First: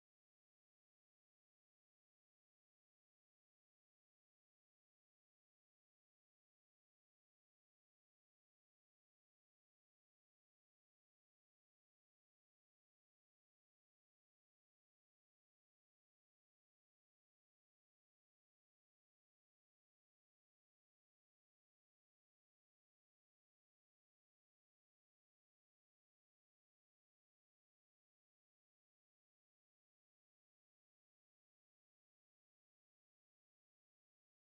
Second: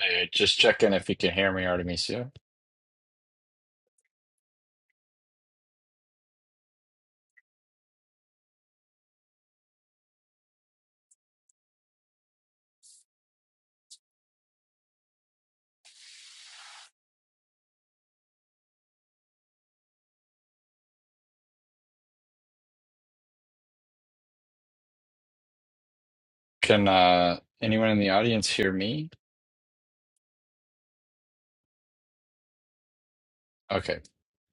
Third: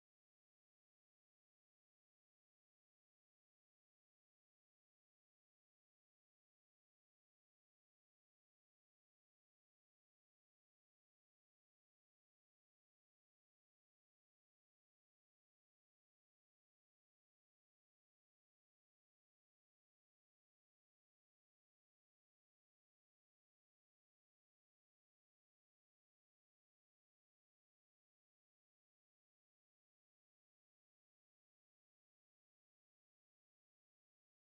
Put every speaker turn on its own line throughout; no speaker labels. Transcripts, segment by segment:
Hey, just checking if you can hear me, Artemisia. Can uh, anyone in the audience hear me? Okay,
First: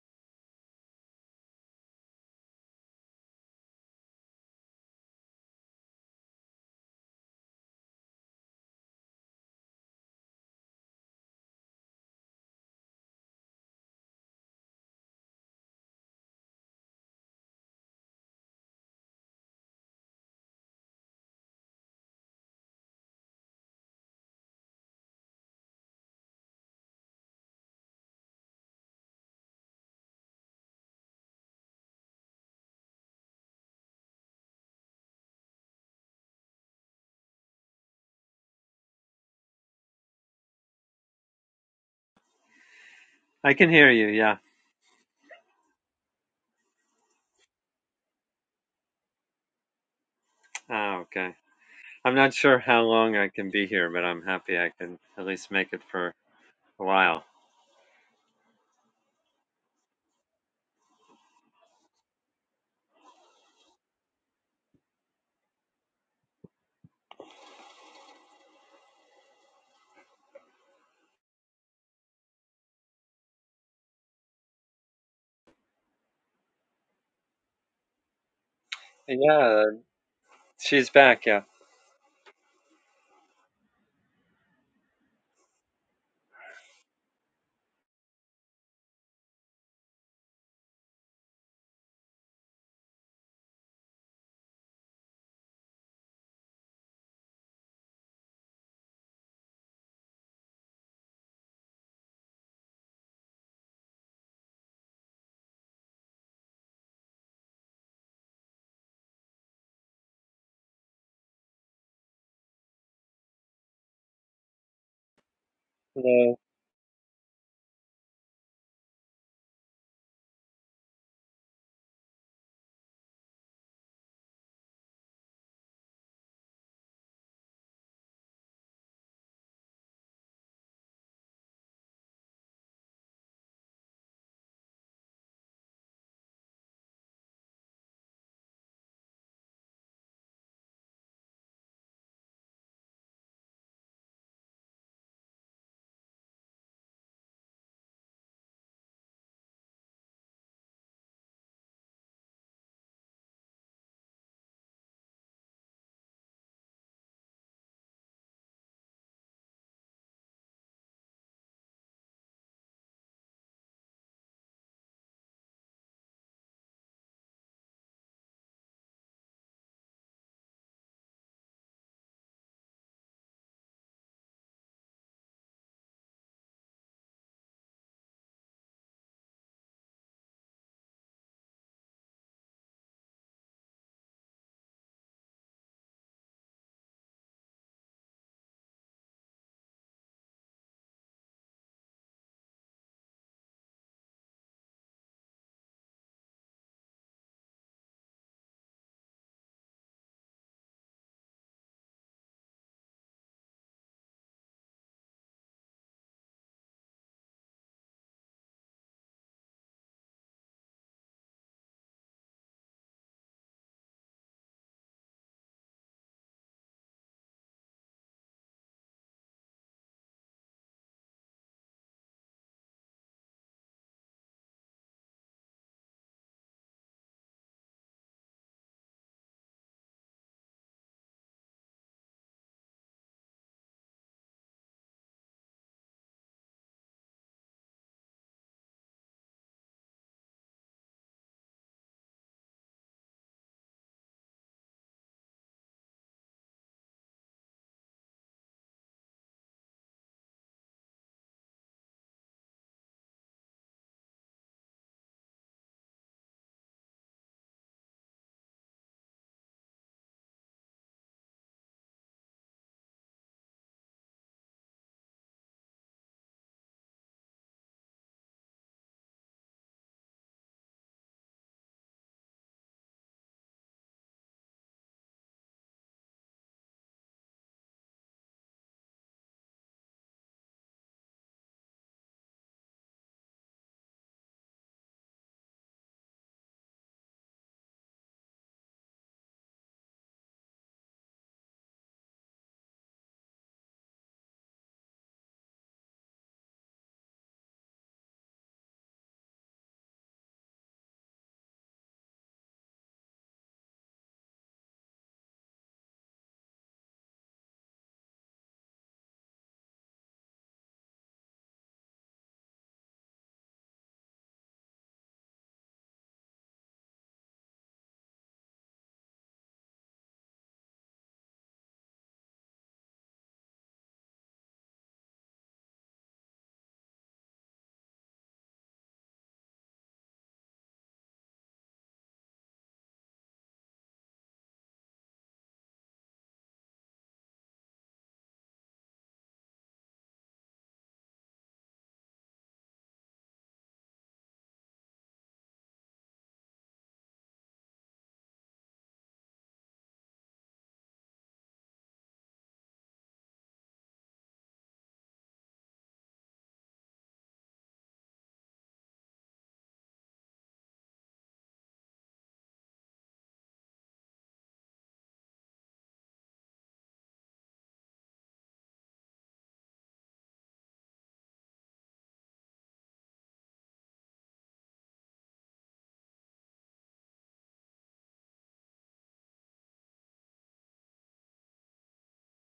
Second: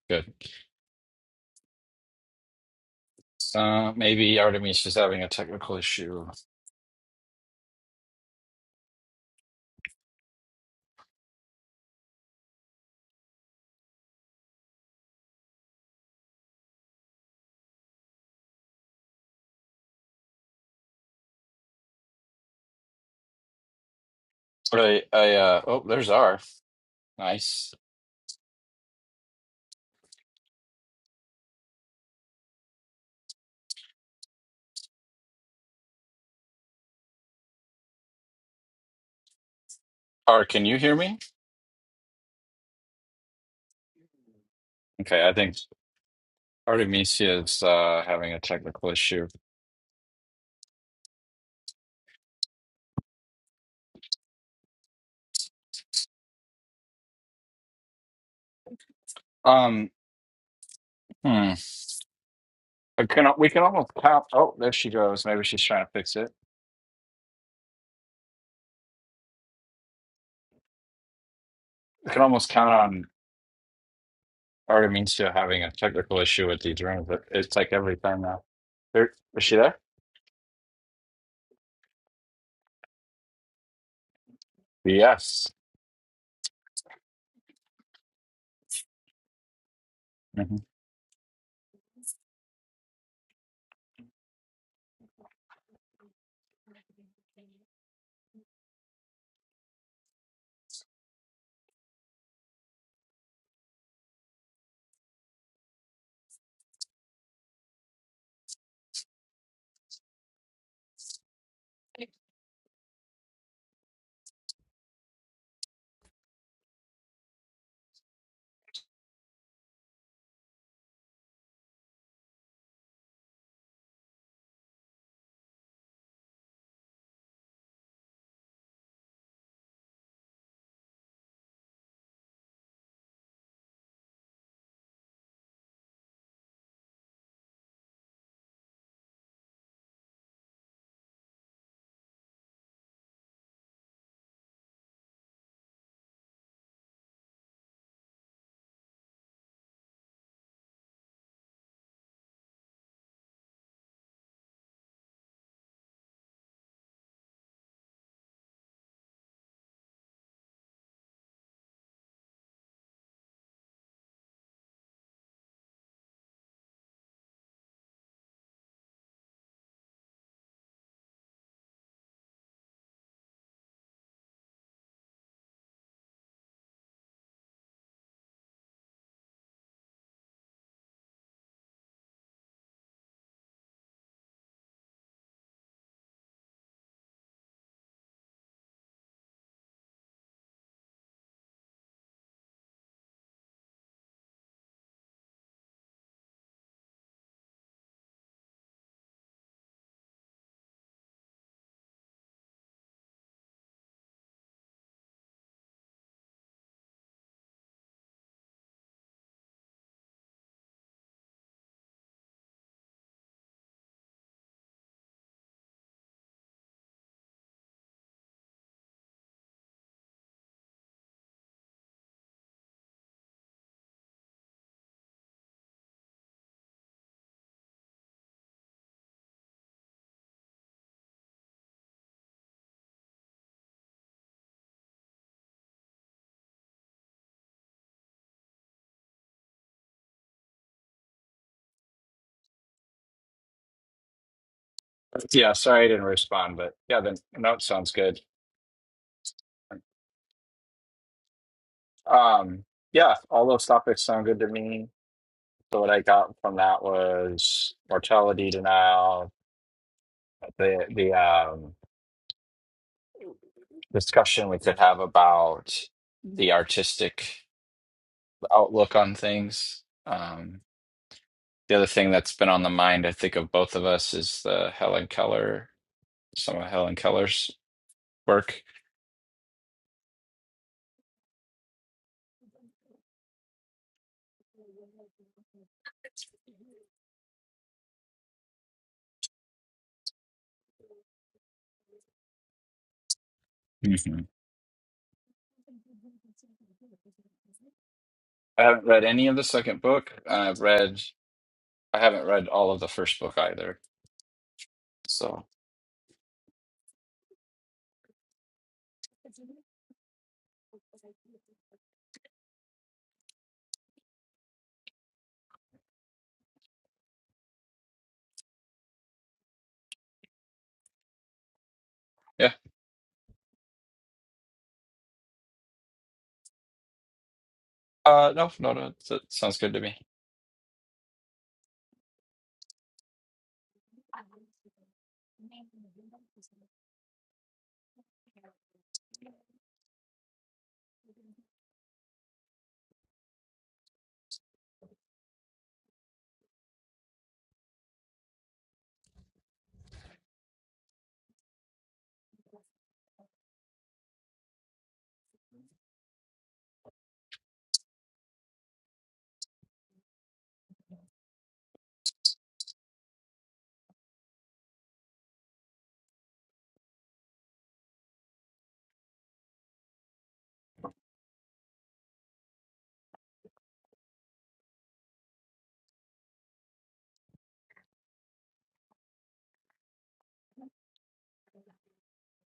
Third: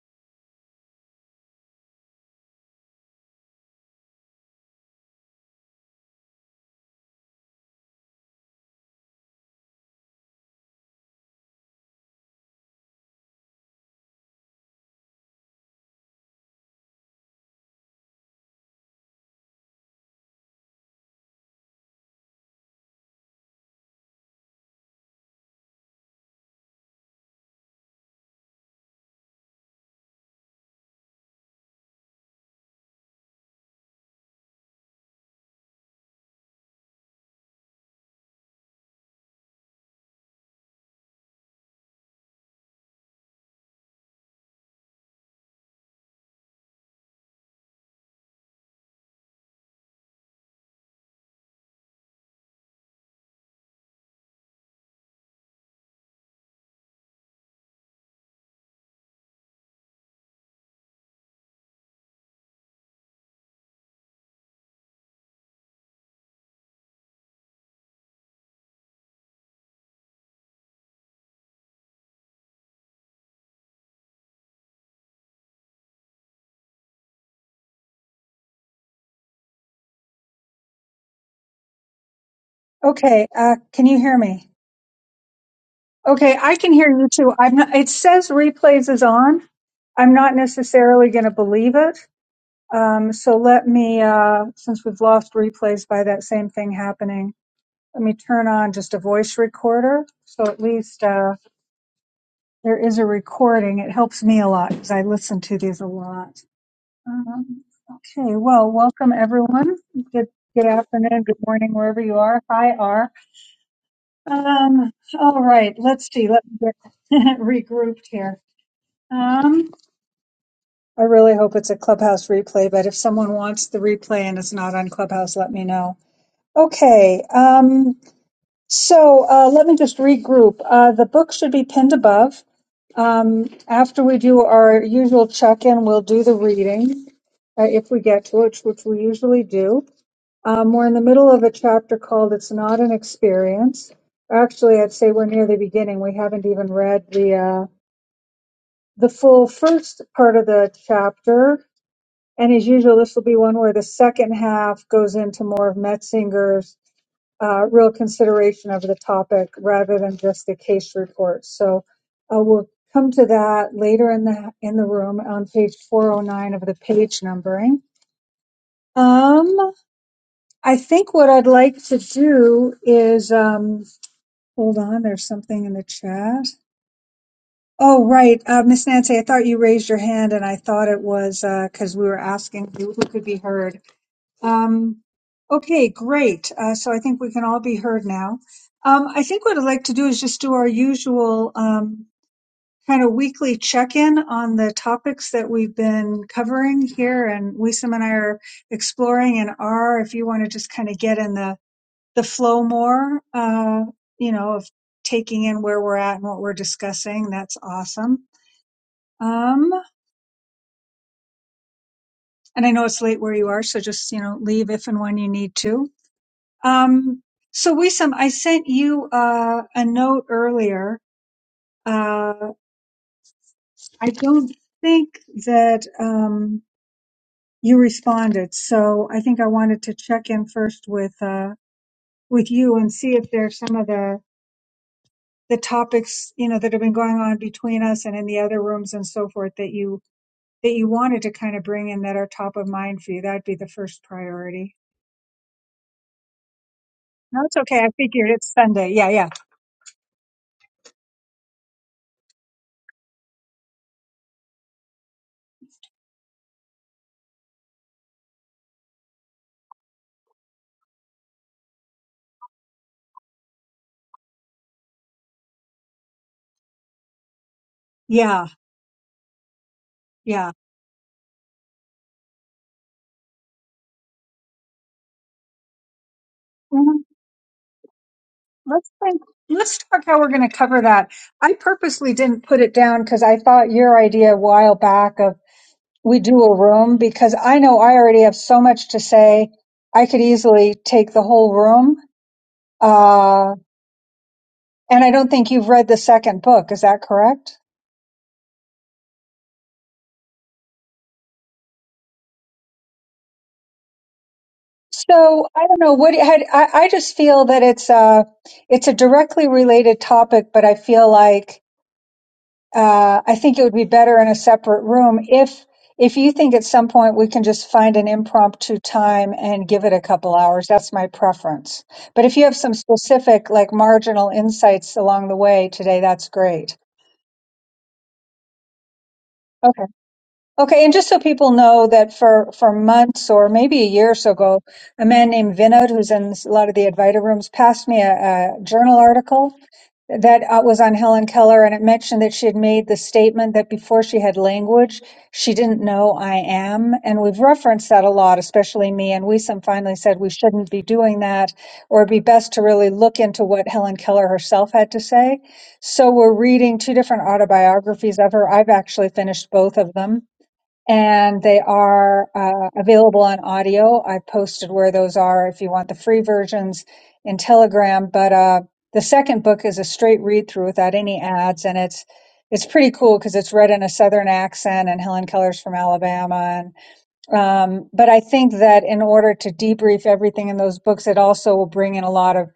good. Uh, maybe Artemisia's having a technical issue. I, I, uh, oh, there's R. Nice. R, can you hear me?
I can hear you, yeah.
Okay, I think Artemisia is uh, having a technical issue.
Ah, okay. I'm not sure how long I can be here, but I'm happy I can at least make it for a while.
Um, hmm. I can, we can almost count. Oh, there she goes. Maybe she's trying to fix it. We can almost count on Artemisia having a technical issue with these rooms. It- It's like every time now. There, is she
Yeah,
there?
she's back, yeah.
Okay, uh, can you hear me?
Yes.
Okay, I can hear you too. I'm not, it says replays is on. I'm not
Mhm.
necessarily going to believe it. Um, so let me, uh, since we've lost replays by that same thing happening, let me turn on just a voice recorder. So at least uh, there is a recording. It helps me a lot because I listen to these a lot. Um, okay, well, welcome everyone. Good, good afternoon, good morning, wherever you are. Hi, R. Um, all right, let's see.
Hello.
Let me get regrouped here. Um, I really hope it's a Clubhouse replay, but if someone wants the replay and it's not on Clubhouse, let me know. Okay, um, so uh, let me just regroup. Uh, the book should be pinned above. Um, after we do our usual check in, we'll do the reading uh, if we get to it, which we usually do. Um, we're in the middle of a chapter called It's Not an Experience. Actually, I'd say we're near the beginning. We haven't even read the, uh, the full first part of the chapter. And as usual, this will be one where the second half goes into more of Metzinger's uh, real consideration of the topic rather than just the case report. So uh, we'll come to that later in the in the room on page 409 of the page numbering. Um, I think what I'd like to do is um, hold on. There's something in the chat. Oh, right, uh, Miss Nancy. I thought you raised your hand, and I thought it was because we were asking who, who could be heard. Um, okay, great. Uh, so I think we can all be heard now. Um, I think what I'd like to do is just do our usual um, kind of weekly check-in on the topics that we've been covering here, and Wisam and I are exploring. And R, if you want to just kind of get in the the flow more, uh, you know, of taking in where we're at and what we're discussing. That's awesome. Um, and I know it's late where you are, so just, you know, leave if and when you need to. Um, so Wisam, I sent you, uh, a note earlier. Uh, I don't think that, um, you responded. So I think I wanted to check in first with, uh, with you and see if there's some of the the topics you know that have been going on between us and in the other rooms and so forth that you that you wanted to kind of bring in that are top of mind for you that'd be the first priority
Yeah, sorry I didn't respond, but yeah, then
no
no,
it's
it
okay i
sounds good.
figured it's sunday yeah yeah
Um, yeah, all those topics sound good to me. So what I got from that was mortality denial, the the um, discussion we could have about the artistic
yeah
outlook on things.
yeah
Um, the other thing that's been on the mind, I think, of both of us is the Helen Keller, some of
Mm-hmm.
Helen Keller's work.
Let's think. Let's talk how we're going to cover that. I purposely didn't put it down because I thought your idea a while back of we do a room because I know I already have so much to say. I could easily take the whole room. Uh,
Mhm.
and I don't think you've read the second book. Is that correct?
I haven't read any of the second book. I've read I haven't read all of the first book either.
So
So
I don't know what had, I, I just feel that it's a it's a directly related topic, but I feel like uh, I think it would be better in a separate room. If if you think at some point we can just find an impromptu time and give it a couple hours, that's my preference. But if you
yeah.
have some specific, like marginal insights along the way today, that's great.
Uh no, no, no. That sounds good to
Okay.
me.
Okay, and just so people know that for for months or maybe a year or so ago, a man named Vinod, who's in a lot of the Advaita rooms, passed me a, a journal article that uh, was on Helen Keller, and it mentioned that she had made the statement that before she had language, she didn't know I am. And we've referenced that a lot, especially me. And Wisam finally said we shouldn't be doing that, or it'd be best to really look into what Helen Keller herself had to say. So we're reading two different autobiographies of her. I've actually finished both of them and they are uh, available on audio. I posted where those are if you want the free versions in Telegram. But uh, the second book is a straight read through without any ads, and it's it's pretty cool because it's read in a Southern accent, and Helen Keller's from Alabama. And um, but I think that in order to debrief everything in those books, it also will bring in a lot of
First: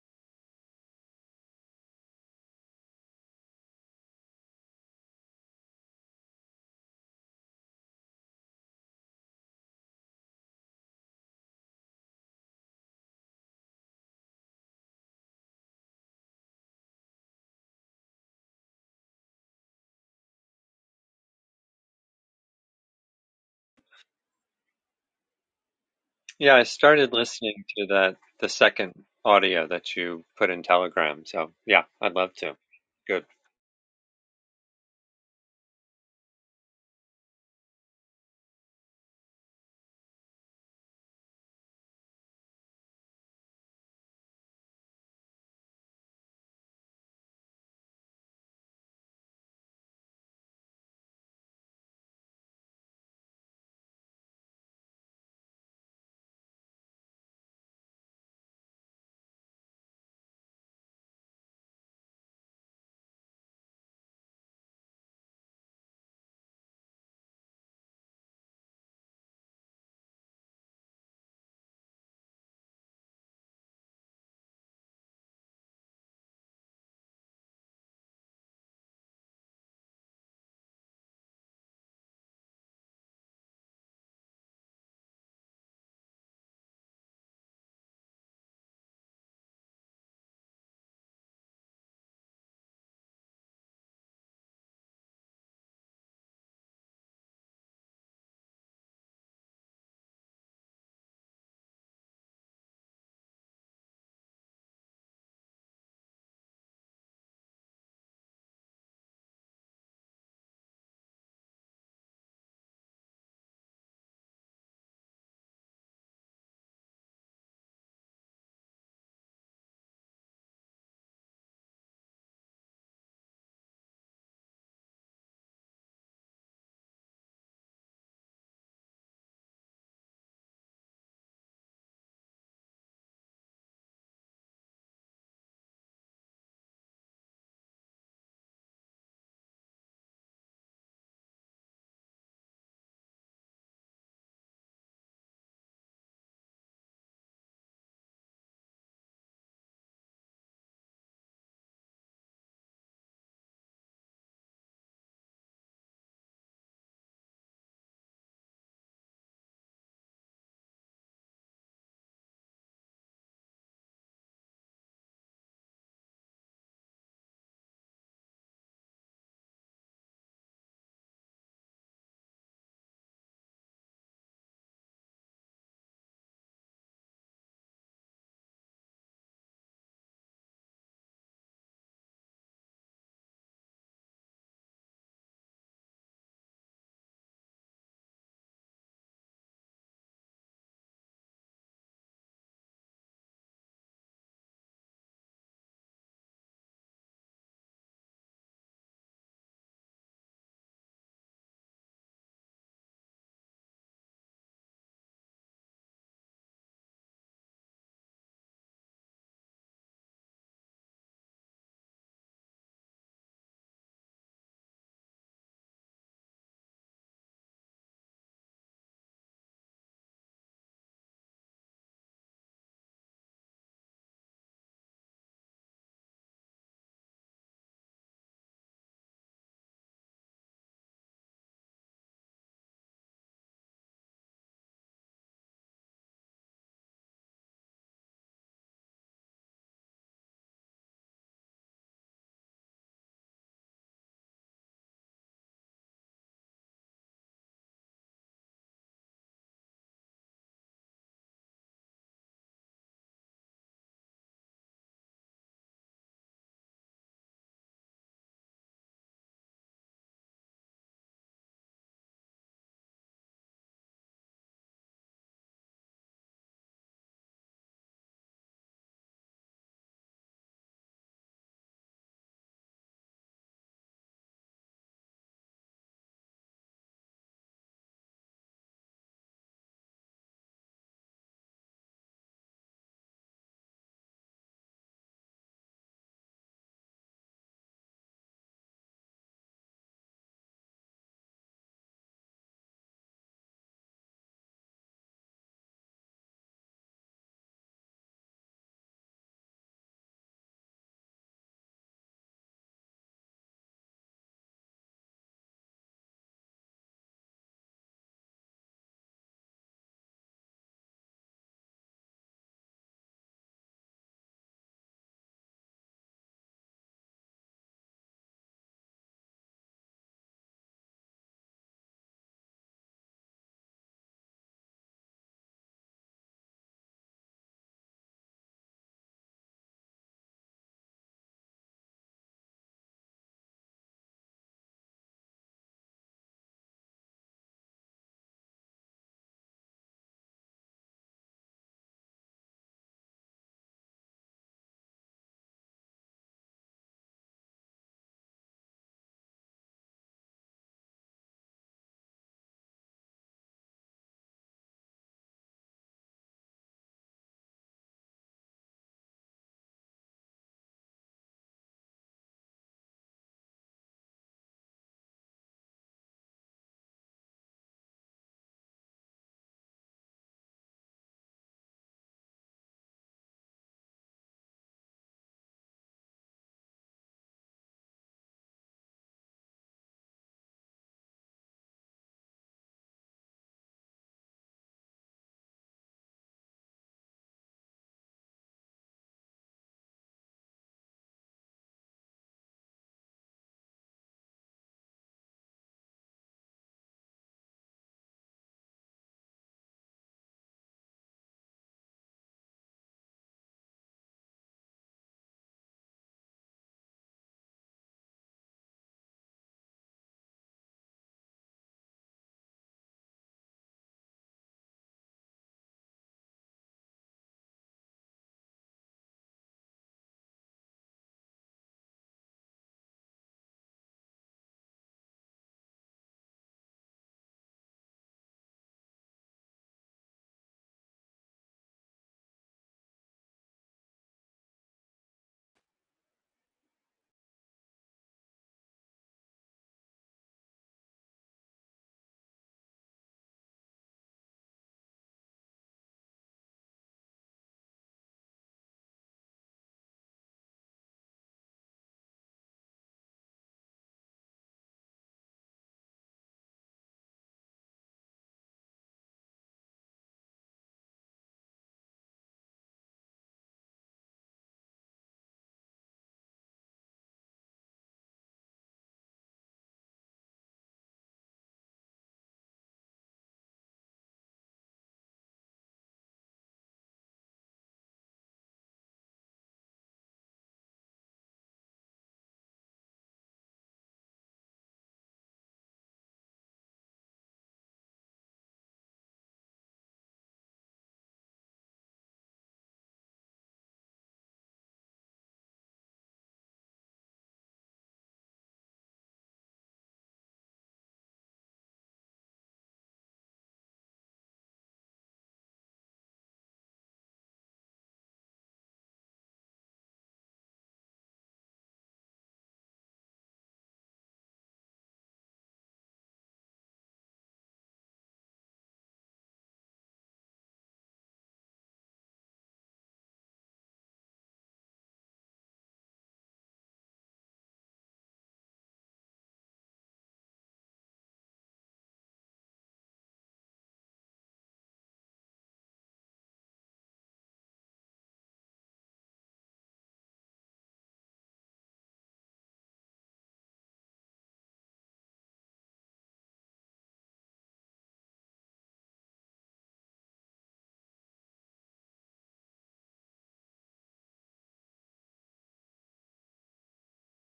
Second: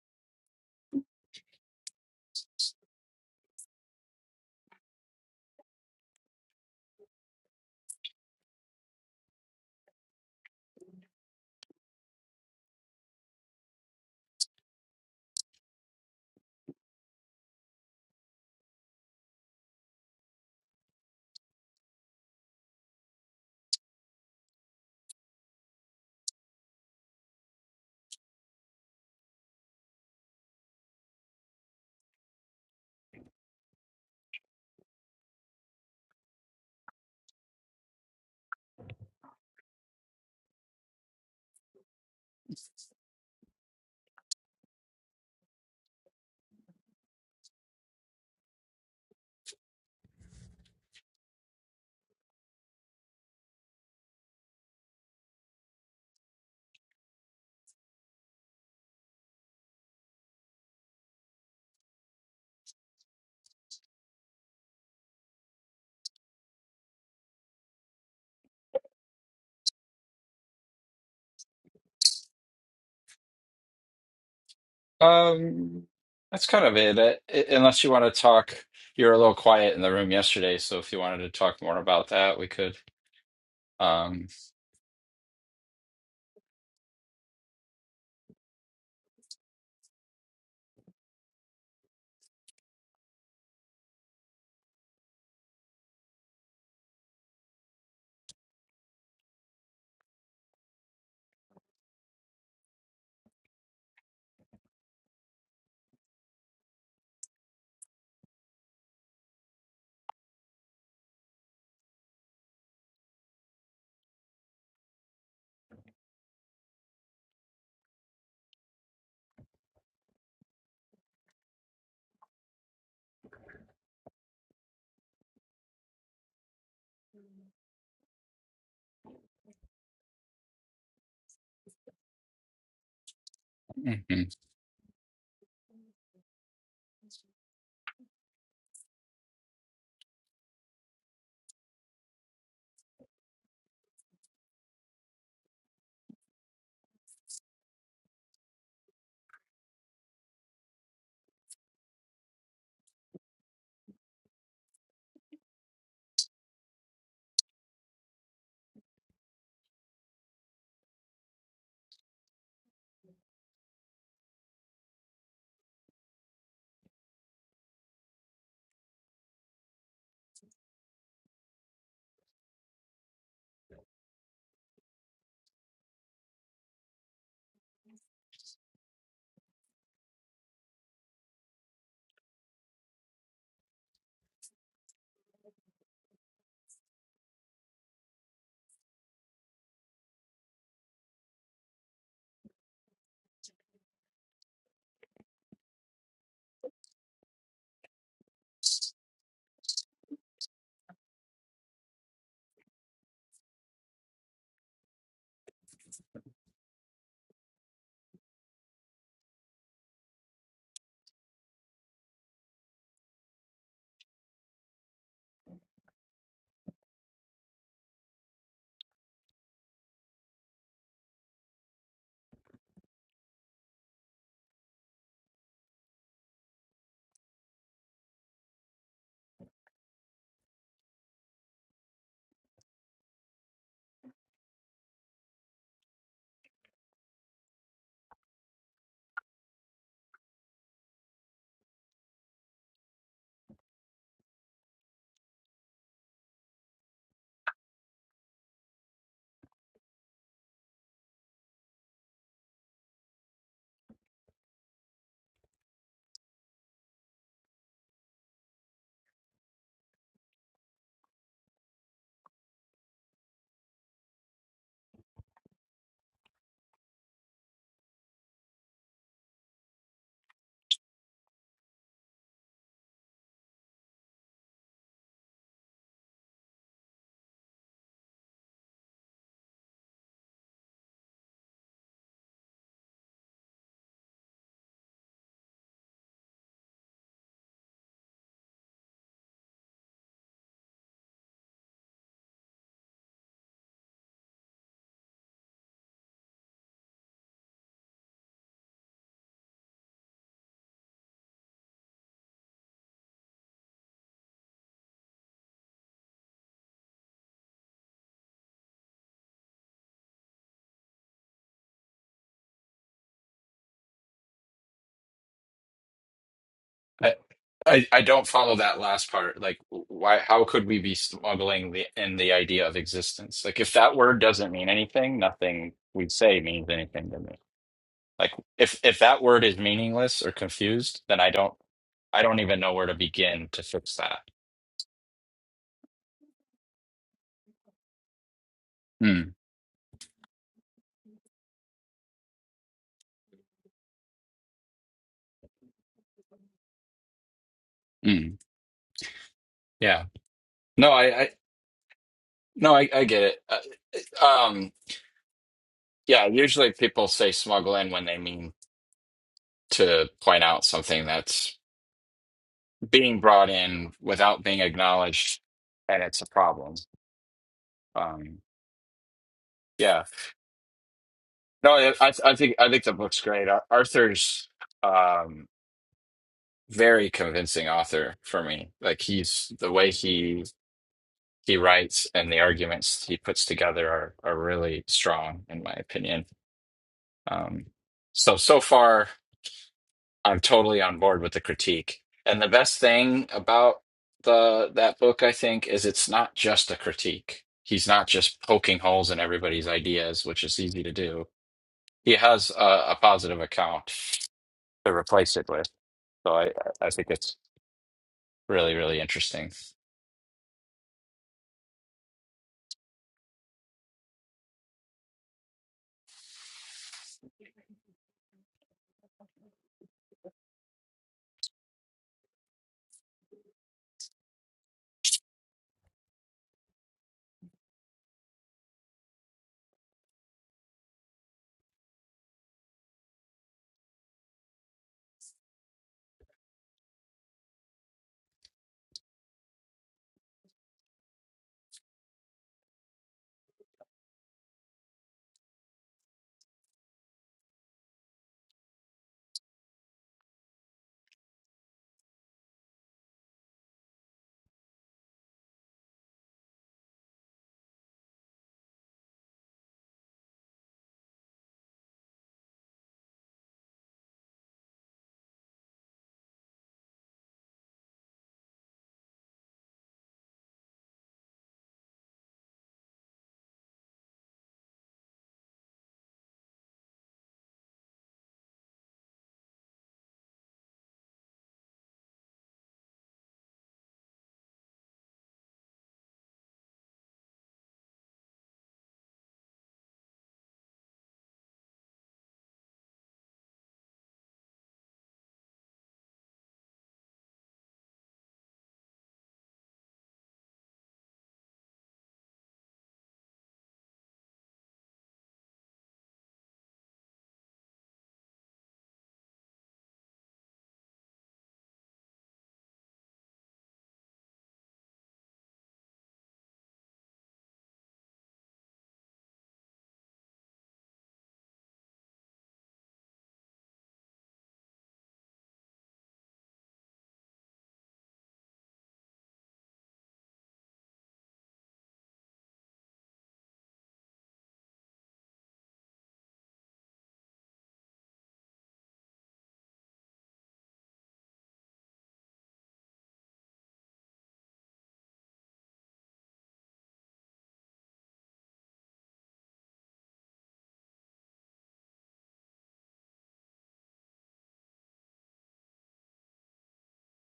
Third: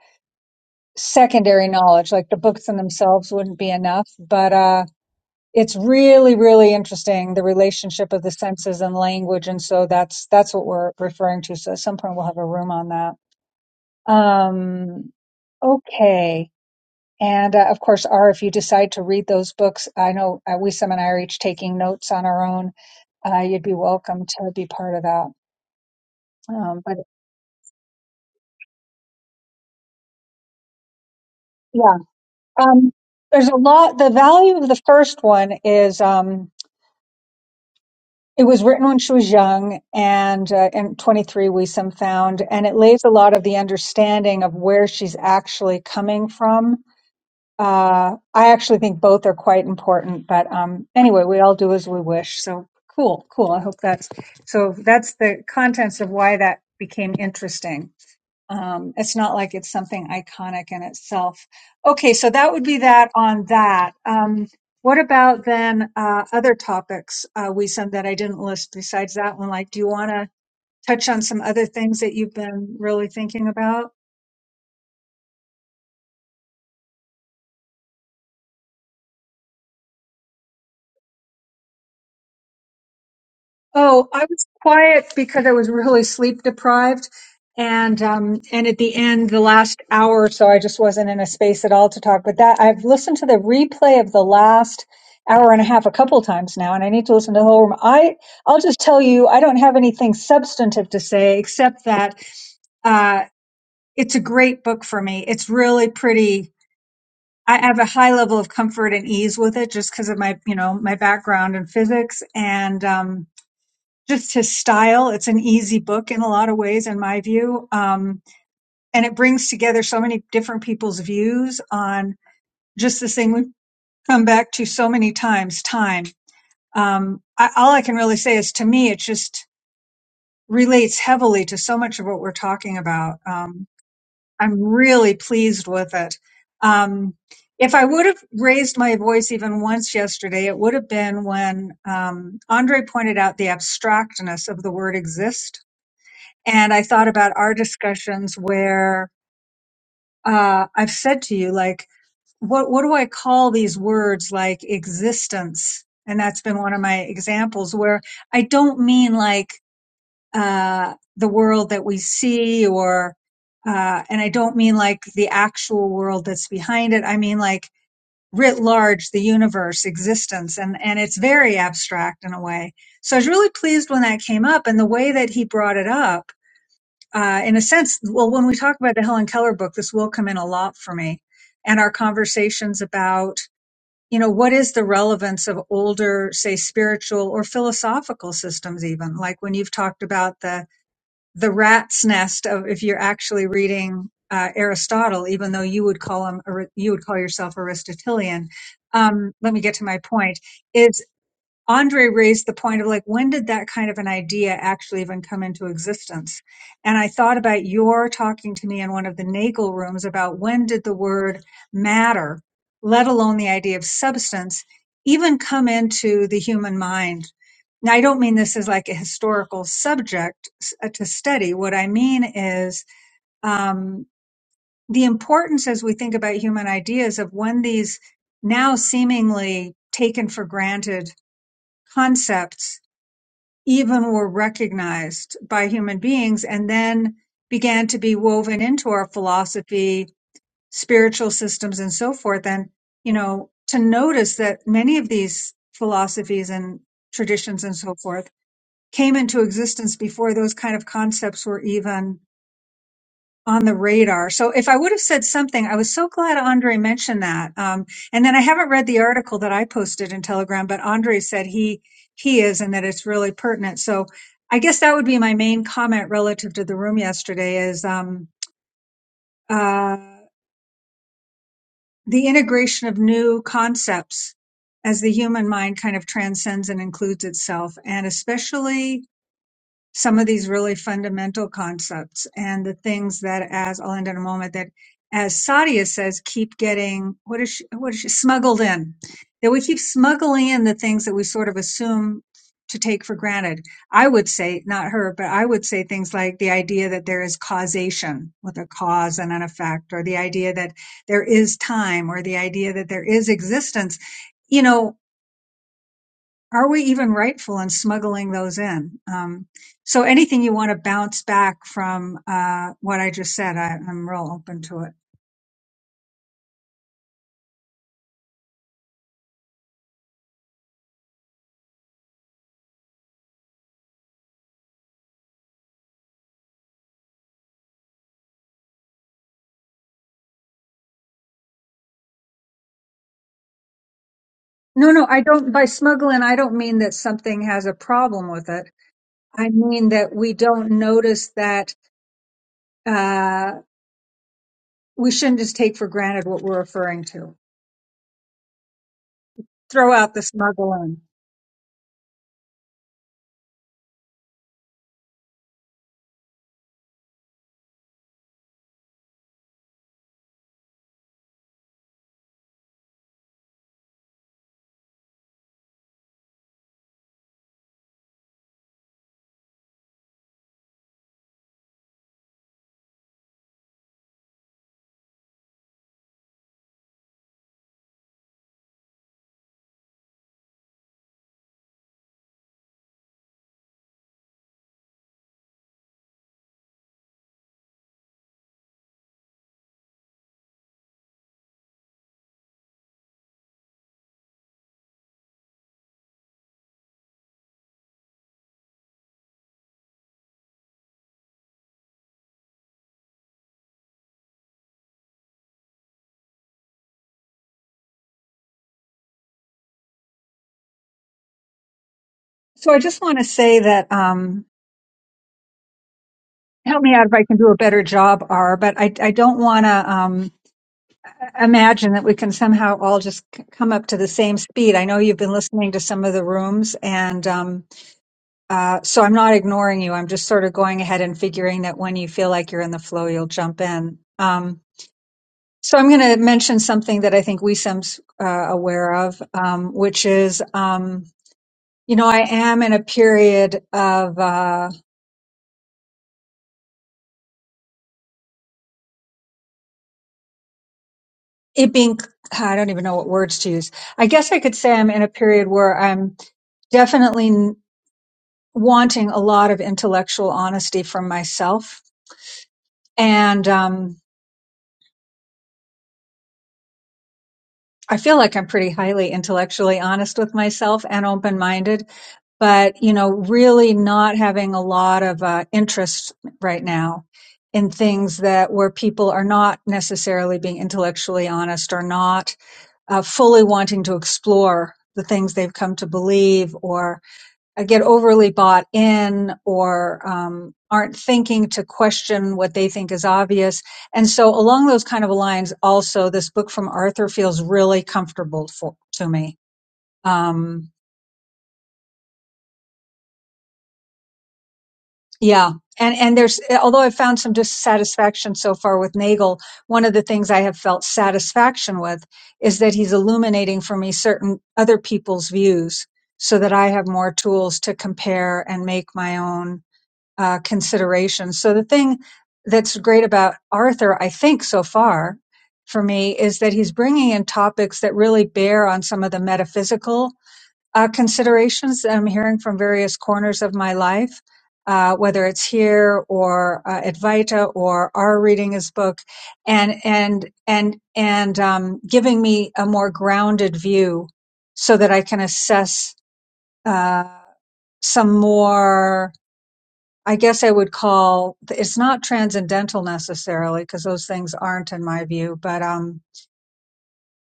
secondary knowledge. Like the books in themselves wouldn't be enough, but. Uh, it's really really interesting the relationship of the senses and language and so that's that's what we're referring to so at some point we'll have a room on that um okay and uh, of course r if you decide to read those books i know uh, we some and i are each taking notes on our own uh, you'd be welcome to be part of that
Yeah, I
um but
started listening to that the second audio that you put in Telegram, so yeah,
yeah
I'd love to.
um
Good.
there's a lot the value of the first one is um It was written when she was young, and uh, and 23 we some found, and it lays a lot of the understanding of where she's actually coming from uh, I actually think both are quite important, but um, anyway, we all do as we wish. So cool, cool. I hope that's so. That's the contents of why that became interesting. Um, it's not like it's something iconic in itself. Okay, so that would be that on that. Um, what about then uh, other topics uh, we send that I didn't list besides that one? Like, do you want to touch on some other things that you've been really thinking about?
Um that's kind of it. Uh, i- Unless you want to talk, you were a little quiet in the room yesterday, so if you wanted to talk more about that, we could.
Oh, I
Um
was quiet because I was really sleep deprived. And um and at the end, the last hour or so, I just wasn't in a space at all to talk. But that I've listened to the replay of the last hour and a half a couple times now, and I need to listen to the whole room. I I'll just tell you, I don't have anything substantive to say except that uh it's a great book for me. It's really pretty. I have a high level of comfort and ease with it just because of my, you know, my background in physics and um just his style. It's an easy book in a lot of ways, in my view. Um, and it brings together so many different people's views on just this thing we've come back to so many times time. Um, I, all I can really say is to me, it just relates heavily to so much of what we're talking about. Um,
mhm.
I'm really pleased with it. Um, if I would have raised my voice even once yesterday, it would have been when um, Andre pointed out the abstractness of the word exist And I thought about our discussions where uh, I've said to you, like, what what do I call these words like existence? And that's been one of my examples where I don't mean like uh, the world that we see or uh, and I don't mean like the actual world that's behind it. I mean like writ large, the universe, existence, and and it's very abstract in a way. So I was really pleased when that came up and the way that he brought it up uh, in a sense, well, when we talk about the Helen Keller book, this will come in a lot for me and our conversations about, you know, what is the relevance of older, say, spiritual or philosophical systems, even like when you've talked about the, the rat's nest of if you're actually reading uh, Aristotle, even though you would call him, Ari- you would call yourself Aristotelian. Um, let me get to my point Andre raised the point of like, when did that kind of an idea actually even come into existence? And I thought about your talking to me in one of the Nagel rooms about when did the word matter, let alone the idea of substance, even come into the human mind. Now, I don't mean this as like a historical subject s- uh, to study. What I mean is um, the importance as we think about human ideas of when these now seemingly taken for granted concepts even were recognized by human beings and then began to be woven into our philosophy, spiritual systems, and so forth. And, you know, to notice that many of these philosophies and traditions and so forth came into existence before those kind of concepts were even on the radar. So if I would have said something, I was so glad Andre mentioned that. Um, and then I haven't read the article that I posted in Telegram, but Andre said he he is and that it's really pertinent. So I guess that would be my main comment relative to the room yesterday is um, uh, the integration of new concepts as the human mind kind of transcends and includes itself, and especially some of these really fundamental concepts and the things that as I'll end in a moment that as Sadia says, keep getting what is she, what is she smuggled in that we keep smuggling in the things that we sort of assume to take for granted. I would say not her, but I would say things like the idea that there is causation with a cause and an effect or the idea that there is time or the idea that there is existence. You know, are we even rightful in smuggling those in? Um, so anything you want to bounce back from uh, what I just said, I, I'm real open to it.
I, I I don't follow that last part. Like why how could we be smuggling the in the idea of existence? Like if that word doesn't mean anything, nothing we say means anything to me. Like if if that word is meaningless or confused, then I don't I don't even know where to begin to fix that.
No, no, I don't. By smuggling, I don't mean that something has a problem with it.
Mm,
I mean that we don't notice that uh, we shouldn't just take for granted what we're referring to.
mm,
Throw
yeah.
out the
No,
smuggling.
I, I no, I, I get it. Uh, um, yeah, usually people say smuggle in when they mean to point out something that's being brought in without being acknowledged, and it's a problem. Um, yeah. No, I, I I think I think the book's great. Ar- Arthur's um, very convincing author for me. Like he's the way he he writes and the arguments he puts together are are really strong in my opinion. Um, so so far, I'm totally on board with the critique. And the best thing about the that book, I think, is it's not just a critique. He's not just poking holes in everybody's ideas, which is easy to do. He has a, a positive account to replace it with. So I I think it's really really interesting.
So I just want to say that um, help me out if I can do a better job, R. But I, I don't want to. um, imagine that we can somehow all just c- come up to the same speed. I know you've been listening to some of the rooms, and um, uh, so I'm not ignoring you. I'm just sort of going ahead and figuring that when you feel like you're in the flow, you'll jump in. Um, so I'm going to mention something that I think we some's uh, aware of, um, which is, um, you know, I am in a period of uh, it being. I don't even know what words to use. I guess I could say I'm in a period where I'm definitely wanting a lot of intellectual honesty from myself. And um, I feel like I'm pretty highly intellectually honest with myself and open minded, but, you know, really not having a lot of uh, interest right now in things that where people are not necessarily being intellectually honest or not uh, fully wanting to explore the things they've come to believe or. uh, get overly bought in or um, aren't thinking to question what they think is obvious. And so, along those kind of lines, also, this book from Arthur feels really comfortable for, to me. Um, yeah. And, and there's, although I've found some dissatisfaction so far with Nagel, one of the things I have felt satisfaction with is that he's illuminating for me certain other people's views so that I have more tools to compare and make my own uh, consideration. So the thing that's great about Arthur, I think so far for me, is that he's bringing in topics that really bear on some of the metaphysical uh, considerations that I'm hearing from various corners of my life. Uh, whether it's here or uh, at or our reading his book, and and and and um, giving me a more grounded view, so that I can assess uh, some more I guess I would call it's not transcendental necessarily because those things aren't in my view, but um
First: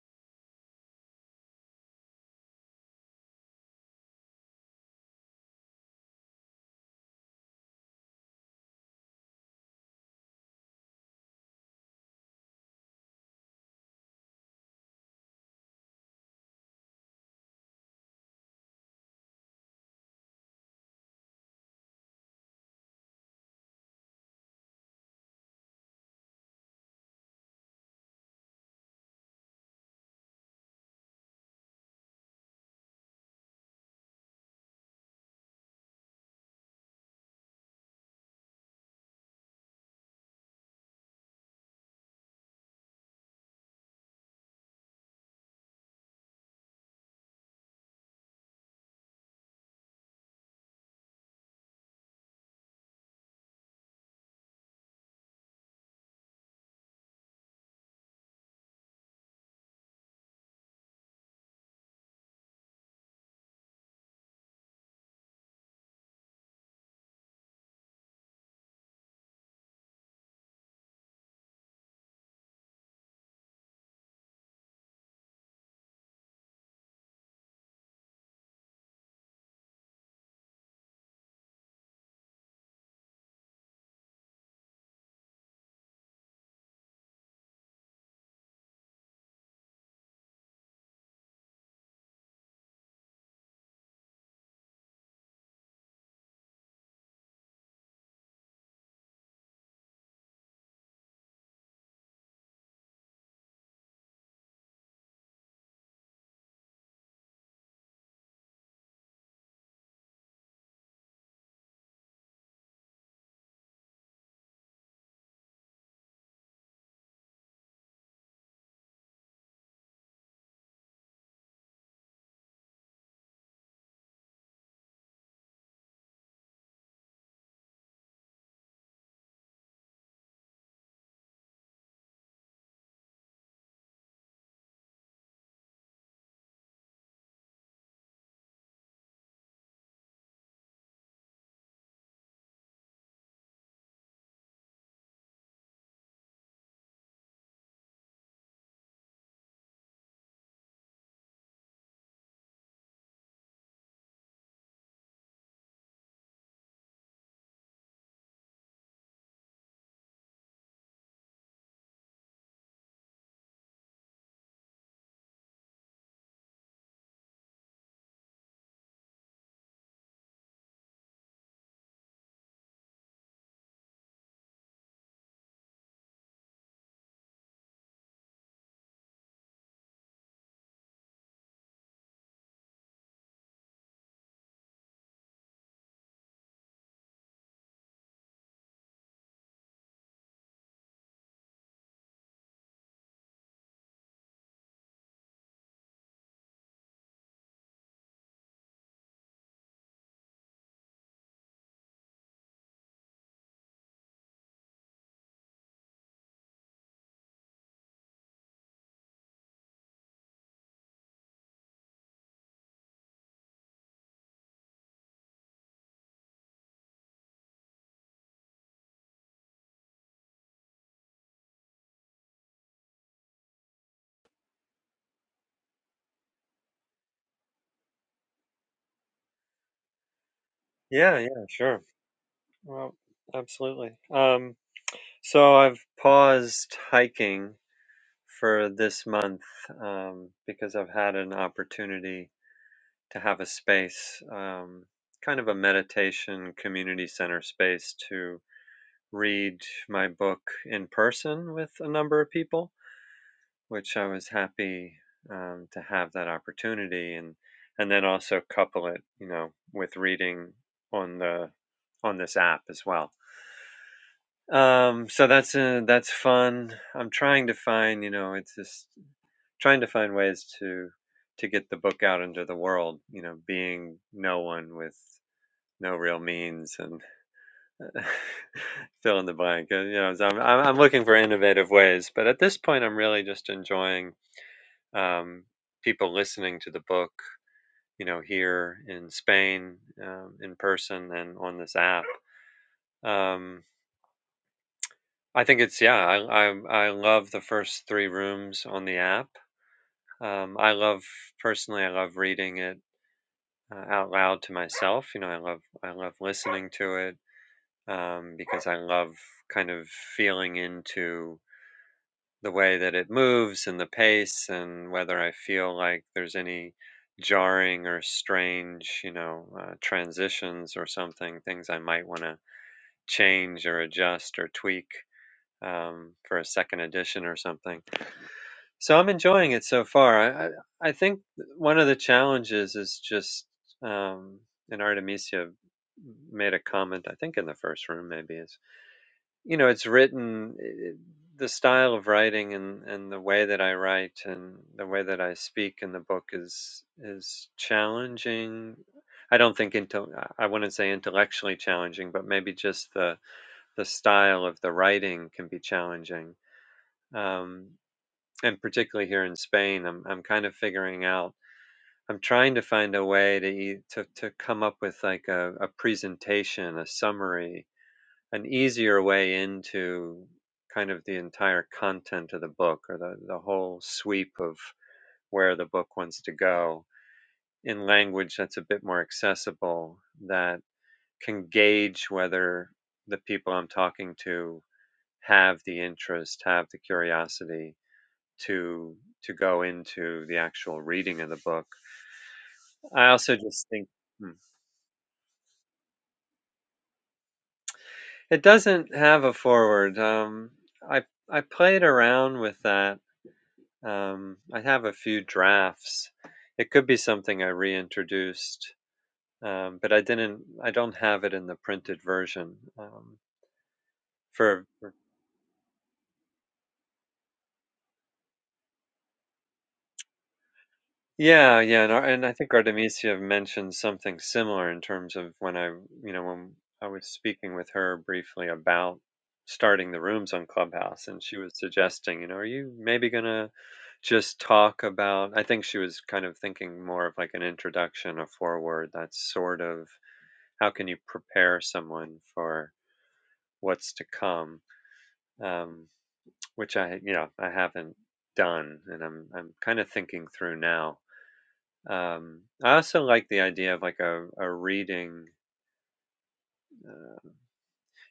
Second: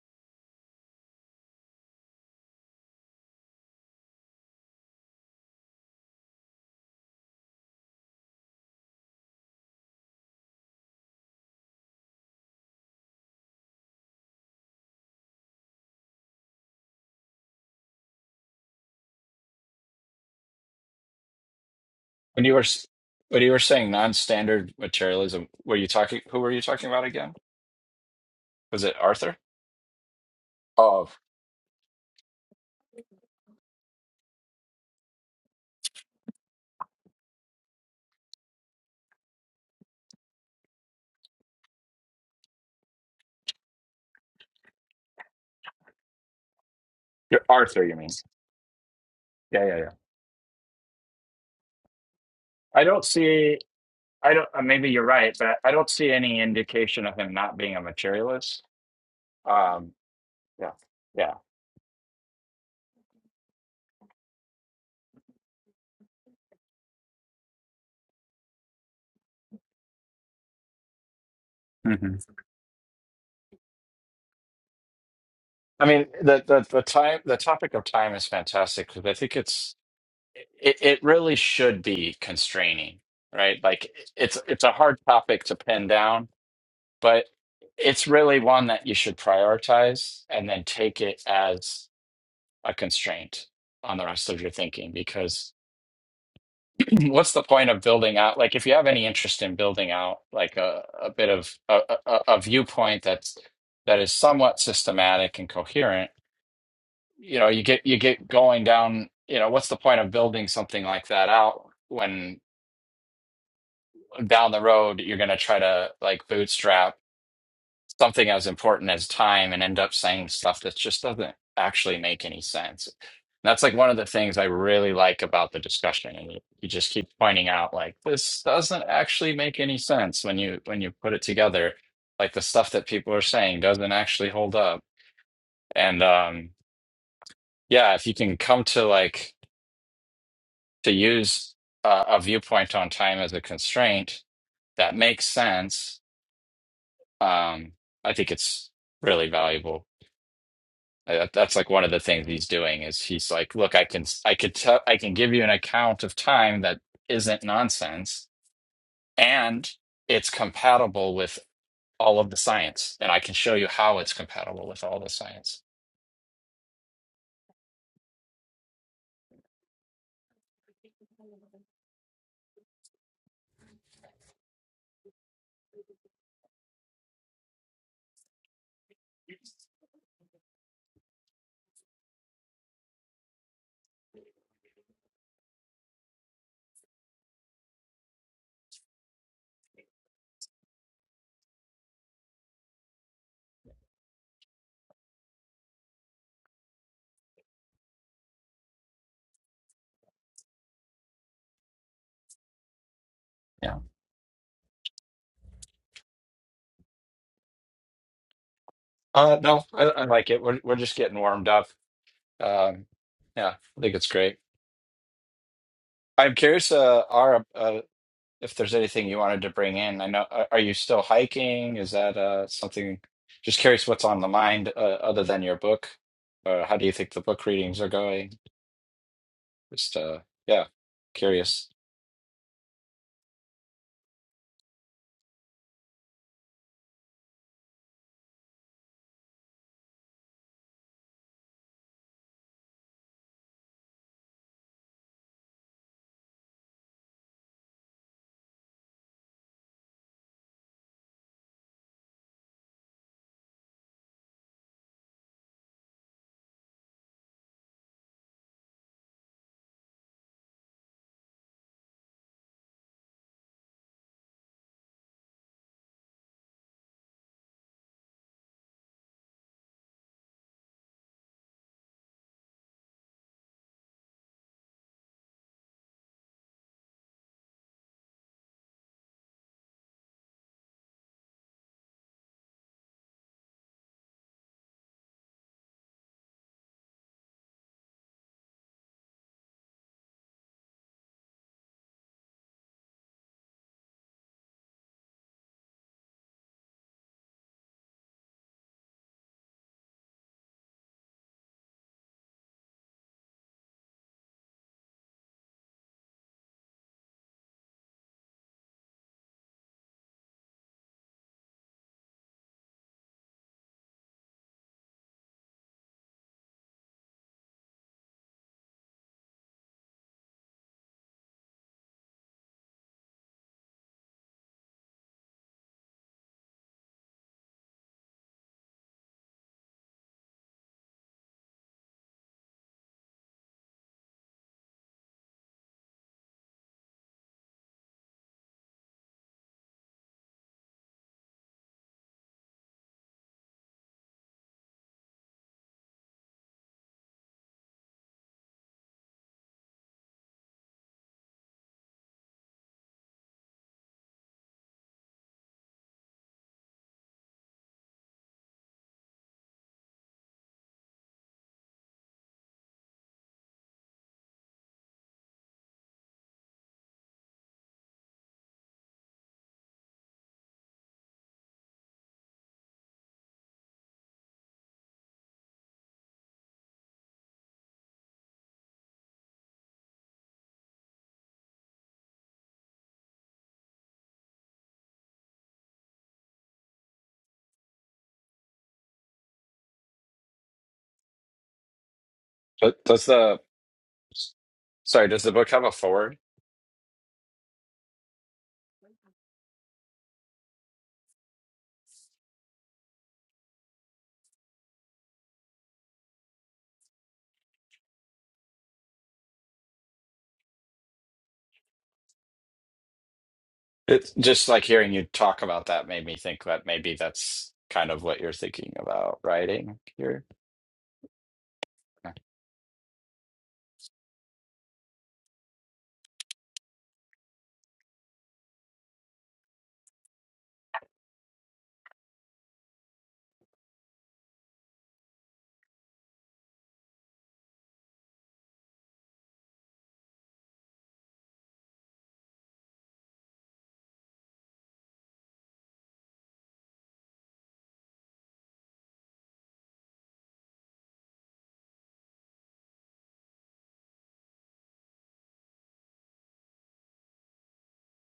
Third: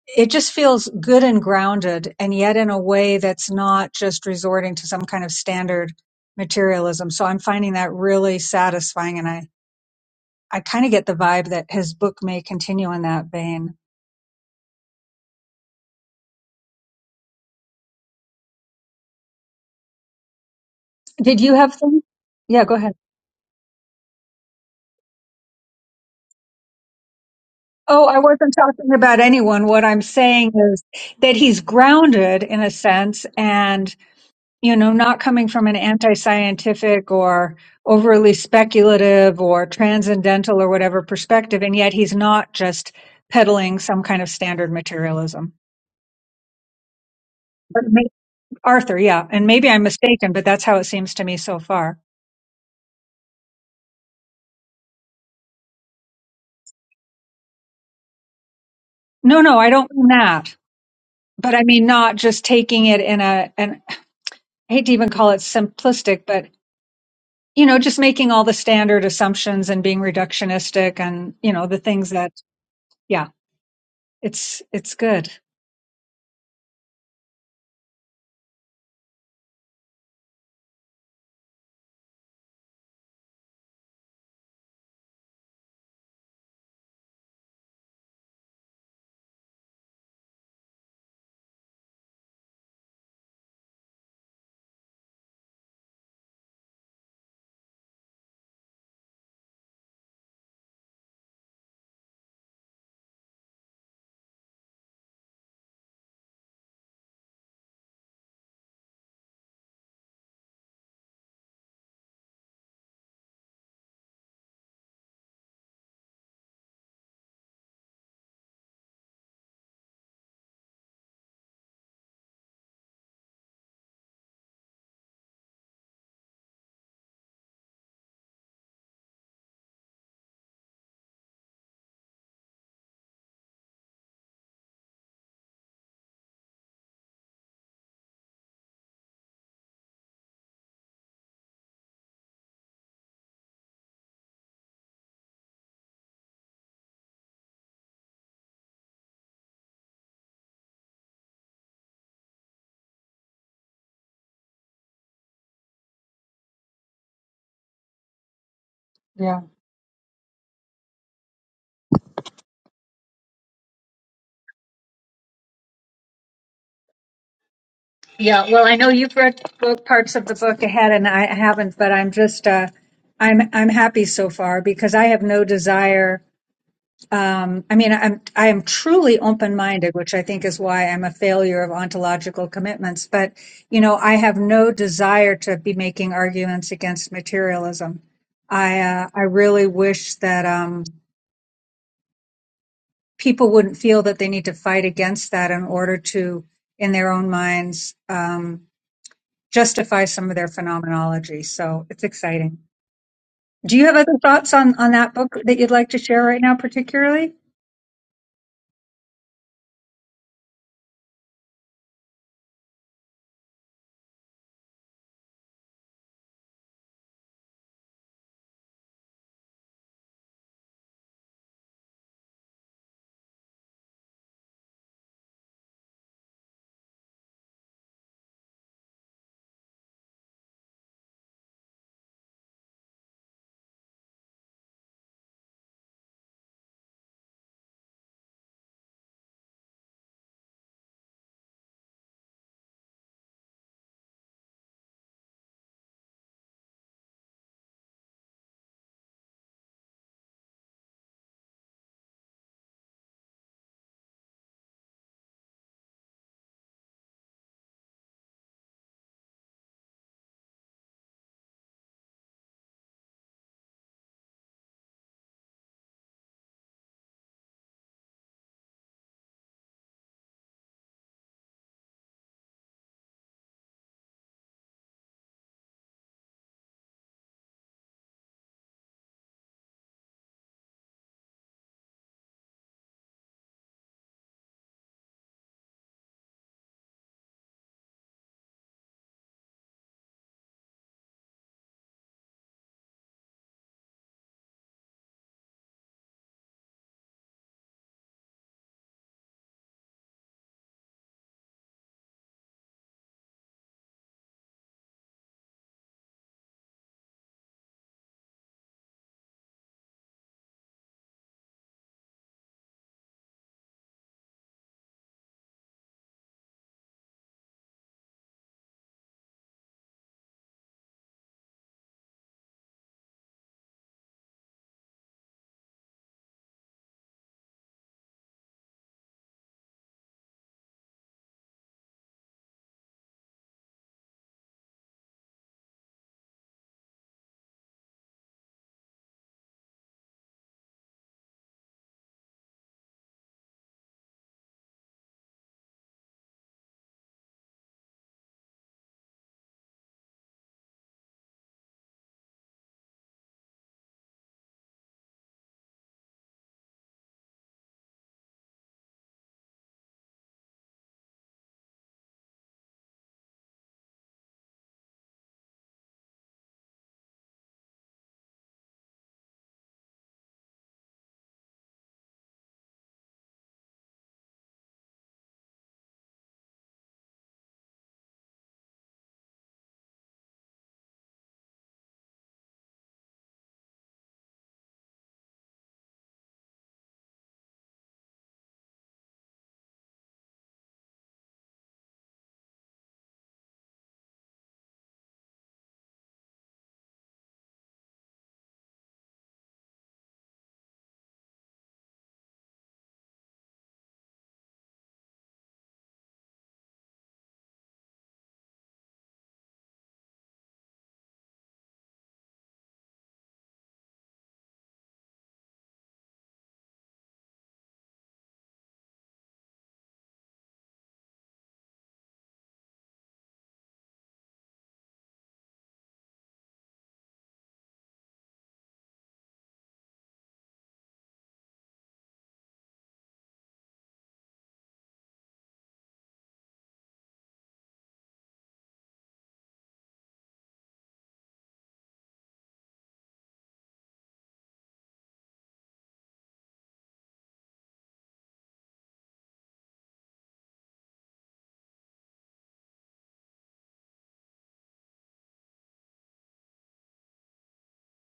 it just feels good and grounded and yet in a way that's not just resorting to some kind of standard materialism. So I'm finding that really satisfying and I I kind of get the vibe that his book may continue in that vein. Did you have things?
When you were
Yeah, go
s-
ahead.
when you were saying non-standard materialism, were you talking? Who were you talking about again?
Oh, I wasn't
Was
talking
it
about
Arthur?
anyone. What I'm saying is
Oh,
that he's grounded in a sense and. you know, not coming from an anti-scientific or overly speculative or transcendental or whatever perspective, and yet he's not just peddling some kind of standard materialism.
you're
But
Arthur, you
ma-
mean?
Arthur, yeah, and
Yeah,
maybe
yeah,
I'm
yeah.
mistaken, but that's how it seems to me so far.
I don't see, I don't, uh, maybe you're right, but I don't see any indication of him not being a materialist.
No, no, I don't
Um,
mean that,
yeah, yeah.
but I mean not just taking it in a, and I hate to even call it simplistic, but you know, just making all the standard assumptions and being reductionistic and you know the things
hmm
that, yeah, it's it's good.
I mean, the, the the time the topic of time is fantastic because I think it's it, it really should be constraining, right? Like it's it's a hard topic to pin down. but it's really one that you should prioritize and then take it as a constraint on the rest of your thinking because what's the point of building out like if you have any interest in building out like a, a bit of a, a, a viewpoint that's that is somewhat systematic and coherent you know you get you get going down you know what's the point of building something like that out when down the road you're going to try to like bootstrap something as important as time and end up saying stuff that just doesn't actually make any sense. That's like one of the things I really like about the discussion. And you you just keep pointing out like this doesn't actually make any sense when you when you put it together. Like the stuff that people are saying doesn't actually hold up. And um yeah, if you can come to like to use uh, a viewpoint on time as a constraint that makes sense, um I think it's really valuable. Uh, that- That's like one of the things he's doing is he's like, look, I can I could tell I can give you an account of time that isn't nonsense
Yeah.
and it's compatible with all of the science, and I can show you how it's compatible with all the science.
Yeah, well, I know you've read both parts of the book ahead and I haven't, but I'm just uh I'm I'm happy so far because I have no desire um I mean I'm I am truly open-minded, which I think is why I'm a failure of ontological commitments, but you know, I have no desire to be making arguments against materialism. I uh, I really wish that um people wouldn't feel that they need to fight against that in order to in their own minds Um, justify some of their phenomenology. So it's exciting. Do
Yeah.
you have other thoughts on, on that book that you'd like to share right now, particularly?
Uh, no, I, I like it. We're we're just getting warmed up. Um, yeah, I think it's great. I'm curious, uh, our uh. if there's anything you wanted to bring in. I know, are are you still hiking? Is that uh, something? Just curious what's on the mind uh, other than your book. Uh, how do you think the book readings are going? Just uh, yeah,
Yeah, yeah,
curious.
sure. Well, absolutely. Um, so I've paused hiking for this month um, because I've had an opportunity. to have a space, um, kind of a meditation community center space to read my book in person with a number of people, which I was happy um, to have that opportunity and and then also couple it, you know, with reading on the on this app as well. Um, so that's uh that's fun. I'm trying to find, you know, it's just trying to find ways to to get the book out into the world, you know, being no one with no real means and fill in the blank. you know, so I'm, I'm I'm looking for innovative ways, but at this point, I'm really just enjoying um, people listening to the book. You know, here in Spain, um, in person, and on this app. Um, I think it's yeah. I, I I love the first three rooms on the app. Um, I love personally. I love reading it uh, out loud to myself. You know, I love I love listening to it. um, because I love kind of feeling into the way that it moves and the pace and whether I feel like there's any jarring or strange, you know, uh, transitions or something, things I might want to change or adjust or tweak um, for a second edition or something. So I'm enjoying it so far. I, I, I think one of the challenges is just, um, and Artemisia made a comment, I think in the first room maybe, is you know it's written i- the style of writing and and the way that I write and the way that I speak in the book is is challenging. I don't think into I I wouldn't say intellectually challenging, but maybe just the the style of the writing can be challenging. Um, and particularly here in Spain, I'm I'm kind of figuring out. I'm trying to find a way to e- to to come up with like a, a presentation, a summary, an easier way into kind of the entire content of the book or the, the whole sweep of where the book wants to go in language that's a bit more accessible that can gauge whether the people I'm talking to have the interest, have the curiosity to to go into the actual reading of the book.
But does
I also
the
just think hmm.
sorry, does the book have a forward?
it doesn't have a forward. Um, I I played around with that Um, I have a few drafts. It could be something I reintroduced, um, but I didn't. I don't have it in the printed version. Um,
It's just like
for
hearing
for-
you talk about that made me think that maybe that's kind of what you're thinking about writing here.
yeah, yeah, and, Ar-
Yeah.
and I think Artemisia mentioned something similar in terms of when I, you know, when I was speaking with her briefly about starting the rooms on Clubhouse, and she was suggesting, you know, are you maybe gonna just talk about? I think she was kind of thinking more of like an introduction, a foreword, that sort of how can you prepare someone for what's to come um, which i you know i haven't done and i'm i'm kind of thinking through now um, i also like the idea of like a, a reading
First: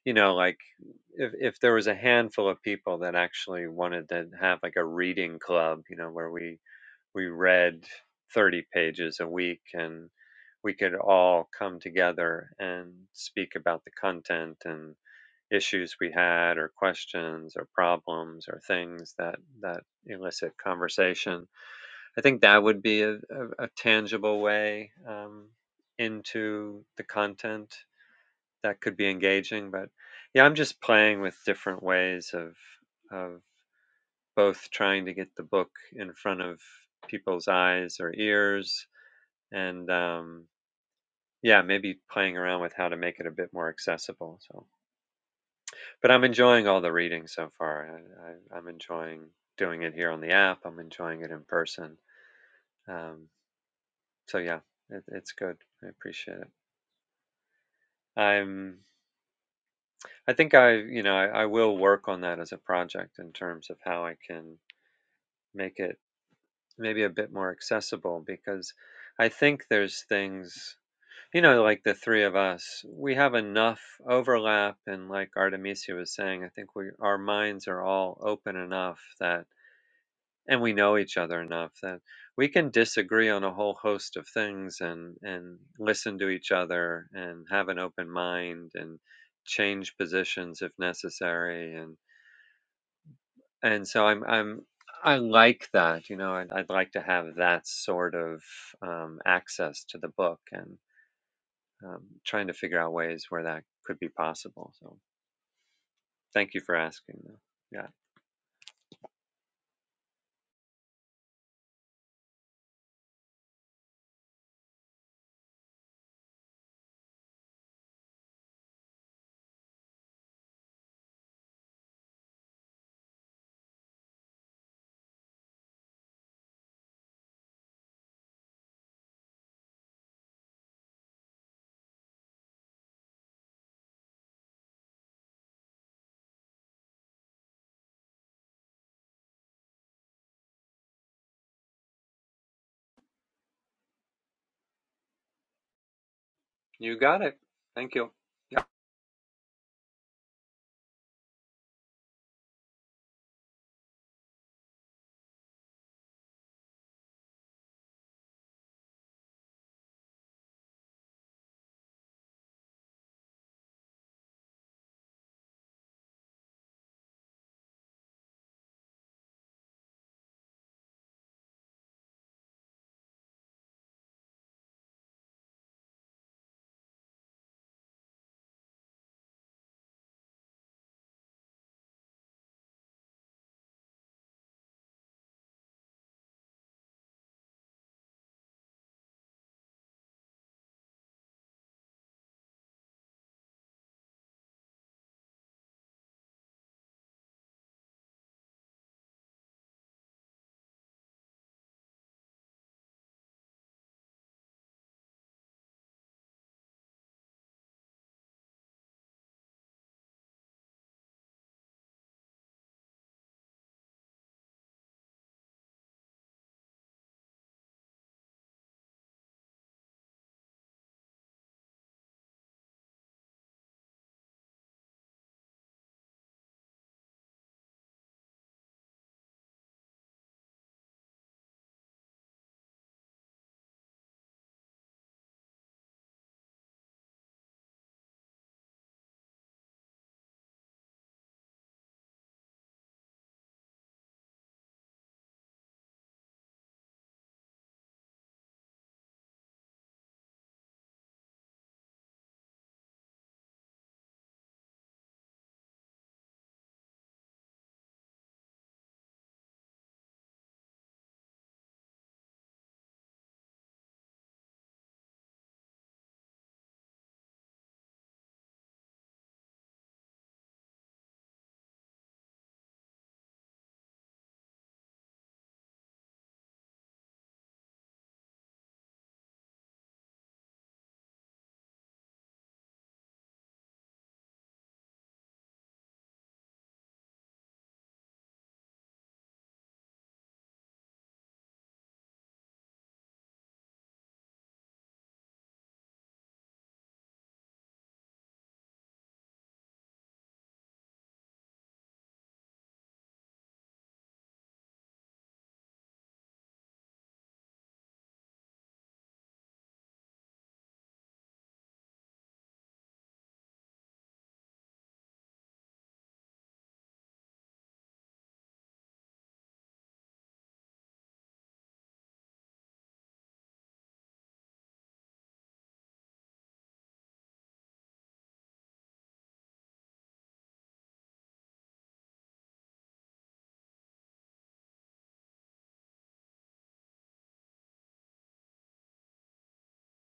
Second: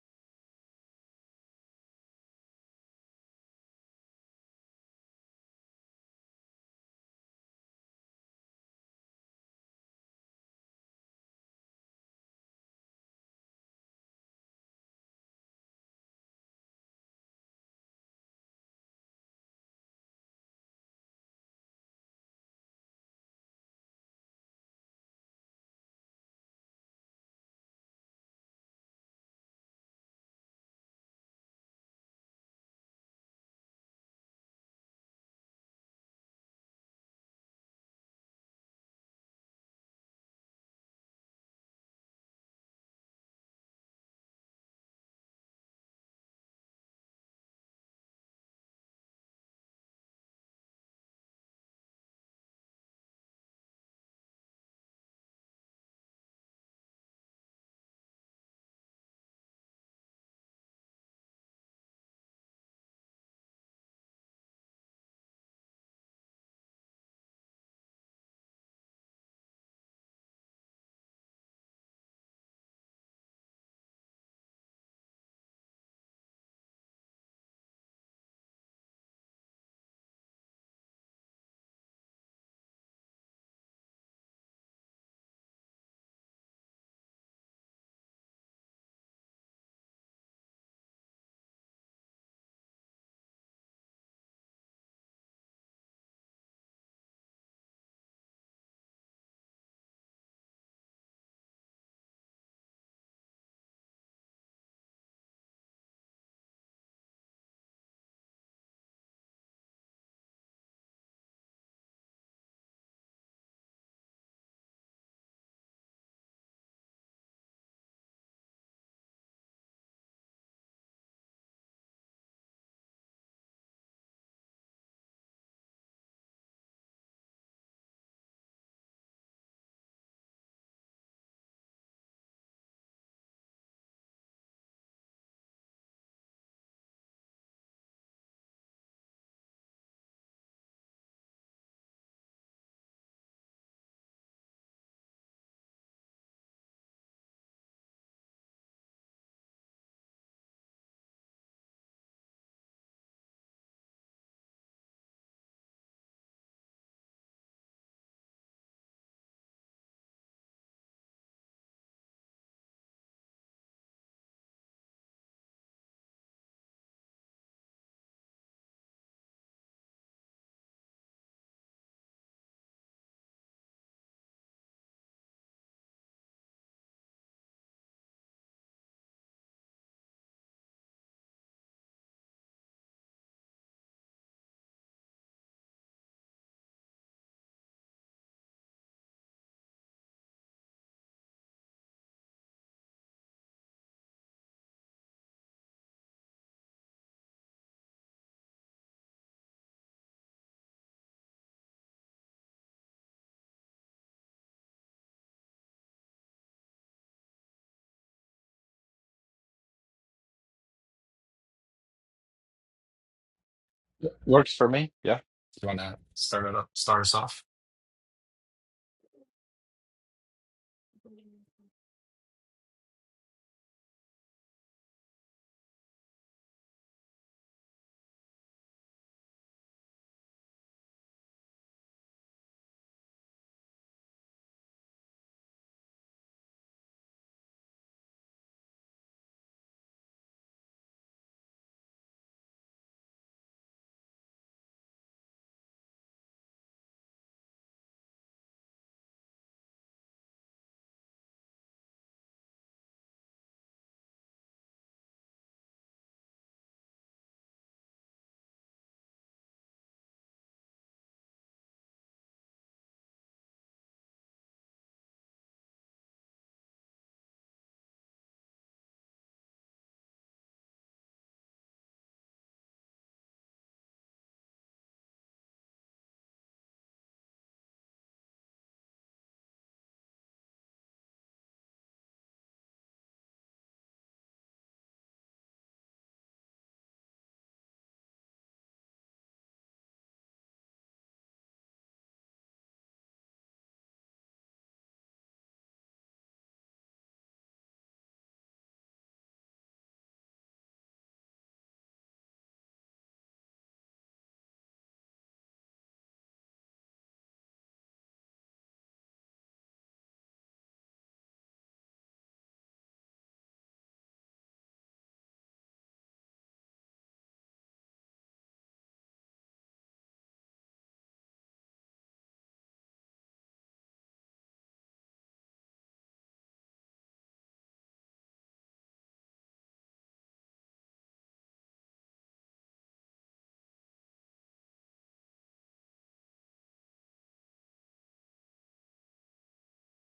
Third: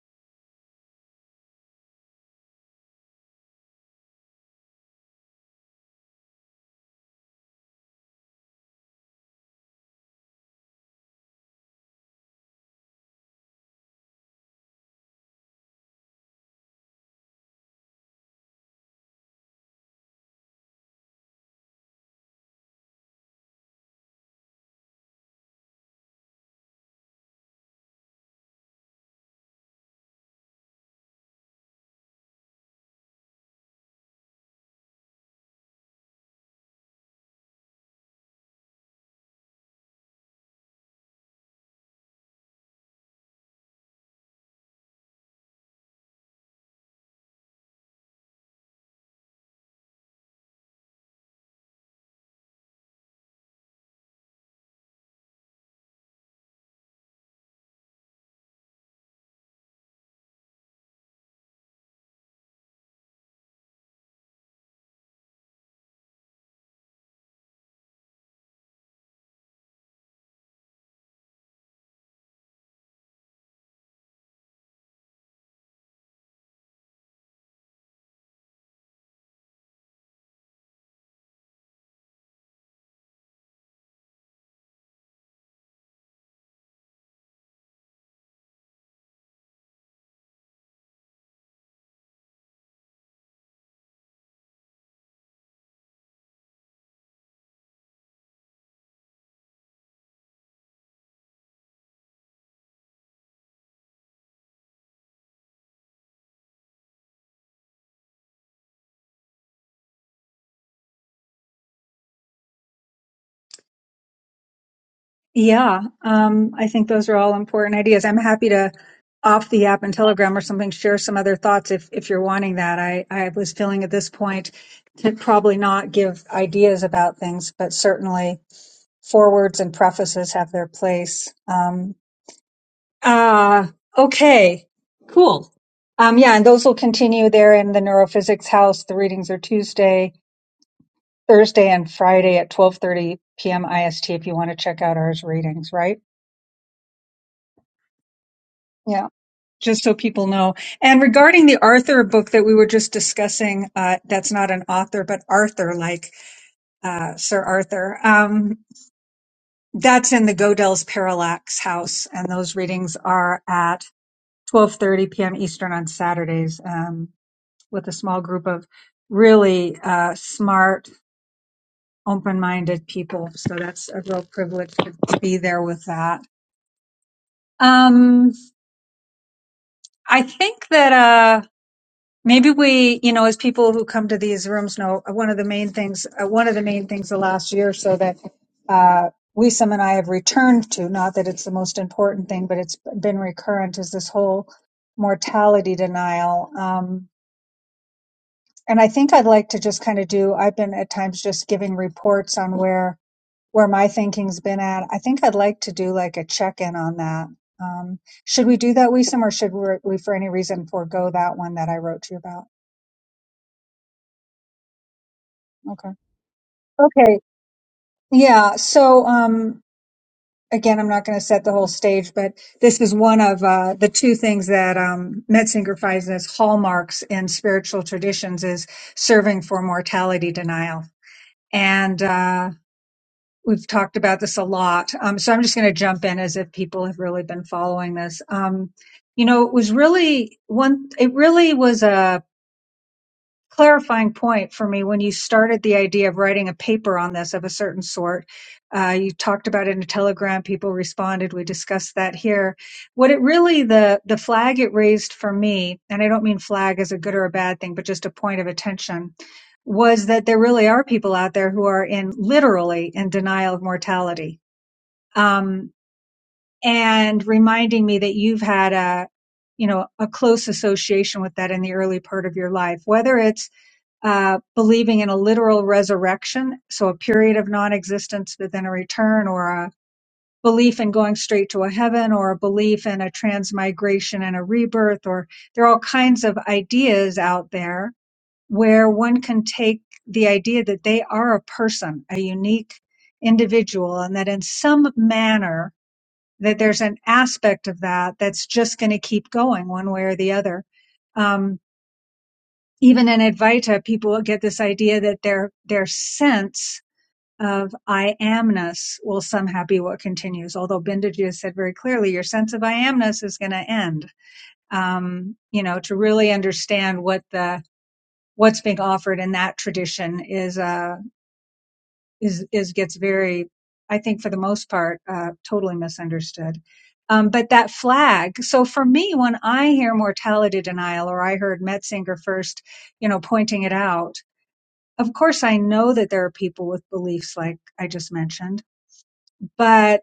you know like if, if there was a handful of people that actually wanted to have like a reading club you know where we we read 30 pages a week and we could all come together and speak about the content and issues we had or questions or problems or things that that elicit conversation i think that would be a, a, a tangible way um, into the content that could be engaging but yeah i'm just playing with different ways of of both trying to get the book in front of people's eyes or ears and um, yeah maybe playing around with how to make it a bit more accessible so But I'm enjoying all the reading so far. I, I, I'm enjoying doing it here on the app. I'm enjoying it in person. Um, so yeah, it, it's good. I appreciate it. I'm. I think I, you know, I, I will work on that as a project in terms of how I can make it maybe a bit more accessible because I think there's things, you know, like the three of us, we have enough overlap, and like Artemisia was saying, I think we our minds are all open enough that and we know each other enough that we can disagree on a whole host of things and and listen to each other and have an open mind and change positions if necessary and and so i'm i'm I like that, you know, I'd, I'd like to have that sort of um, access to the book and um, trying to figure out ways where that could be possible. So thank you for asking. though. Yeah,
Yeah, um, I think those are all important ideas. I'm happy to off the app and Telegram or something, share some other thoughts if if you're wanting that. I I was feeling at this point to probably not give ideas about things, but certainly forwards and prefaces have their place. Um, ah, okay, cool. Um, yeah, and those will continue there in the neurophysics house. The readings are Tuesday, Thursday, and Friday at 12:30 p.m. IST if you want to check out ours readings, right?
you got it. Thank you. Yeah.
Yeah. just so people know. And regarding the Arthur book that we were just discussing, uh, that's not an author, but Arthur, like uh, Sir Arthur. Um, that's in the Godel's Parallax House, and those readings are at 12:30 p.m. Eastern on Saturdays, um, with a small group of really uh, smart, open-minded people. So that's a real privilege to, to be there with that. Um, I think that. uh, Maybe we, you know, as people who come to these rooms know, uh, one of the main things, uh, one of the main things the last year, or so that uh, Wisam and I have returned to, not that it's the most important thing, but it's been recurrent, is this whole mortality denial. Um, and I think I'd like to just kind of do, I've been at times just giving reports on where where my thinking's been at. I think I'd like to do like a check in on that. Um, should we do that, Wisam, or should we, we for any reason forego that one that I wrote to you about?
Works for me. Yeah. You want
Okay.
to start it up? Start
Okay.
us off.
Yeah. So, um, again, I'm not going to set the whole stage, but this is one of uh, the two things that um, Metzinger finds as hallmarks in spiritual traditions is serving for mortality denial. And uh, we've talked about this a lot. Um, so I'm just going to jump in as if people have really been following this. Um, you know, it was really one, it really was clarifying point for me when you started the idea of writing a paper on this of a certain sort. Uh, you talked about it in a telegram. People responded. We discussed that here. What it really the the flag it raised for me, and I don't mean flag as a good or a bad thing, but just a point of attention, was that there really are people out there who are in literally in denial of mortality. Um, and reminding me that you've had a you know a close association with that in the early part of your life, whether it's uh, believing in a literal resurrection, so a period of non-existence, but then a return, or a belief in going straight to a heaven, or a belief in a transmigration and a rebirth, or there are all kinds of ideas out there where one can take the idea that they are a person, a unique individual, and that in some manner that there's an aspect of that that's just going to keep going one way or the other. Um, even in Advaita, people get this idea that their their sense of I amness will somehow be what continues. Although Bindaji said very clearly, your sense of I amness is going to end. Um, you know, to really understand what the what's being offered in that tradition is uh, is is gets very, I think, for the most part, uh, totally misunderstood. Um, but that flag. So for me, when I hear mortality denial, or I heard Metzinger first, you know, pointing it out of course I know that there are people with beliefs like I just mentioned, but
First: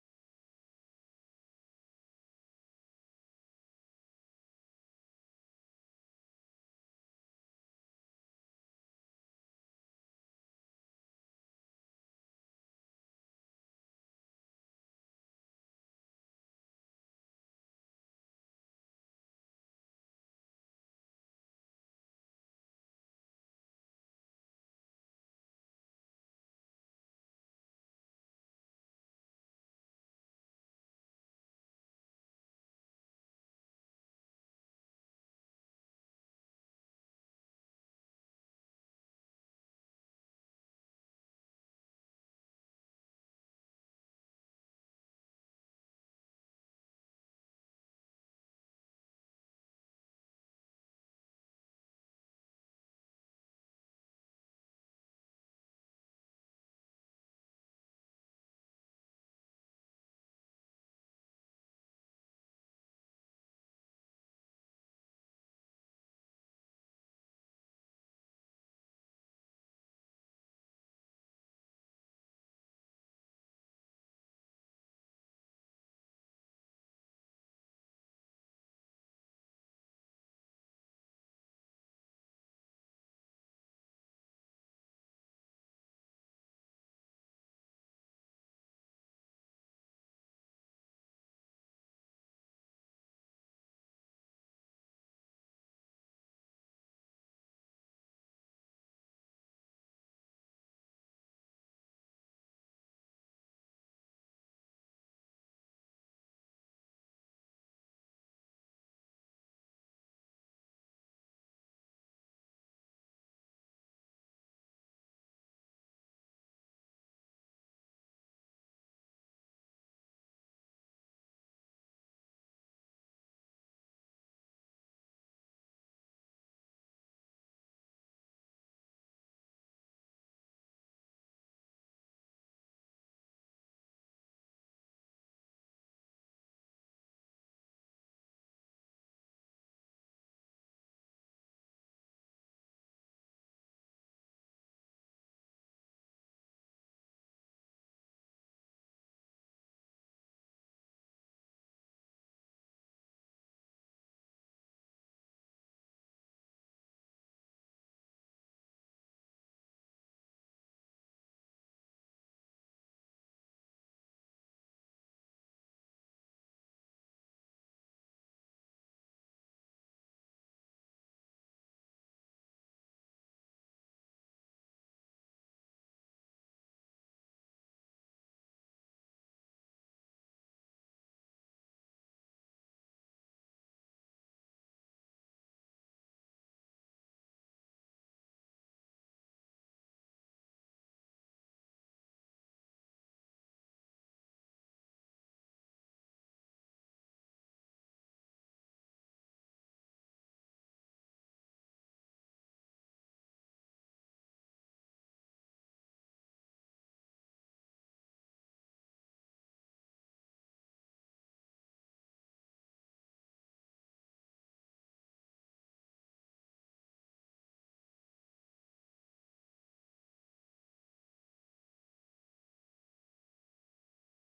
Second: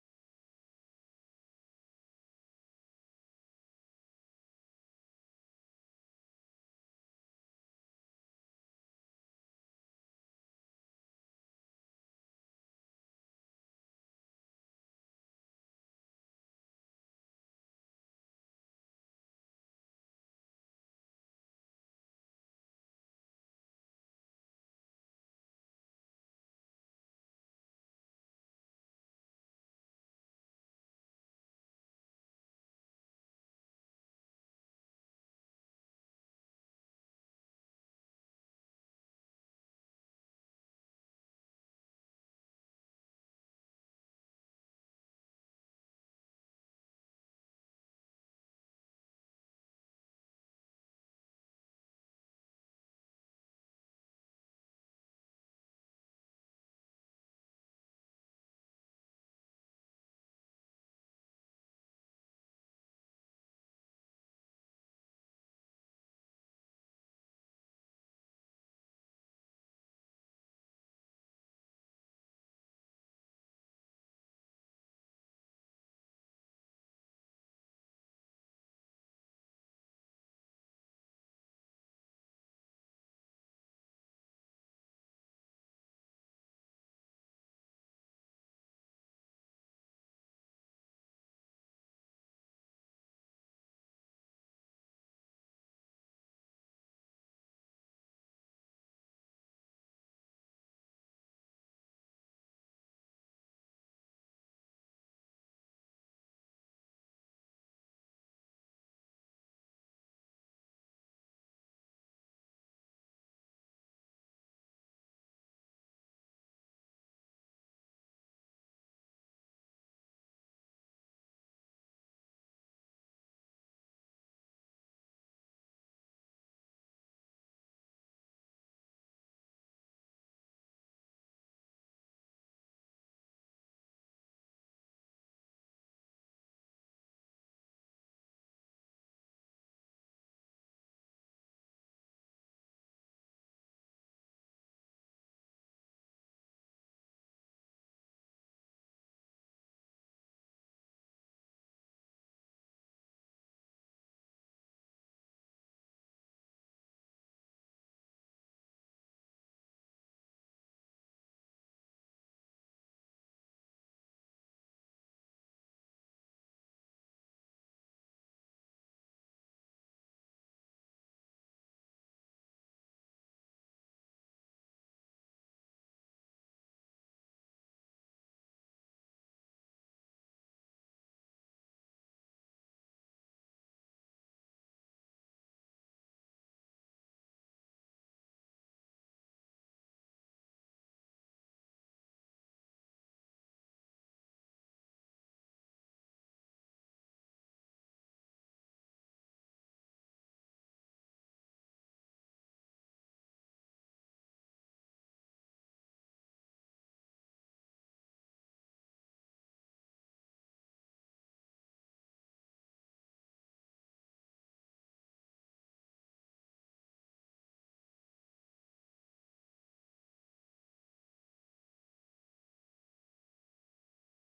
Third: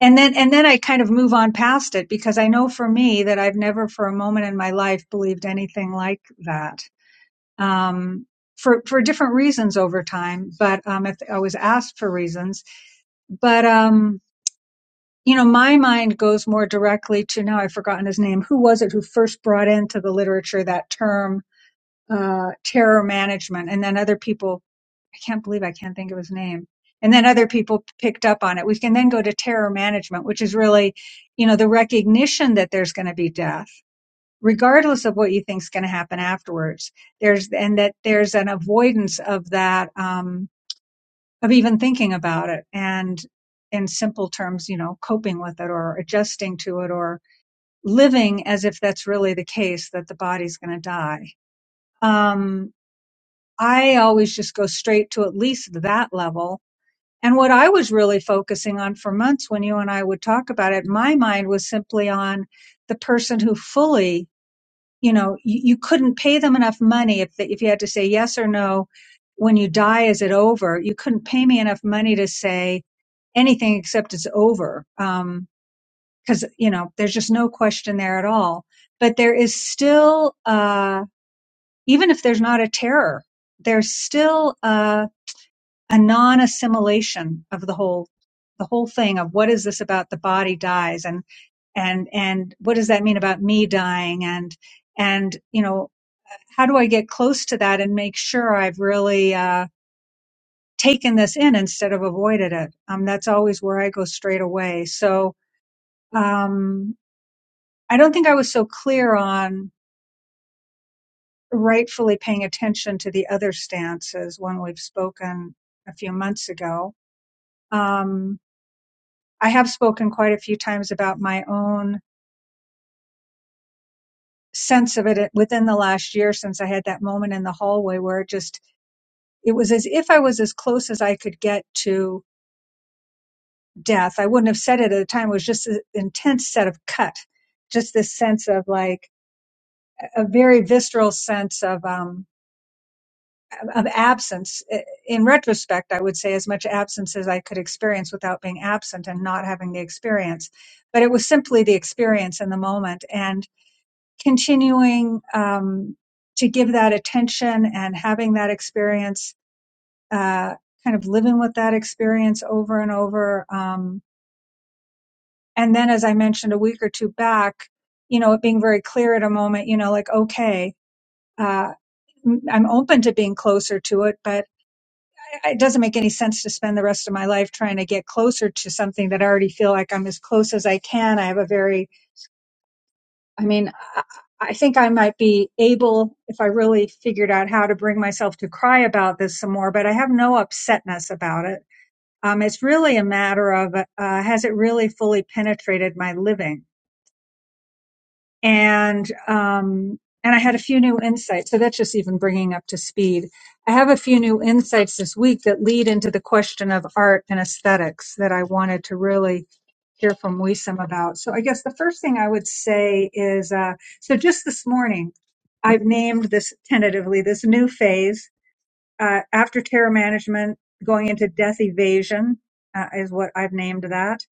and then and then I kind of move on past it because I know for me that I've never for a moment in my life believed anything like that. Um for, for different reasons over time, but um, if I was asked for reasons, but um, you know, my mind goes more directly to now I've forgotten his name. Who was it who first brought into the literature that term uh, terror management. And then other people, I can't believe I can't think of his name. And then other people picked up on it. We can then go to terror management, which is really, you know, the recognition that there's going to be death, regardless of what you think is going to happen afterwards. There's, and that there's an avoidance of that, um, of even thinking about it and in simple terms, you know, coping with it or adjusting to it or living as if that's really the case that the body's going to die. Um, I always just go straight to at least that level. And what I was really focusing on for months when you and I would talk about it, my mind was simply on the person who fully, you know, you, you couldn't pay them enough money if, they, if you had to say yes or no. When you die, is it over? You couldn't pay me enough money to say anything except it's over. Um, cause, you know, there's just no question there at all. But there is still, uh, even if there's not a terror, there's still, uh, a non-assimilation of the whole the whole thing of what is this about the body dies and and and what does that mean about me dying and and you know how do i get close to that and make sure i've really uh taken this in instead of avoided it um that's always where i go straight away so um i don't think i was so clear on rightfully paying attention to the other stances when we've spoken a few months ago Um, I have spoken quite a few times about my own sense of it within the last year since I had that moment in the hallway where it just, it was as if I was as close as I could get to death. I wouldn't have said it at the time. It was just an intense set of cut, just this sense of like a very visceral sense of, um, of absence. In retrospect, I would say as much absence as I could experience without being absent and not having the experience. But it was simply the experience in the moment. And continuing um, to give that attention and having that experience, uh, kind of living with that experience over and over. Um, and then, as I mentioned a week or two back, you know, it being very clear at a moment, you know, like, okay, uh, m- I'm open to being closer to it, but it doesn't make any sense to spend the rest of my life trying to get closer to something that I already feel like I'm as close as I can. I have a very I mean, I I think I might be able, if I really figured out how to bring myself to cry about this some more, but I have no upsetness about it. Um, it's really a matter of, uh, has it really fully penetrated my living? And, um, and I had a few new insights. So that's just even bringing up to speed. I have a few new insights this week that lead into the question of art and aesthetics that I wanted to really hear from Wisam about. So I guess the first thing I would say is, uh, so just this morning, I've named this tentatively, this new phase, uh, after terror management, going into death evasion, uh, is what I've named that.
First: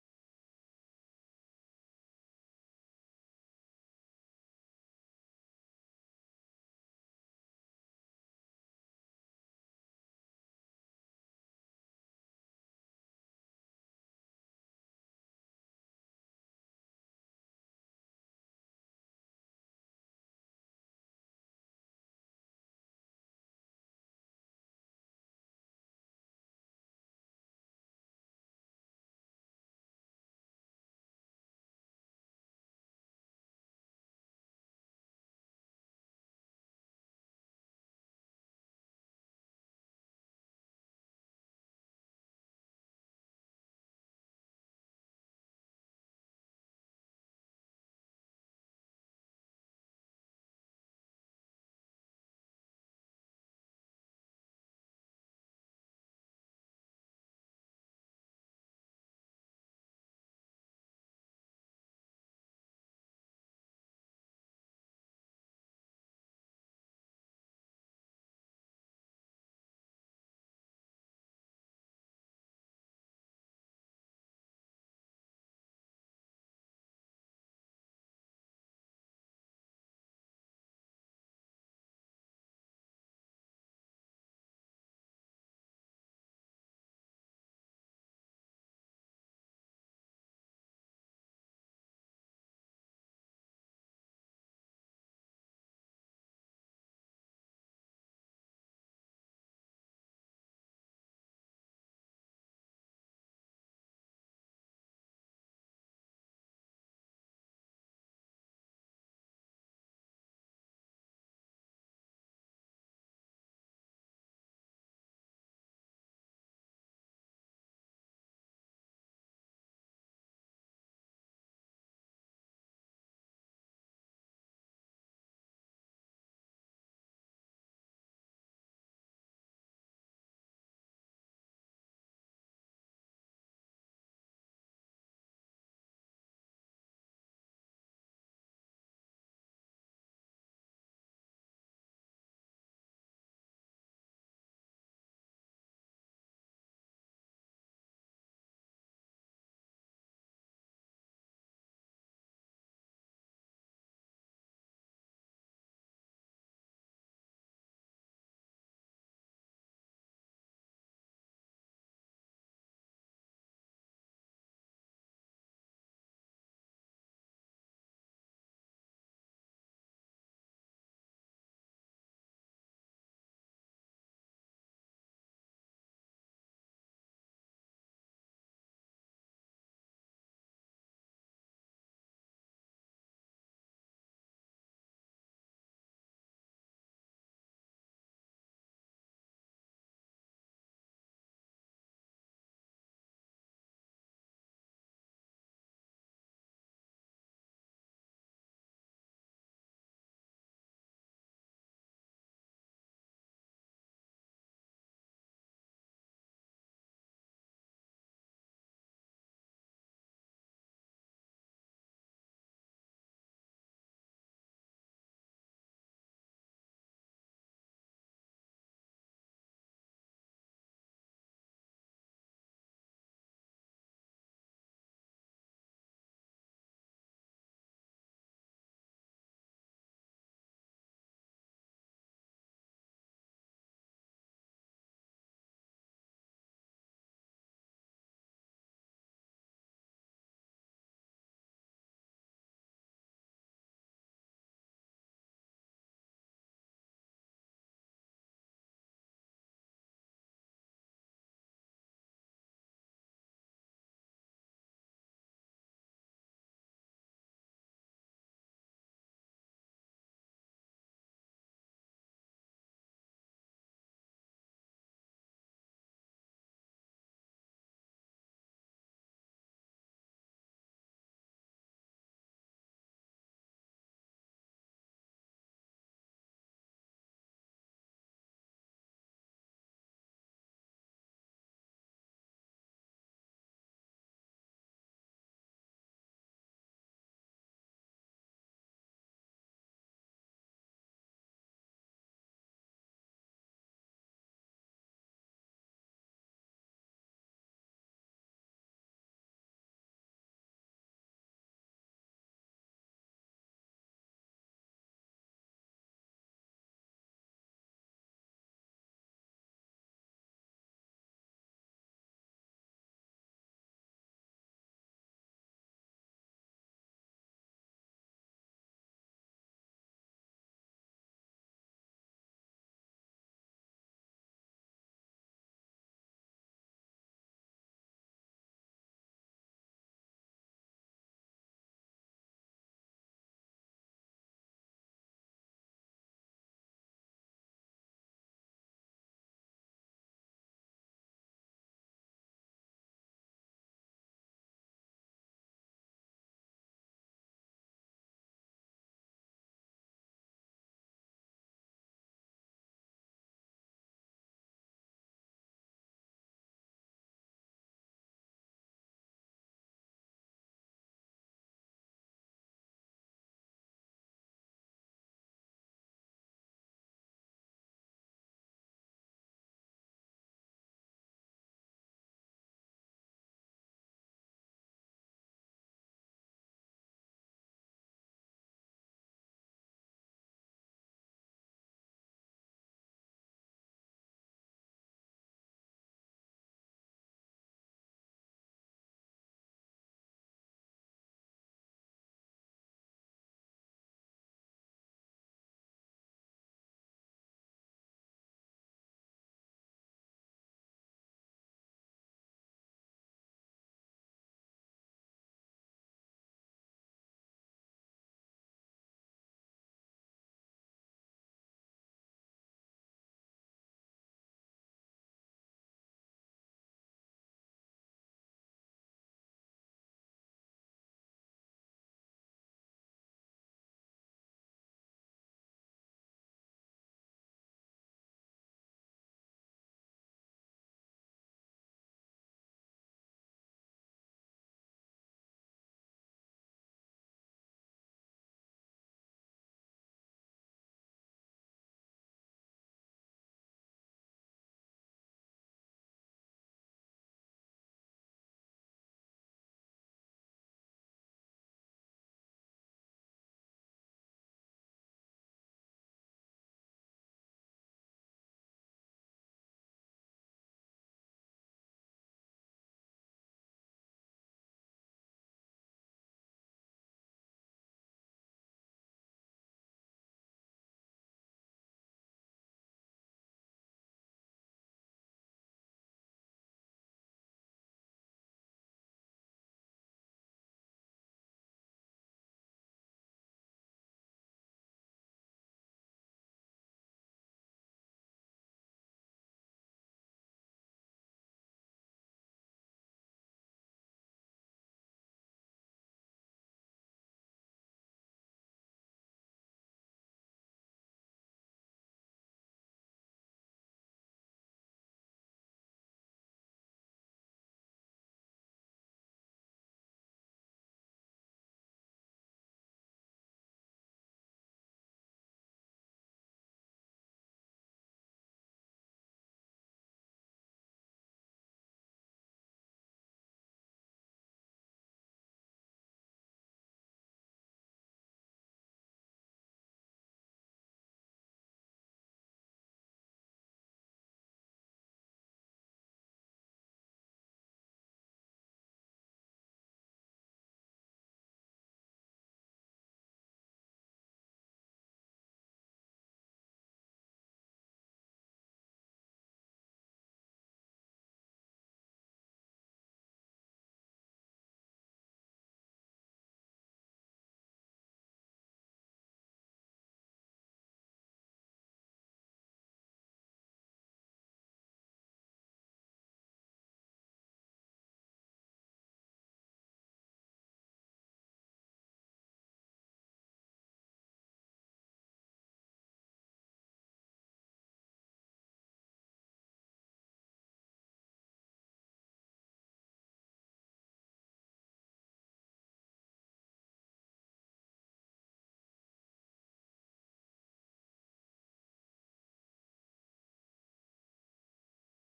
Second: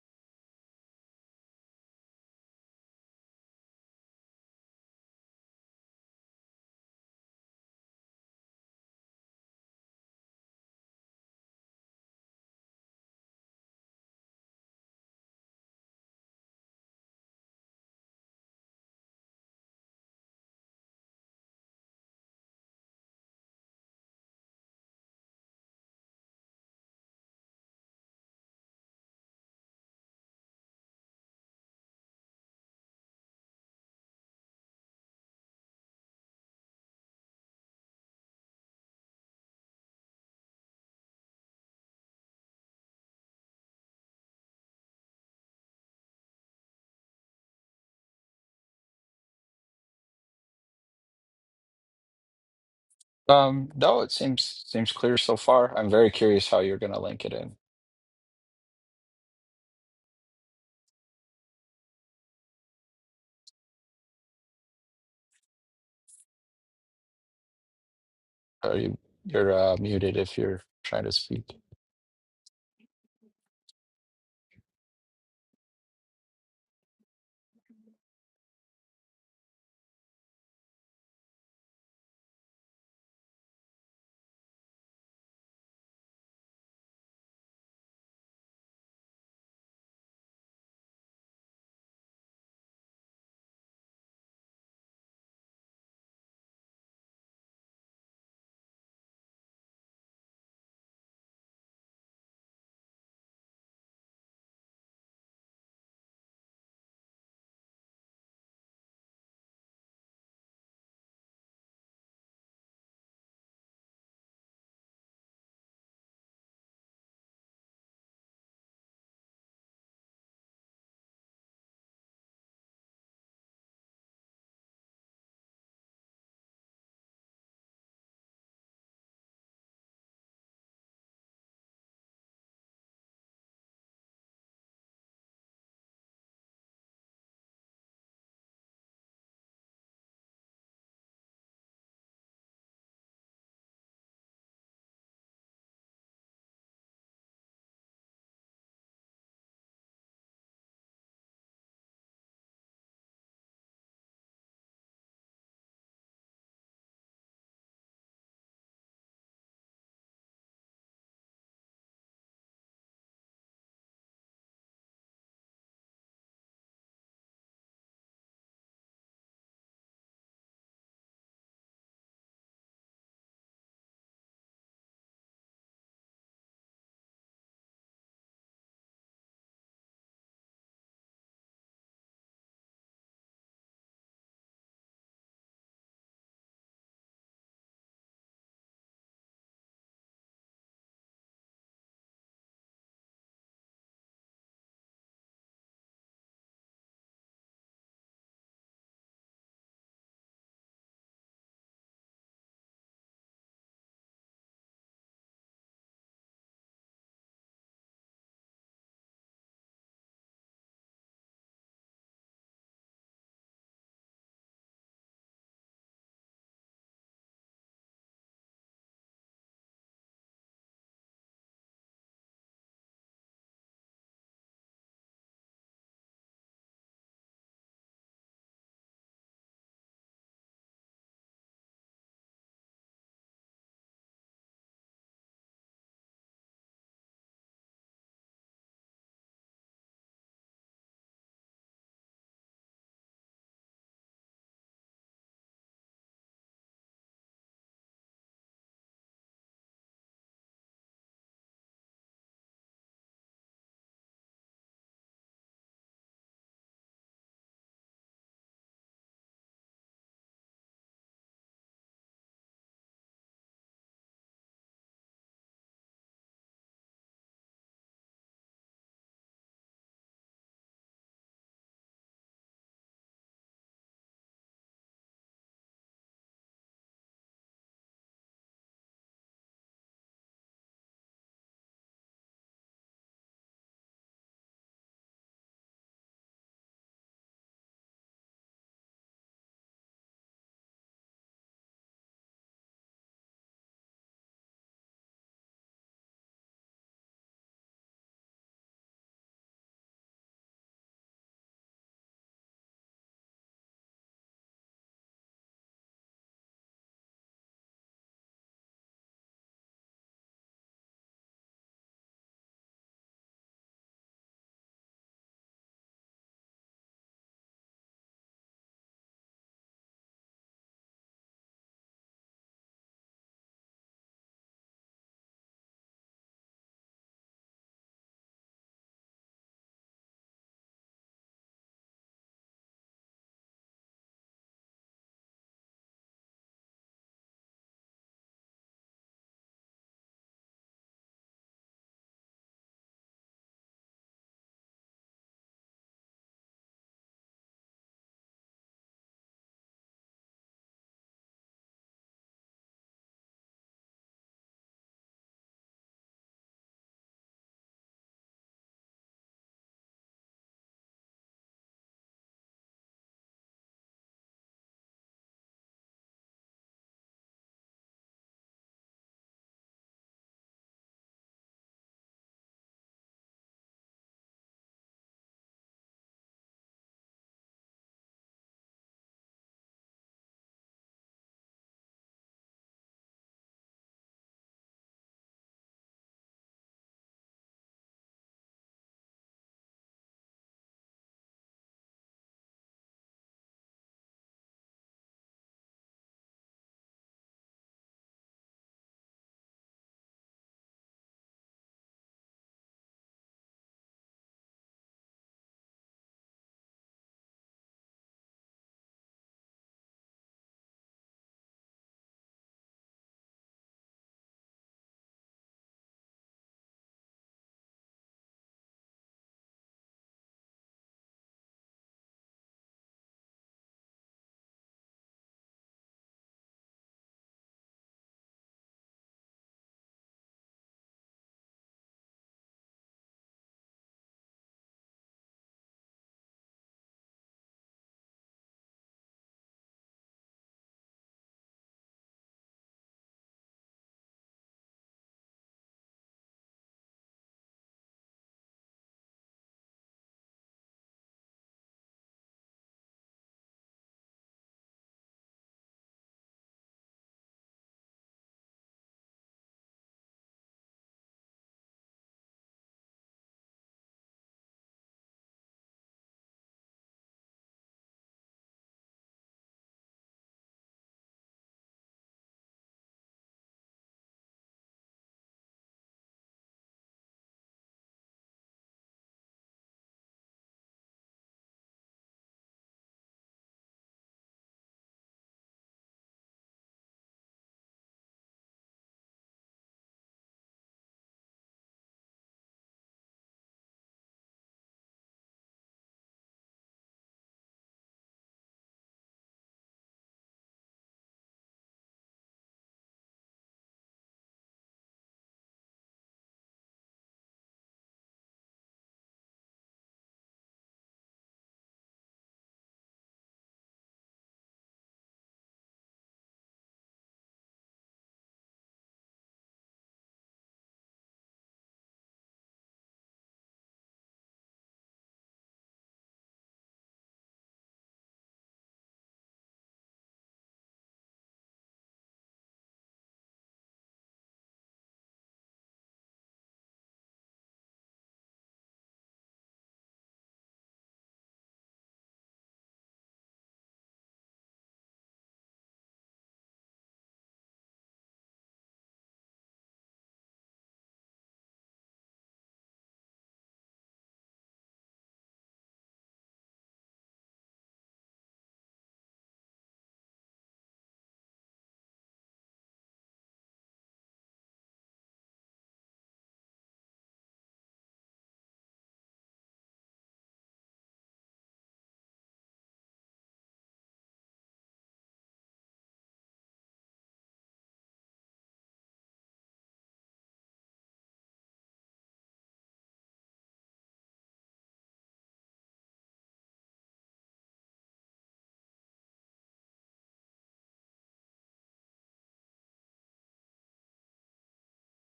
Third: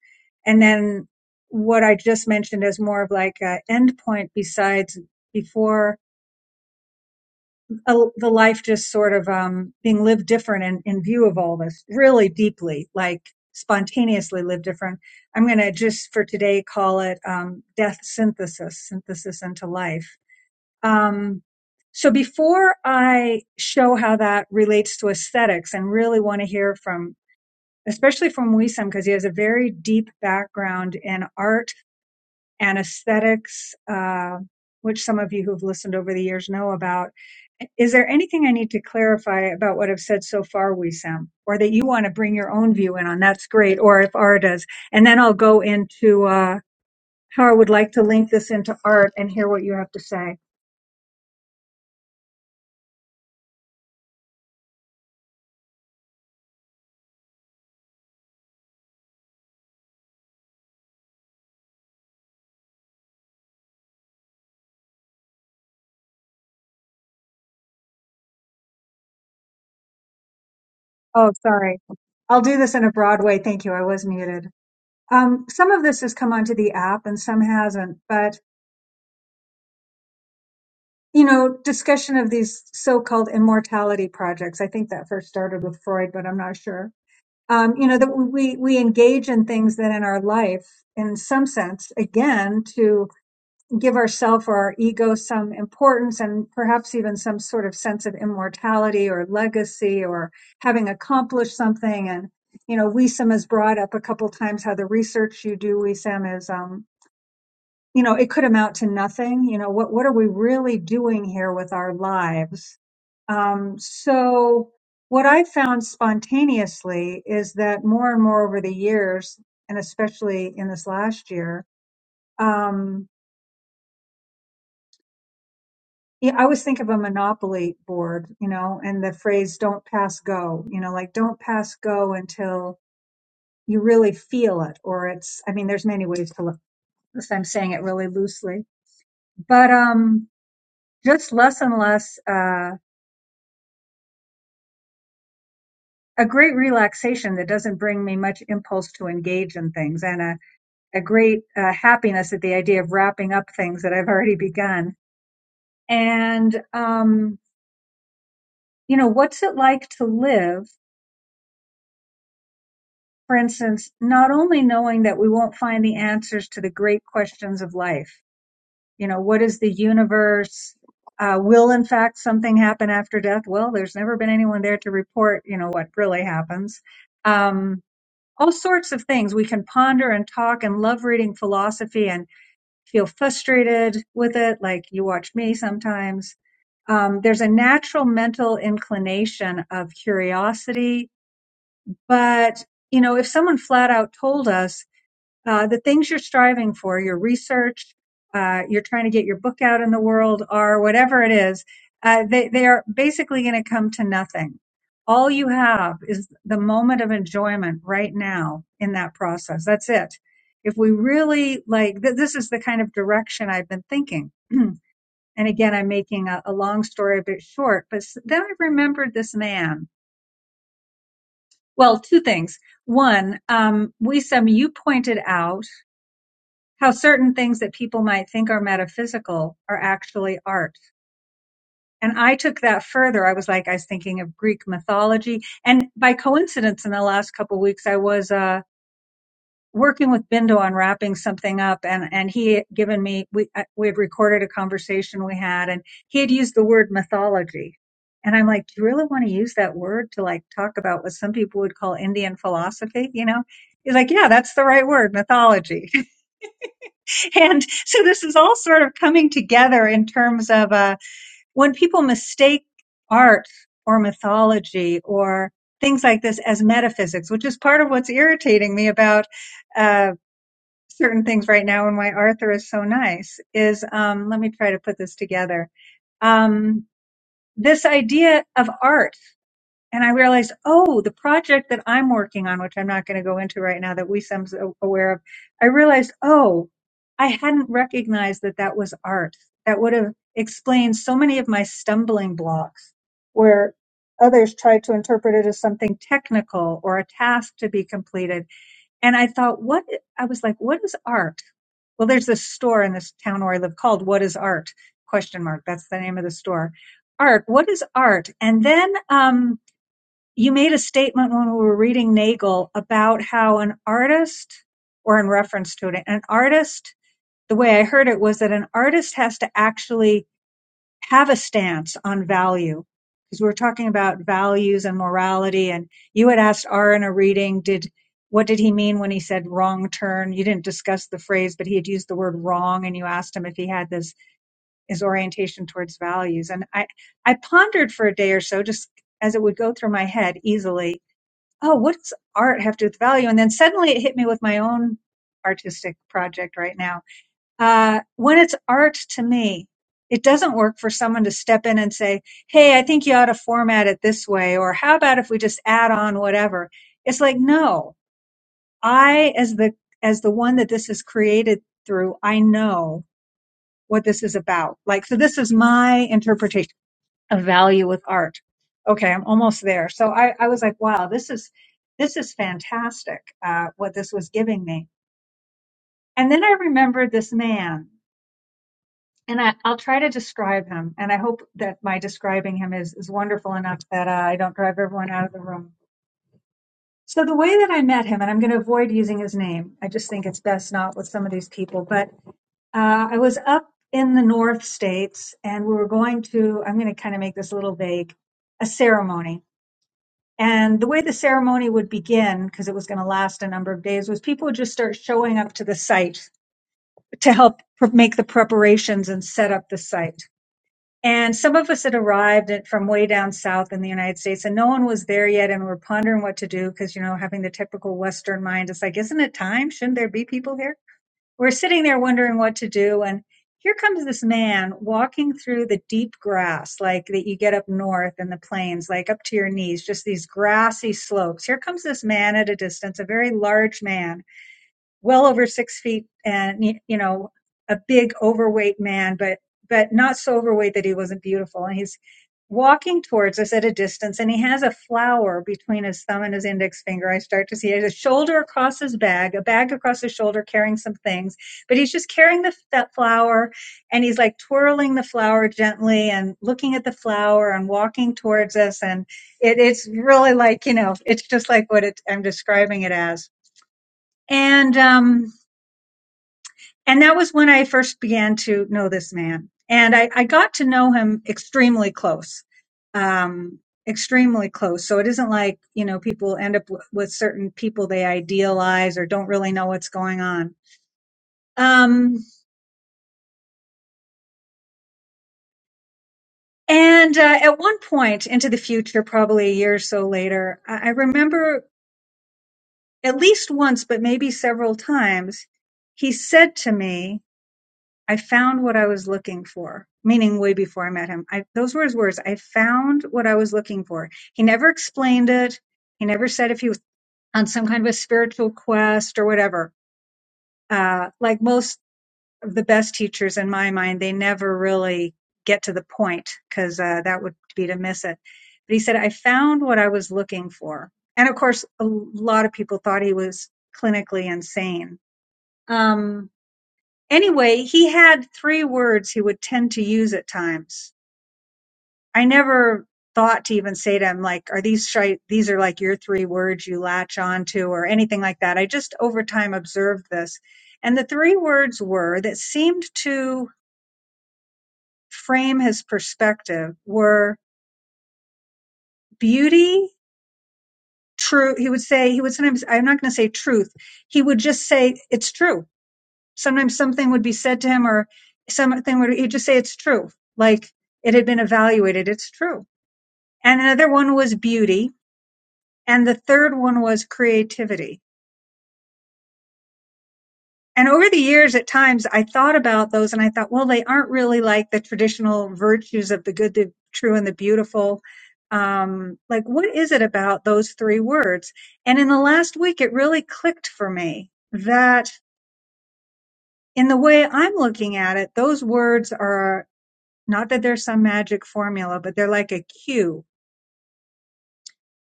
And then what I just mentioned as more of like an endpoint besides before a, the life just sort of um, being lived different in, in view of all this really deeply like spontaneously lived different i'm going to just for today call it um, death synthesis synthesis into life um, so before i show how that relates to aesthetics and really want to hear from especially from wisam because he has a very deep background in art anesthetics, uh, which some of you who've listened over the years know about. Is there anything I need to clarify about what I've said so far, Wissam, or that you want to bring your own view in on? That's great. Or if Ara does, and then I'll go into uh, how I would like to link this into art and hear what you have to say.
Um, no, it seems seems clear so far. I'm very curious how you're gonna link it in. Are you you're uh, muted if you're trying to
Oh,
speak?
sorry. I'll do this in a broad way. Thank you. I was muted. Um, some of this has come onto the app and some hasn't, but you know, discussion of these so-called immortality projects. I think that first started with Freud, but I'm not sure. Um, you know, that we, we engage in things that in our life, in some sense, again, to give ourselves or our ego some importance and perhaps even some sort of sense of immortality or legacy or having accomplished something. And, you know, WISM has brought up a couple times how the research you do, WISM, is, um, you know, it could amount to nothing. You know, what what are we really doing here with our lives? Um, so, what I found spontaneously is that more and more over the years, and especially in this last year, um, yeah, I always think of a monopoly board, you know, and the phrase "don't pass go," you know, like don't pass go until you really feel it, or it's. I mean, there's many ways to look. I'm saying it really loosely, but um, just less and less. Uh, a great relaxation that doesn't bring me much impulse to engage in things and a, a great uh, happiness at the idea of wrapping up things that I've already begun. And, um, you know, what's it like to live, for instance, not only knowing that we won't find the answers to the great questions of life, you know, what is the universe? Uh, will in fact something happen after death? Well, there's never been anyone there to report, you know, what really happens. Um, all sorts of things. We can ponder and talk and love reading philosophy and feel frustrated with it, like you watch me sometimes. Um, there's a natural mental inclination of curiosity, but you know, if someone flat out told us uh, the things you're striving for, your research, uh, you're trying to get your book out in the world, or whatever it is, uh, they, they are basically going to come to nothing. All you have is the moment of enjoyment right now in that process. That's it. If we really like, th- this is the kind of direction I've been thinking. and again, I'm making a, a long story a bit short, but s- then I remembered this man. Well, two things. One, um, Wisam, you pointed out how certain things that people might think are metaphysical are actually art. And I took that further. I was like, I was thinking of Greek mythology. And by coincidence, in the last couple of weeks, I was, uh, working with Bindo on wrapping something up and, and he had given me, we, I- we had recorded a conversation we had and he had used the word mythology. And I'm like, do you really want to use that word to like talk about what some people would call Indian philosophy? You know, he's like, yeah, that's the right word, mythology. And so this is all sort of coming together in terms of uh, when people mistake art or mythology or things like this as metaphysics, which is part of what's irritating me about uh, certain things right now and why Arthur is so nice is um, let me try to put this together. Um, this idea of art and I realized, oh, the project that I'm working on, which I'm not going to go into right now, that WeSem's a- aware of, I realized, oh, I hadn't recognized that that was art. That would have explained so many of my stumbling blocks, where others tried to interpret it as something technical or a task to be completed. And I thought, what? I was like, what is art? Well, there's this store in this town where I live called "What Is Art?" Question mark. That's the name of the store. Art. What is art? And then. Um, you made a statement when we were reading Nagel about how an artist, or in reference to it, an artist, the way I heard it was that an artist has to actually have a stance on value. Because we were talking about values and morality, and you had asked R in a reading, did what did he mean when he said wrong turn? You didn't discuss the phrase, but he had used the word wrong, and you asked him if he had this his orientation towards values. And I I pondered for a day or so, just as it would go through my head easily, oh, what does art have to do with value? And then suddenly it hit me with my own artistic project right now. Uh, when it's art to me, it doesn't work for someone to step in and say, Hey, I think you ought to format it this way. Or how about if we just add on whatever? It's like, no, I, as the, as the one that this is created through, I know what this is about. Like, so this is my interpretation of value with art. Okay, I'm almost there. So I, I was like, wow, this is this is fantastic. Uh, what this was giving me, and then I remembered this man, and I, I'll try to describe him, and I hope that my describing him is is wonderful enough that uh, I don't drive everyone out of the room. So the way that I met him, and I'm going to avoid using his name. I just think it's best not with some of these people. But uh, I was up in the North States, and we were going to. I'm going to kind of make this a little vague. A ceremony And the way the ceremony would begin, because it was going to last a number of days, was people would just start showing up to the site to help pr- make the preparations and set up the site. And some of us had arrived at- from way down south in the United States, and no one was there yet, and we were pondering what to do because, you know, having the typical Western mind, it's like, isn't it time? Shouldn't there be people here? We're sitting there wondering what to do. And here comes this man walking through the deep grass, like that you get up north in the plains, like up to your knees, just these grassy slopes. Here comes this man at a distance, a very large man well over six feet and you know a big overweight man but but not so overweight that he wasn't beautiful and he's walking towards us at a distance and he has a flower between his thumb and his index finger i start to see it a shoulder across his bag a bag across his shoulder carrying some things but he's just carrying the, that flower and he's like twirling the flower gently and looking at the flower and walking towards us and it, it's really like you know it's just like what it, i'm describing it as and um and that was when I first began to know this man. And I, I got to know him extremely close, um, extremely close. So it isn't like, you know, people end up w- with certain people they idealize or don't really know what's going on. Um, and uh, at one point into the future, probably a year or so later, I, I remember at least once, but maybe several times, he said to me, I found what I was looking for, meaning way before I met him. I, those were his words. I found what I was looking for. He never explained it. He never said if he was on some kind of a spiritual quest or whatever. Uh, like most of the best teachers in my mind, they never really get to the point because uh, that would be to miss it. But he said, I found what I was looking for. And of course, a lot of people thought he was clinically insane. Um, Anyway, he had three words he would tend to use at times. I never thought to even say to him like, "Are these shi these are like your three words you latch on to or anything like that." I just over time observed this, and the three words were that seemed to frame his perspective were beauty, true. He would say he would sometimes I'm not going to say truth. He would just say it's true sometimes something would be said to him or something would he'd just say it's true like it had been evaluated it's true and another one was beauty and the third one was creativity and over the years at times i thought about those and i thought well they aren't really like the traditional virtues of the good the true and the beautiful um like what is it about those three words and in the last week it really clicked for me that in the way i'm looking at it those words are Not that there's some magic formula, but they're like a cue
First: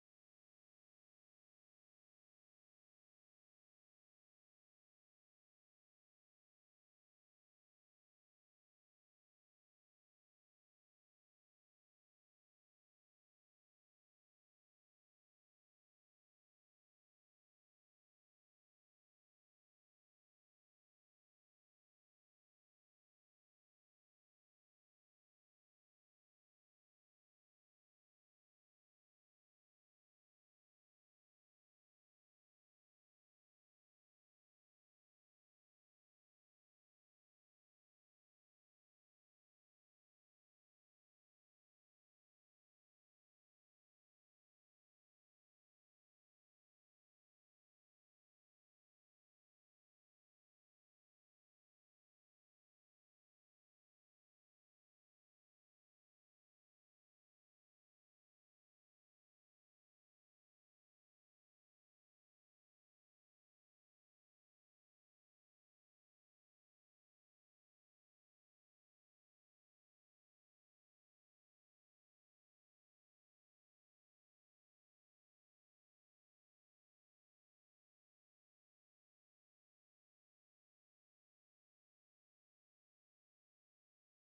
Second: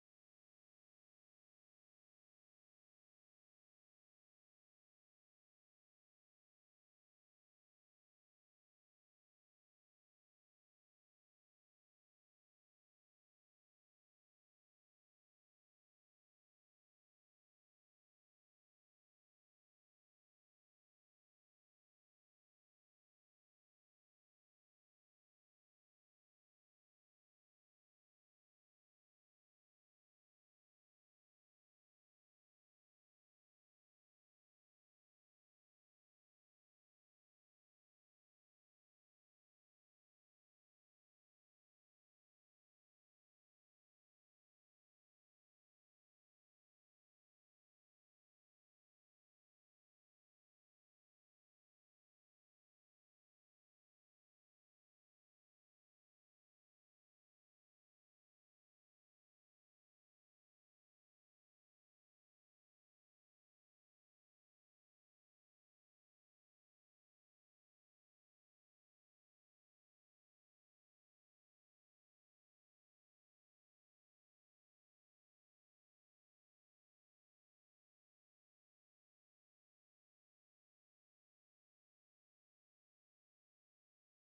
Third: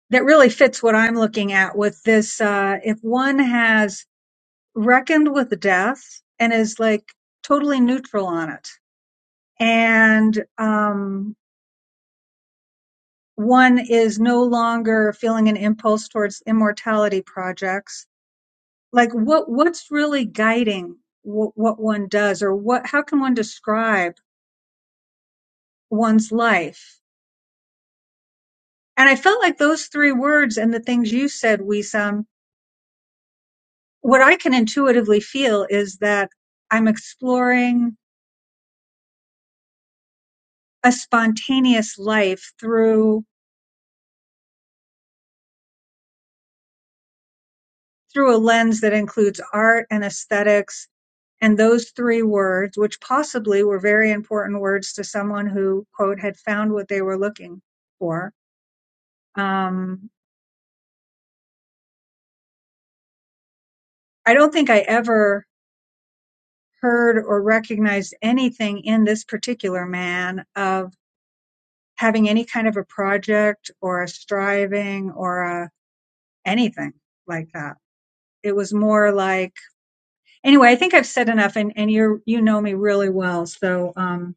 that really fits what I'm looking at with this. Uh, if one has reckoned with death and is like totally neutral on it, and um, one is no longer feeling an impulse towards immortality projects, like what what's really guiding what, what one does, or what how can one describe one's life? And I felt like those three words and the things you said, Wisam, what I can intuitively feel is that I'm exploring a spontaneous life through through a lens that includes art and aesthetics and those three words, which possibly were very important words to someone who quote had found what they were looking for. Um, I don't think I ever heard or recognized anything in this particular man of having any kind of a project or a striving or a anything like that. it was more like anyway i think i've said enough and, and you you know me really well so um,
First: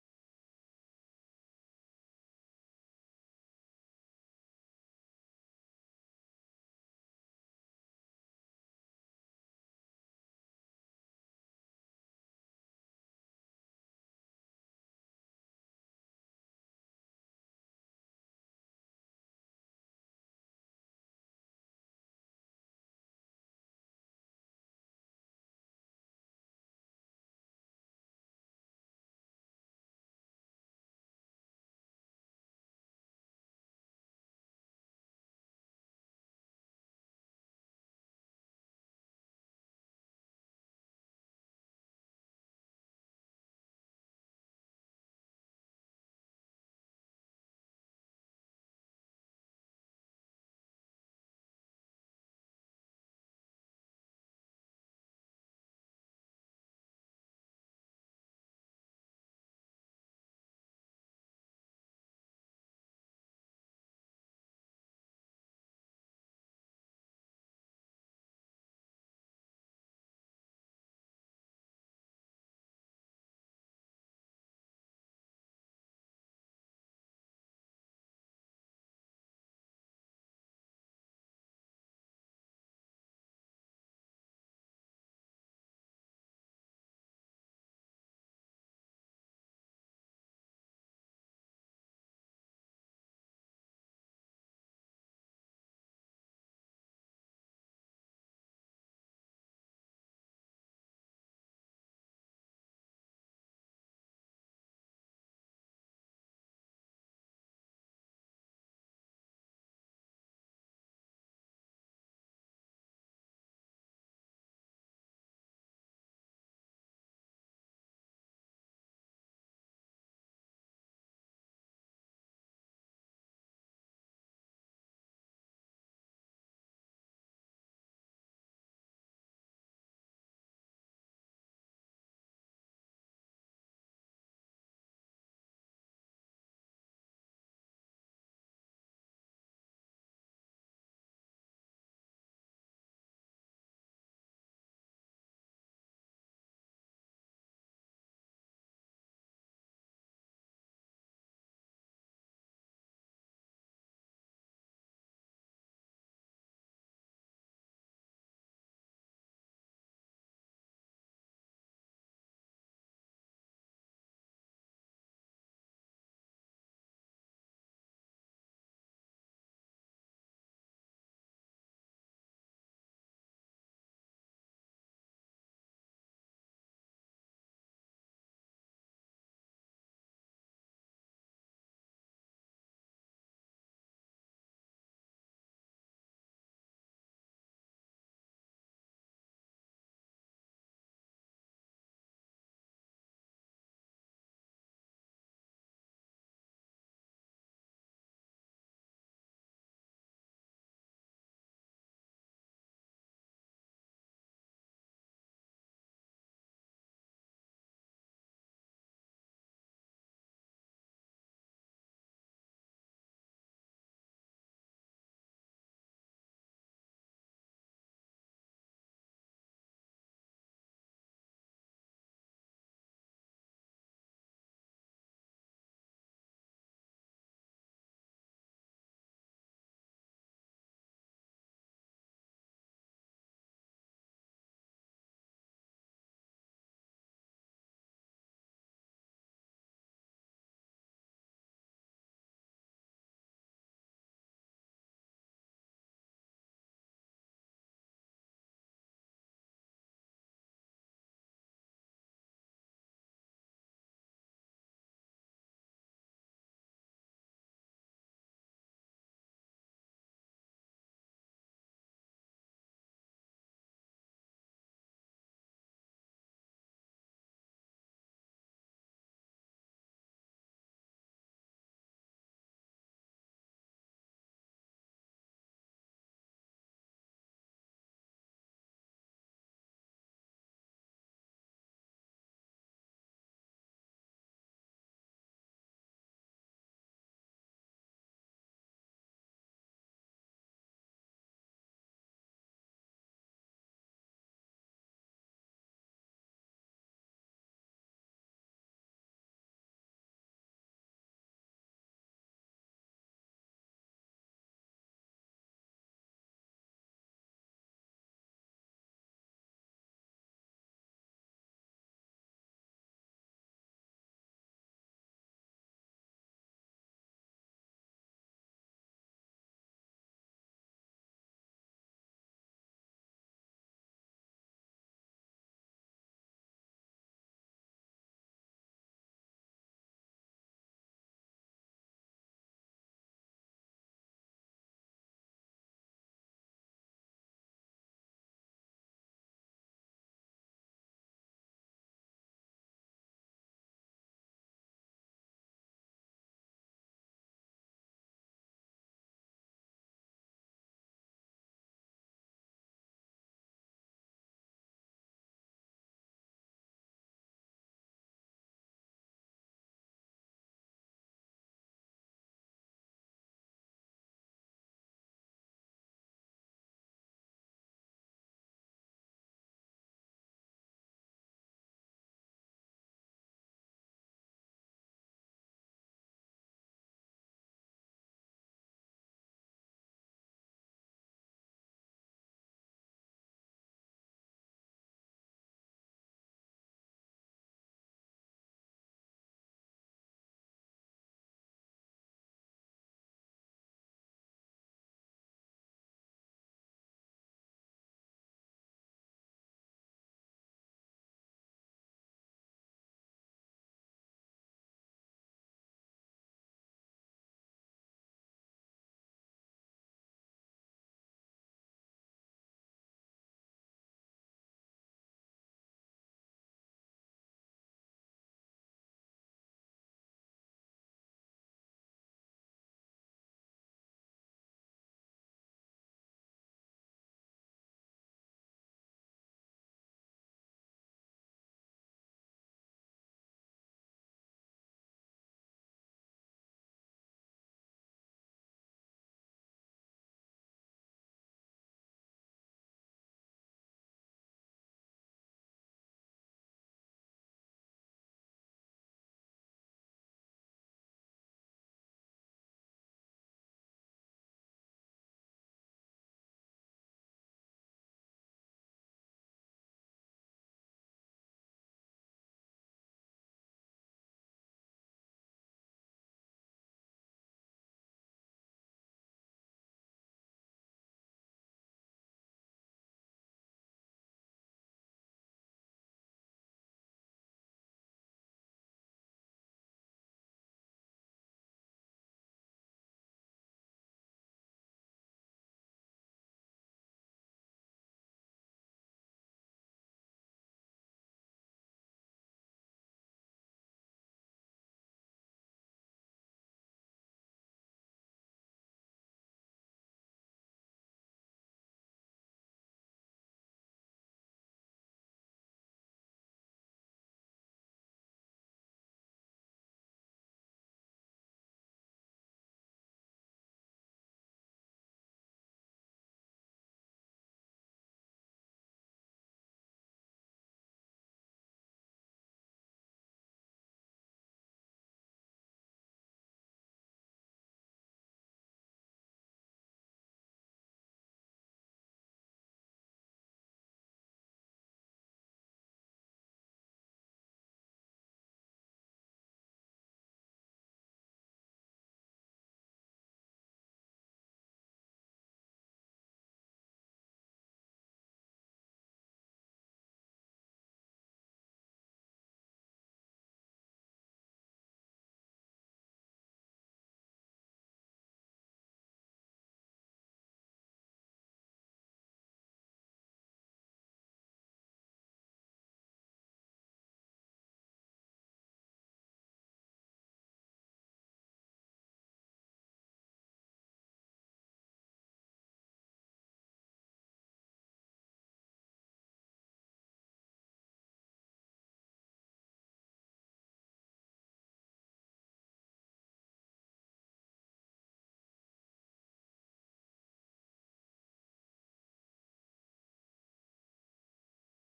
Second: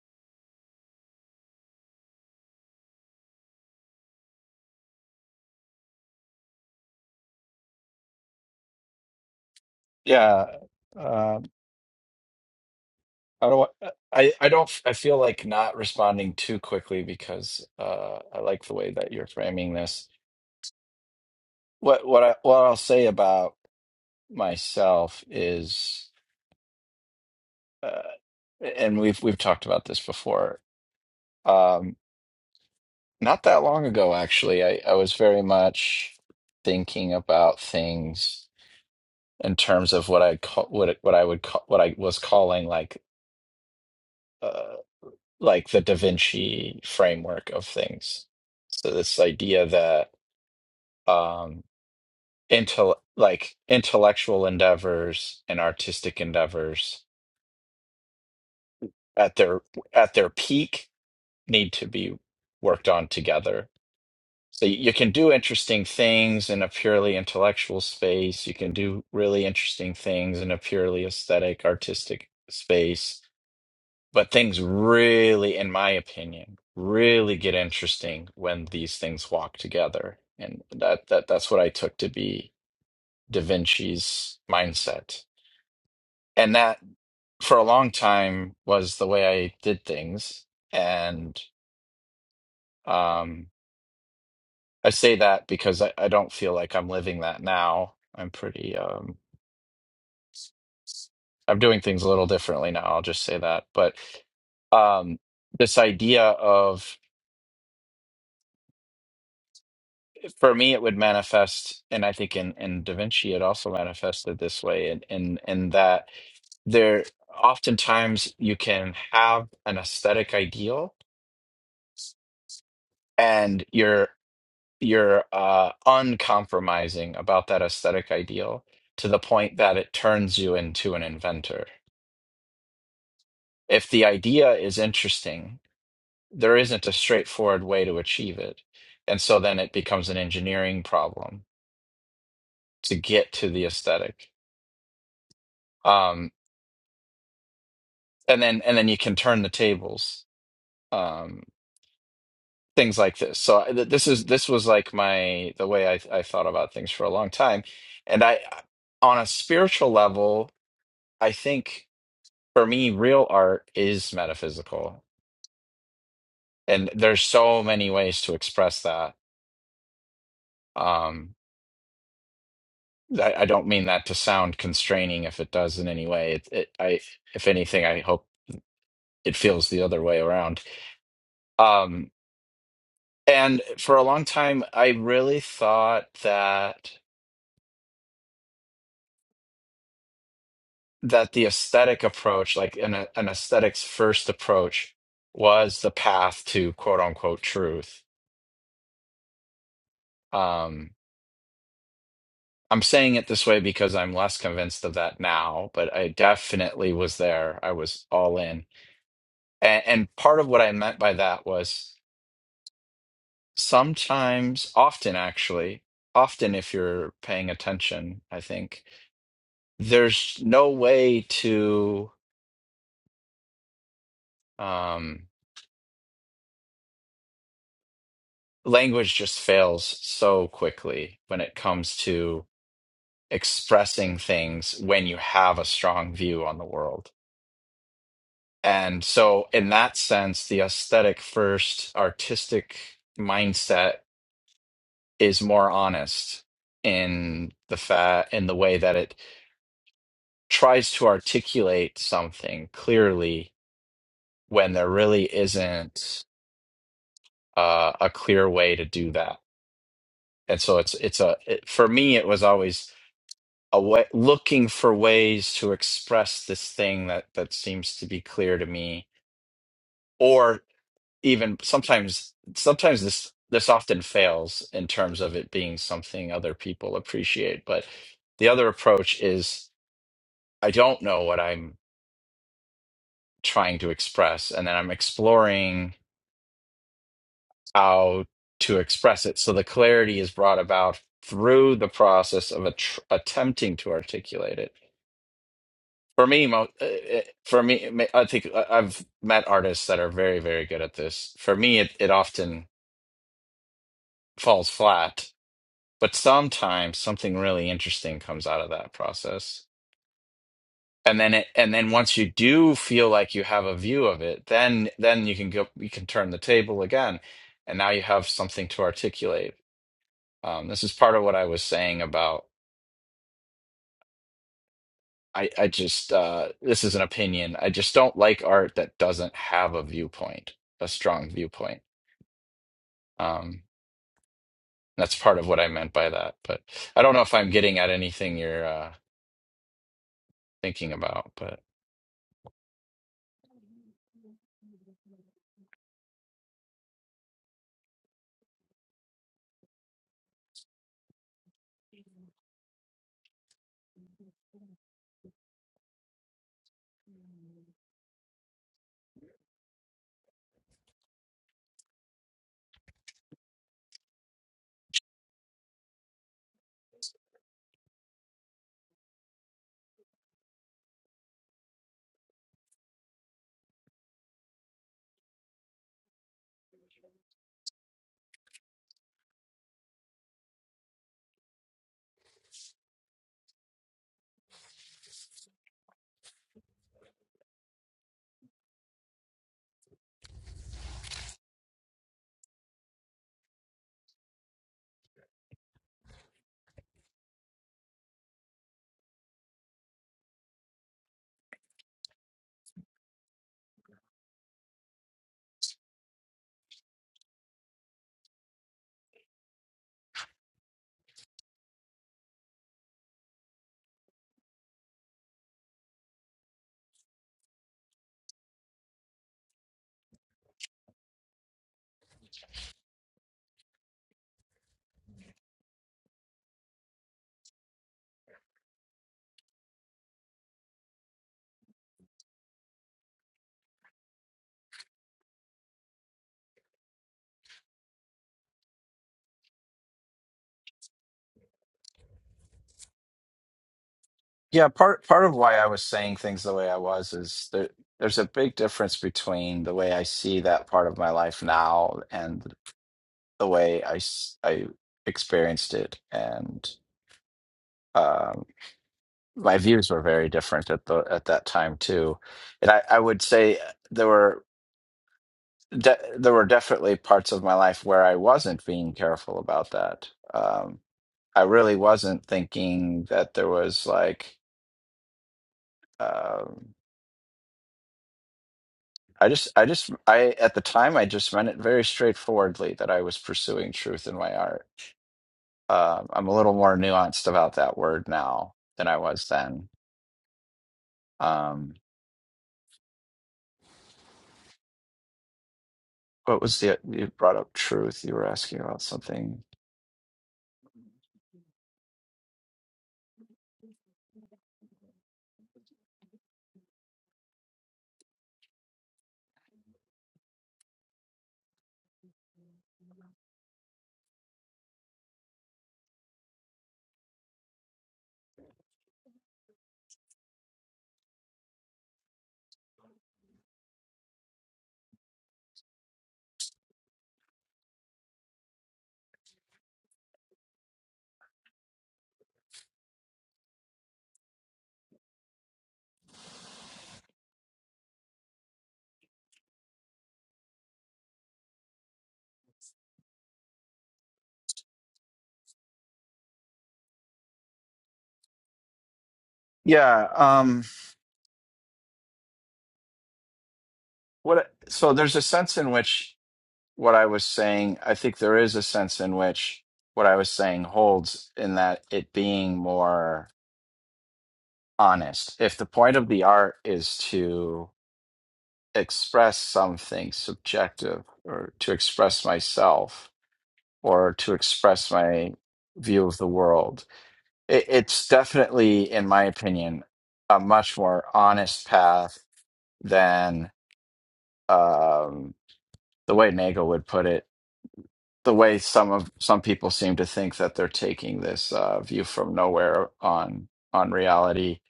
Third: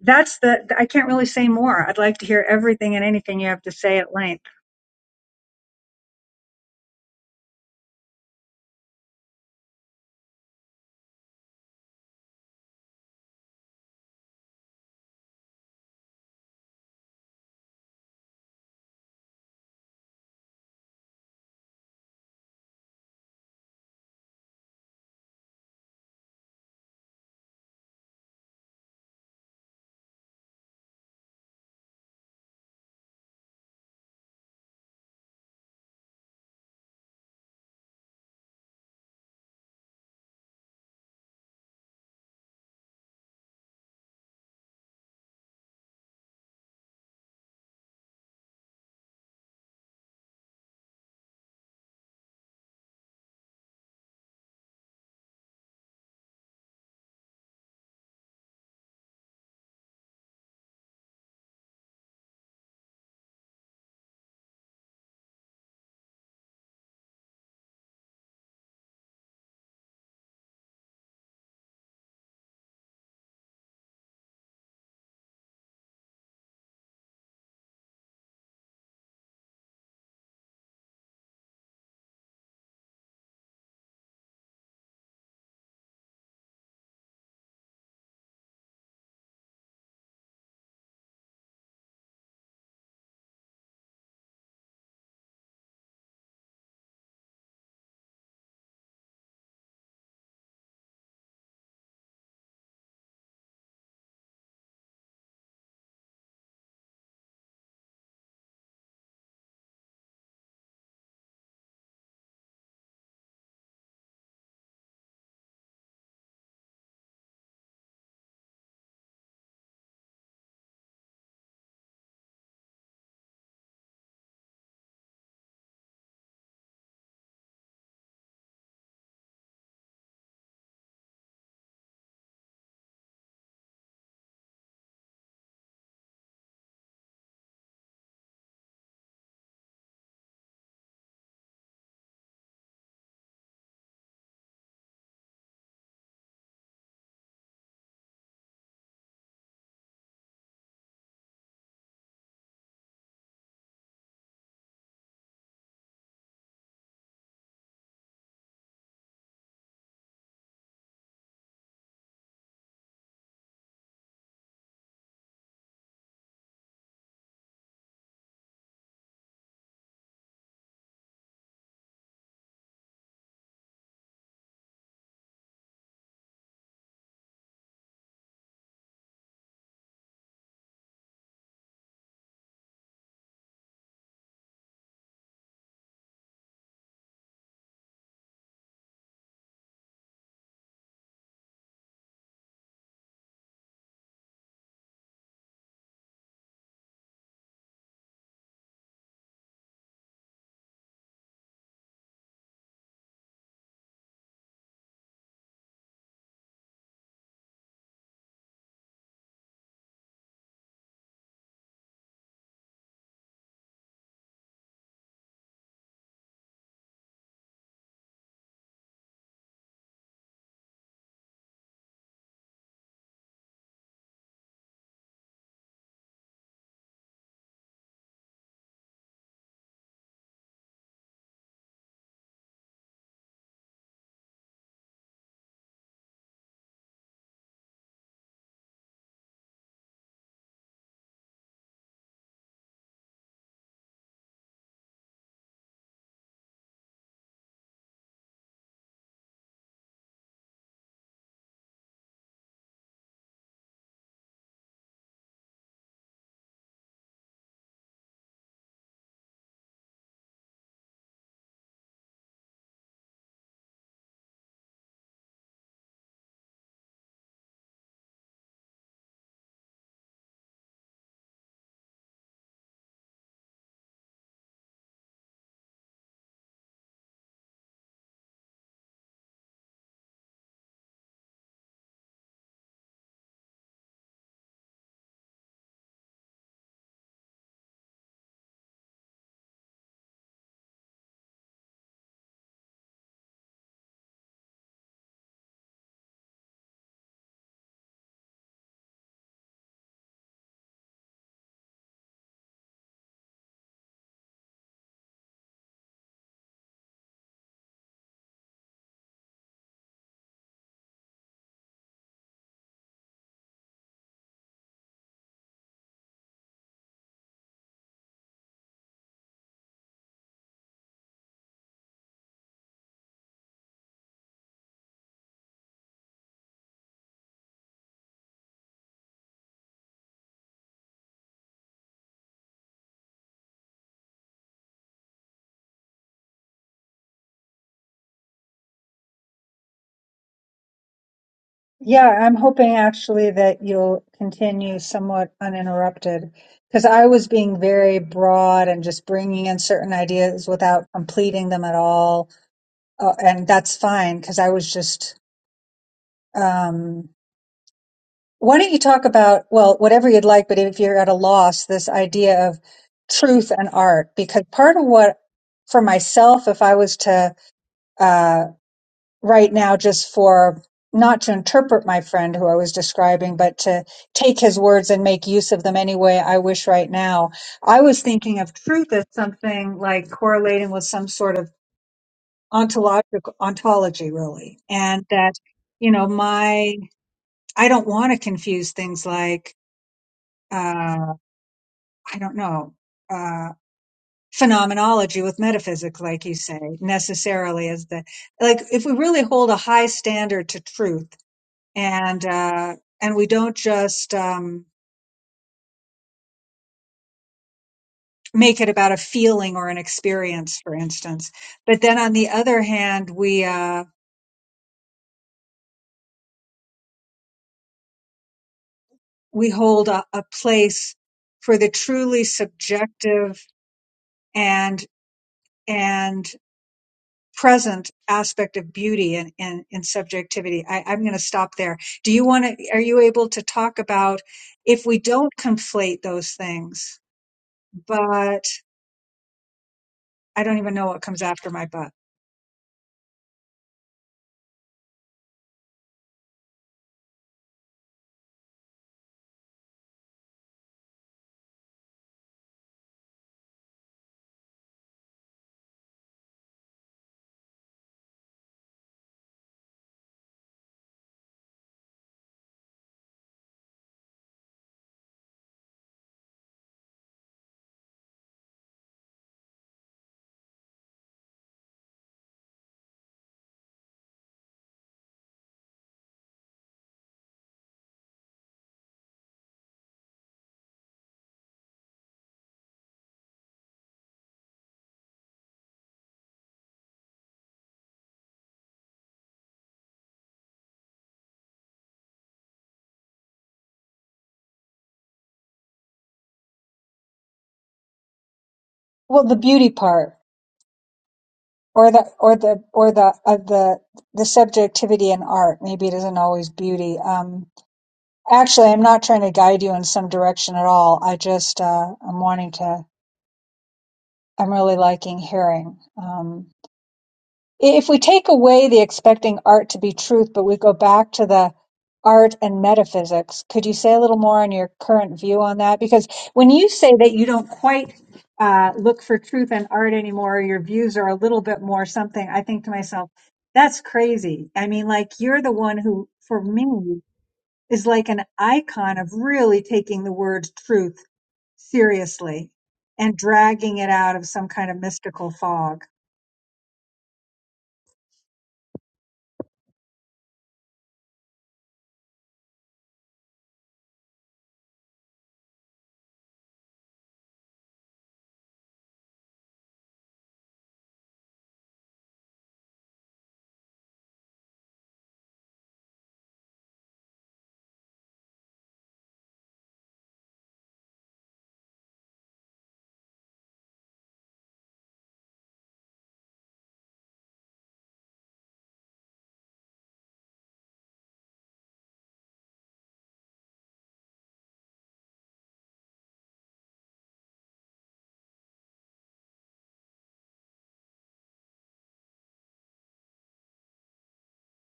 that's the i can't really say more i'd like to hear everything and anything you have to say at length
Yeah. Um, I don't. wa- I I don't. I feel like not responding too quickly because uh, I like the way that you're framing this. What what I what I'll say about myself is, uh, and we've we've talked about this before. Um, not that long ago, actually, I I was very much thinking about things in terms of what I call what it- what I would call what I was calling like uh, like the Da Vinci framework of things. So this idea that um, intel like intellectual endeavors and artistic endeavors at their at their peak need to be worked on together. So you you can do interesting things in a purely intellectual space. You can do really interesting things in a purely aesthetic, artistic space But things really, in my opinion, really get interesting when these things walk together. And that that that's what I took to be Da Vinci's mindset. And that for a long time was the way I did things. And um I say that because I, I don't feel like I'm living that now. I'm pretty um I'm doing things a little differently now, I'll just say that. But um this idea of for me it would manifest and i think in in da vinci it also manifested this way and in, in, in that there oftentimes you can have an aesthetic ideal and you're you're uh uncompromising about that aesthetic ideal to the point that it turns you into an inventor if the idea is interesting there isn't a straightforward way to achieve it and so then it becomes an engineering problem to get to the aesthetic Um, and then and then you can turn the tables um things like this so I- th- this is this was like my the way I, I thought about things for a long time and i on a spiritual level i think for me real art is metaphysical and there's so many ways to express that um I, I don't mean that to sound constraining if it does in any way it, it i if anything i hope it feels the other way around um And for a long time, I really thought that that the aesthetic approach, like an an aesthetics first approach, was the path to quote unquote truth. Um, I'm saying it this way because I'm less convinced of that now, but I definitely was there. I was all in. And, and part of what I meant by that was sometimes, often actually, often if you're paying attention, I think there's no way to. um, language just fails so quickly when it comes to expressing things when you have a strong view on the world. And so, in that sense, the aesthetic first artistic mindset is more honest in the fa- in the way that it tries to articulate something clearly when there really isn't uh, a clear way to do that. And so it's it's a it, for me it was always a way, looking for ways to express this thing that that seems to be clear to me or even sometimes sometimes this this often fails in terms of it being something other people appreciate but the other approach is i don't know what i'm trying to express and then i'm exploring how to express it so the clarity is brought about through the process of a tr- attempting to articulate it For me, mo uh, uh, for me, ma- I think I- I've met artists that are very, very good at this. For me, it, it often falls flat, but sometimes something really interesting comes out of that process. And then it, and then once you do feel like you have a view of it, then then you can go, you can turn the table again, and now you have something to articulate. Um, this is part of what I was saying about I, I just uh, this is an opinion. I just don't like art that doesn't have a viewpoint, a strong viewpoint Um, that's part of what I meant by that. But I don't know if I'm getting at anything you're uh, thinking about. But
Yeah, I'm hoping actually that you'll continue somewhat uninterrupted because I was being very broad and just bringing in certain ideas without completing them at all. Uh, and that's fine because I was just, um, Why don't you talk about, well, whatever you'd like, but if you're at a loss, this idea of truth and art? Because part of what, for myself, if I was to, uh, right now, just for not to interpret my friend who I was describing, but to take his words and make use of them any way I wish right now, I was thinking of truth as something like correlating with some sort of ontological ontology, really. And that, you know, my, I don't want to confuse things like, uh, I don't know, uh, phenomenology with metaphysics, like you say, necessarily is the like if we really hold a high standard to truth and uh, and we don't just um, make it about a feeling or an experience, for instance, but then on the other hand, we uh, we hold a, a place for the truly subjective and and present aspect of beauty and and, and subjectivity. I, I'm going to stop there. Do you want to? Are you able to talk about if we don't conflate those things? But I don't even know what comes after my butt.
Yeah, part part of why I was saying things the way I was is there, there's a big difference between the way I see that part of my life now and the way I s- I experienced it, and um, my views were very different at the at that time too. And I, I would say there were de there were definitely parts of my life where I wasn't being careful about that. Um, I really wasn't thinking that there was like um I just I just I at the time I just meant it very straightforwardly that I was pursuing truth in my art. Um I'm a little more nuanced about that word now than I was then. Um, what was the you brought up truth? You were asking about
Well, the
something.
beauty part, or the or the or the uh, the the subjectivity in art. Maybe it isn't always beauty. Um, actually, I'm not trying to guide you in some direction at all. I just uh, I'm wanting to. I'm really liking hearing. Um, if we take away the expecting art to be truth, but we go back to the art and metaphysics, could you say a little more on your current view on that? Because when you say that you don't quite uh, look for truth and art anymore, your views are a little bit more something, I think to myself, that's crazy. I mean, like, you're the one who, for me, is like an icon of really taking the word truth seriously and dragging it out of some kind of mystical fog.
Yeah. Um, what? So there's a sense in which what I was saying. I think there is a sense in which what I was saying holds in that it being more. honest. If the point of the art is to express something subjective or to express myself or to express my view of the world, it, it's definitely, in my opinion, a much more honest path than um, the way Nagel would put it. the way some of some people seem to think that they're taking this uh, view from nowhere on on reality,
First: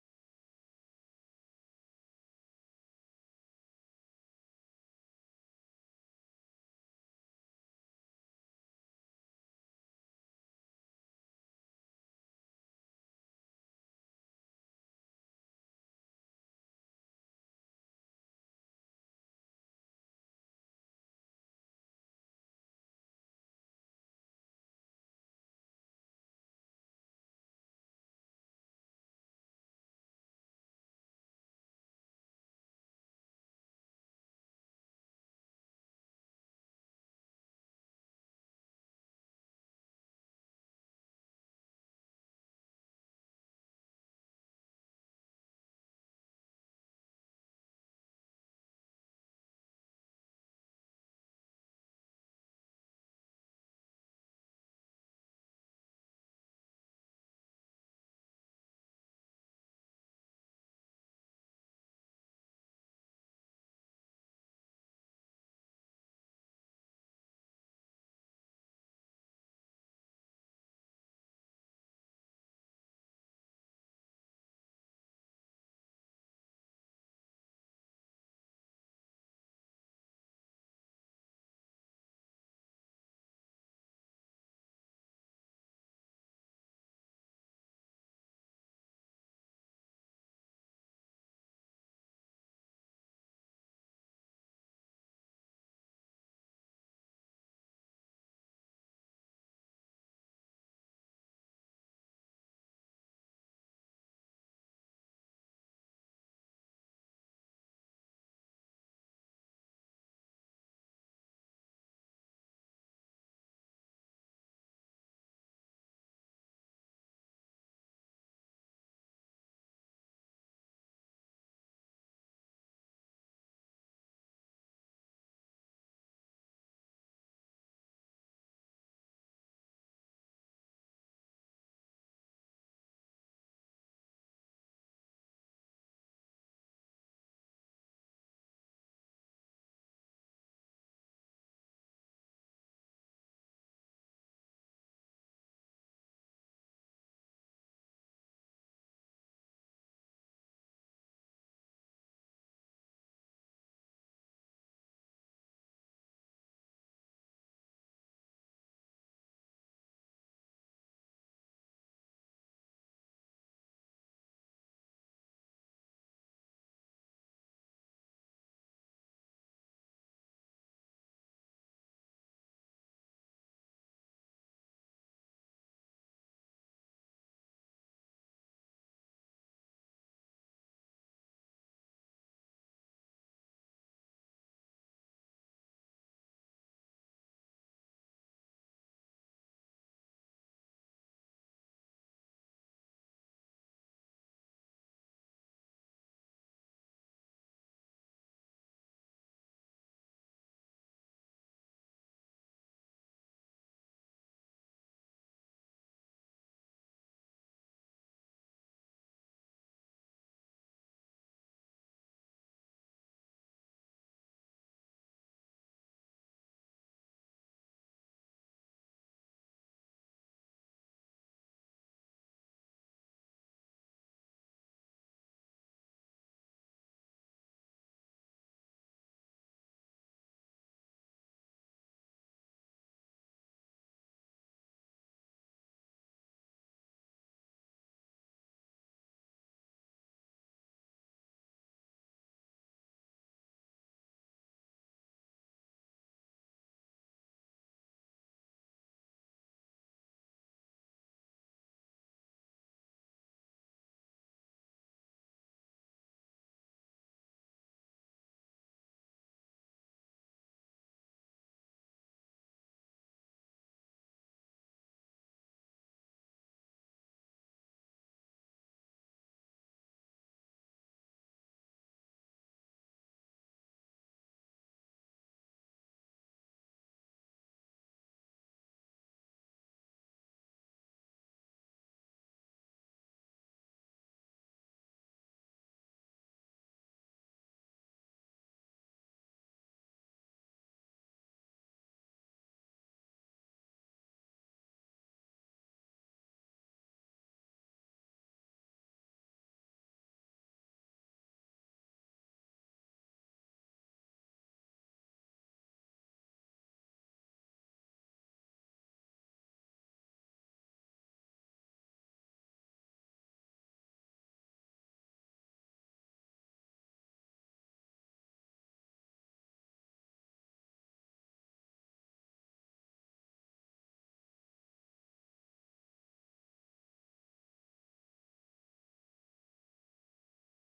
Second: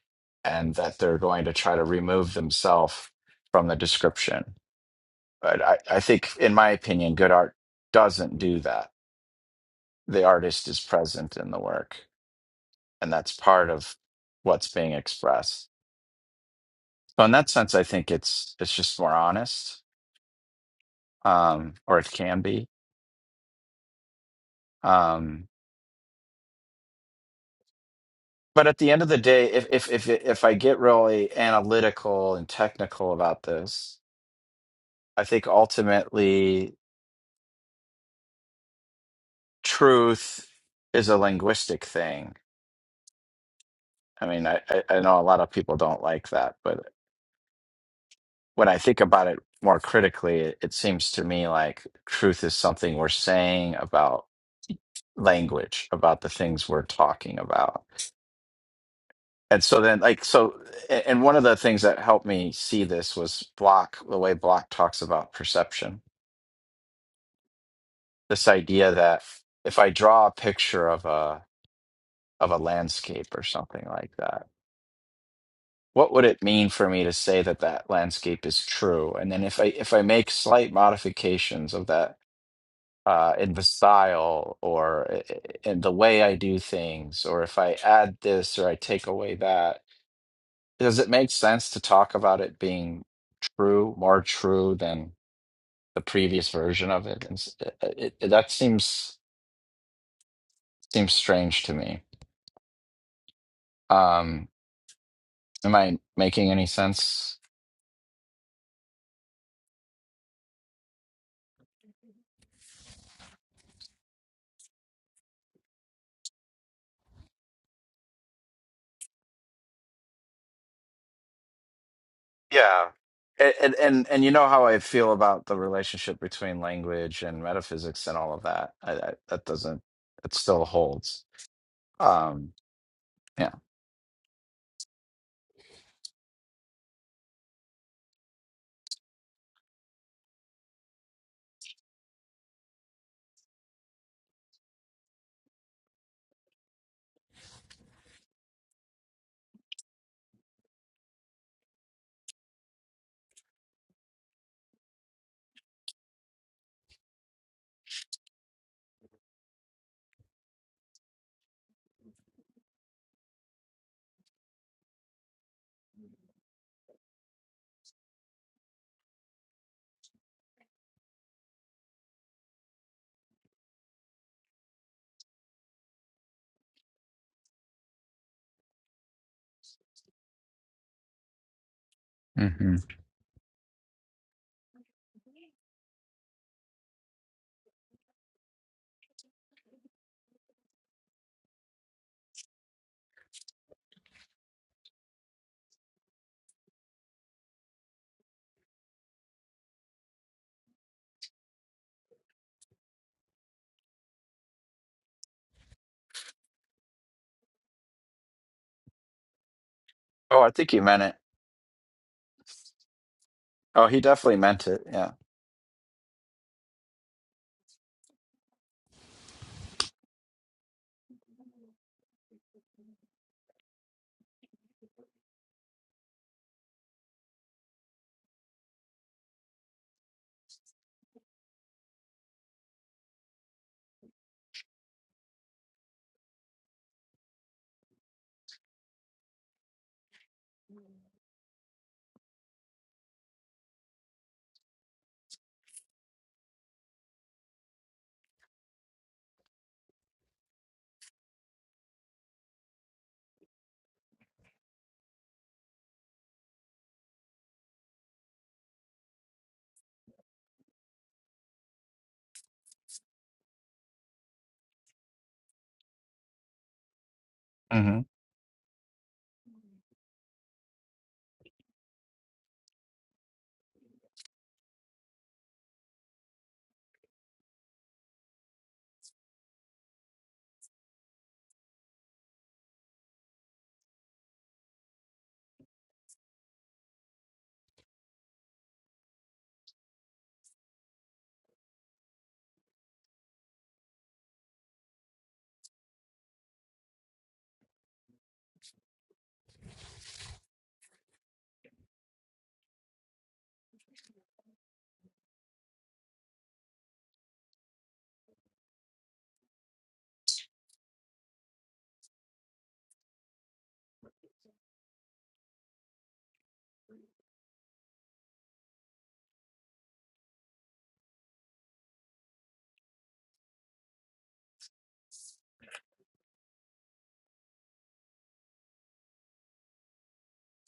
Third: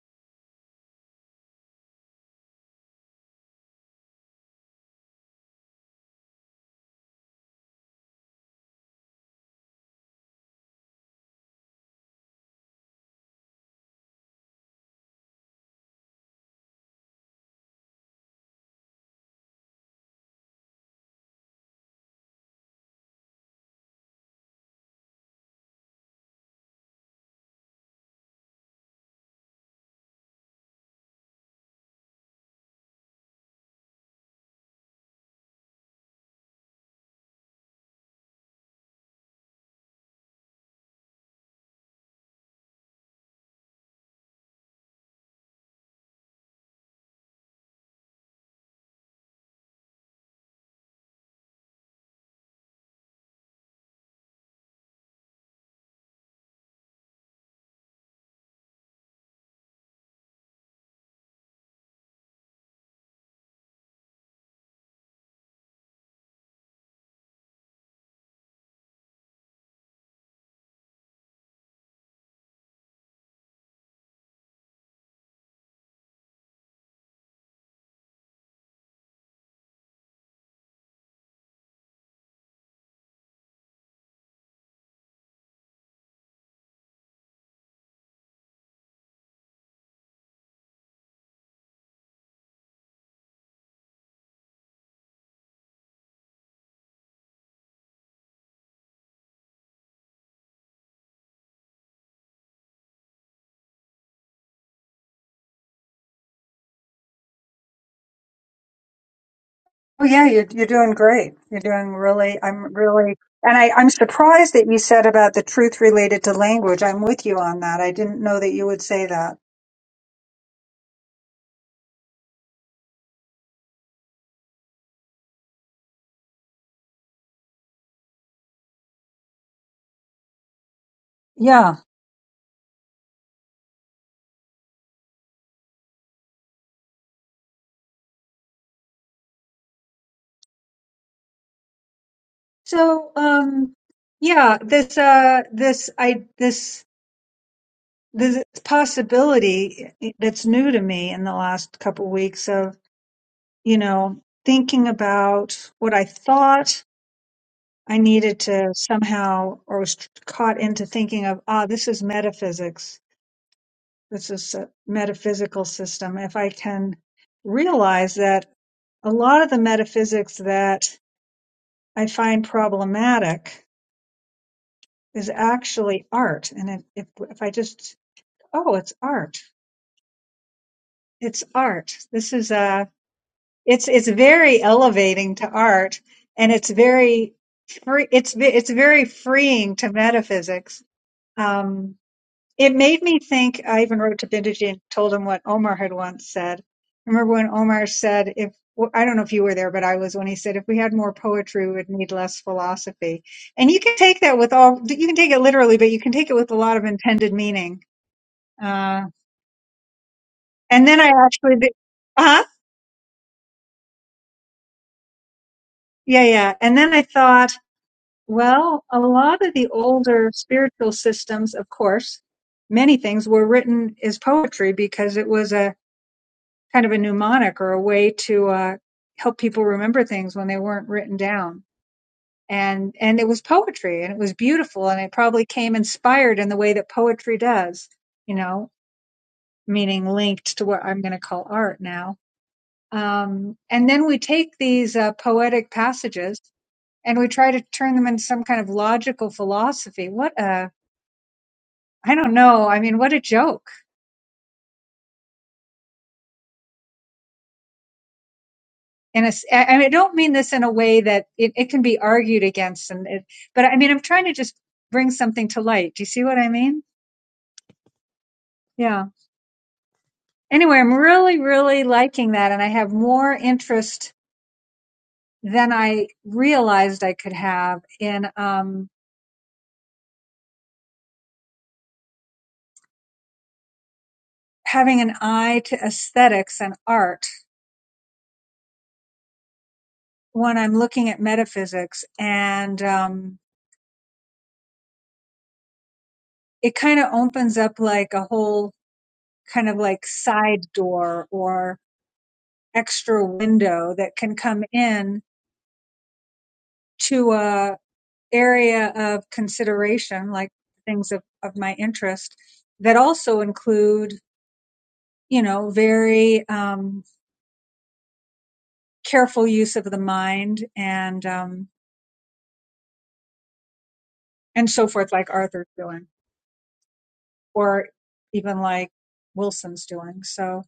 and that they're going to try to remove themselves from the description. But I, I think, in my opinion, good art doesn't do that. The artist is present in the work, and that's part of what's being expressed. So, in that sense, I think it's it's just more honest, um, or it can be. Um, But at the end of the day, if if if if I get really analytical and technical about this, I think ultimately truth is a linguistic thing. I mean, I, I I know a lot of people don't like that, but when I think about it more critically, it, it seems to me like truth is something we're saying about language, about the things we're talking about. And so then, like, so, a- and one of the things that helped me see this was Block, the way Block talks about perception this idea that if I draw a picture of a of a landscape or something like that, what would it mean for me to say that that landscape is true? And then if I if I make slight modifications of that uh, in the style or i- i- in the way I do things, or if I add this or I take away that, does it make sense to talk about it being true, more true than the previous version of it? And s- it, it, it- that seems seems strange to me. Um, Am I making any sense?
Oh yeah, you're you're doing great. You're doing really. I'm really, and I I'm surprised that you said about the truth related to language. I'm with you on that. I didn't know that you would say that.
Yeah. And, and and and you know how I feel about the relationship between language and metaphysics and all of that. I, I, that doesn't. It still holds.
Yeah.
Um. Yeah.
So um, yeah, this uh this I this this possibility that's new to me in the last couple weeks of you know thinking about what I thought I needed to somehow or was caught into thinking of ah this is metaphysics this is a metaphysical system, if I can realize that a lot of the metaphysics that I find problematic is actually art, and if if I just oh, it's art, it's art. This is
hmm
a it's it's very elevating to art, and it's very free. It's it's very freeing to metaphysics. Um, It made me think. I even wrote to Bindiji and told him what Omar had once said. Remember when Omar said, "If well, I don't know if you were there, but I was when he said, if we had more poetry, we would need less philosophy." And you can take that with all. You can take it literally, but you can take it with a lot of intended meaning. Uh,
Oh, I think he
and then
meant
I
it.
actually, uh
Oh, he definitely meant it. Yeah.
yeah, yeah. And then I thought, well, a lot of the older spiritual systems, of course, many things were written as poetry because it was a kind of a mnemonic or a way to uh, help people remember things when they weren't written down. And and it was poetry, and it was beautiful, and it probably came inspired in the way that poetry does, you know, meaning linked to what I'm going to call art now. Um, and then we take these uh, poetic passages and we try to turn them into some kind of logical philosophy. What a I don't know. I mean, what a joke in a s- I I I don't mean this in a way that it, it can be argued against, and it, but I mean, I'm trying to just bring something to light. Do you see what I mean?
hmm
Yeah. Anyway, I'm really, really liking that, and I have more interest than I realized I could have in um, having an eye to aesthetics and art when I'm looking at metaphysics, and um, it kind of opens up like a whole kind of like side door or extra window that can come in to a area of consideration, like things of, of my interest that also include, you know, very um, careful use of the mind and um, and so forth, like Arthur's doing, or even like Wilson's doing. So,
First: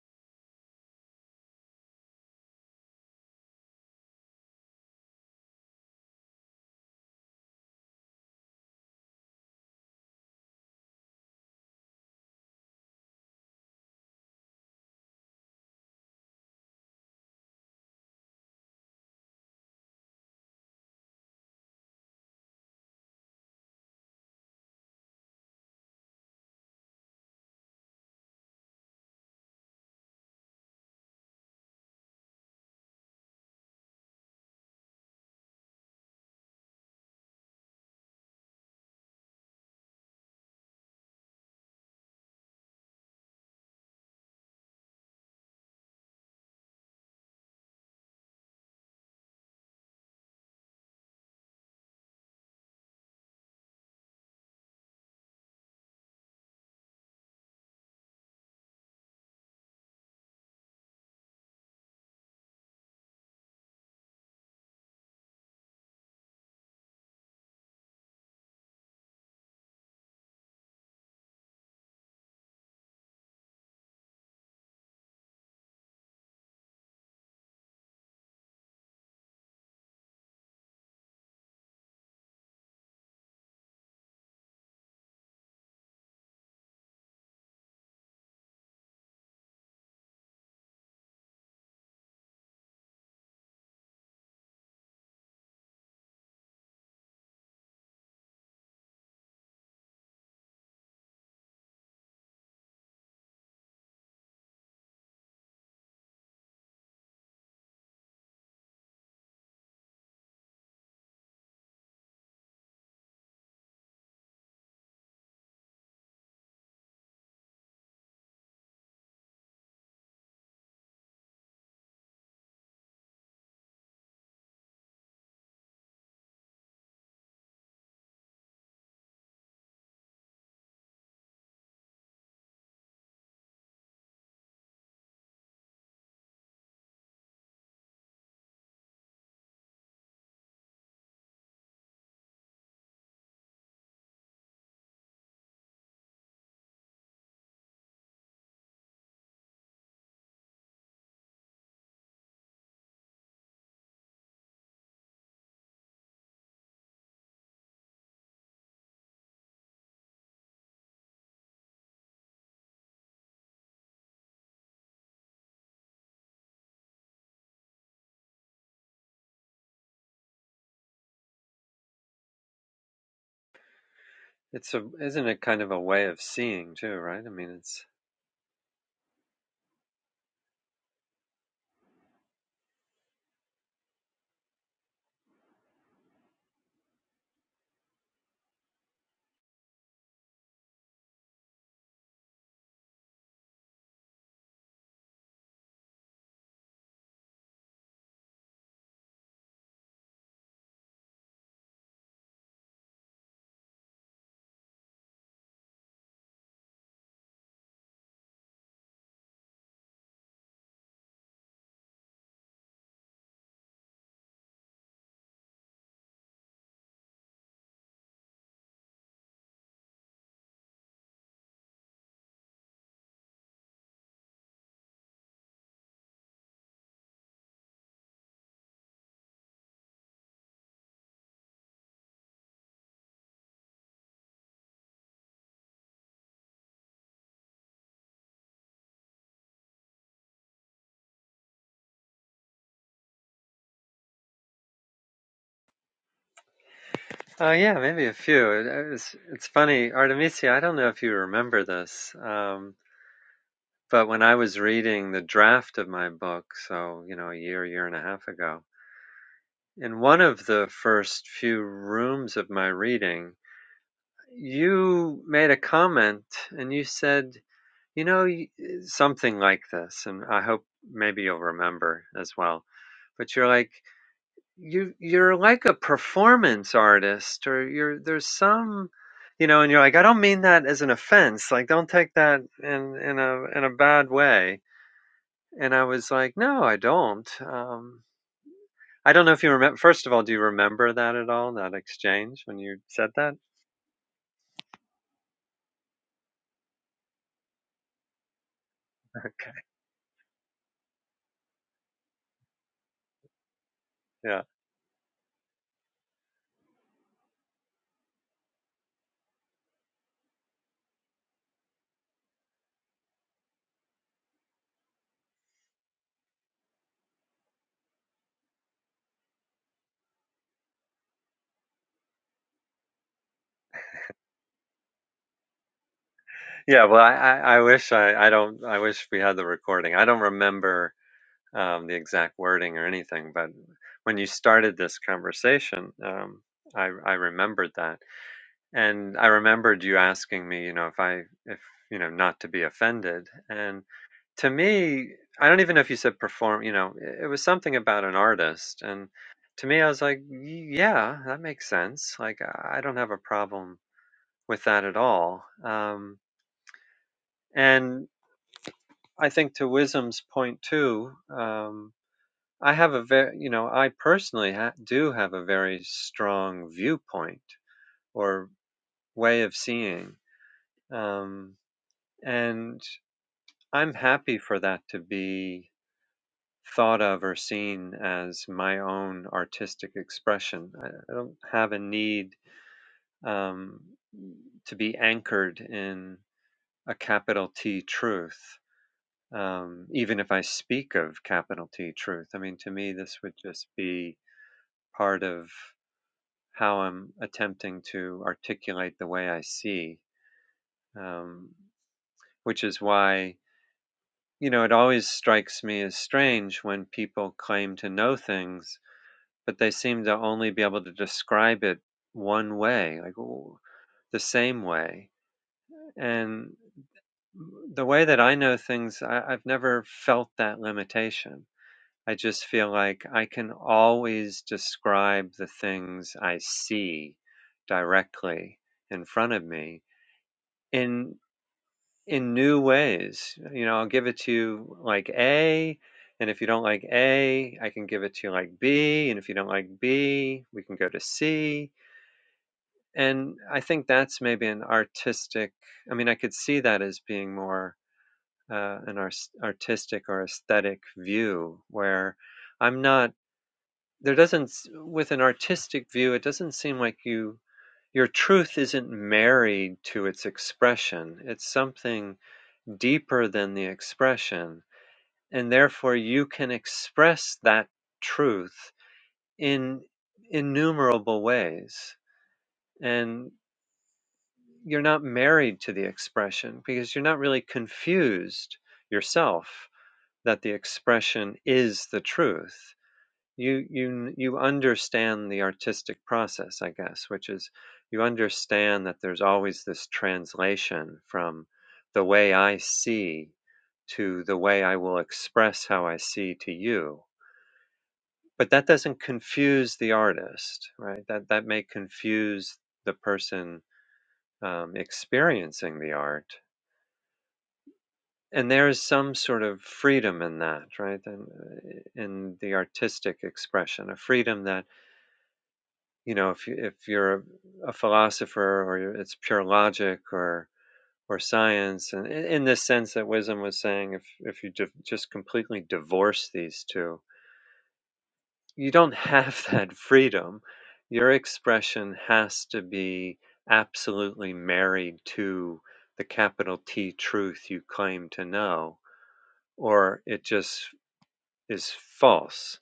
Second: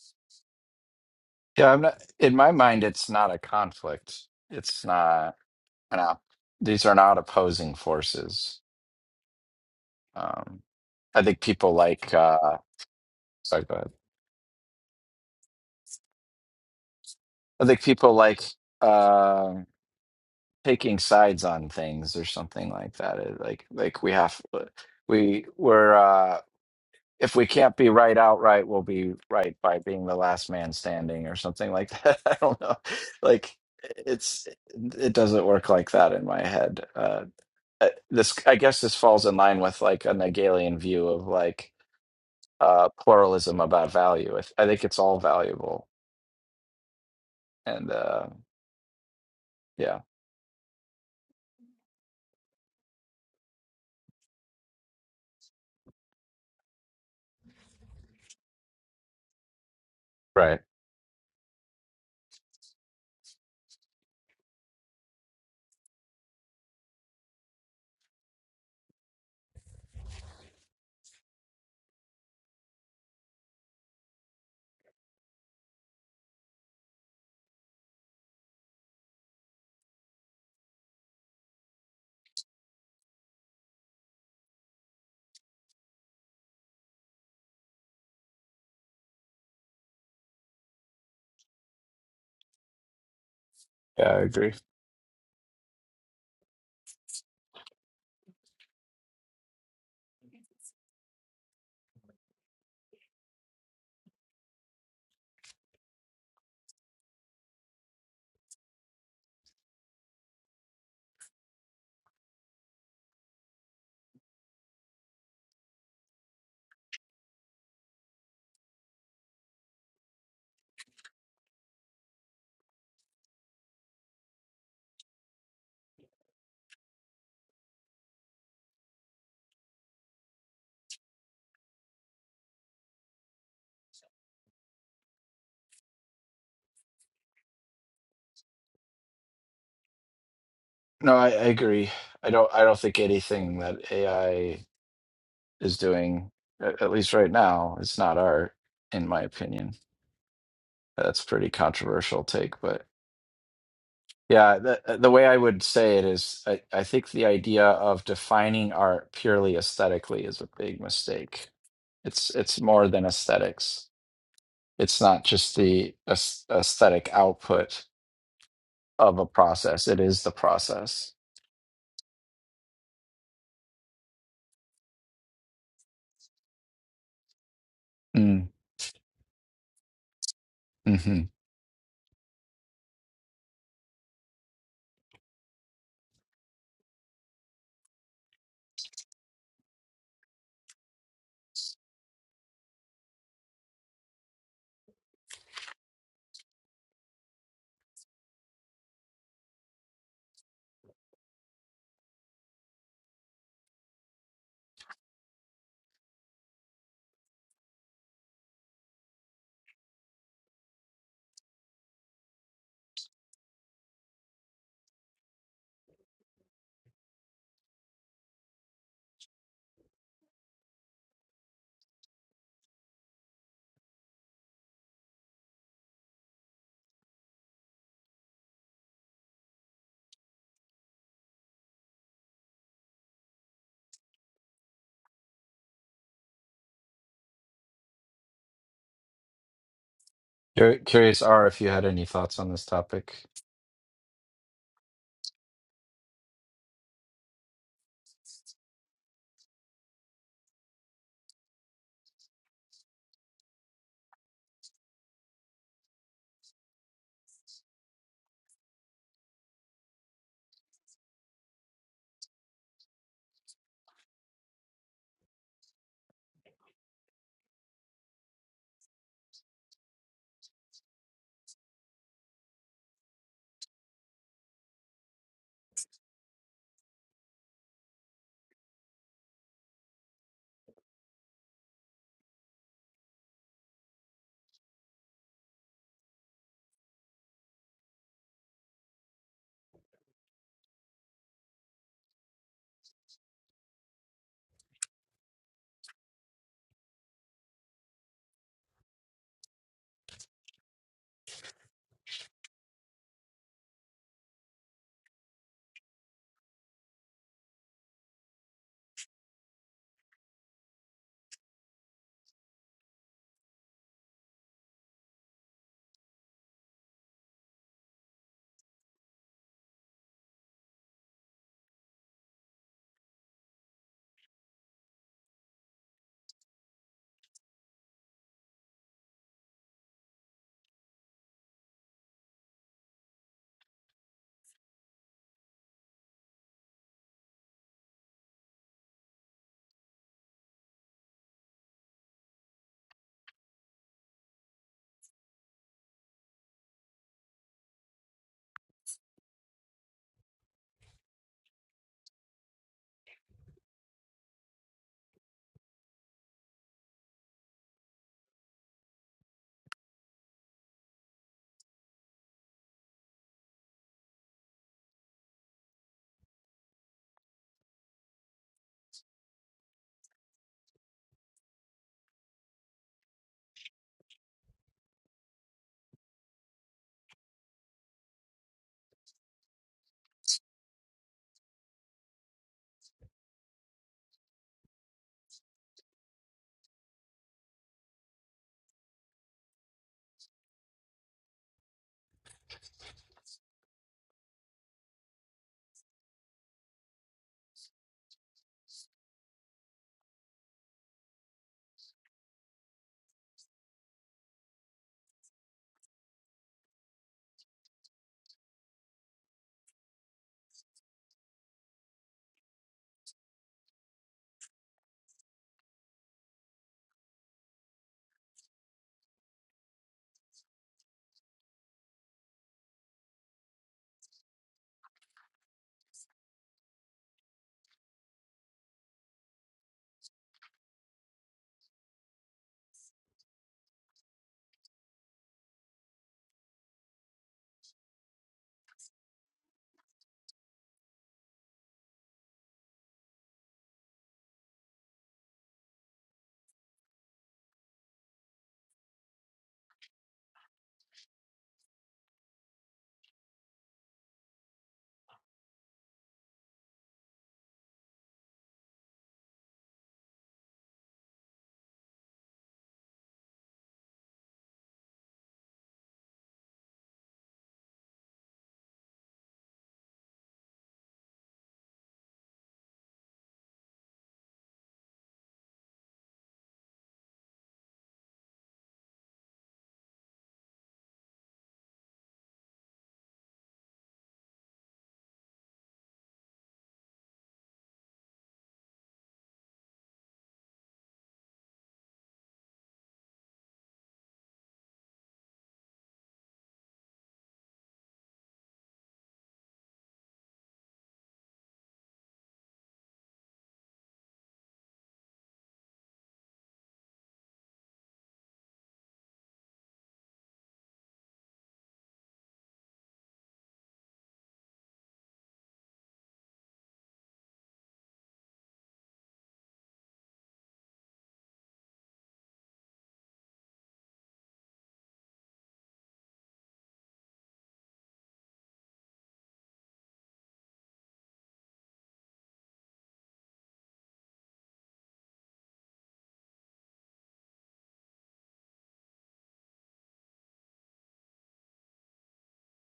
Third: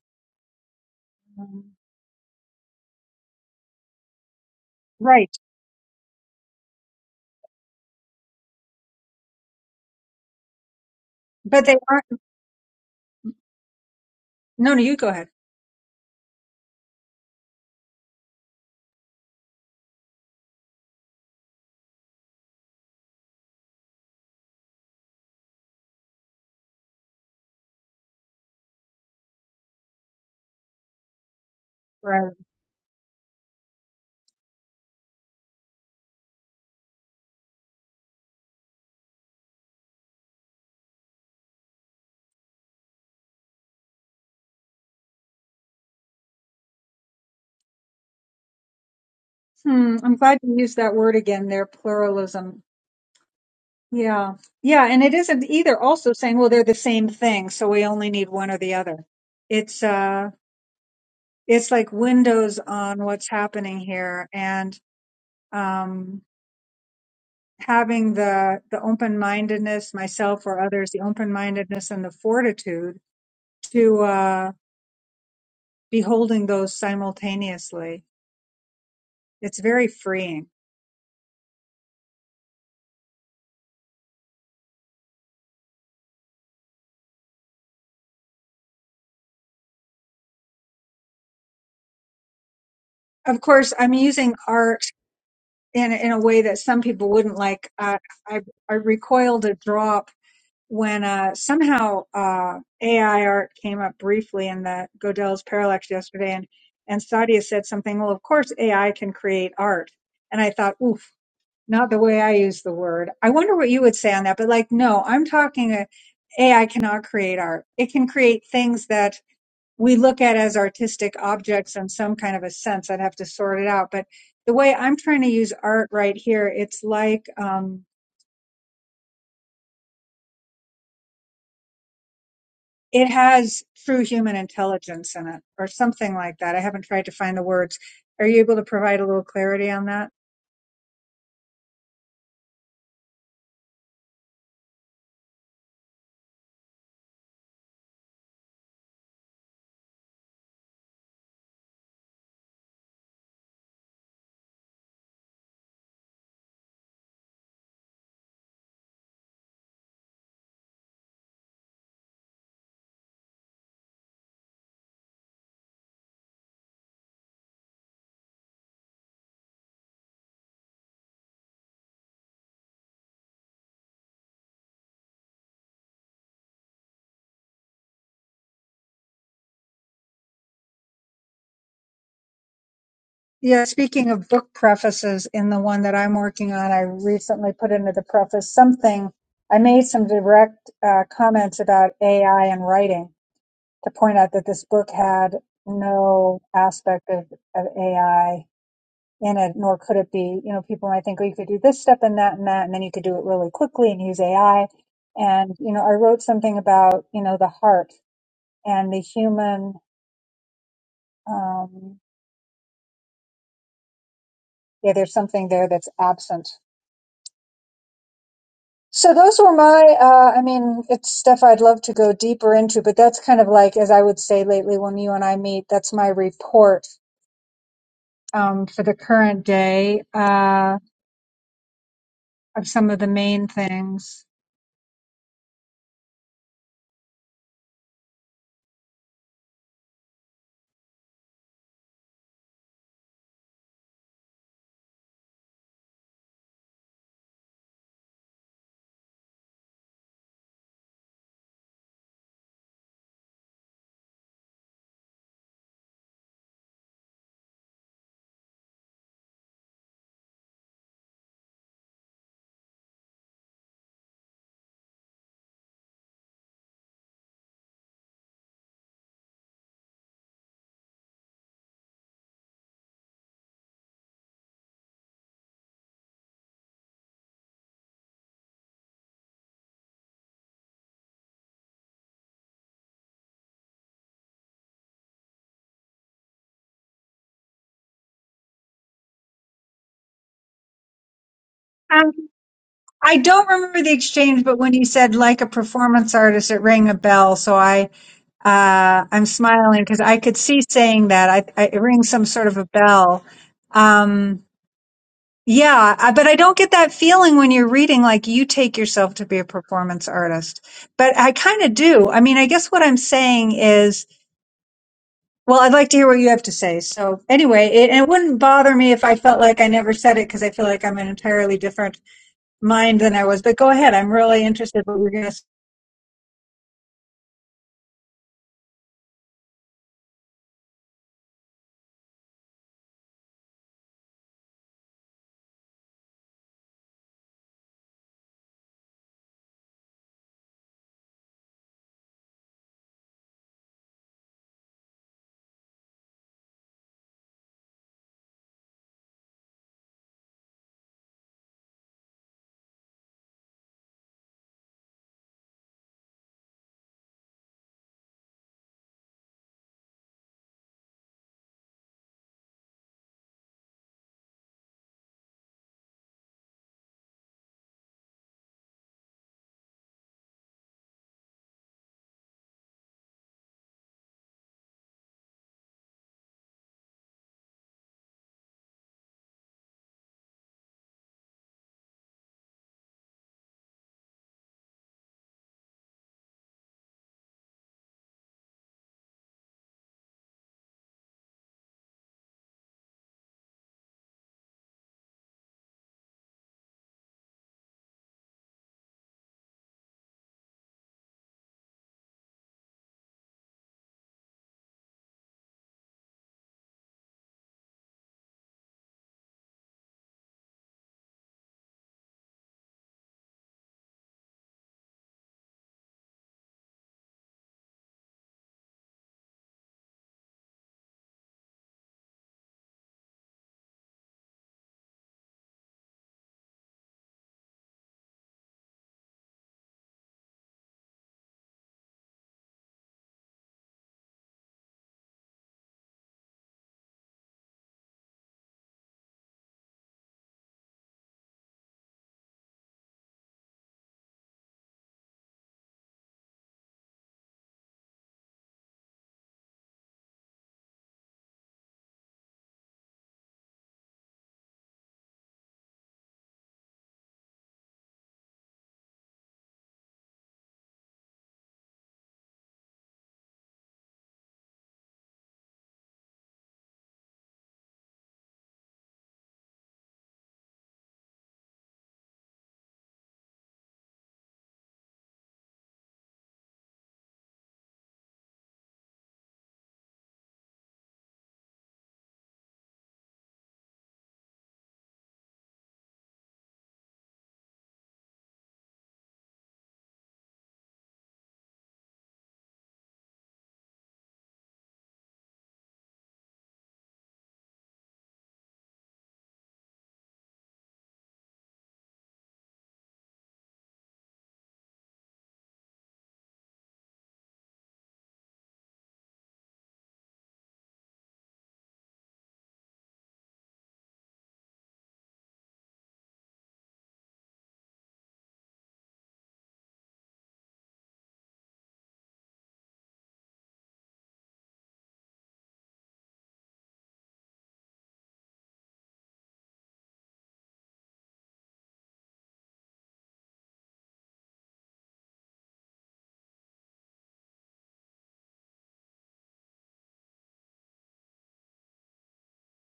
um,
Yeah. I'm not. In my mind, it's not a conflict. It's
right,
not an. op- These are not opposing forces. Um. I think
but
people
they aren't.
like. Uh, sorry. Go ahead.
No, no, you go ahead.
I think people like. uh, taking sides on things or something like that. It- Like like we have uh, we we're uh if we can't be right outright, we'll be right by being the last man standing or something like that.
Right.
I don't know. Like it's it doesn't work like that in my head. Uh uh, this I guess this falls in line with like a Hegelian view of like uh pluralism about value. I th- I think it's all valuable and uh
Hmm,
yeah.
I'm glad you used that word again. There, pluralism. Yeah. Yeah. And it isn't either also saying, well, they're the same thing. So we only need one or the other. It's, uh,
Right.
it's like windows on what's happening here and, um, having the, the open mindedness, myself or others, the open mindedness and the fortitude to, uh, be holding those simultaneously. It's very freeing. Of course, I'm
Yeah, I
using
agree.
art in, in a way that some people wouldn't like. Uh, I, I recoil to draw when uh, somehow uh, AI art came up briefly in the Godel's Parallax yesterday, and and Sadia said something. Well, of course AI can create art, and I thought, oof, not the way I use the word. I wonder what you would say on that. But like, no, I'm talking uh AI cannot create art. It can create things that we look at as artistic objects in some kind of a sense. I'd have to sort it out, but the way I'm trying to use art right here, it's like. Um, It has true human intelligence in it, or something like that. I haven't tried to find the words. Are you able to provide a little clarity on that?
No, I, I agree. I don't. I don't think anything that AI is doing, at, at least right now, it's not art, in my opinion. That's a pretty controversial take, but yeah, the uh, the way I would say it is, I, I think the idea of defining art purely aesthetically is a big mistake. It's it's more than aesthetics. It's not just the aes- aesthetic output of a process. It is the process.
It's a, isn't it kind of a way of seeing too, right? I mean, it's,
Mm, Mm-hmm.
Yeah, speaking of book prefaces, in the one that I'm working on, I recently put into the preface something. I made some direct uh, comments about AI and writing to point out that this book had no aspect of, of AI In it, nor could it be, you know, people might think, oh, you could do this step and that and that, and then you could do it really quickly and use AI. And, you know, I wrote something about, you know, the heart and the human. Um, yeah, there's something there that's absent. So those were my, uh, I mean, it's stuff I'd love to go deeper into, but that's kind of like, as I would say lately when you and I meet, that's my report, um, for the current day, uh, of some of the main things.
Cur- Curious, R, if you had any thoughts on this topic.
oh yeah, maybe a few. It, it's, it's funny, Artemisia, I don't know if you remember this, um, but when I was reading the draft of my book, so, you know, a year, year and a half ago, in one of the first few rooms of my reading, you made a comment and you said, you know, something like this, and I hope maybe you'll remember as well. But you're like, you you're like a performance artist or you're there's some you know and you're like I don't mean that as an offense like don't take that in in a in a bad way and I was like no I don't um I don't know if you remember first of all do you remember that at all that
Um,
exchange when you said
I
that
don't remember the exchange, but when you said like a performance artist, it rang a bell. So I, uh, I'm
okay
smiling because I could see saying that. I, I it rings some sort of a bell.
yeah
Um, yeah, I, but I don't get that feeling when you're reading like you take yourself to be a performance artist. But I kind of do. I mean, I guess what I'm saying is, well, I'd like to hear what you have to say. So anyway, it, and it wouldn't bother me if I felt like I never said it because I feel like I'm an entirely different mind than I was. But go ahead. I'm really interested what you're going to
yeah well I I, I wish I I don't I wish we had the recording I don't remember um the exact wording or anything but when you started this conversation um I I remembered that And I remembered you asking me, you know, if I if, you know, not to be offended, and to me, I don't even know if you said perform, you know, i- it was something about an artist, and to me, I was like, "Y- yeah, that makes sense. Like, I I don't have a problem with that at all. Um, and I think to Wisdom's point too, um, I have a very, you know, I personally ha- do have a very strong viewpoint or way of seeing. Um, and I'm happy for that to be thought of or seen as my own artistic expression. I I don't have a need um, to be anchored in a capital T truth, um, even if I speak of capital T truth. I mean, to me, this would just be part of how I'm attempting to articulate the way I see, um, which is why You know, it always strikes me as strange when people claim to know things, but they seem to only be able to describe it one way, like w- the same way. And the way that I know things, I, I've never felt that limitation. I just feel like I can always describe the things I see directly in front of me. In in new ways. You know, I'll give it to you like A, and if you don't like A, I can give it to you like B, and if you don't like B, we can go to C. And I think that's maybe an artistic, I mean, I could see that as being more uh, an ars- artistic or aesthetic view where I'm not, there doesn't, with an artistic view, it doesn't seem like you. Your truth isn't married to its expression. It's something deeper than the expression and therefore you can express that truth in innumerable ways and you're not married to the expression because you're not really confused yourself that the expression is the truth you you you understand the artistic process i guess which is you understand that there's always this translation from the way i see to the way i will express how i see to you but that doesn't confuse the artist right that that may confuse the person um, experiencing the art and there is some sort of freedom in that right In in the artistic expression a freedom that you know if you, if you're a, philosopher or you're, it's pure logic or or science and in, in this sense that wisdom was saying if if you div just completely divorce these two you don't have that freedom your expression has to be absolutely married to the capital T truth you claim to know or it just is false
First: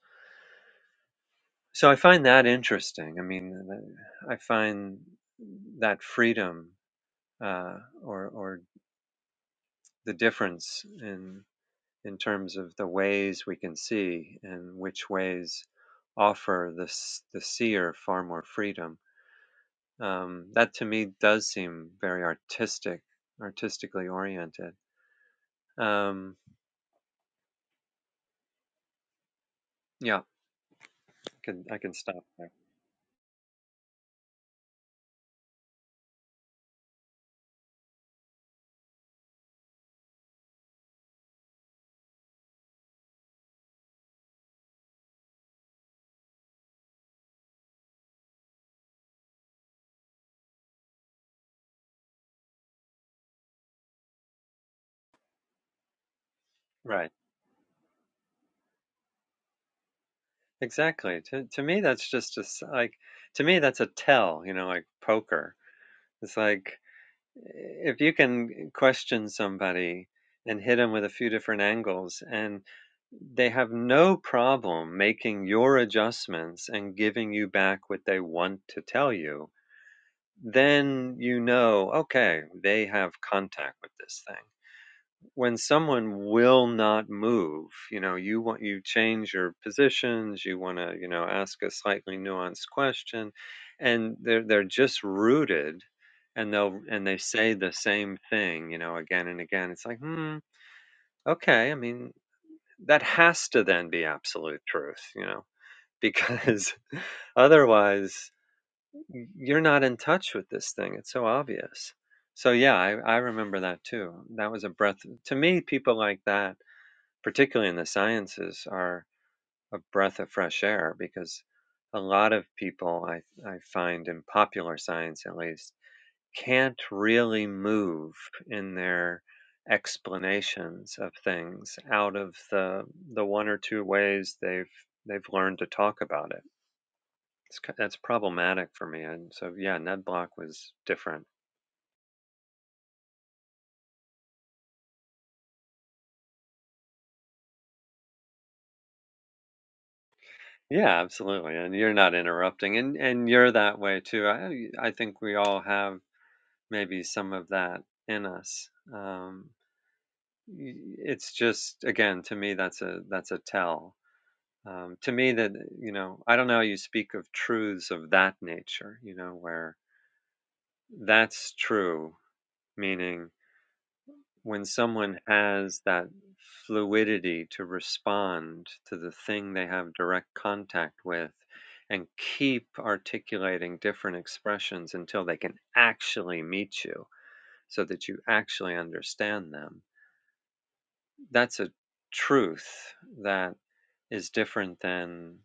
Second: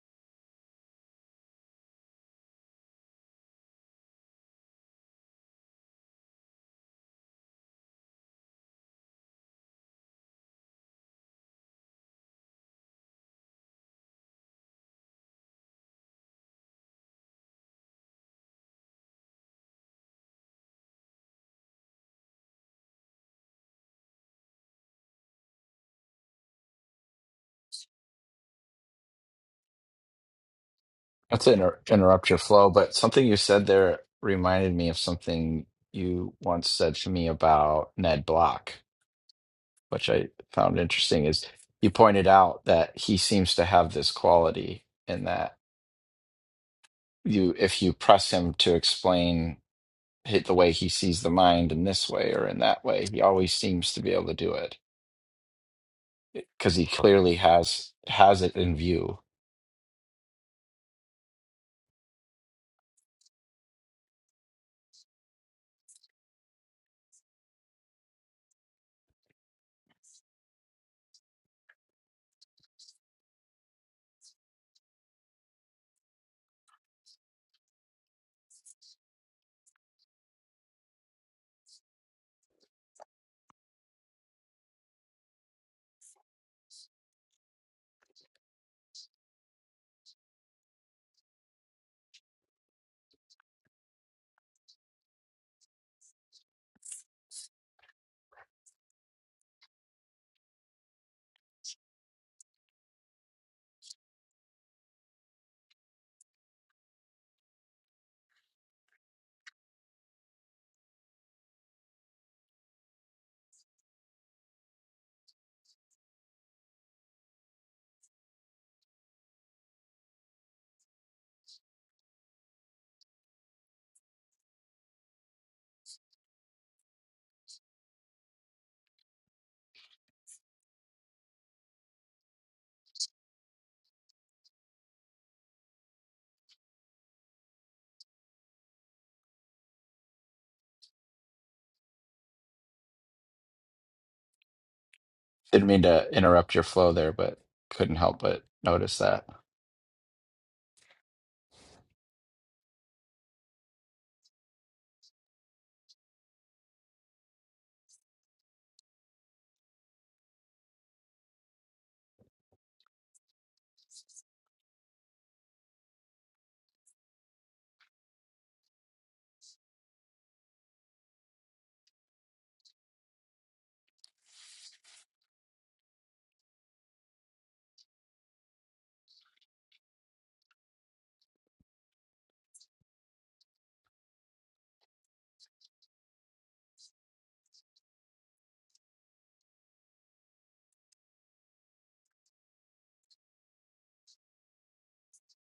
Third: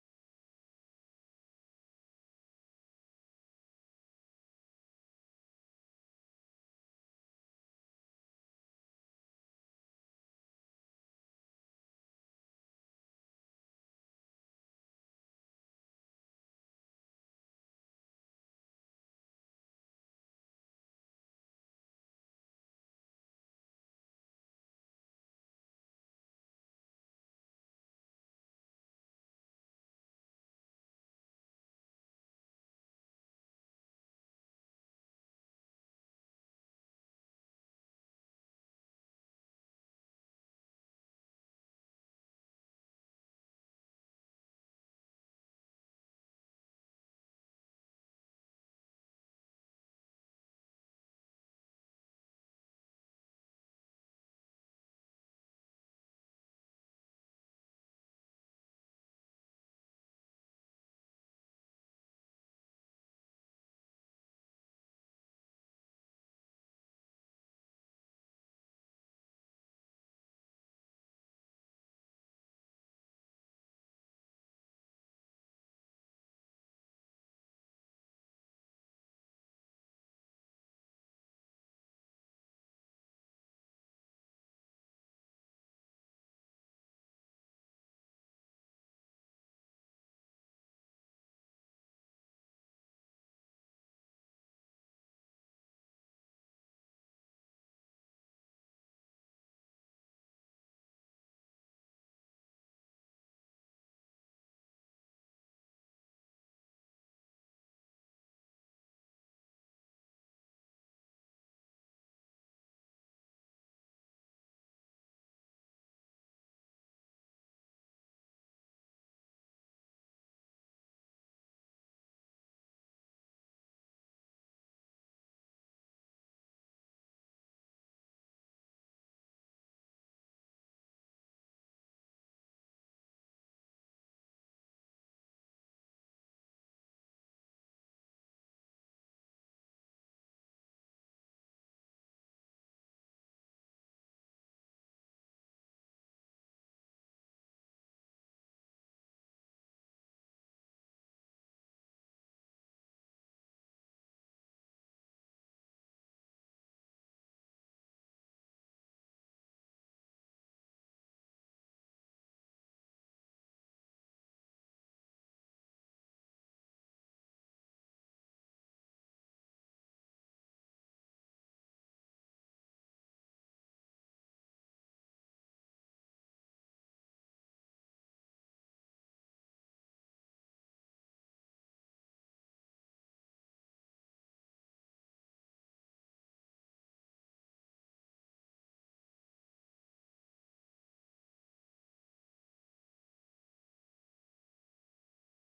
so i find that interesting i mean i find that freedom uh, or or the difference in in terms of the ways we can see and which ways offer the the seer far more freedom. Um, that to me does seem very artistic, artistically oriented. Um, yeah, I
Not to
can I
inter
can stop
interrupt your
there.
flow, but something you said there reminded me of something you once said to me about Ned Block, which I found interesting. Is you pointed out that he seems to have this quality in that you, if you press him to explain hit the way he sees the mind in this way or in that way, he always seems to be able to do it because he
Right.
clearly has has it in view
Exactly. To to me, that's just just like to me that's a tell. You know, like poker. It's like if you can question somebody and hit them with a few different angles and they have no problem making your adjustments and giving you back what they want to tell you then you know okay they have contact with this thing when someone will not move, you know, you want you change your positions, you want to, you know, ask a slightly nuanced question, and they're they're just rooted, and they'll and they say the same thing, you know, again and again. It's like, hmm, okay. I mean, that has to then be absolute truth, you know, because otherwise you're not in touch with this thing. It's so obvious. So yeah, I, I remember that too. That was a breath to me. People like that particularly in the sciences, are a breath of fresh air because a lot of people I, I find in popular science at least can't really move in their explanations of things out of the the one or two ways they've they've learned to talk about it. It's, that's problematic for me. And so yeah, Ned Block was different.
Didn't mean to interrupt your flow there, but couldn't help but notice that.
Yeah, absolutely. And you're not interrupting and and you're that way too. I I think we all have maybe some of that in us. Um, it's just again to me that's a that's a tell. Um, to me that you know I don't know how you speak of truths of that nature. You know where that's true, meaning when someone has that fluidity to respond to the thing they have direct contact with. And keep articulating different expressions until they can actually meet you so that you actually understand them That's a truth that is different than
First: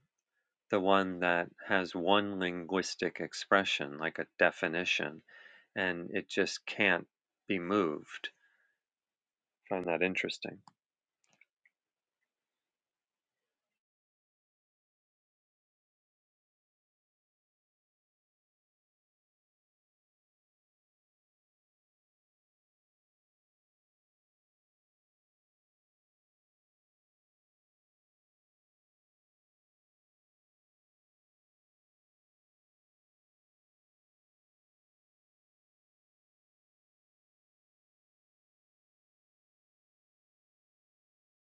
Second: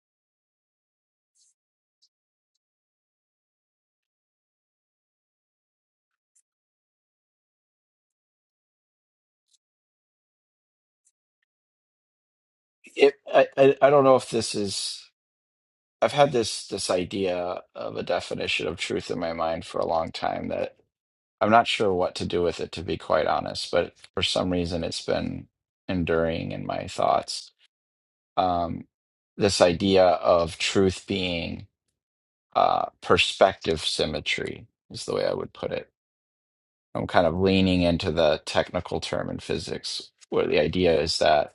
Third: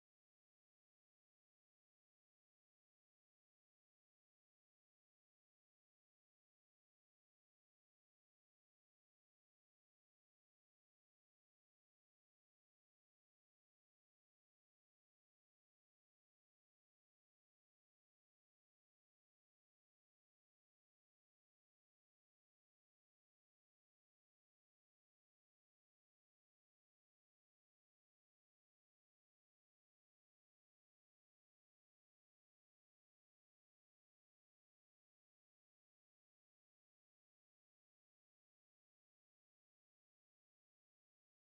the one that has one linguistic expression, like a definition, and it just can't be moved. I find that interesting.
If I, I, I don't know if this is, I've had this this idea of a definition of truth in my mind for a long time that I'm not sure what to do with it, to be quite honest. But for some reason, it's been enduring in my thoughts. Um, this idea of truth being uh, perspective symmetry is the way I would put it. I'm kind of leaning into the technical term in physics, where the idea is that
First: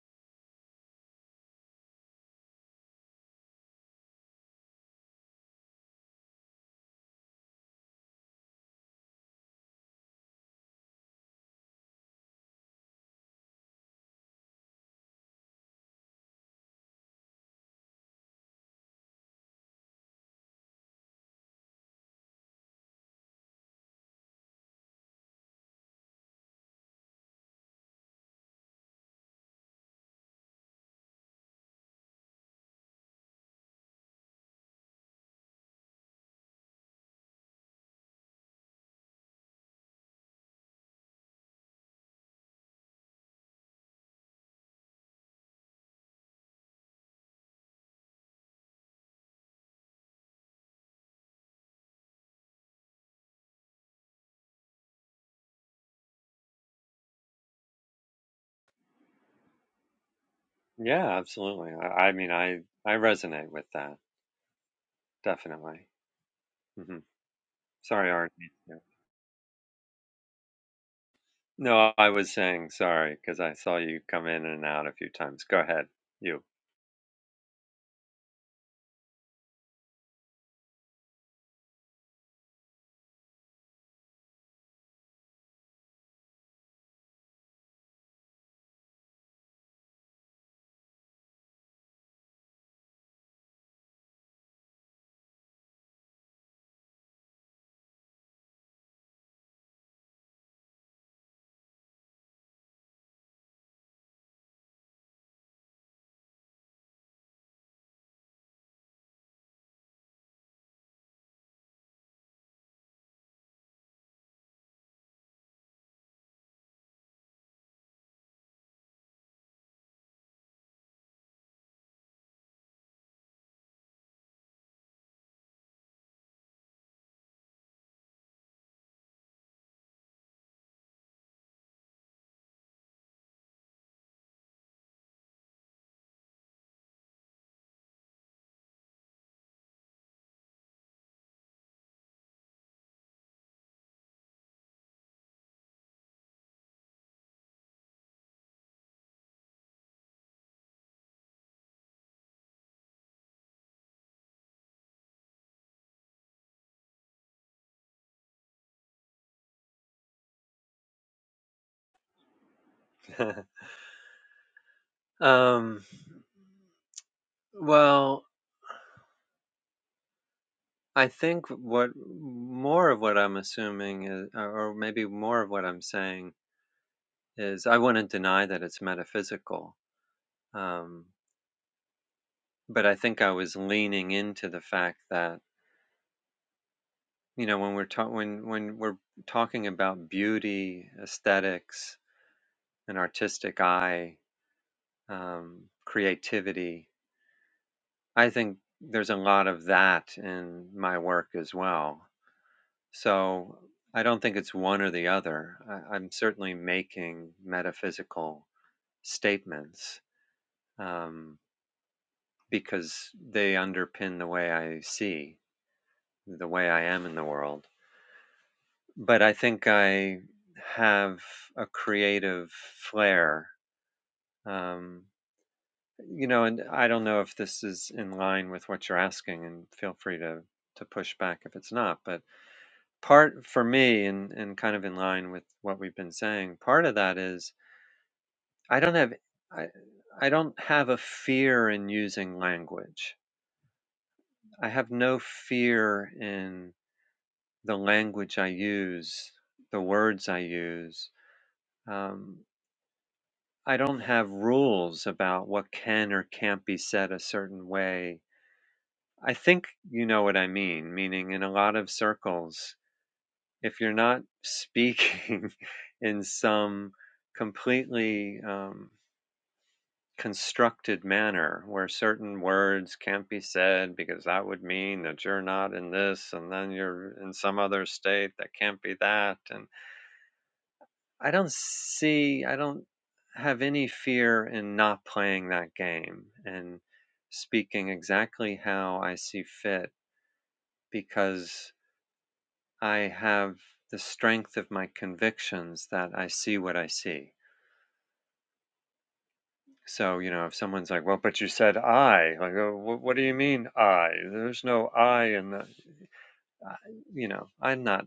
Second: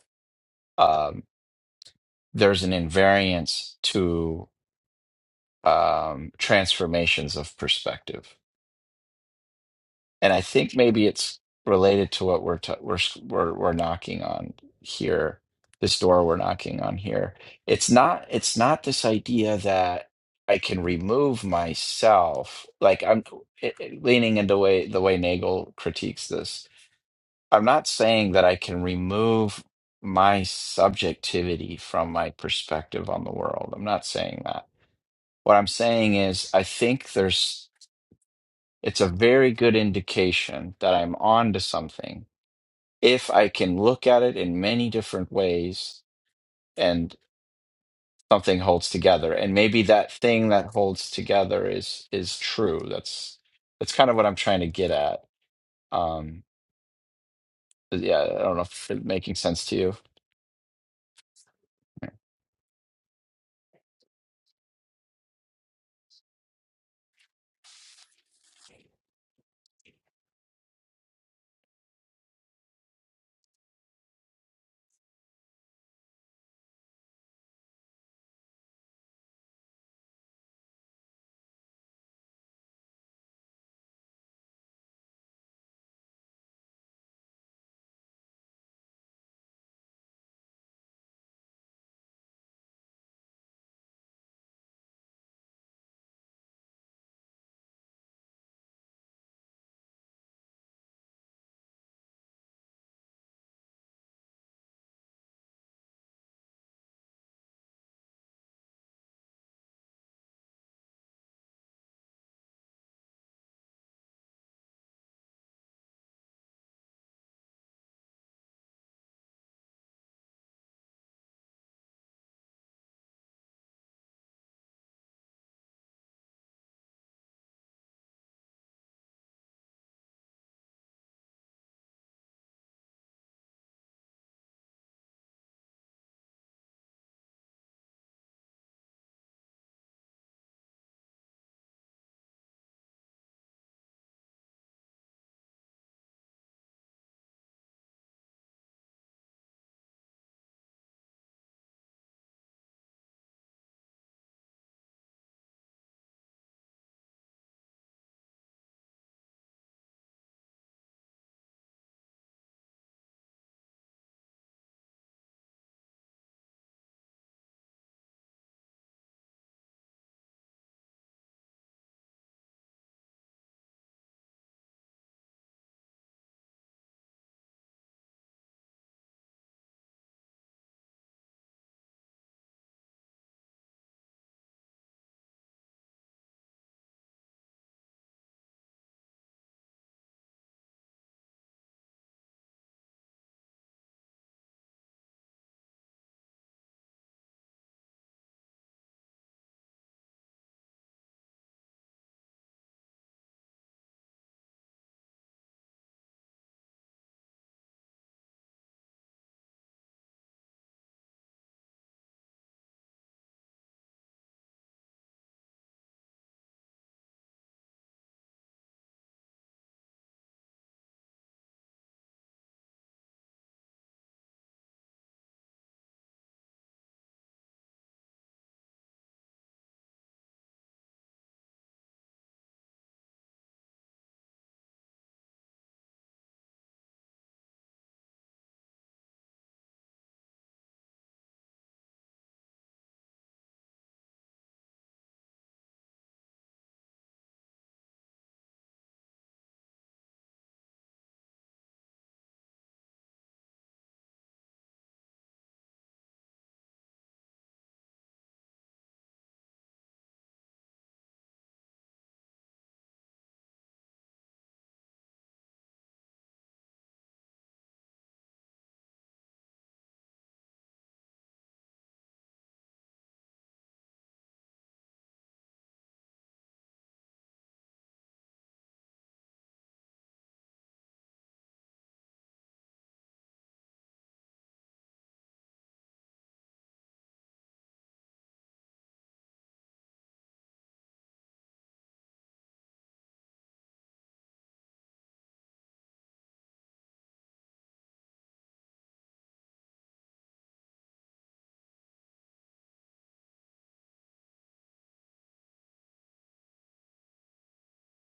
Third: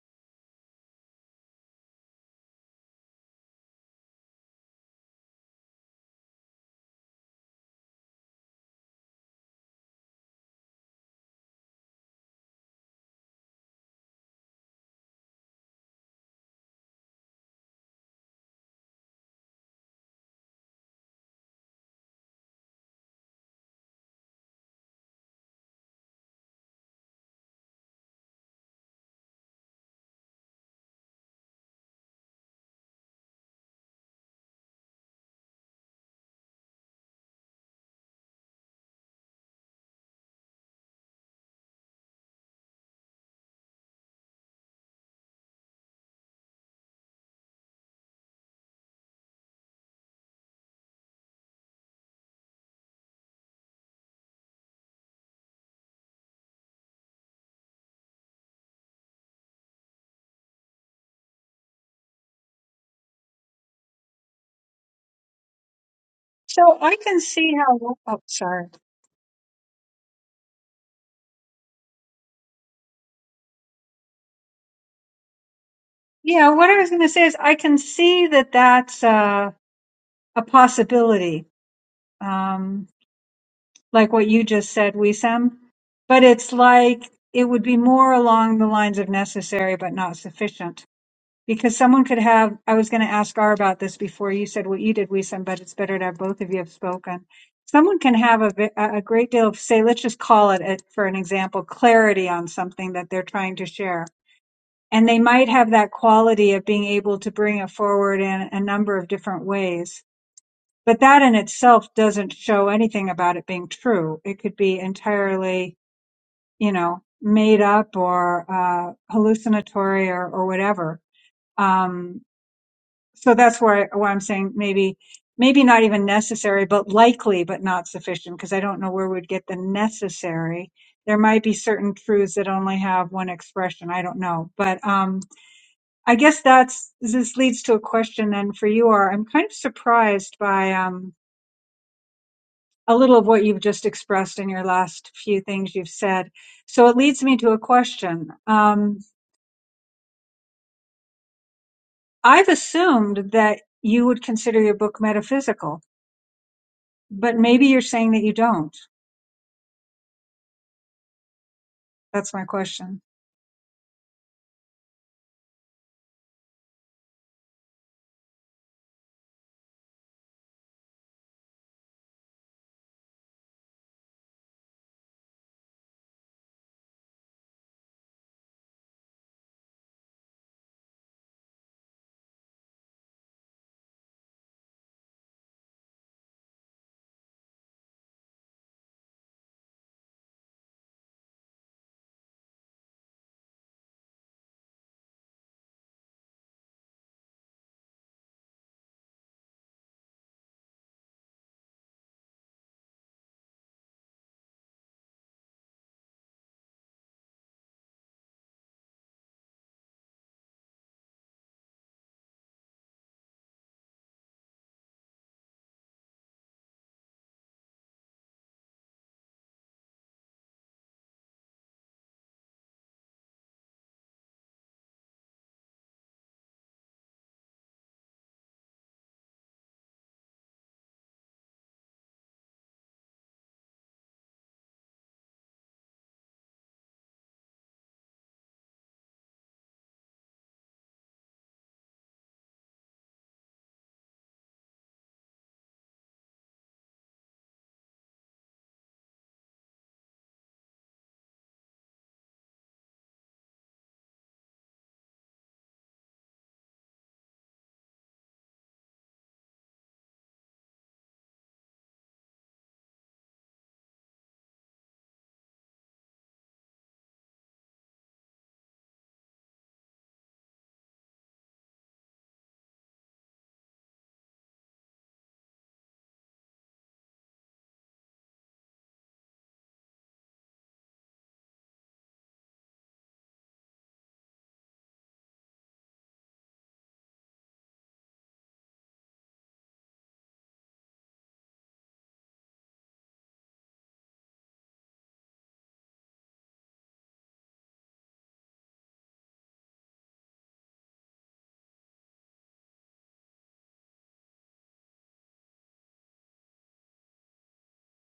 um, there's an invariance to um, transformations of perspective, and I think maybe it's related to what we're t- we're we're we're knocking on here. This door we're knocking on here. It's not. It's not this idea that I can remove myself. Like I'm it, it- leaning into way the way Nagel critiques this. I'm not saying that I can remove my subjectivity from my perspective on the world. I'm not saying that. What I'm saying is, I think there's, it's a very good indication that I'm on to something if I can look at it in many different ways and something holds together. And maybe that thing that holds together is is true. That's that's kind of what I'm trying to get at. Um, yeah, I don't know if it's making sense to you.
Yeah, absolutely. I, I mean, I, I resonate with that, definitely.
So I
hmm
can see how.
Sorry,
Oh,
Arnie.
sorry.
Yeah. No, I was saying sorry because I saw you come in and out a few times. Go ahead, you.
Yeah, what I was going to say is I can see that that's uh, a possibility, um, like what you just said, Wisam. But it's like it would be more along the lines of necessary but not sufficient, because someone could have. I was going to ask R about this before you said what you did, Wisam, but it's better to have both of you have spoken. Someone can have a, ve- a a great deal of, say, let's just call it, uh, for an example, clarity on something that they're trying to share and they might have that quality of being able to bring it forward in a number of different ways. But that in itself doesn't show anything about it being true. It could be entirely, you know, made up or uh, hallucinatory or, or whatever. Um, so that's where, I, where I'm saying maybe, maybe not even necessary, but likely, but not sufficient, because I don't know where we'd get the necessary. There might be certain truths that only have one expression. I don't know, but um, I guess that's this leads to a question then for you, or I'm kind of surprised by um, a little of what you've just expressed in your last few things you've said. So it leads me to a question. Um, I've assumed that you would consider your book metaphysical, but maybe you're saying that you don't. That's my question.
um, well, I think what more of what I'm assuming is, or or maybe more of what I'm saying is, I wouldn't deny that it's metaphysical. Um, but I think I was leaning into the fact that, you know, when we're talking, when, when we're talking about beauty, aesthetics, an artistic eye, um, creativity, I think there's a lot of that in my work as well. So I don't think it's one or the other. I, I'm certainly making metaphysical statements um, because they underpin the way I see, the way I am in the world. But I think I have a creative flair. Um, you know, and I don't know if this is in line with what you're asking, and feel free to, to push back if it's not. But part for me, and, and kind of in line with what we've been saying, part of that is I don't have I, I don't have a fear in using language. I have no fear in the language I use, the words I use. Um, I don't have rules about what can or can't be said a certain way. I think you know what I mean, meaning in a lot of circles, if you're not speaking in some completely um, constructed manner where certain words can't be said because that would mean that you're not in this and then you're in some other state that can't be that and i don't see i don't have any fear in not playing that game and speaking exactly how i see fit because i have the strength of my convictions that i see what i see So, you know, if someone's like, "Well, but you said I," like, "Oh, wh- what do you mean I? There's no I in the, I, you know, I'm not,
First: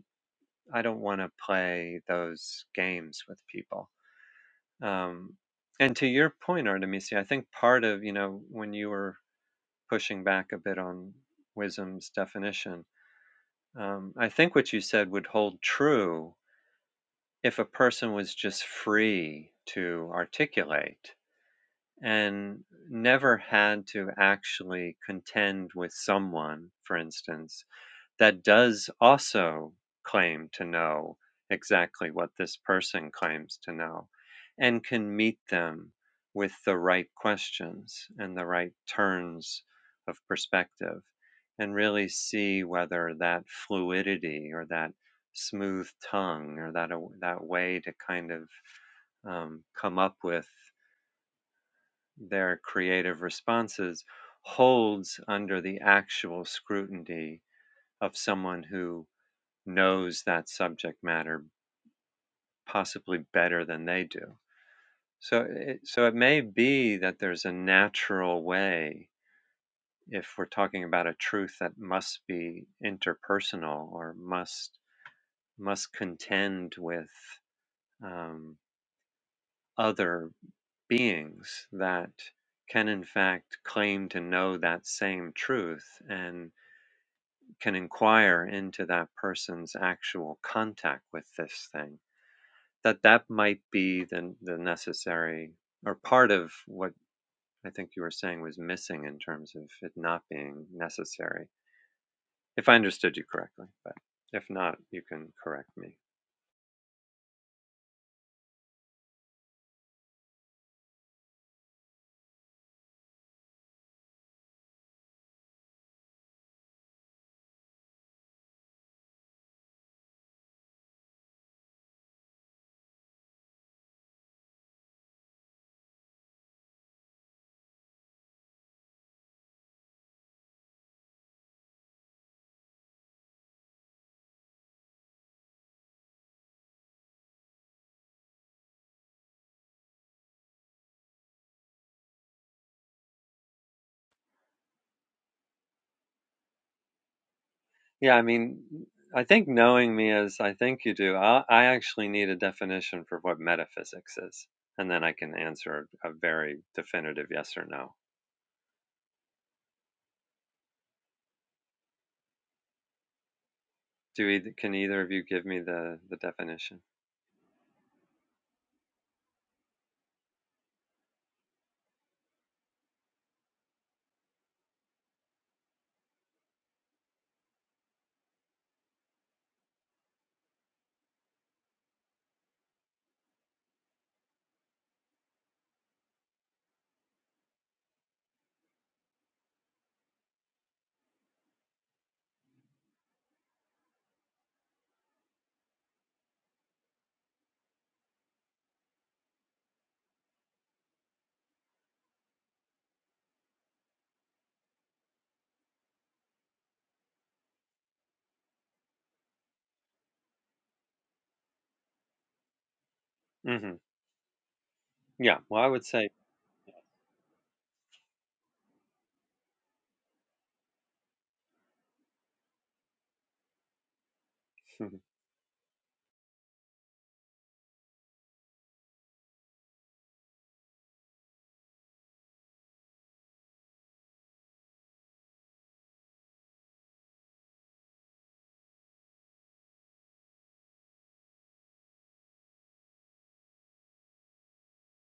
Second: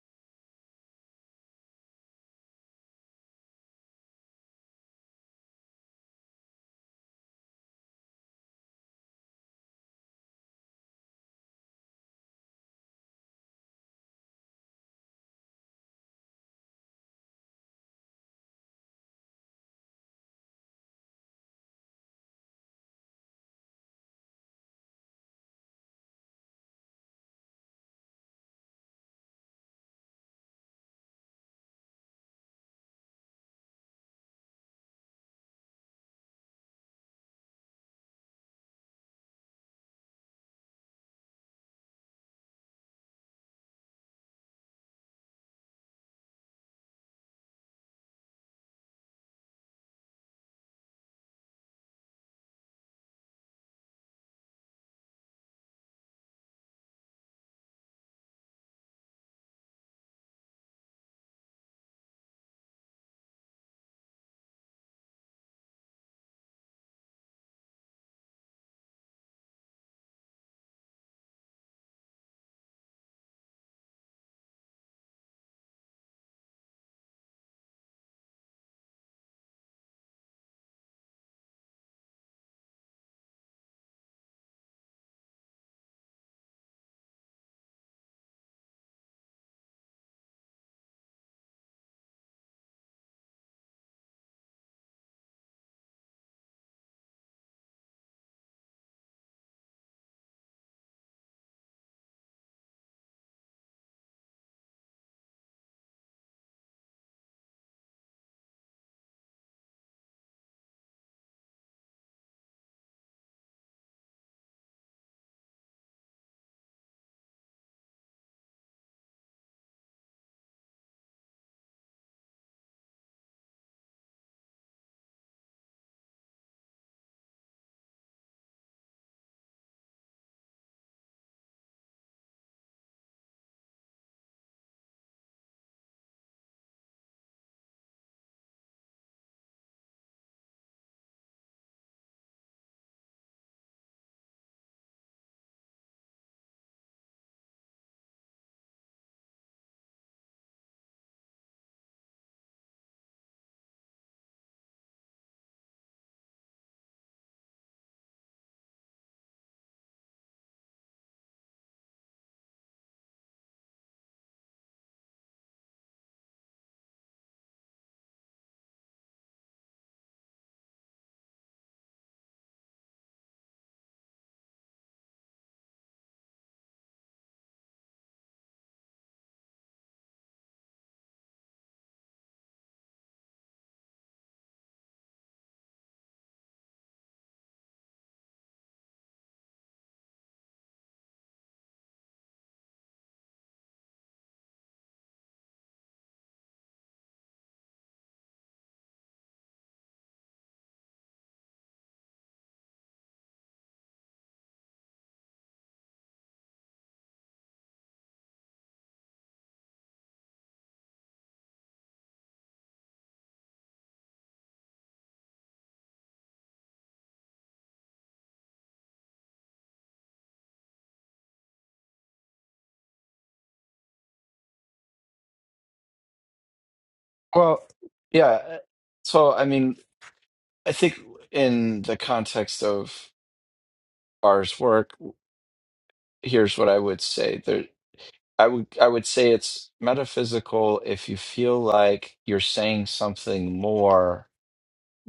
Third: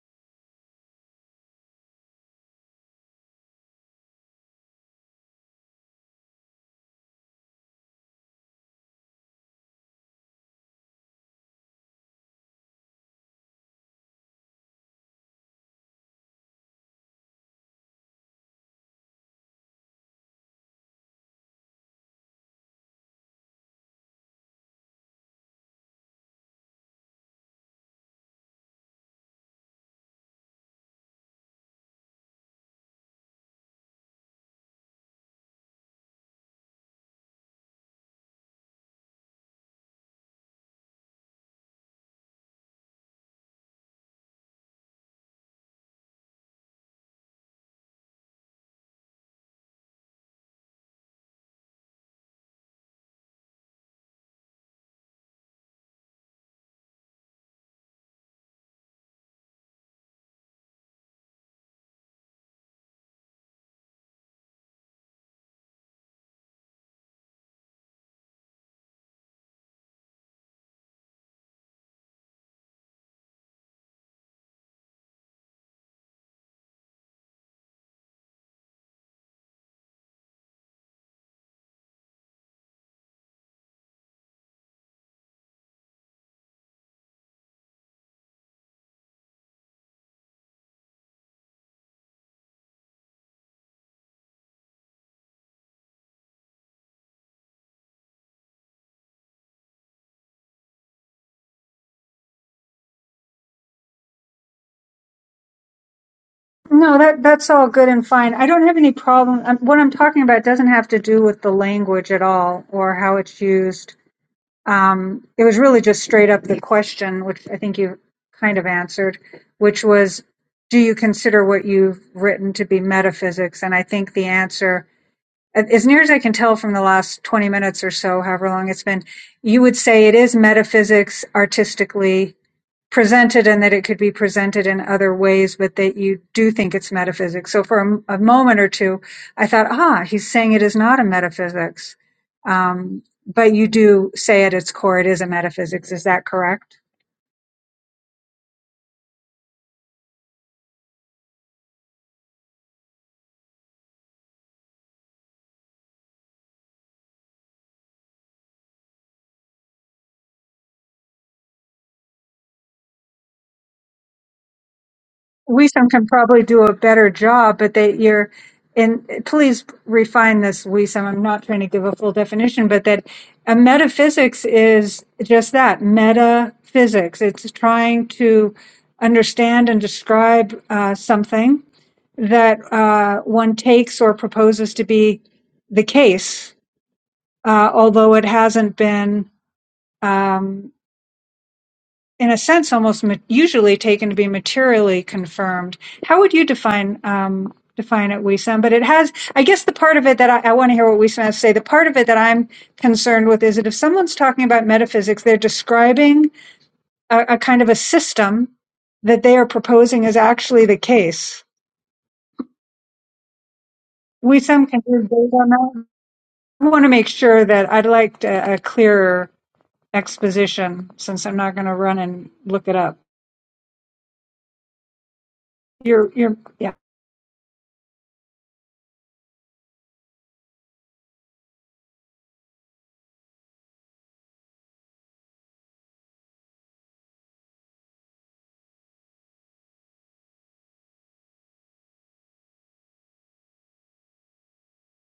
I don't want to play those games with people. Um, and to your point, Artemisia, I think part of, you know, when you were pushing back a bit on wisdom's definition, um, I think what you said would hold true if a person was just free to articulate and never had to actually contend with someone, for instance, that does also claim to know exactly what this person claims to know and can meet them with the right questions and the right turns of perspective and really see whether that fluidity or that smooth tongue or that that way to kind of um, come up with their creative responses holds under the actual scrutiny of someone who knows that subject matter possibly better than they do. So it, so it may be that there's a natural way if we're talking about a truth that must be interpersonal or must must contend with um, other beings that can in fact claim to know that same truth and. can inquire into that person's actual contact with this thing that that might be the, the necessary or part of what i think you were saying was missing in terms of it not being necessary if i understood you correctly but if not you can correct me
No, that that's all good and fine. I don't have any problem. Um, what I'm talking about doesn't have to do with the language at all or how it's used Um, it was really just straight up the question, which I think you kind of answered, which was, do you consider what you've written to be metaphysics? And I think the answer, as near as I can tell from the last 20 minutes or so, however long it's been, you would say it is metaphysics artistically presented and that it could be presented in other ways, but that you do think it's metaphysics. So for a a moment or two, I thought, ah, he's saying it is not a metaphysics. Um, but you do say at its core, it is a metaphysics. Is that correct?
yeah i mean i think knowing me as i think you do i, I actually need a definition for what metaphysics is and then i can answer a very definitive yes or no do either, can either of you give me
Wisam
the,
can
the
probably do a
definition
better job, but that you're and please refine this, Wisam. I'm not trying to give a full definition, but that a metaphysics is just that metaphysics. It's trying to understand and describe uh, something that uh, one takes or proposes to be the case, uh, although it hasn't been. um, in a sense, almost ma- usually taken to be materially confirmed. How would you define um, define it, Wisam? But it has, I guess, the part of it that I, I want to hear what Wisam has to say. The part of it that I'm concerned with is that if someone's talking about metaphysics, they're describing a, a kind of a system that they are proposing is actually the case.
hmm
Wisam, can you build
Yeah.
on
Well, I
that?
would say,
I want to make sure that I'd like a, a clearer exposition since I'm not going to run and look it up.
Mhm.
Your your yeah
Well, yeah. So, I mean, I think in the context of R's work, here's what I would say. There, I would I would say it's metaphysical if you feel like you're saying something more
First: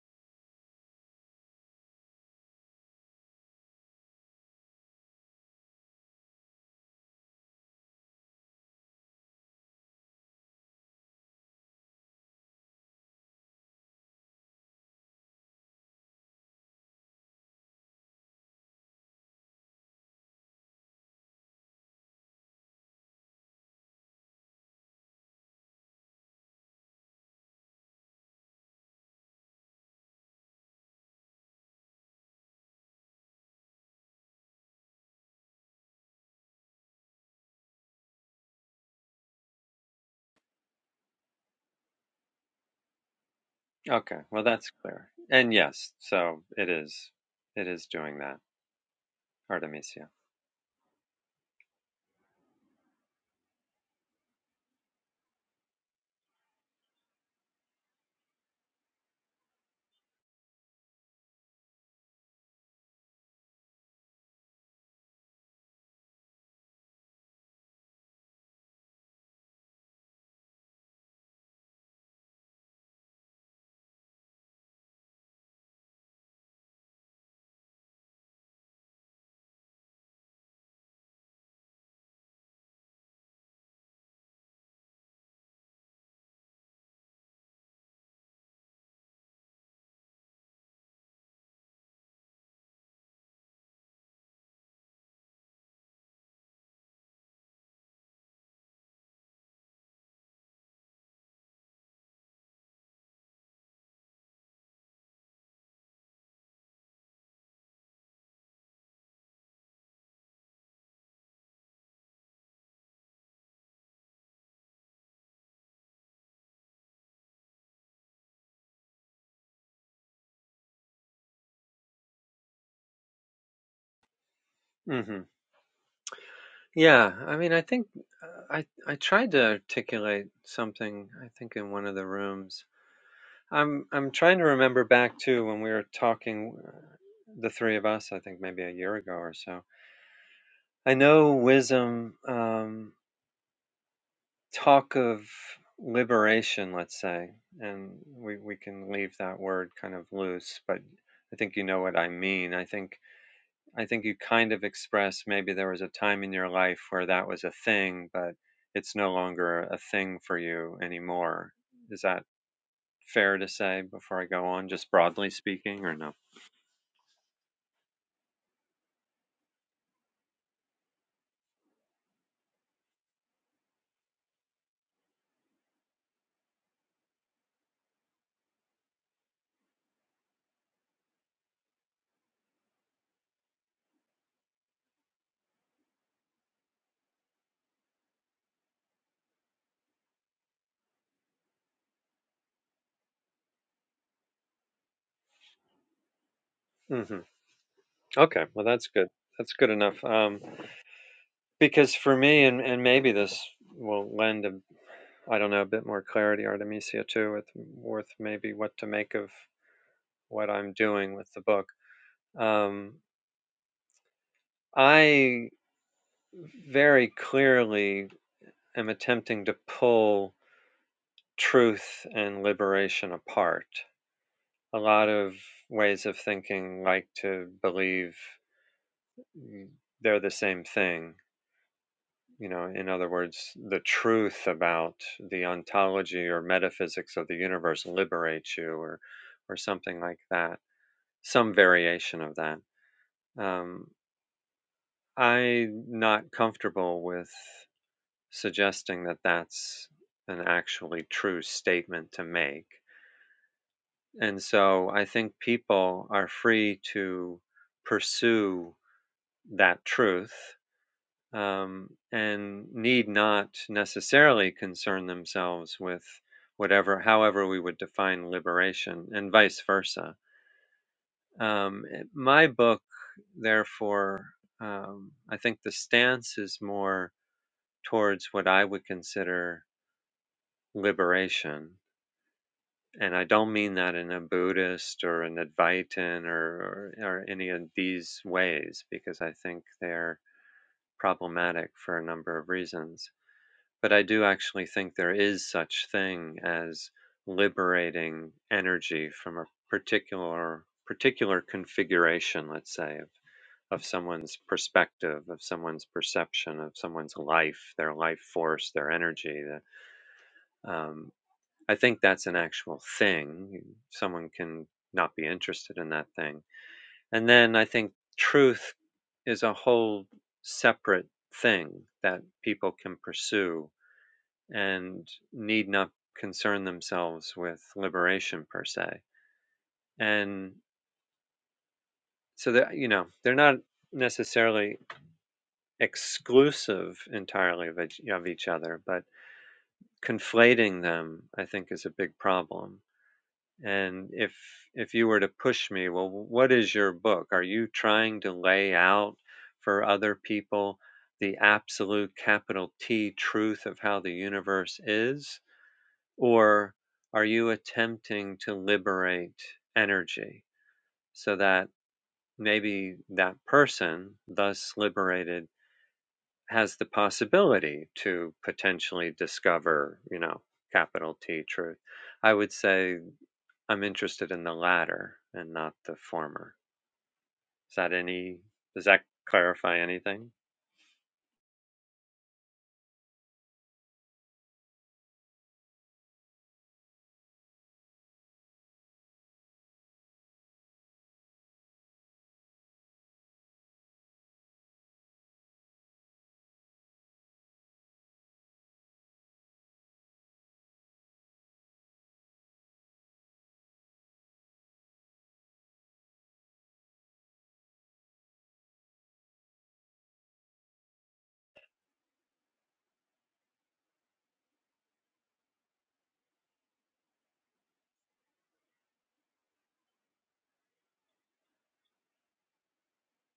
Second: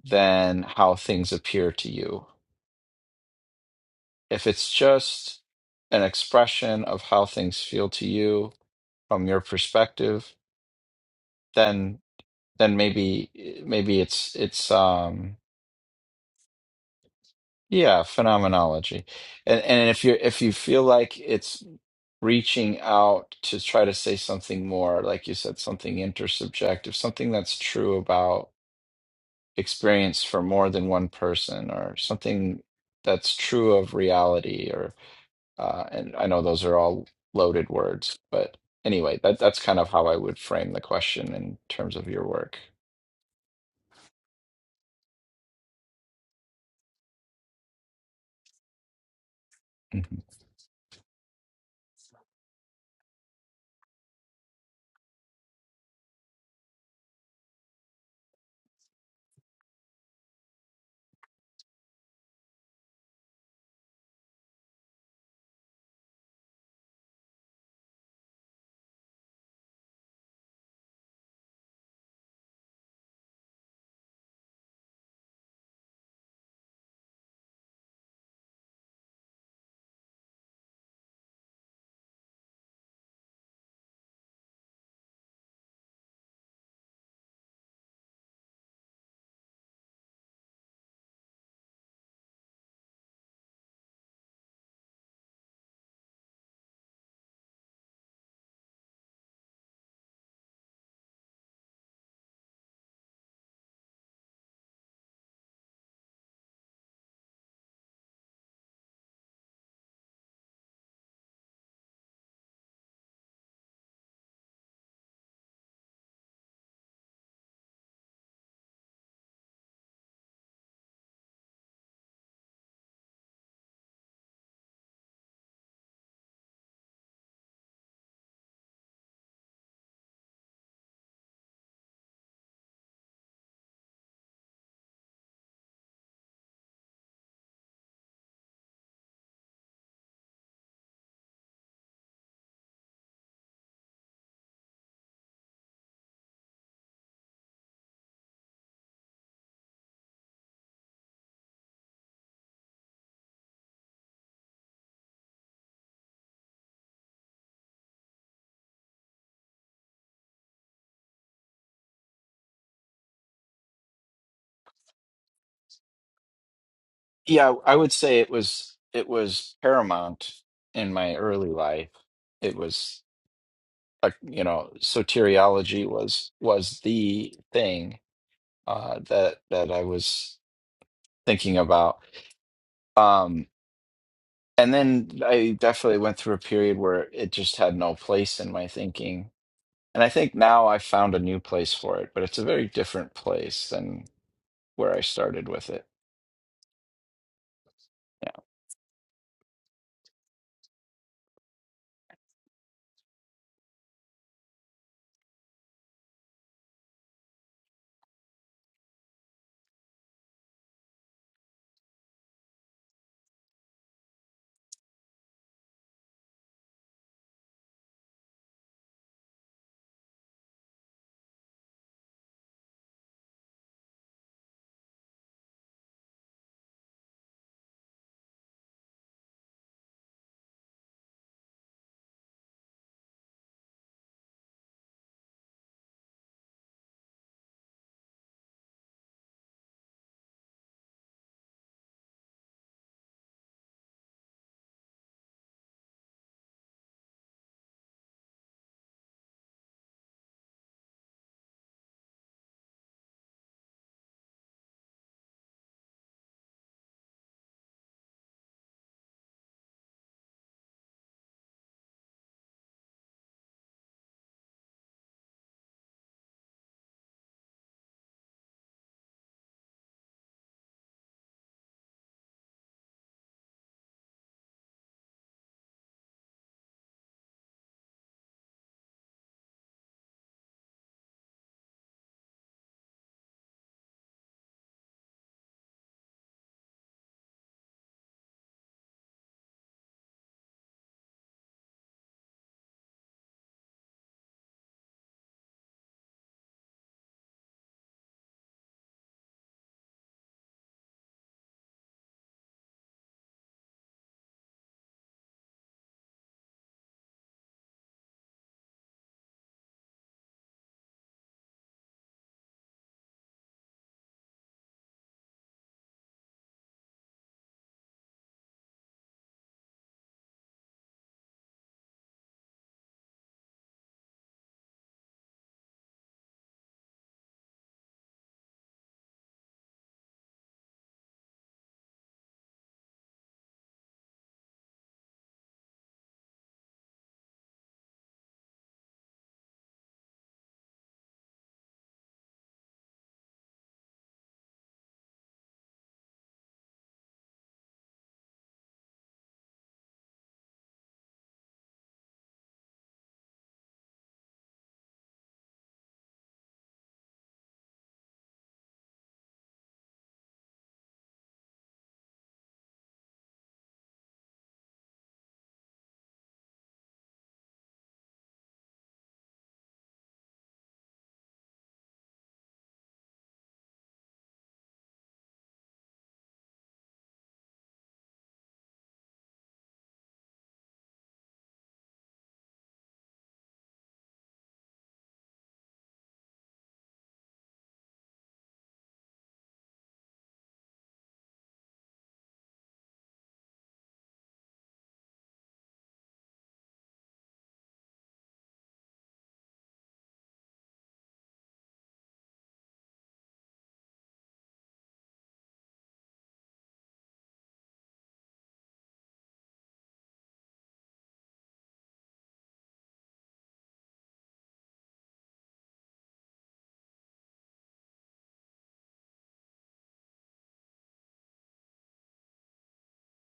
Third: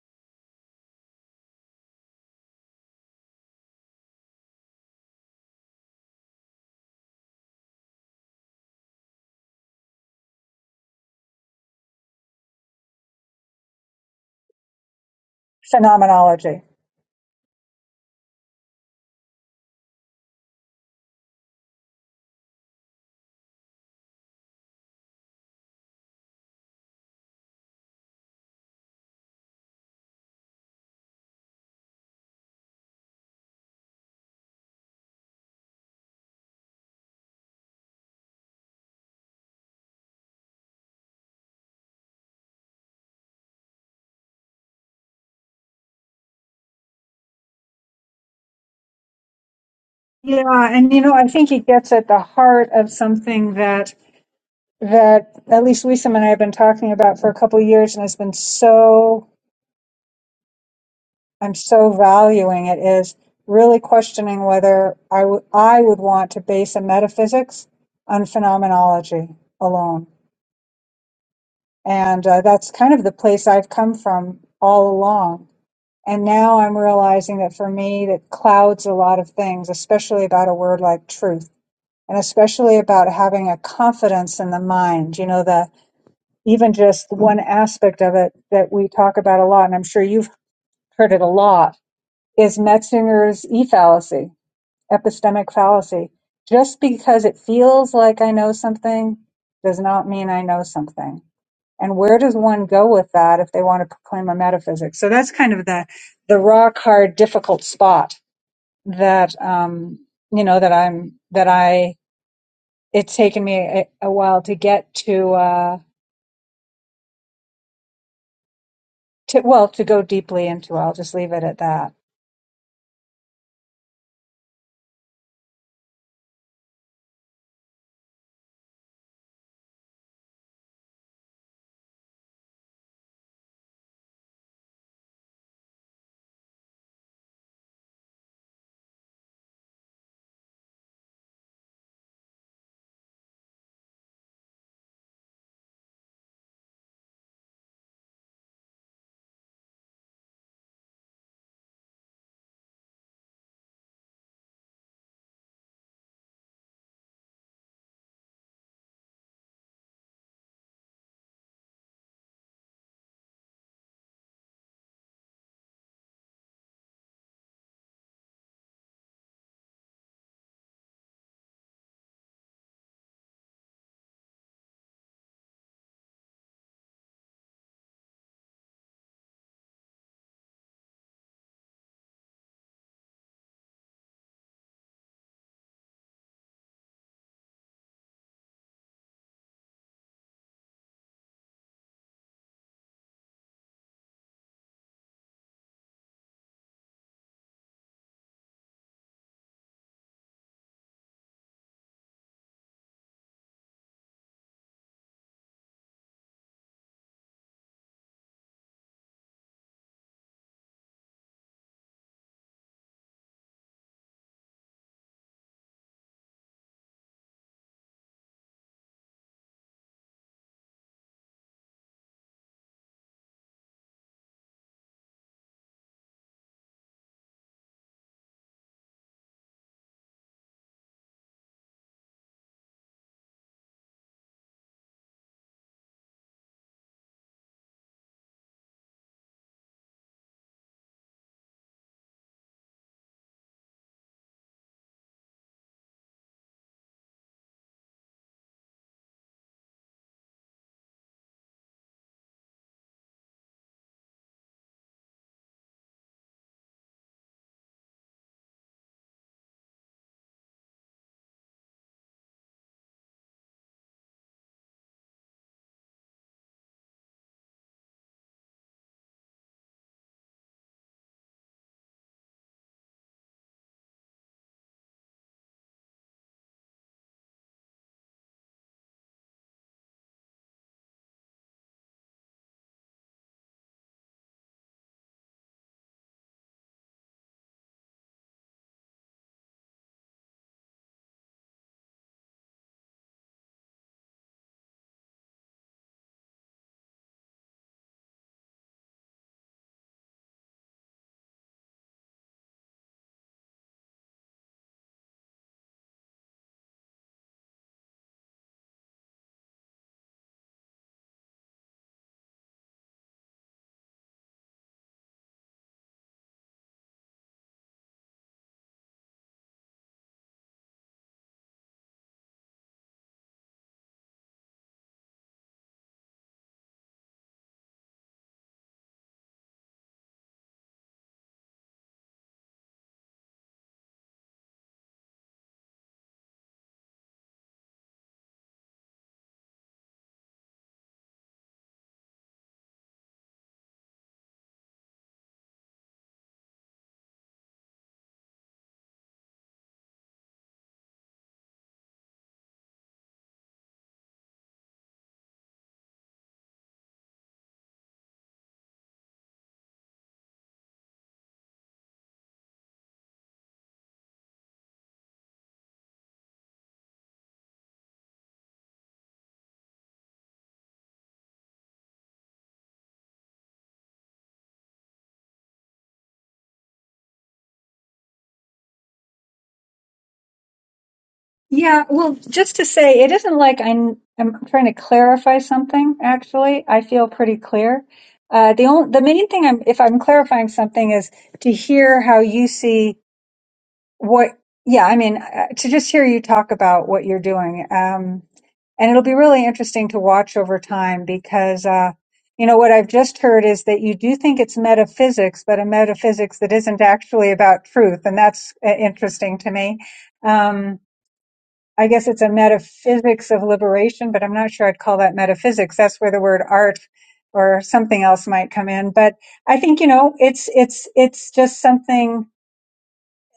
than how things appear to you. If it's just an expression of how things feel to you from your perspective, then then maybe maybe it's it's um
phenomenology.
Yeah, phenomenology. And and if you if you feel like it's reaching out to try to say something more, like you said, something intersubjective, something that's true about experience for more than one person, or something that's true of reality, or uh, and I know those are all loaded words, but anyway, that that's kind of how I would frame the question in terms of your work.
okay. Well, that's clear. And yes, so it is. It is doing that,
Mm-hmm.
Artemisia.
Yeah, and you know, I think it gets at the heart of something that that at least Wisam and I have been talking about for a couple of years, and has been so I'm so valuing it is really questioning whether I w- I would want to base a metaphysics on phenomenology alone, and uh, that's kind of the place I've come from all along. And now I'm realizing that for me, that clouds a lot of things, especially about a word like truth and especially about having a confidence in the mind. You know, the even just one aspect of it that we talk about a lot, and I'm sure you've heard it a lot, is Metzinger's E fallacy, epistemic fallacy. Just because it feels like I know something does not mean I know something. And where does one go with that if they want to proclaim a metaphysic? So that's kind of the the rock hard, difficult spot that um, you know that I'm that I it's taken me a, a while to get to uh to well to go deeply into i'll just leave it at that
hmm Yeah. I mean, I think uh, I I tried to articulate something. I think in one of the rooms. I'm I'm trying to remember back to when we were talking, uh, the three of us. I think maybe a year ago or so. I know wisdom. Um, talk of liberation, let's say, and we, we can leave that word kind of loose, but I think you know what I mean. I think I think you kind of express maybe there was a time in your life where that was a thing, but it's no longer a thing for you anymore. Is that fair to say before I go on, just broadly speaking, or no?
Yeah, I would say it was it was paramount in my early life. It was like, you know, soteriology was was the thing uh that that I was thinking about. Um and then I definitely went through a period where it just had no place in my thinking. And I think now I found a new place for it, but it's a very different place than where I started with it.
hmm
Yeah.
Okay, well that's good. That's good enough. Um, because for me, and, and maybe this will lend a I don't know, a bit more clarity, Artemisia, too, with with maybe what to make of what I'm doing with the book. Um, I very clearly am attempting to pull truth and liberation apart. A lot of ways of thinking like to believe they're the same thing. You know, in other words, the truth about the ontology or metaphysics of the universe liberates you or, or something like that Some variation of that. Um, I'm not comfortable with suggesting that that's an actually true statement to make. And so I think people are free to pursue that truth um, and need not necessarily concern themselves with whatever, however, we would define liberation and vice versa. Um, it- my book, therefore, um, I think the stance is more towards what I would consider liberation. And I don't mean that in a Buddhist or an Advaitin or, or, or any of these ways, because I think they're problematic for a number of reasons. But I do actually think there is such thing as liberating energy from a particular particular configuration, let's say, of of someone's perspective, of someone's perception, of someone's life, their life force, their energy. The, um, I think that's an actual thing. Someone can not be interested in that thing. And then I think truth is a whole separate thing that people can pursue and need not concern themselves with liberation per se. And so that you know, they're not necessarily exclusive entirely of each, of each other, but conflating them, I think, is a big problem. And if if you were to push me, well, what is your book? Are you trying to lay out for other people the absolute capital T truth of how the universe is, or are you attempting to liberate energy so that maybe that person, thus liberated, has the possibility to potentially discover, you know, capital T truth. I would say I'm interested in the latter and not the former. Is that any, does that clarify anything?
yeah well just to say it isn't like i'm i'm trying to clarify something actually i feel pretty clear uh the only the main thing i'm if i'm clarifying something is to hear how you see what yeah i mean uh, to just hear you talk about what you're doing um and it'll be really interesting to watch over time because uh you know what i've just heard is that you do think it's metaphysics but a metaphysics that isn't actually about truth and that's uh, interesting to me um i guess it's a metaphysics of liberation but i'm not sure i'd call that metaphysics that's where the word art or something else might come in but i think you know it's it's it's just something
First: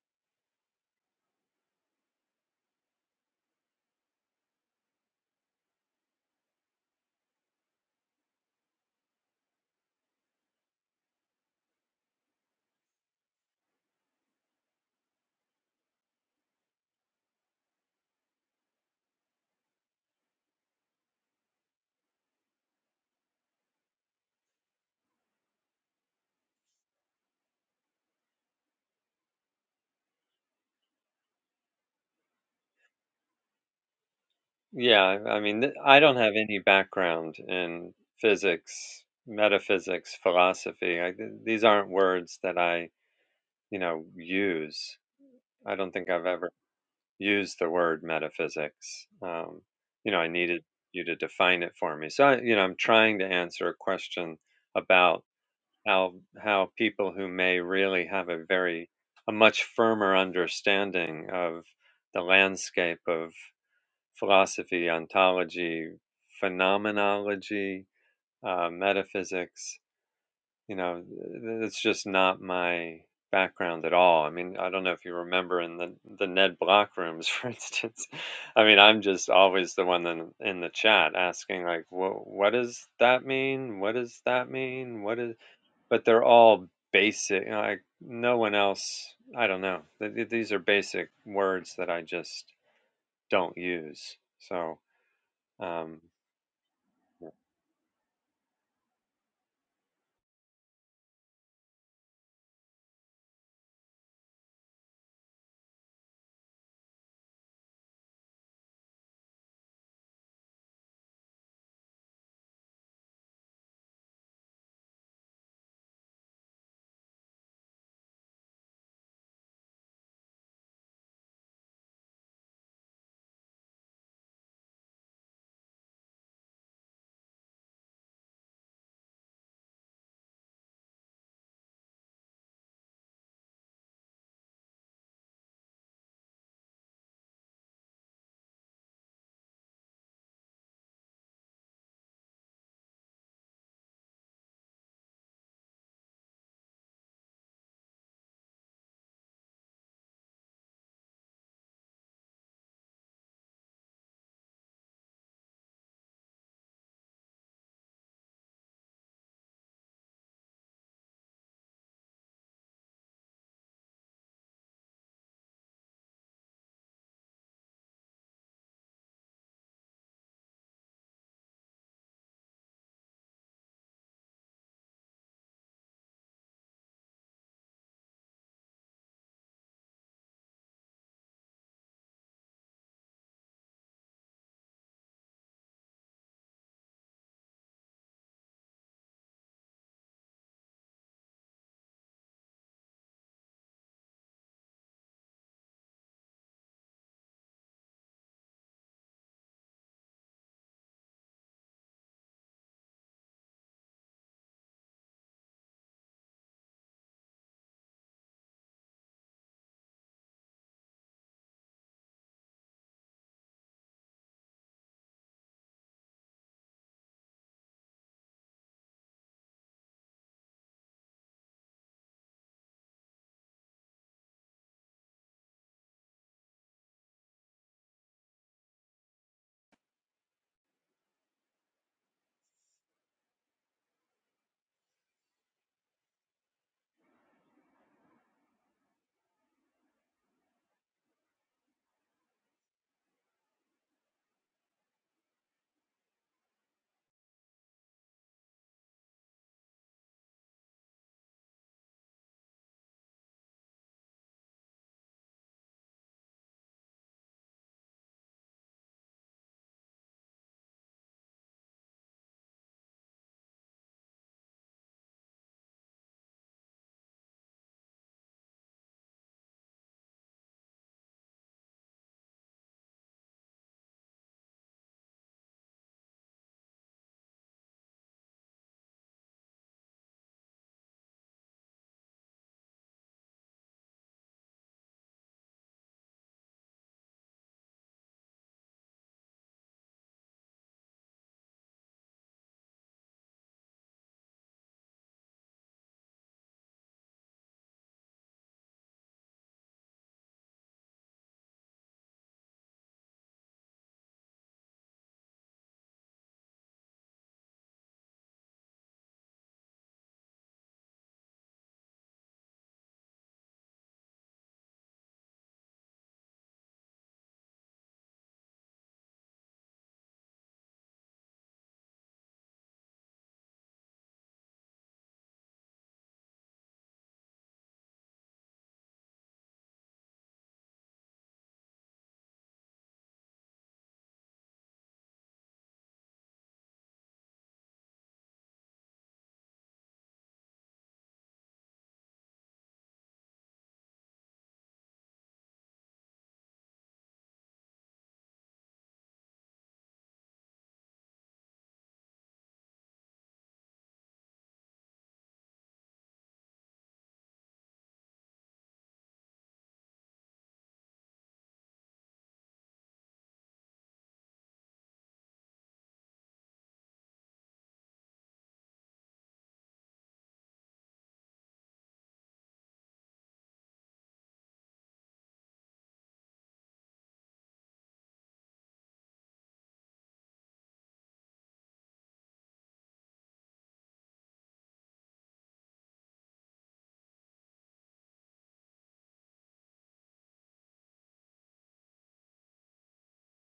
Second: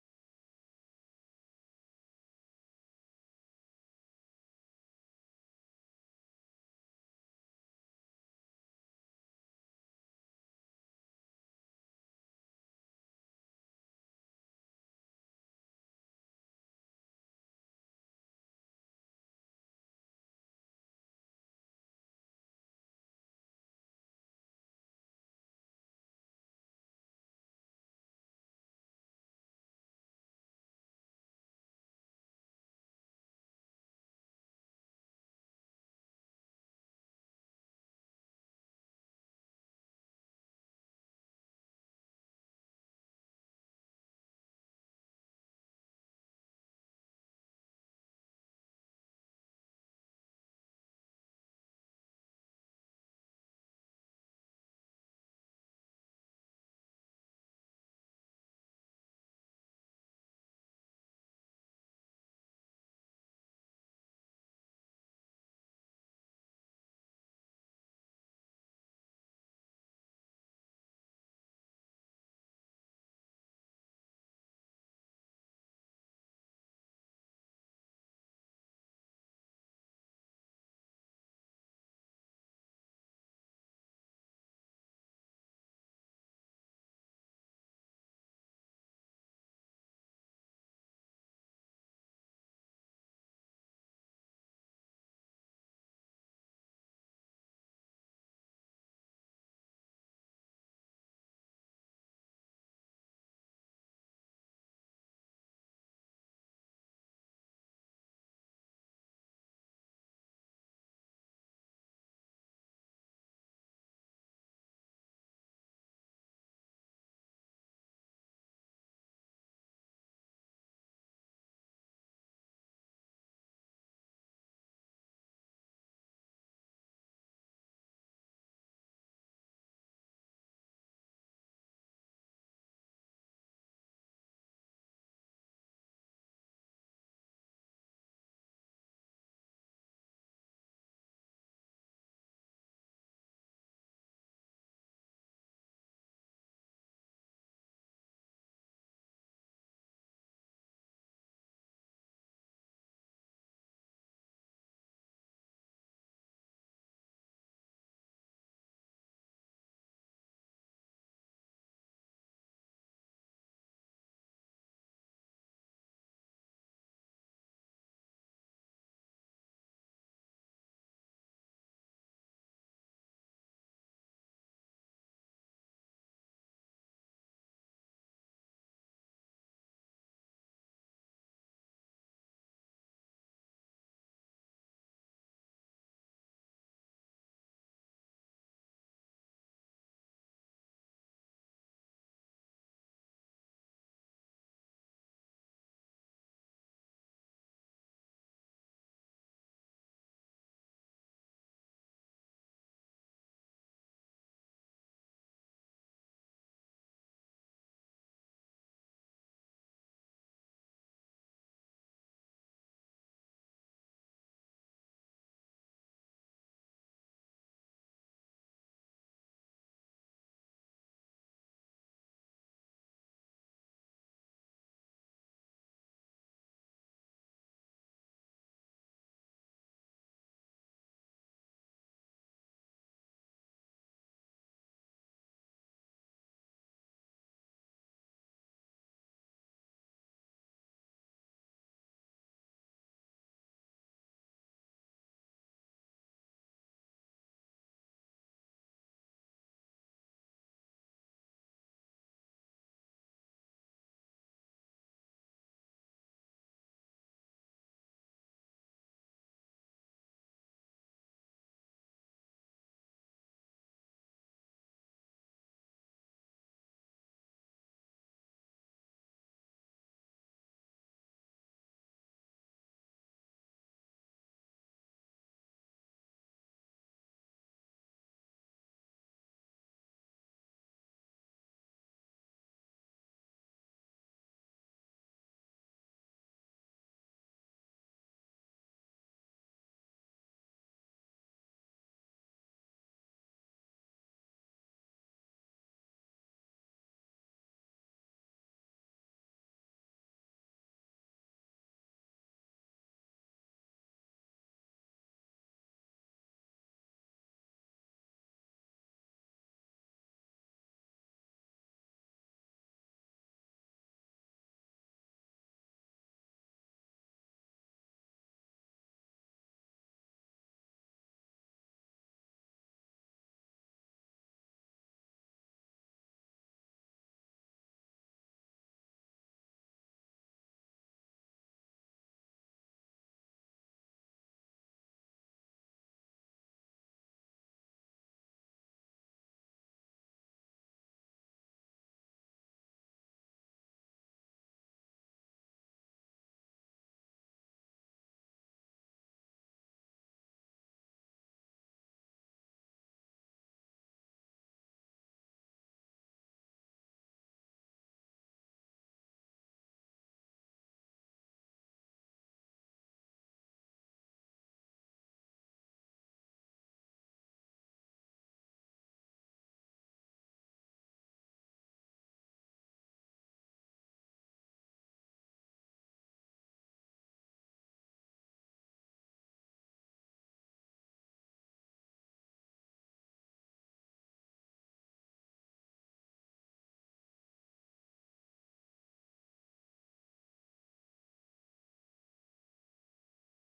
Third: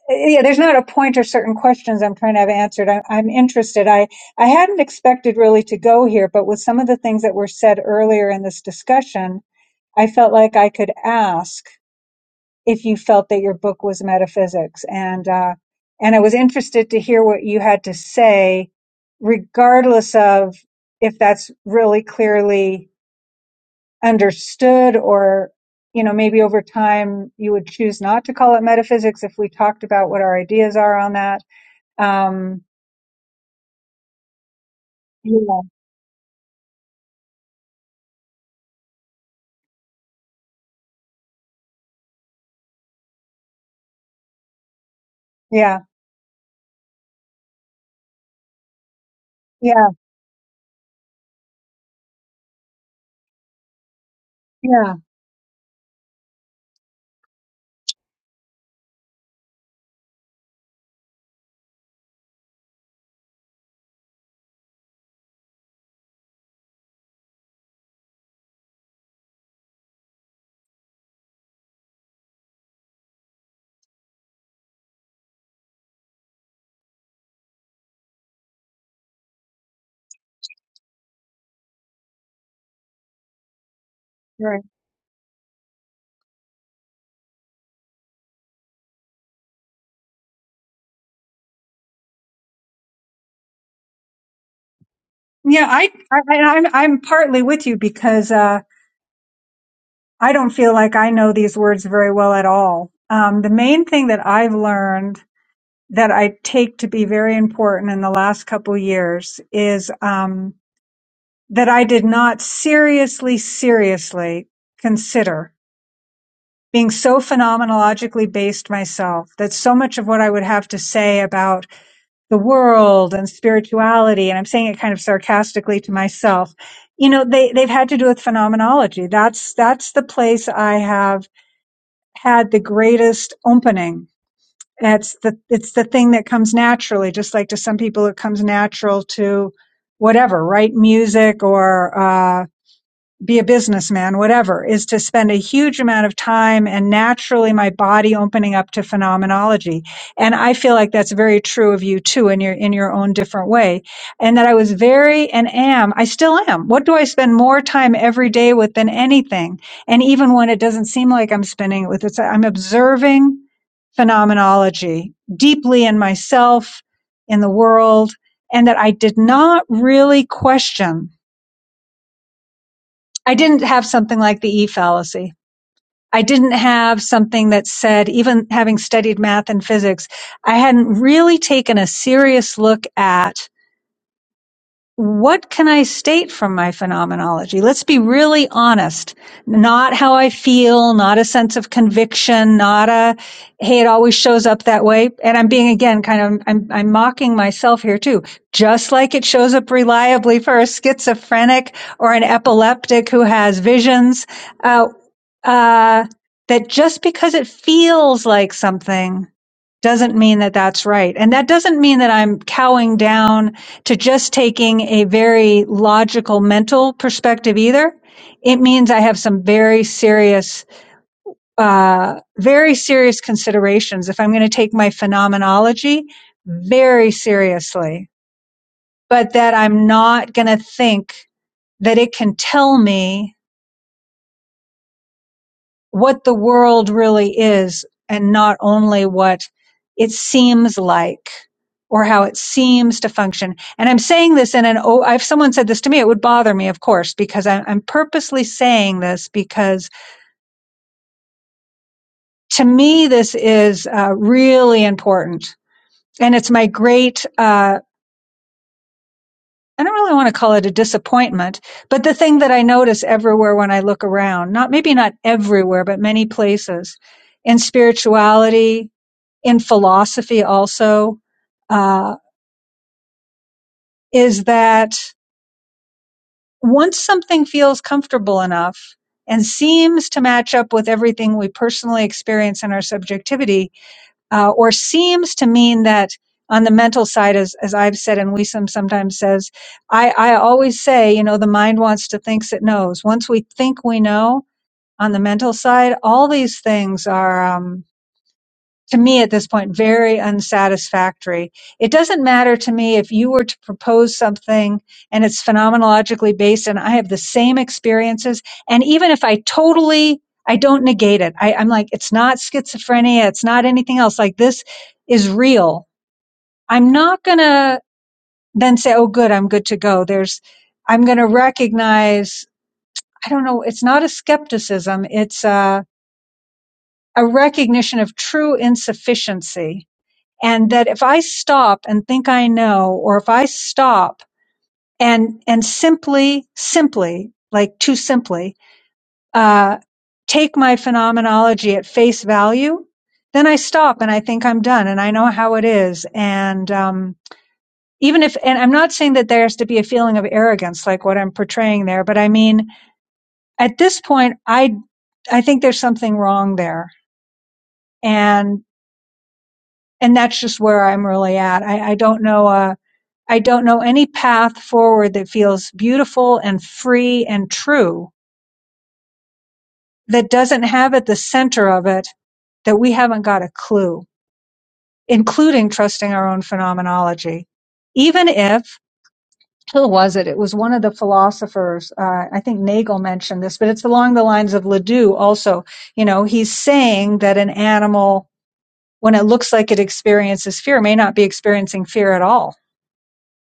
yeah there's not a point or certain questions i'm trying to have answered I, i'm interested i i hadn't expected really to go here but with some of the things that were said earlier in this discussion i felt like i could ask if you felt that your book was metaphysics and uh and i was interested to hear what you had to say regardless of if that's really clearly understood or you know maybe over time you would choose not to call it metaphysics if we talked about what our ideas are on that um,
Yeah, I
yeah,
mean, th- I don't have any background in physics, metaphysics, philosophy. I, th- these aren't words that I, you know, use. I
yeah,
don't think I've ever use the word metaphysics. Um,
yeah,
you know, I needed you to define it for me. So, I, you know, I'm trying to answer a question
yeah,
about how how people who may really have a very a much firmer understanding of the landscape of philosophy, ontology, phenomenology, uh, metaphysics you know, th- it's just not my background at all. I mean, I don't know if you remember in the the Ned Block rooms, for instance. I mean, I'm just always the one in, in the chat asking like, what what does that mean? What does that
right.
mean? What is? But they're all basic. you know, Like no one else. I don't know. Th- th- These are basic words that I just don't use. So,
Yeah, I,
um,
I, I- I'm, I'm partly with you because uh, I don't feel like I know these words very well at all. Um, the main thing that I've learned that I take to be very important in the last couple years is um, that I did not seriously, seriously consider being so phenomenologically based myself that so much of what I would have to say about the world and spirituality, and I'm saying it kind of sarcastically to myself, you know, they, they've had to do with phenomenology. That's, that's the place I have had the greatest opening. It's the, it's the thing that comes naturally, just like to some people, it comes natural to whatever, write music or, uh, be a businessman, whatever, is to spend a huge amount of time and naturally my body opening up to phenomenology. And I feel like that's very true of you too in your in your own different way. And that I was very and am, I still am. What do I spend more time every day with than anything? And even when it doesn't seem like I'm spending it with it's I'm observing phenomenology deeply in myself, in the world, and that I did not really question I didn't have something like the E fallacy. I didn't have something that said, even having studied math and physics, I hadn't really taken a serious look at what can I state from my phenomenology? Let's be really honest. Not how I feel, not a sense of conviction, not a, hey, it always shows up that way. And I'm being again kind of, I'm, I'm mocking myself here too. Just like it shows up reliably for a schizophrenic or an epileptic who has visions, uh, uh, that just because it feels like something doesn't mean that that's right. And that doesn't mean that I'm cowing down to just taking a very logical mental perspective either. It means I have some very serious, uh, very serious considerations if I'm going to take my phenomenology very seriously, but that I'm not going to think that it can tell me what the world really is and not only what it seems like or how it seems to function. And I'm saying this in an, oh, if someone said this to me, it would bother me, of course, because I'm, I'm purposely saying this because to me, this is uh, really important. And it's my great, uh, I don't really want to call it a disappointment, but the thing that I notice everywhere when I look around, not maybe not everywhere, but many places in spirituality, in philosophy also uh, is that once something feels comfortable enough and seems to match up with everything we personally experience in our subjectivity, uh, or seems to mean that on the mental side, as, as I've said and Wiesem sometimes says, I, I always say, you know, the mind wants to thinks it knows. Once we think we know on the mental side, all these things are. Um, to me at this point very unsatisfactory. It doesn't matter to me if you were to propose something and it's phenomenologically based and I have the same experiences. And even if I totally, I don't negate it. I, I'm like, it's not schizophrenia. It's not anything else. Like this is real. I'm not going to then say, oh, good, I'm good to go. There's, I'm going to recognize, I don't know, it's not a skepticism. It's a, a recognition of true insufficiency and that if I stop and think I know, or if I stop and and simply, simply, like too simply, uh, take my phenomenology at face value, then I stop and I think I'm done and I know how it is. And um, even if, and I'm not saying that there has to be a feeling of arrogance like what I'm portraying there, but I mean, at this point, I I think there's something wrong there, and and that's just where I'm really at. I, I don't know. Uh, I don't know any path forward that feels beautiful and free and true that doesn't have at the center of it that we haven't got a clue, including trusting our own phenomenology. Even if, who was it? It was one of the philosophers. Uh, I think Nagel mentioned this, but it's along the lines of Ledoux also. You know, he's saying that an animal, when it looks like it experiences fear, may not be experiencing fear at all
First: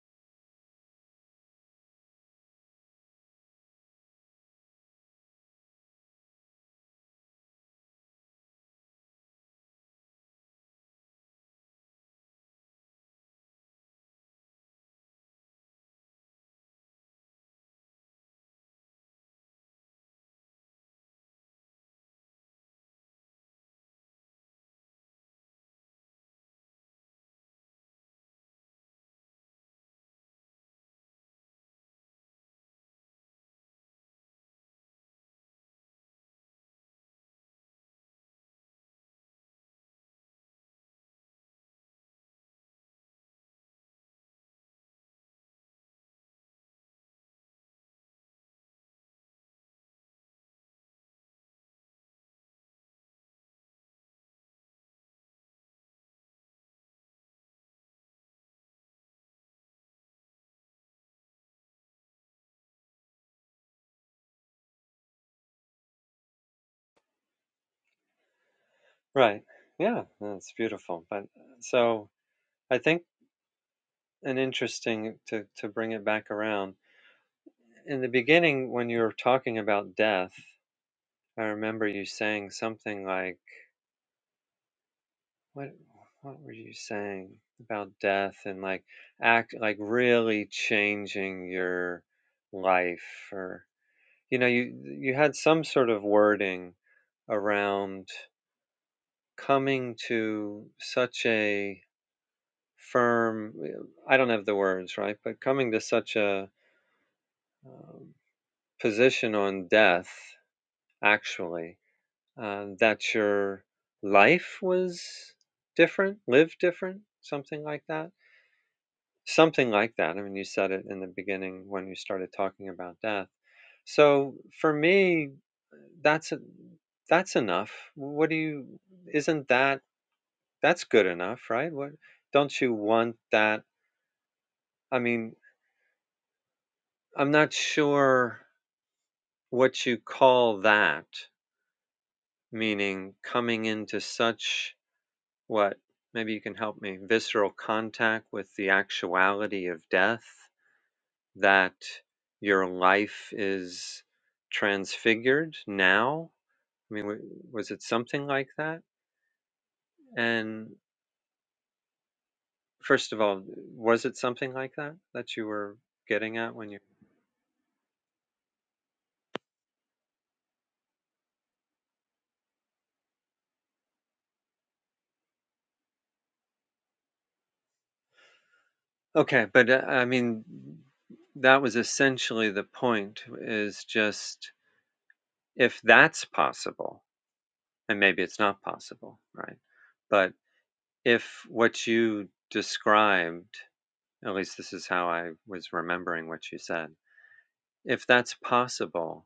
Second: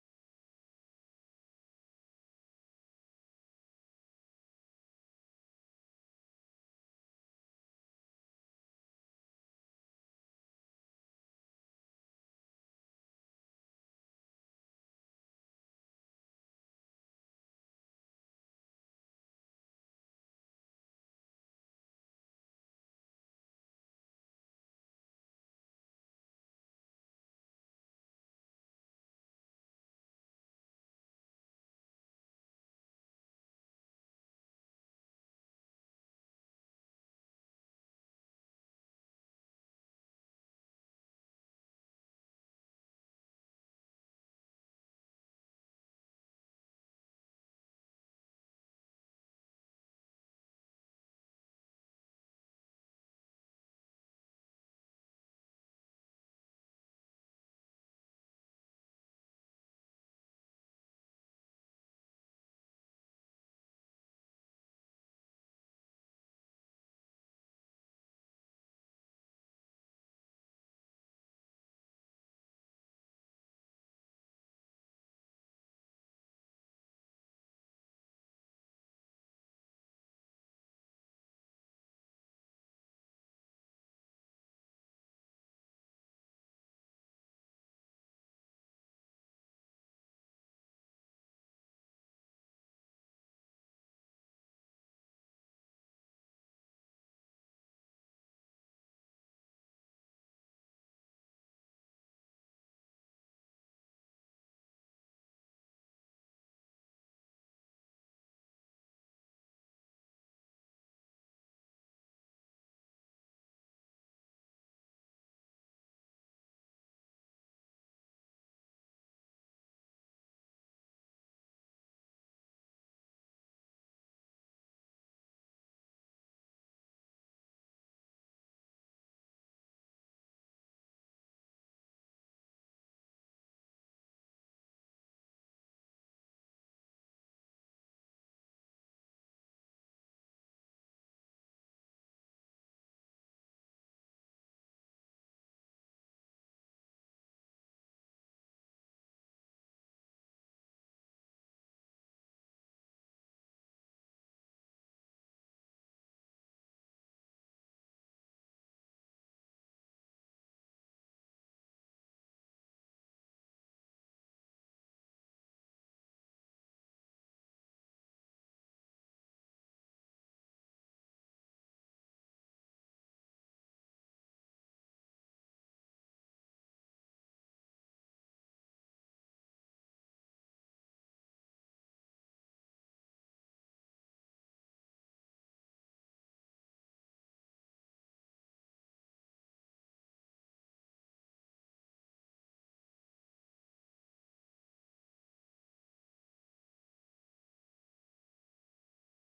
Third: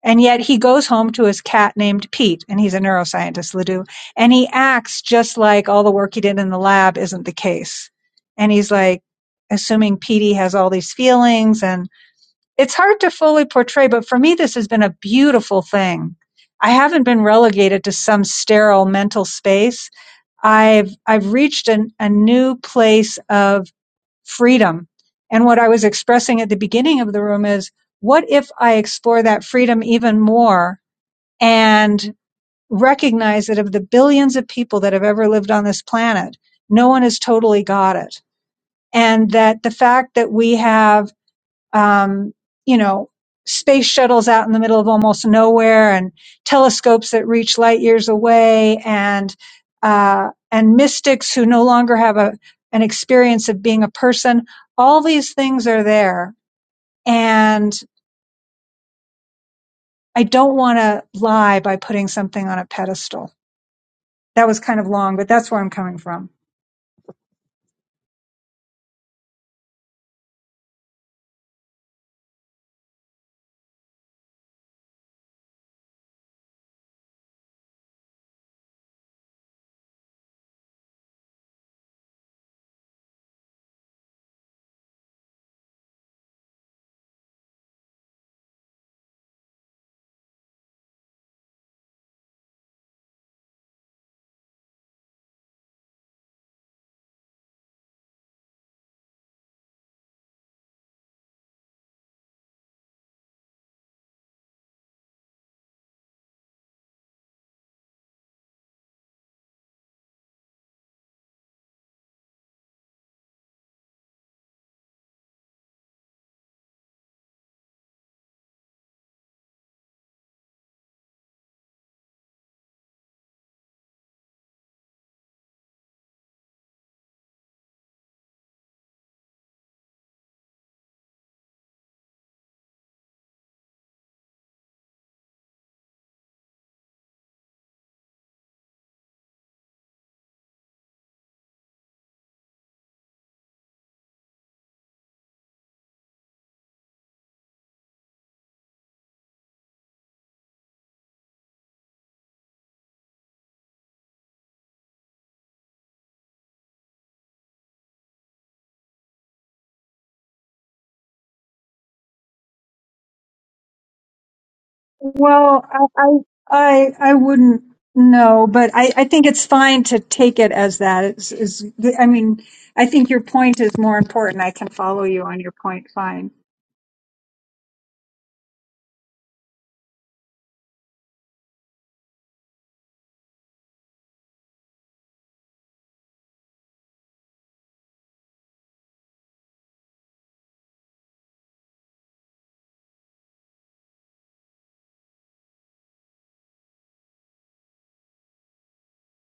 And yet he goes home to his cat named Pete, and he's a neuroscientist, Ledoux, and he acts just like all the work he did in the lab isn't the case. And he's like, assuming Petey has all these feelings, and it's hard to fully portray, but for me, this has been a beautiful thing. I haven't been relegated to some sterile mental space. I've I've reached an, a new place of freedom. And what I was expressing at the beginning of the room is what if I explore that freedom even more and recognize that of the billions of people that have ever lived on this planet, no one has totally got it. And that the fact that we have um, you know, space shuttles out in the middle of almost nowhere and telescopes that reach light years away and, uh, and mystics who no longer have a, an experience of being a person. All these things are there. And I don't want to lie by putting something on a pedestal. That was kind of long, but that's where I'm coming from.
right. Yeah, that's beautiful. But so I think an interesting to, to bring it back around. In the beginning, when you were talking about death, I remember you saying something like, "What? What were you saying about death and like act like really changing your life?" Or you know, you you had some sort of wording around coming to such a firm. I don't have the words right, but coming to such a um, position on death actually, um, that your life was different, lived different, something like that. Something like that. I mean, you said it in the beginning when you started talking about death. So for me, that's a, that's enough. What do you? Isn't that that's good enough, right? What don't you want that? I mean, I'm not sure what you call that. Meaning, coming into such what maybe you can help me visceral contact with the actuality of death that your life is transfigured now i mean was it something like that and first of all was it something like that that you
Well,
were
I
getting at when you
I I I wouldn't know, but I I think it's fine to take it as that. It's, is I mean, I think your point is more important. I can follow you on your point. Fine.
okay but uh, i mean that was essentially the point is just if that's possible and maybe it's not possible right But. if what you described, at least this is how I was remembering what you said, if that's possible,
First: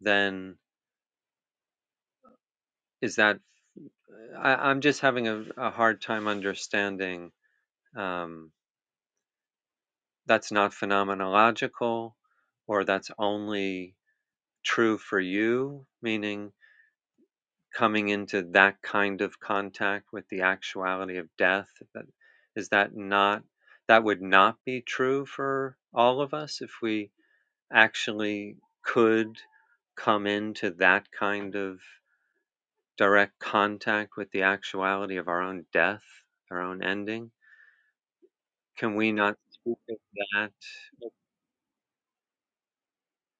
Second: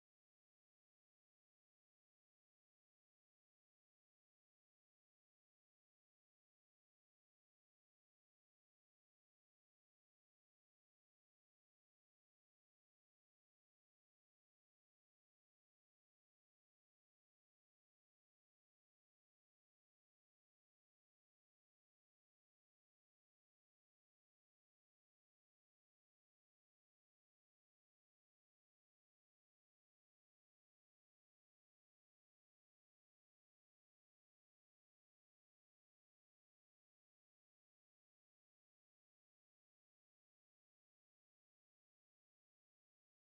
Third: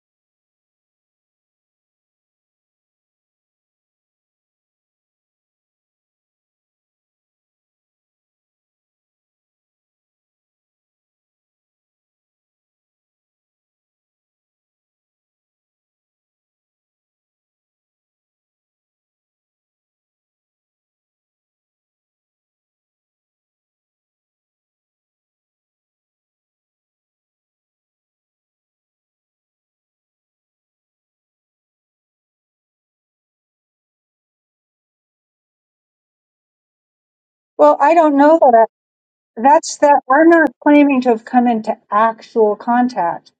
then is that, I, I'm just having a, a hard time understanding um, that's not phenomenological or that's only true for you, meaning coming into that kind of contact with the actuality of death. That, is that not, that would not be true for all of us if we actually could come into that kind of direct contact with the actuality of our own death, our own ending?
Well, I don't know that.
Can we not
I, that's
speak of
that. I'm not
that?
claiming to have come into actual contact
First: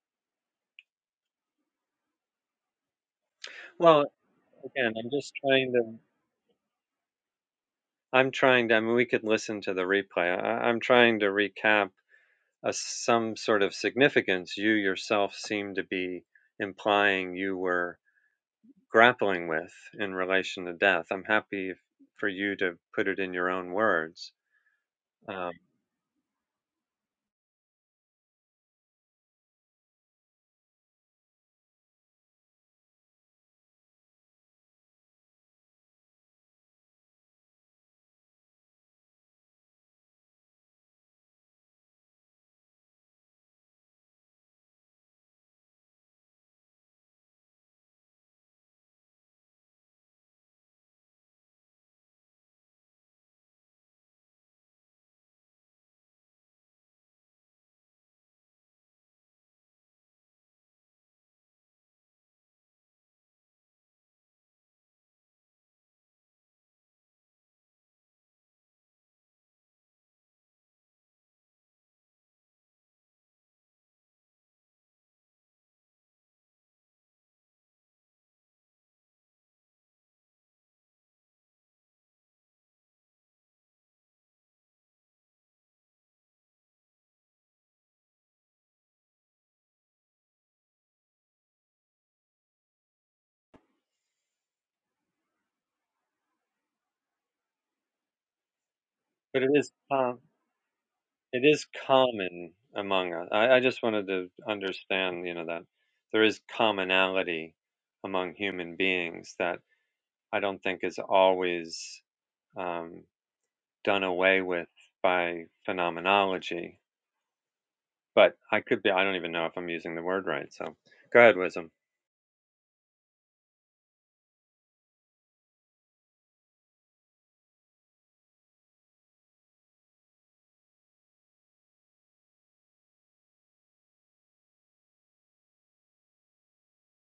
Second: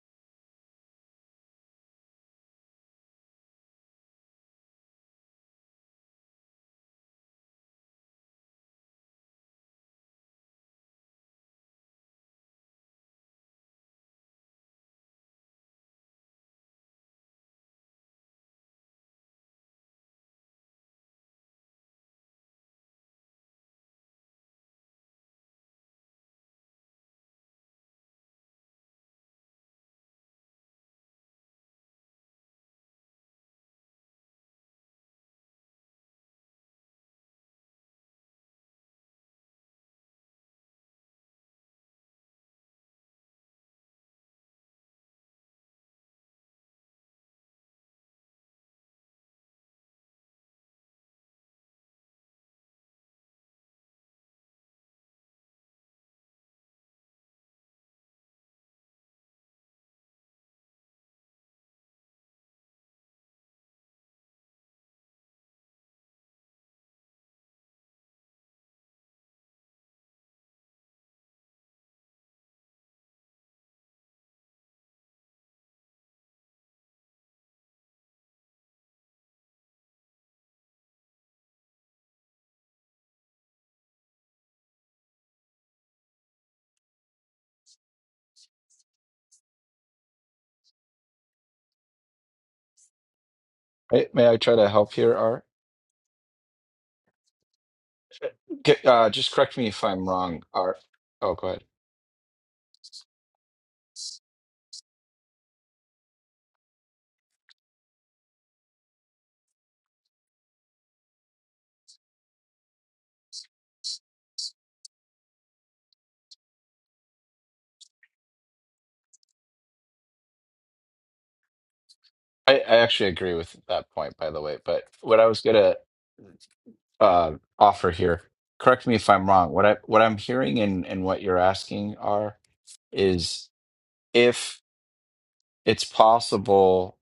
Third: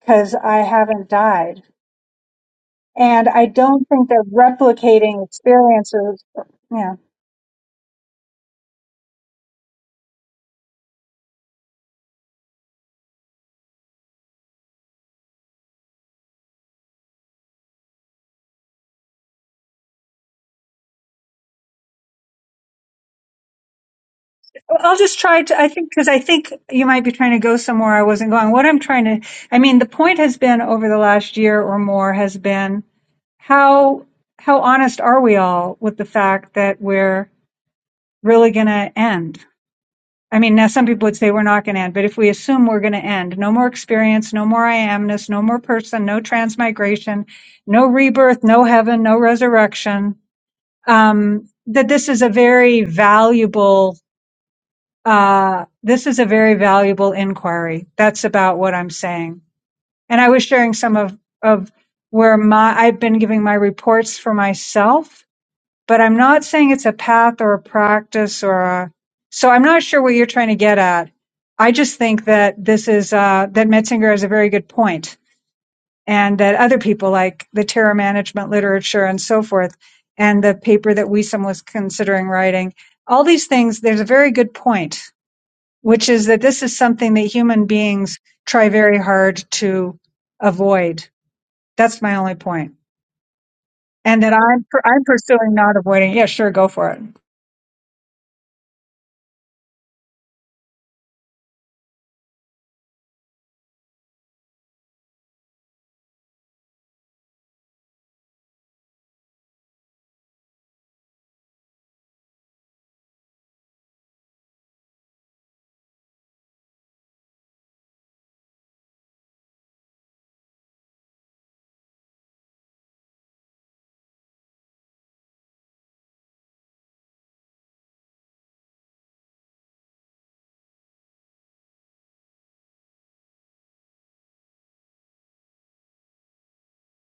because I haven't died. and I don't
Well,
think they're
again, I'm
replicating
just trying to.
experiences. Yeah,
I'm trying to. I mean, we could listen to the replay. I, I'm trying to recap a, some sort of significance you yourself seem to be implying you were grappling with in relation to death. I'm happy for you to put it in your own words.
Well, I'll just try
Um,
to. I think because I think you might be trying to go somewhere I wasn't going. What I'm trying to, I mean, the point has been over the last year or more has been how how honest are we all with the fact that we're really going to end. I mean, now some people would say we're not going to end, but if we assume we're going to end, no more experience, no more I amness, no more person, no transmigration, no rebirth, no heaven, no resurrection, um, that this is a very valuable uh, this is a very valuable inquiry. That's about what I'm saying. And I was sharing some of of where my I've been giving my reports for myself, but I'm not saying it's a path or a practice or a. So I'm not sure what you're trying to get at. I just think that this is uh, that Metzinger has a very good point and that other people like the terror management literature and so forth, and the paper that Wiesem was considering writing, all these things, there's a very good point, which is that this is something that human beings try very hard to avoid. That's my only point.
Right?
And
May
that
I try
I'm,
to
per-
help
I'm
here, Art?
pursuing not avoiding. Yeah, sure, go for it.
G- Uh, just
But it
correct me
is
if I'm
um,
wrong. Are oh,
it
go ahead.
is common among us. I, I just wanted to understand, you know, that there is commonality among human beings that I don't think is always um, done away with by phenomenology. But I could be, I don't even know if I'm using the word right. So go ahead, Wisdom.
I, I actually agree with that point, by the way. But what I was gonna uh, offer here, correct me if I'm wrong. What I what I'm hearing and and what you're asking are is if it's possible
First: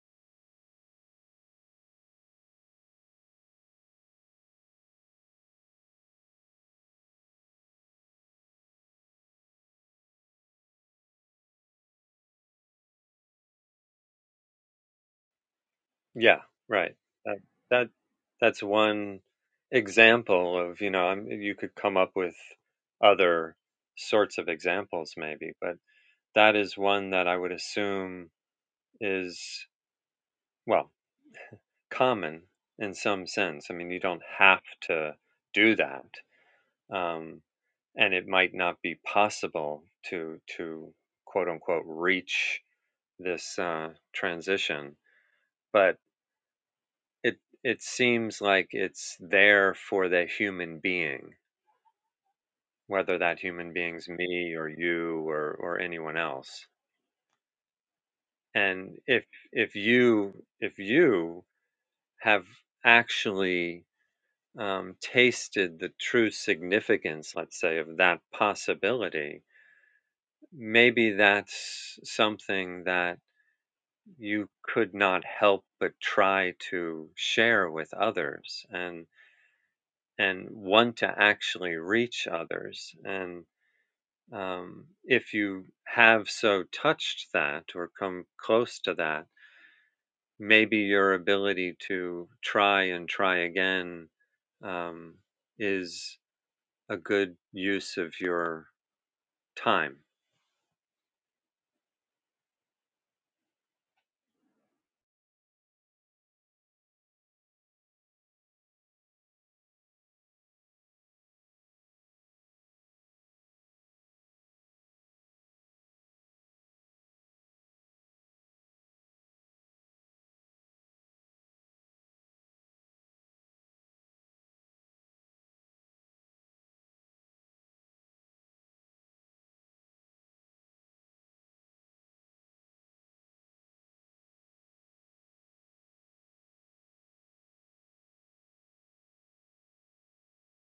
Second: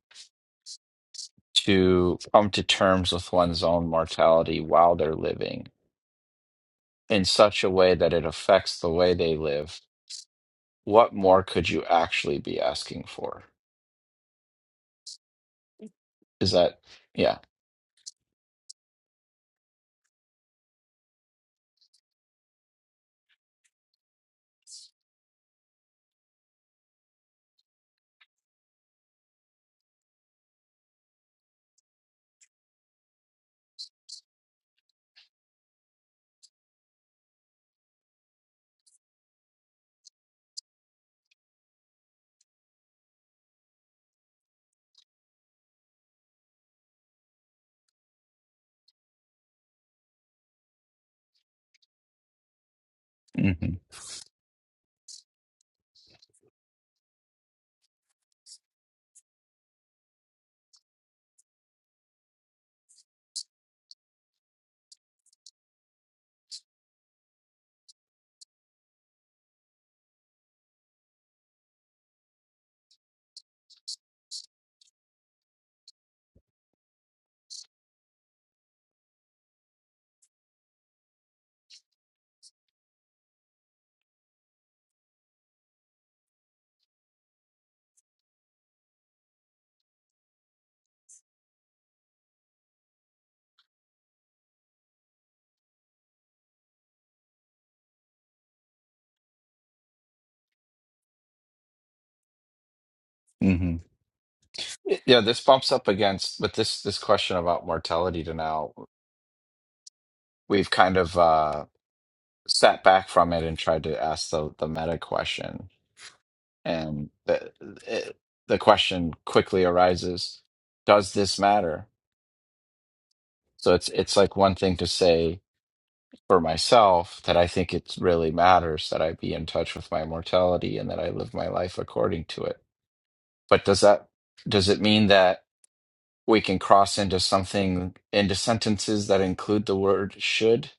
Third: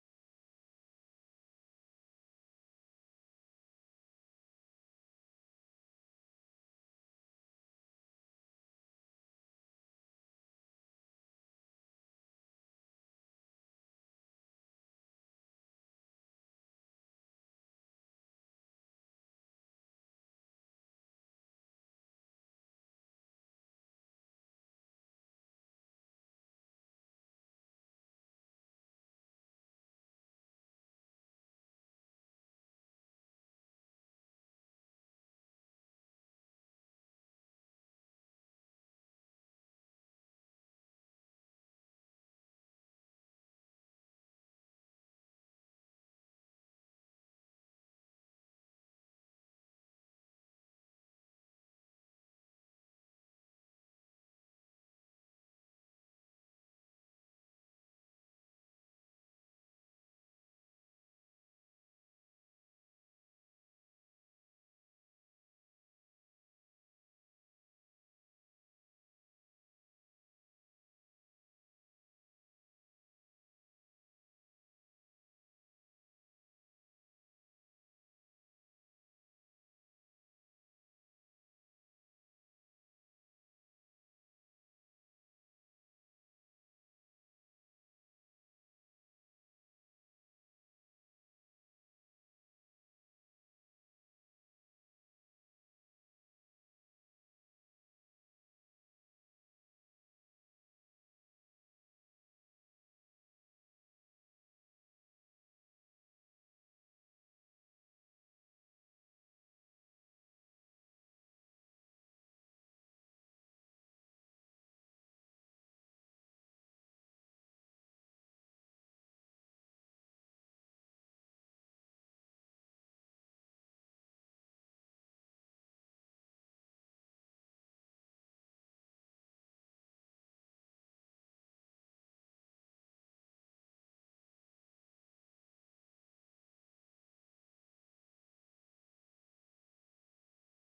to come to terms with one's own mortality while they're living in such a way that it affects the way they live. What more could you actually be asking for?
Yeah,
Is that
right. That,
yeah?
that that's one example of, you know, i you could come up with other sorts of examples maybe, but that is one that I would assume is, well, common in some sense. I mean, you don't have to do that. Um, and it might not be possible to, to quote unquote, reach this uh, transition. But it, it seems like it's there for the human being, whether that human
hmm
being's me or you or, or anyone else. And if, if you, if you have actually um, tasted the true significance, let's say, of that possibility, maybe that's something that you could not help but try to share with others and and want to actually reach others and um, if you have so touched that or come close to that maybe your ability to try and try again um, is a good use of your time.
Yeah, this bumps up against with this this question about mortality to now, we've kind of uh sat back from it and tried to ask the the meta question. And the it, the question quickly arises, does this matter? So it's it's like one thing to say for myself that I think it really matters that I be in touch with my mortality and that I live my life according to it. But does that does it mean that we can cross into something into sentences that include the word should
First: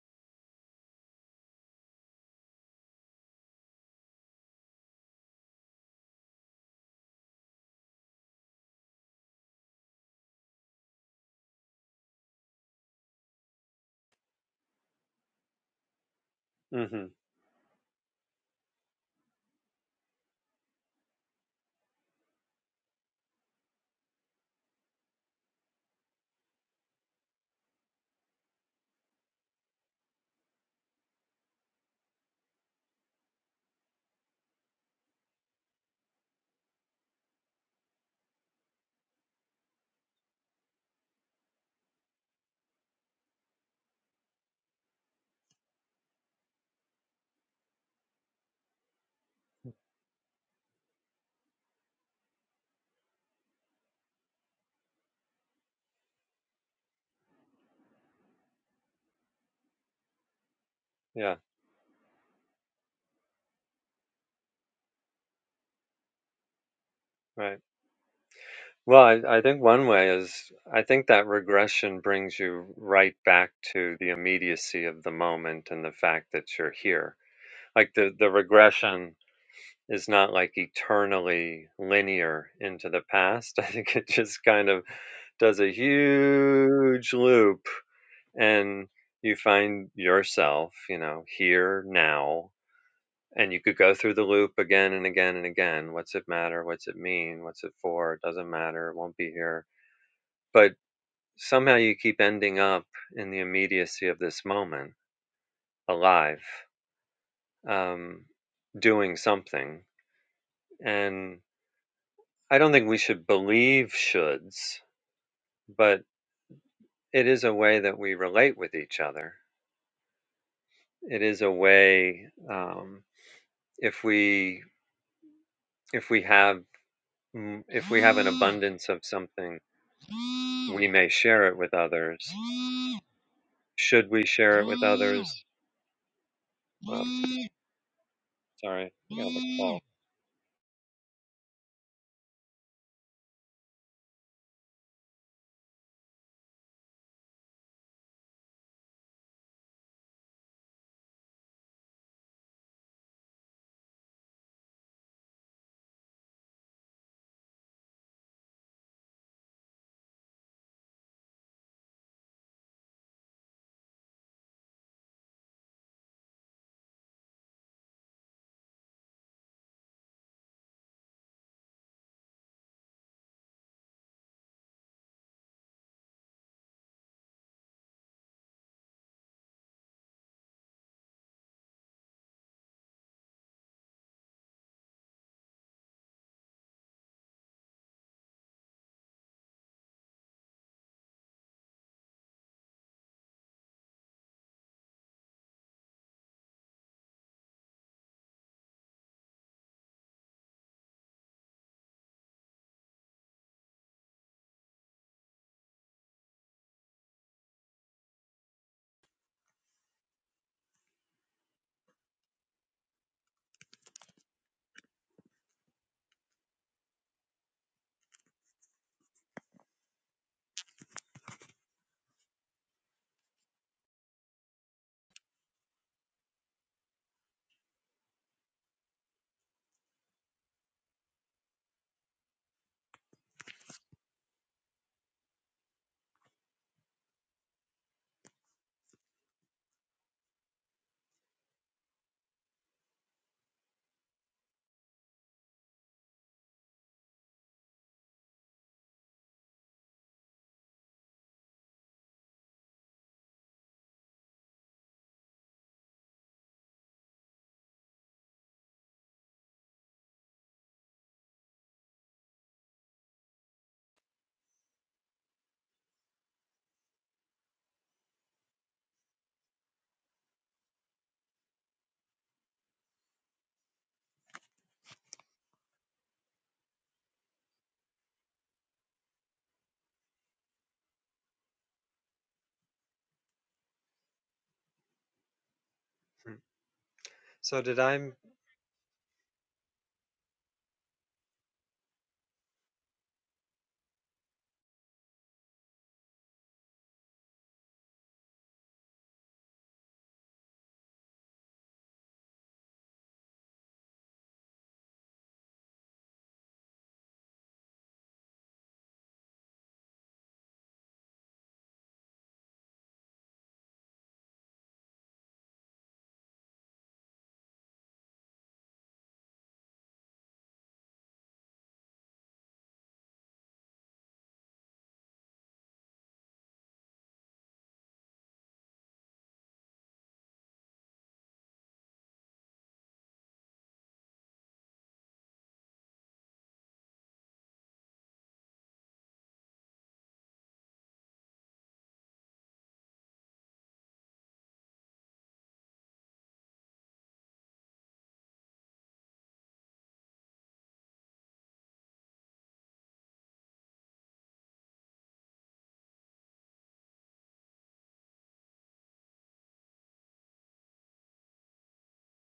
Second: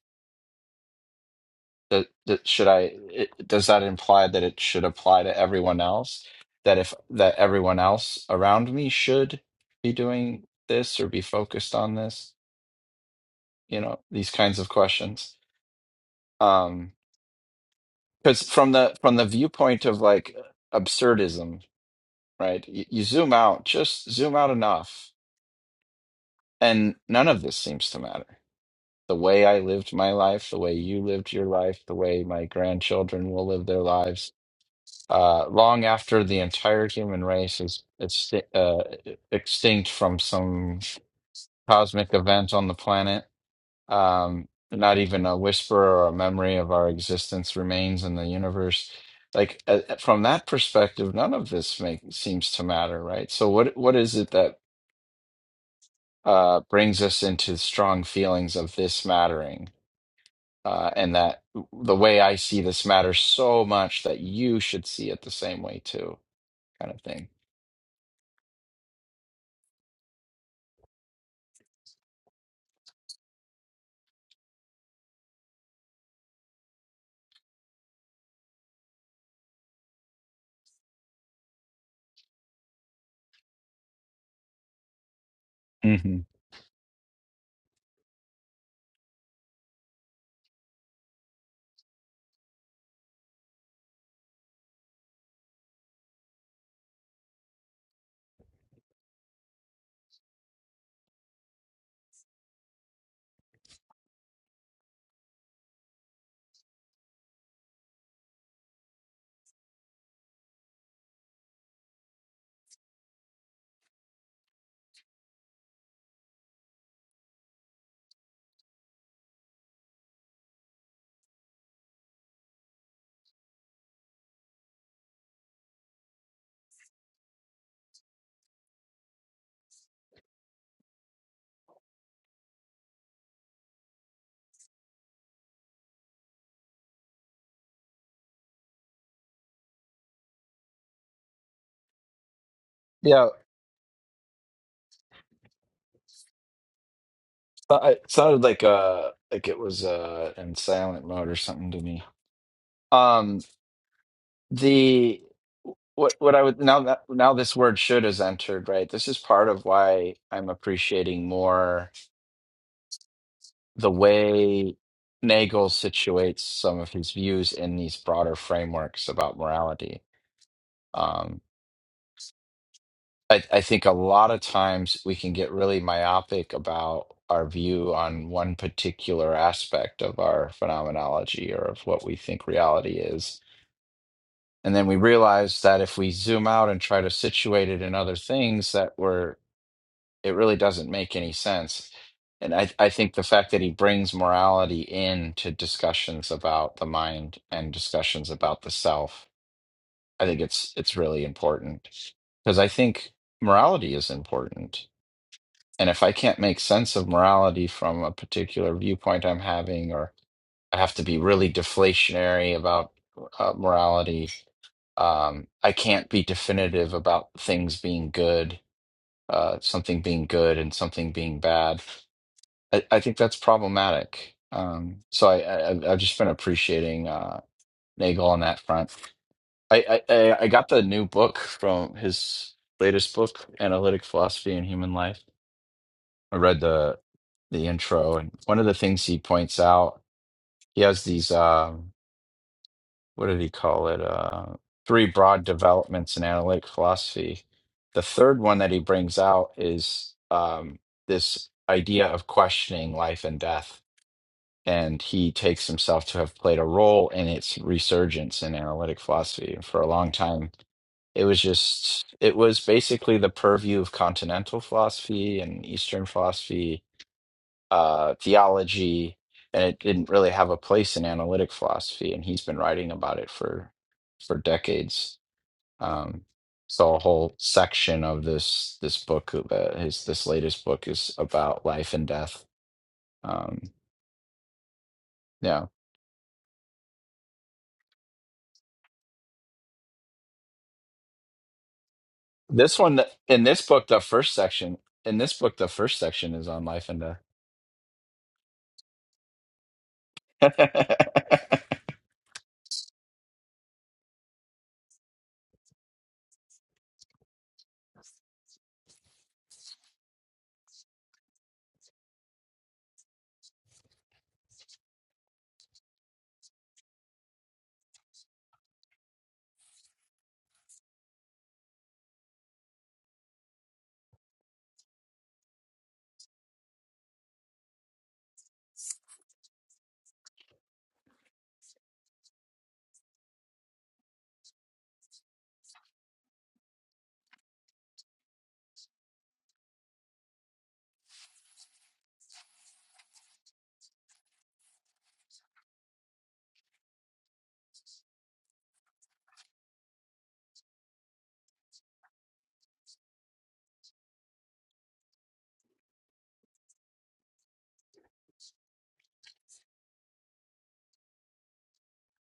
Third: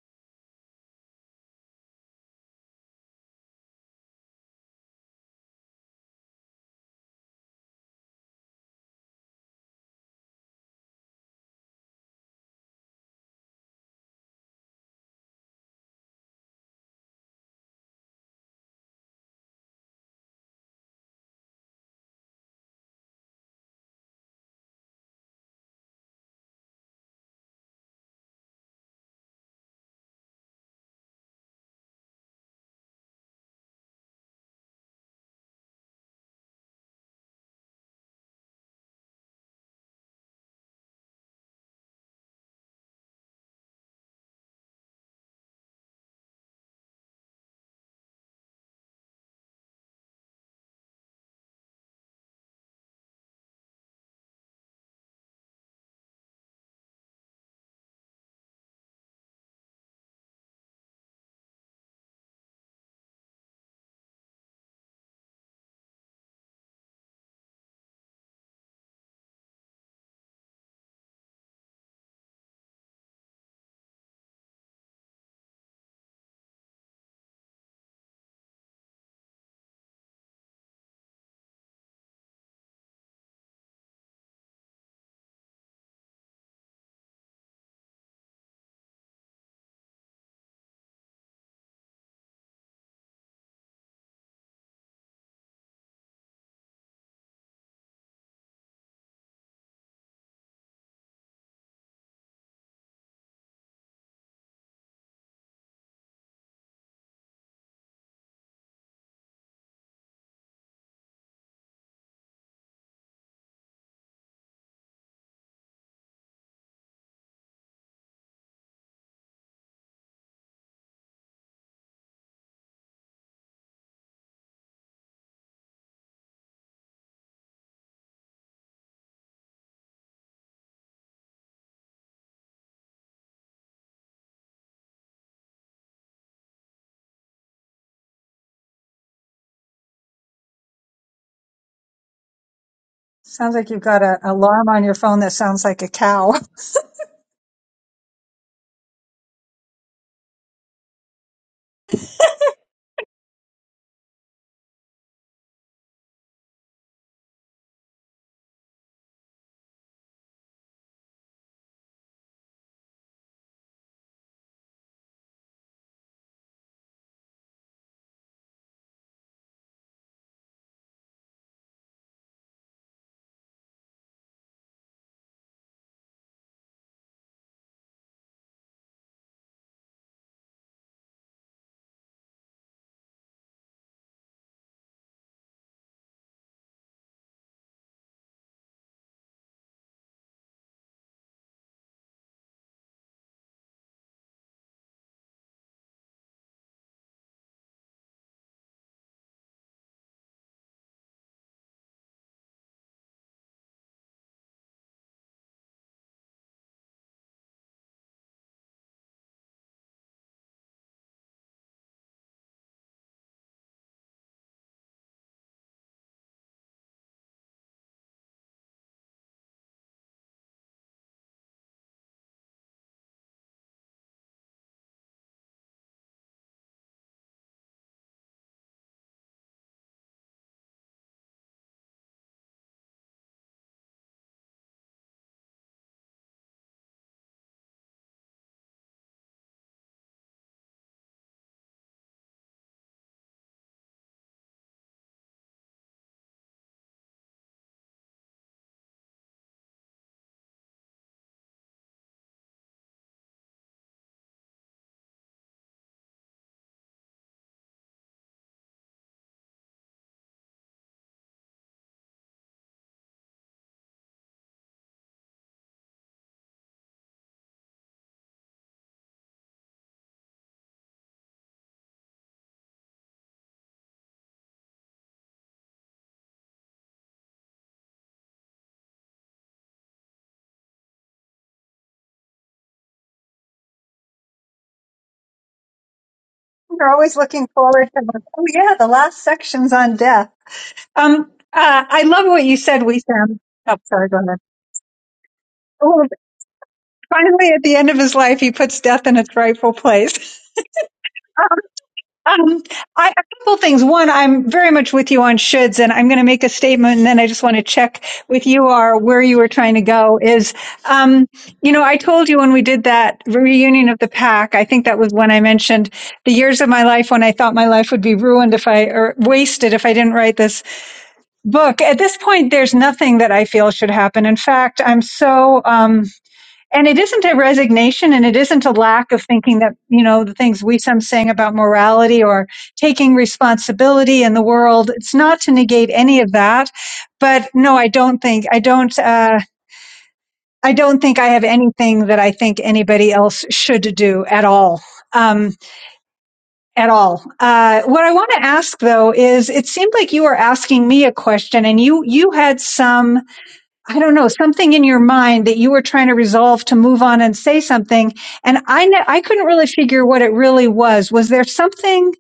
that, that should i it, does that imply that it should apply to everyone else that if that everyone else around me should be doing this or be focused on this you know these kinds of questions um
hmm
because from the from the viewpoint of like absurdism right you, you zoom out just zoom out enough and none of this seems to matter the way I lived my life, the way you lived your life, the way my grandchildren will live their lives, uh, long after the entire human race is exti- uh, extinct from some cosmic event on the planet. Um, not even a whisper or a memory of our existence remains in the universe. Like uh, uh, from that perspective, none of this make, seems to matter, right? So what what is it that uh, brings us into strong feelings of this mattering? uh, and
Yeah,
that the way I see this matters so much that you should see it the same way too, kind of thing.
right. Well, I, I think one way is I think that regression brings you right back to the immediacy of the moment and the fact that you're here. Like the, the regression is not like eternally linear into the past. I think it just kind of does a
hmm
huge loop and you find yourself, you know, here now and you could go through the loop again and again and again what's it matter what's it mean what's it for it doesn't matter it won't be here but somehow you keep ending up in the immediacy of this moment alive um, doing something and i don't think we should believe shoulds but it is a way that we relate with each other it is a way um, if we if we have Mm, If we have an abundance of something, we may share it with others. Should we share it with others? Well, sorry, I got a call.
Yeah,
Sounds like you've got an alarm on your phone that sounds like a cow.
so- it sounded like uh like it was uh in silent mode or something to me. Um, The what what I would now that now this word should is entered, right? This is part of why I'm appreciating more the way Nagel situates some of his views in these broader frameworks about morality. Um, I, I think a lot of times we can get really myopic about our view on one particular aspect of our phenomenology or of what we think reality is And then we realized that if we zoom out and try to situate it in other things, that we're it really doesn't make any sense. And I, I think the fact that he brings morality into discussions about the mind and discussions about the self, I think it's it's really important. Because I think morality is important. And if I can't make sense of morality from a particular viewpoint I'm having, or I have to be really deflationary about uh, morality, um, I can't be definitive about things being good, uh, something being good and something being bad. I, I think that's problematic. Um, so I, I, I've just been appreciating uh, Nagel on that front. I, I, I I got the new book from his latest book, Analytic Philosophy and Human Life. I read the the intro, and one of the things he points out, he has these. Um, what did he call it? Uh, three broad developments in analytic philosophy. The third one that he brings out is um, this idea of questioning life and death. And he takes himself to have played a role in its resurgence in analytic philosophy. For a long time, it was just, it was basically the purview of continental philosophy and Eastern philosophy uh, theology, and it didn't really have a place in analytic philosophy. And he's been writing about it for for decades. Um, so a whole section of this this book, uh, his this latest book, is about life and death. Um, yeah,
Mm.
You're always looking
So did
forward to,
I?
oh yeah, the last section's on death. Um, uh, I love what you
this
said, we
one
sound.
in this
Oh,
book, the
sorry, go
first
ahead.
section in this book, the first
Oh,
section is on life and
finally, at the end of his life, he puts death in its rightful place.
death.
Um, um, I, a couple things. One, I'm very much with you on shoulds, and I'm going to make a statement, and then I just want to check with you are where you were trying to go. Is um, you know, I told you when we did that reunion of the pack. I think that was when I mentioned the years of my life when I thought my life would be ruined if I or wasted if I didn't write this book. At this point, there's nothing that I feel should happen. In fact, I'm so, um, and it isn't a resignation and it isn't a lack of thinking that, you know, the things we some saying about morality or taking responsibility in the world. It's not to negate any of that. But no, I don't think, I don't, uh, I don't think I have anything that I think anybody else should do at all. Um, at all. Uh, what I want to ask though is, it seemed like you were asking me a question, and you you had some I don't know, something in your mind that you were trying to resolve to move on and say something. And I, ne- I couldn't really figure what it really was. Was there something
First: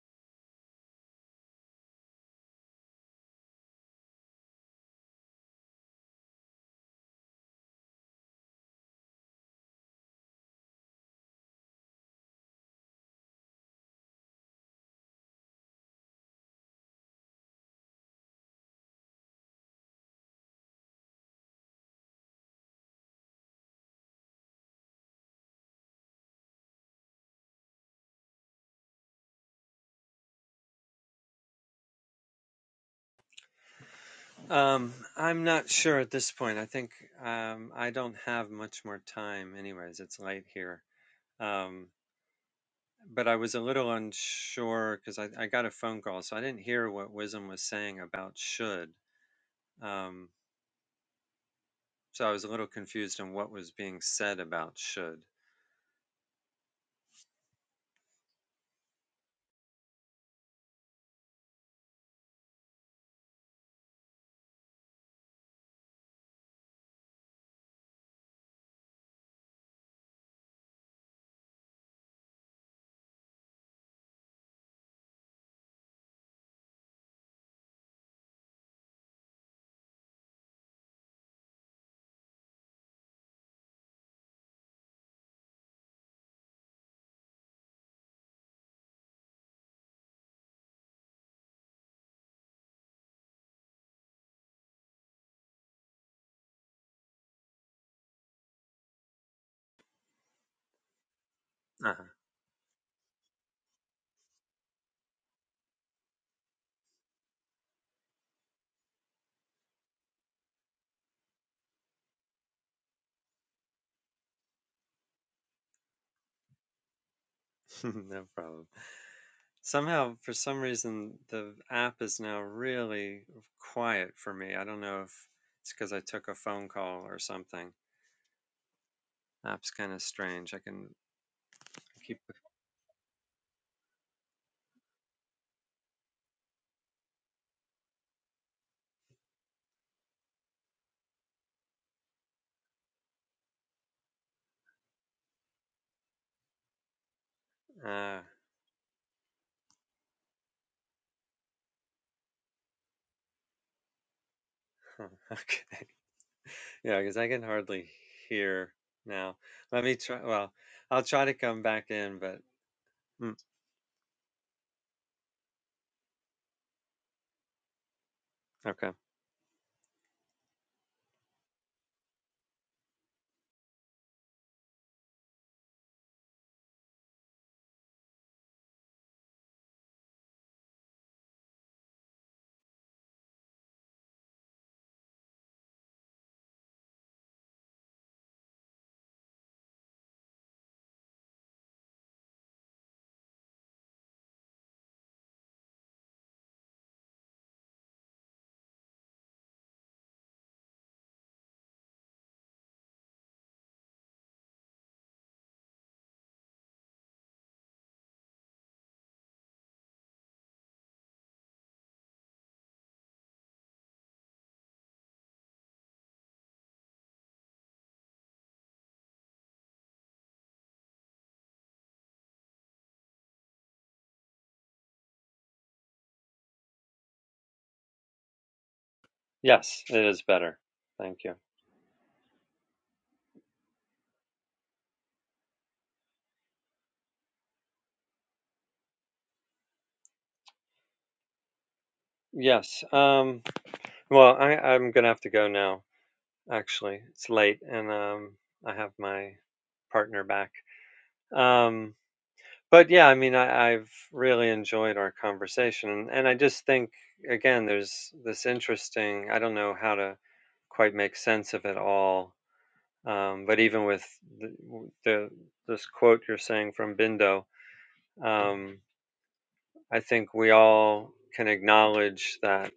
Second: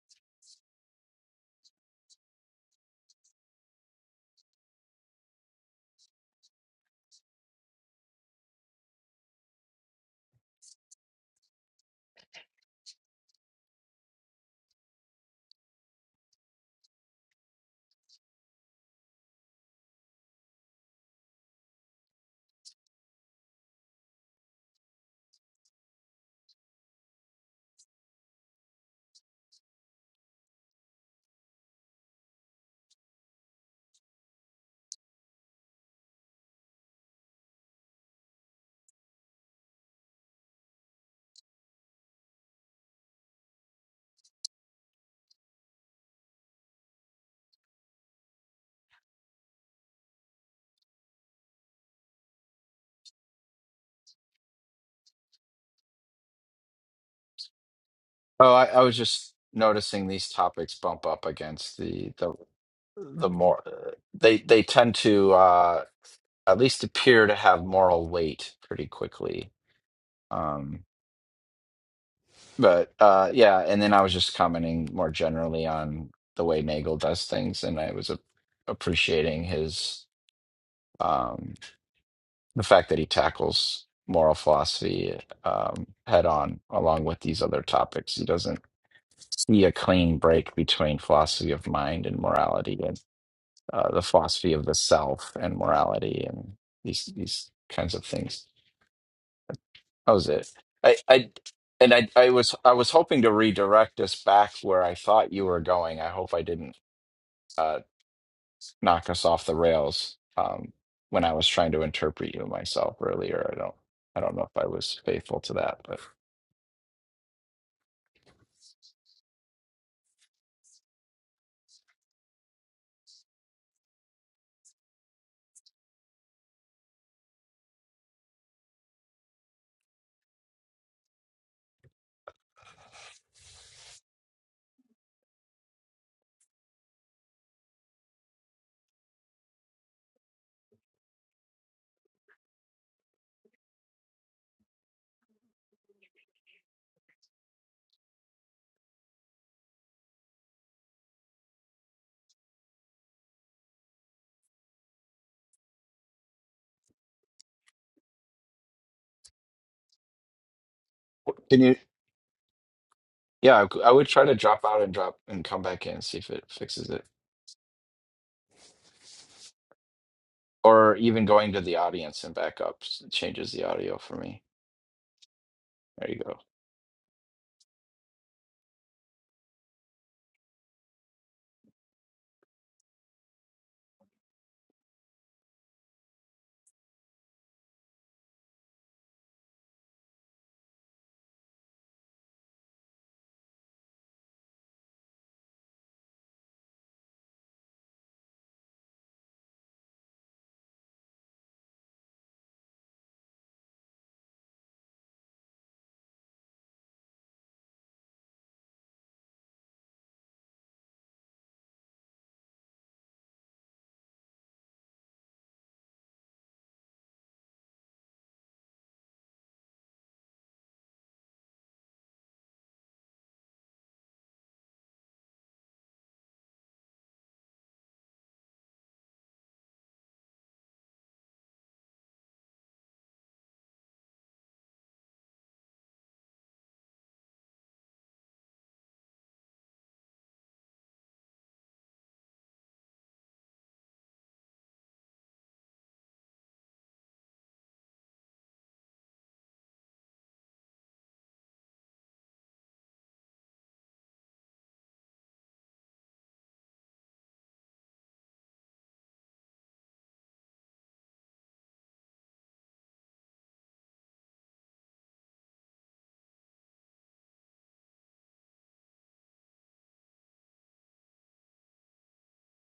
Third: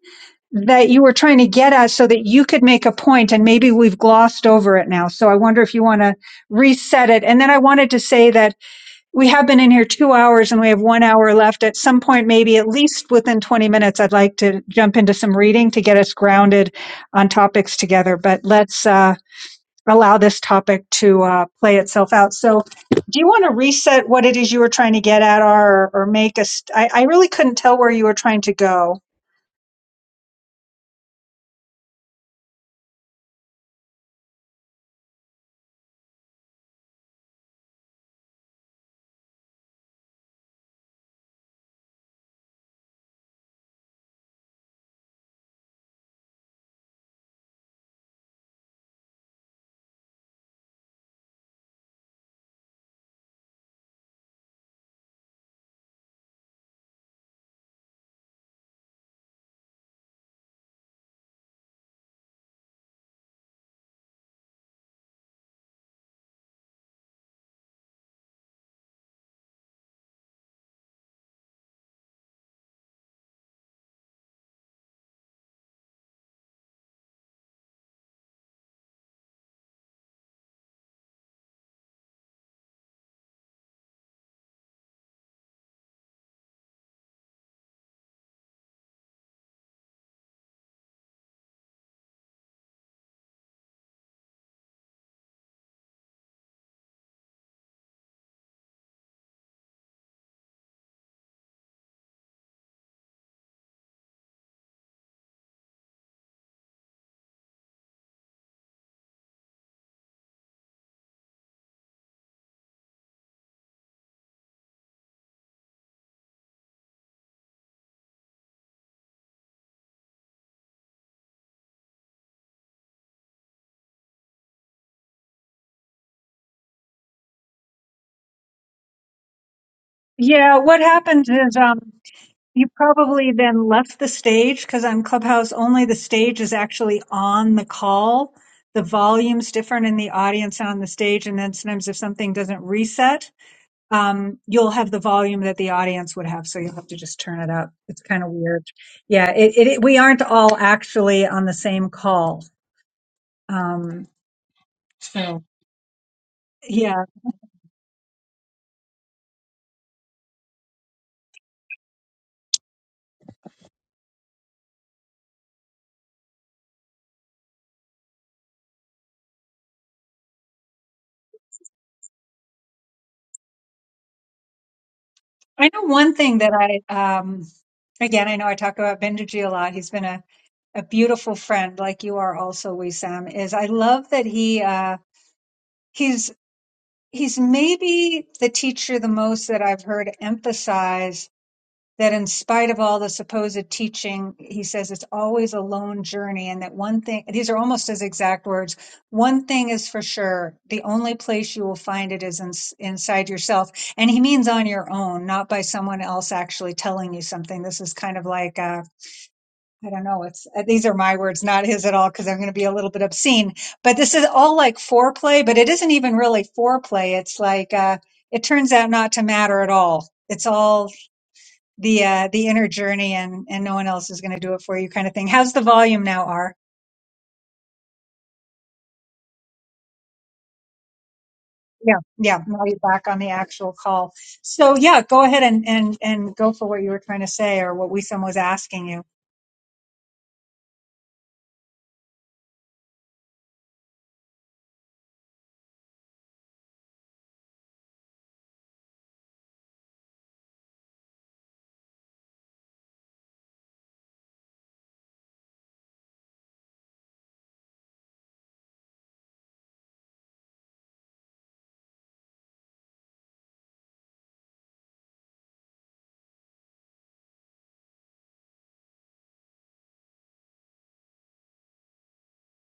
that you were trying to get at so that you could make a point and maybe we've glossed over it now? So I wonder if you want to reset it. And then I wanted to say that we have been in here two hours and we have one hour left. At some point, maybe at least within 20 minutes, I'd like to jump into some reading to get us grounded on topics together. But let's, uh, allow this topic to uh, play itself out. So, do you want to reset what it is you were trying to get at, or or make us? I, I really couldn't tell where you were trying to go.
Um, I'm not sure at this point. I think um, I don't have much more time. Anyways, it's late here. Um, but I was a little unsure because I, I got a phone call, so I didn't hear what Wisdom was saying about should. Um, so I was a little confused on what was being said about should.
Oh, I, I was just noticing these topics bump up against the the the more uh, they they tend to uh at least appear to have moral weight pretty quickly. Um, but uh, yeah, and then I was just commenting more generally on the way Nagel does things, and I was a- appreciating his um, the fact that he tackles moral philosophy um, head on, along with these other topics. He doesn't see a clean break between philosophy of mind and morality, and uh, the philosophy of the self and morality, and these these kinds of things. That was it. I, I and
Uh-huh.
I, I was I was hoping to redirect us back where I thought you were going. I hope I didn't uh, knock us off the rails um, when I was trying to interpret you myself earlier. I don't I don't know if I was faithful to that, but
No problem. Somehow, for some reason, the app is now really quiet for me. I don't know if it's because I took a phone call or something. App's kind of strange.
Yeah,
I
what
can
happens is um,
keep.
you probably then left the stage because on Clubhouse only the stage is actually on the call. The volume's different in the audience and on the stage, and then sometimes if something doesn't reset. um, you'll have the volume that the audience would have, so you'll have to just turn it up. It's
Uh,
kind of weird. Yeah, it, it, it- we aren't all actually on the same call. Um,
huh,
so
okay. Yeah,
yeah,
because I can hardly hear now. Let me try. Well, I'll try to
can
come
you?
back in, but mm,
Yeah, I, I would try to drop out and drop and come back in see if it fixes it,
okay.
or even going to the audience and back up s- changes the audio for me.
I know
There
one
you
thing
go.
that I um, again I know I talk about Benderji a lot. He's been a a beautiful friend, like you are also, Wissam. Is I love that he uh, he's he's maybe the teacher the most that I've heard emphasize that in spite of all the supposed teaching, he says it's always a lone journey, and that one thing, these are almost his exact words one thing is for sure, the only place you will find it is in, inside yourself. And he means on your own, not by someone else actually telling you something. This is kind of like, uh, I don't know. It's uh, these are my words, not his at all, because I'm going to be a little bit obscene. But this is all like foreplay, but it isn't even really foreplay. It's like uh, it turns out not to matter at all. It's all the uh, the inner journey and and no one else is going to do it for you kind of thing. How's the volume now, R?
Yes, it is better. Thank you.
Yeah, yeah. Now you're back on the actual call. So yeah, go ahead and and and go for what you were trying to say or what Wisam was asking you.
Yes. Um, well, I, I'm gonna have to go now. actually. It's late and um I have my partner back. Um but yeah, I mean I, I've really enjoyed our conversation and I just think again there's this interesting I don't know how to quite make sense of it all. Um, but even with the, the this quote you're saying from Bindo, um, I think we all can acknowledge that,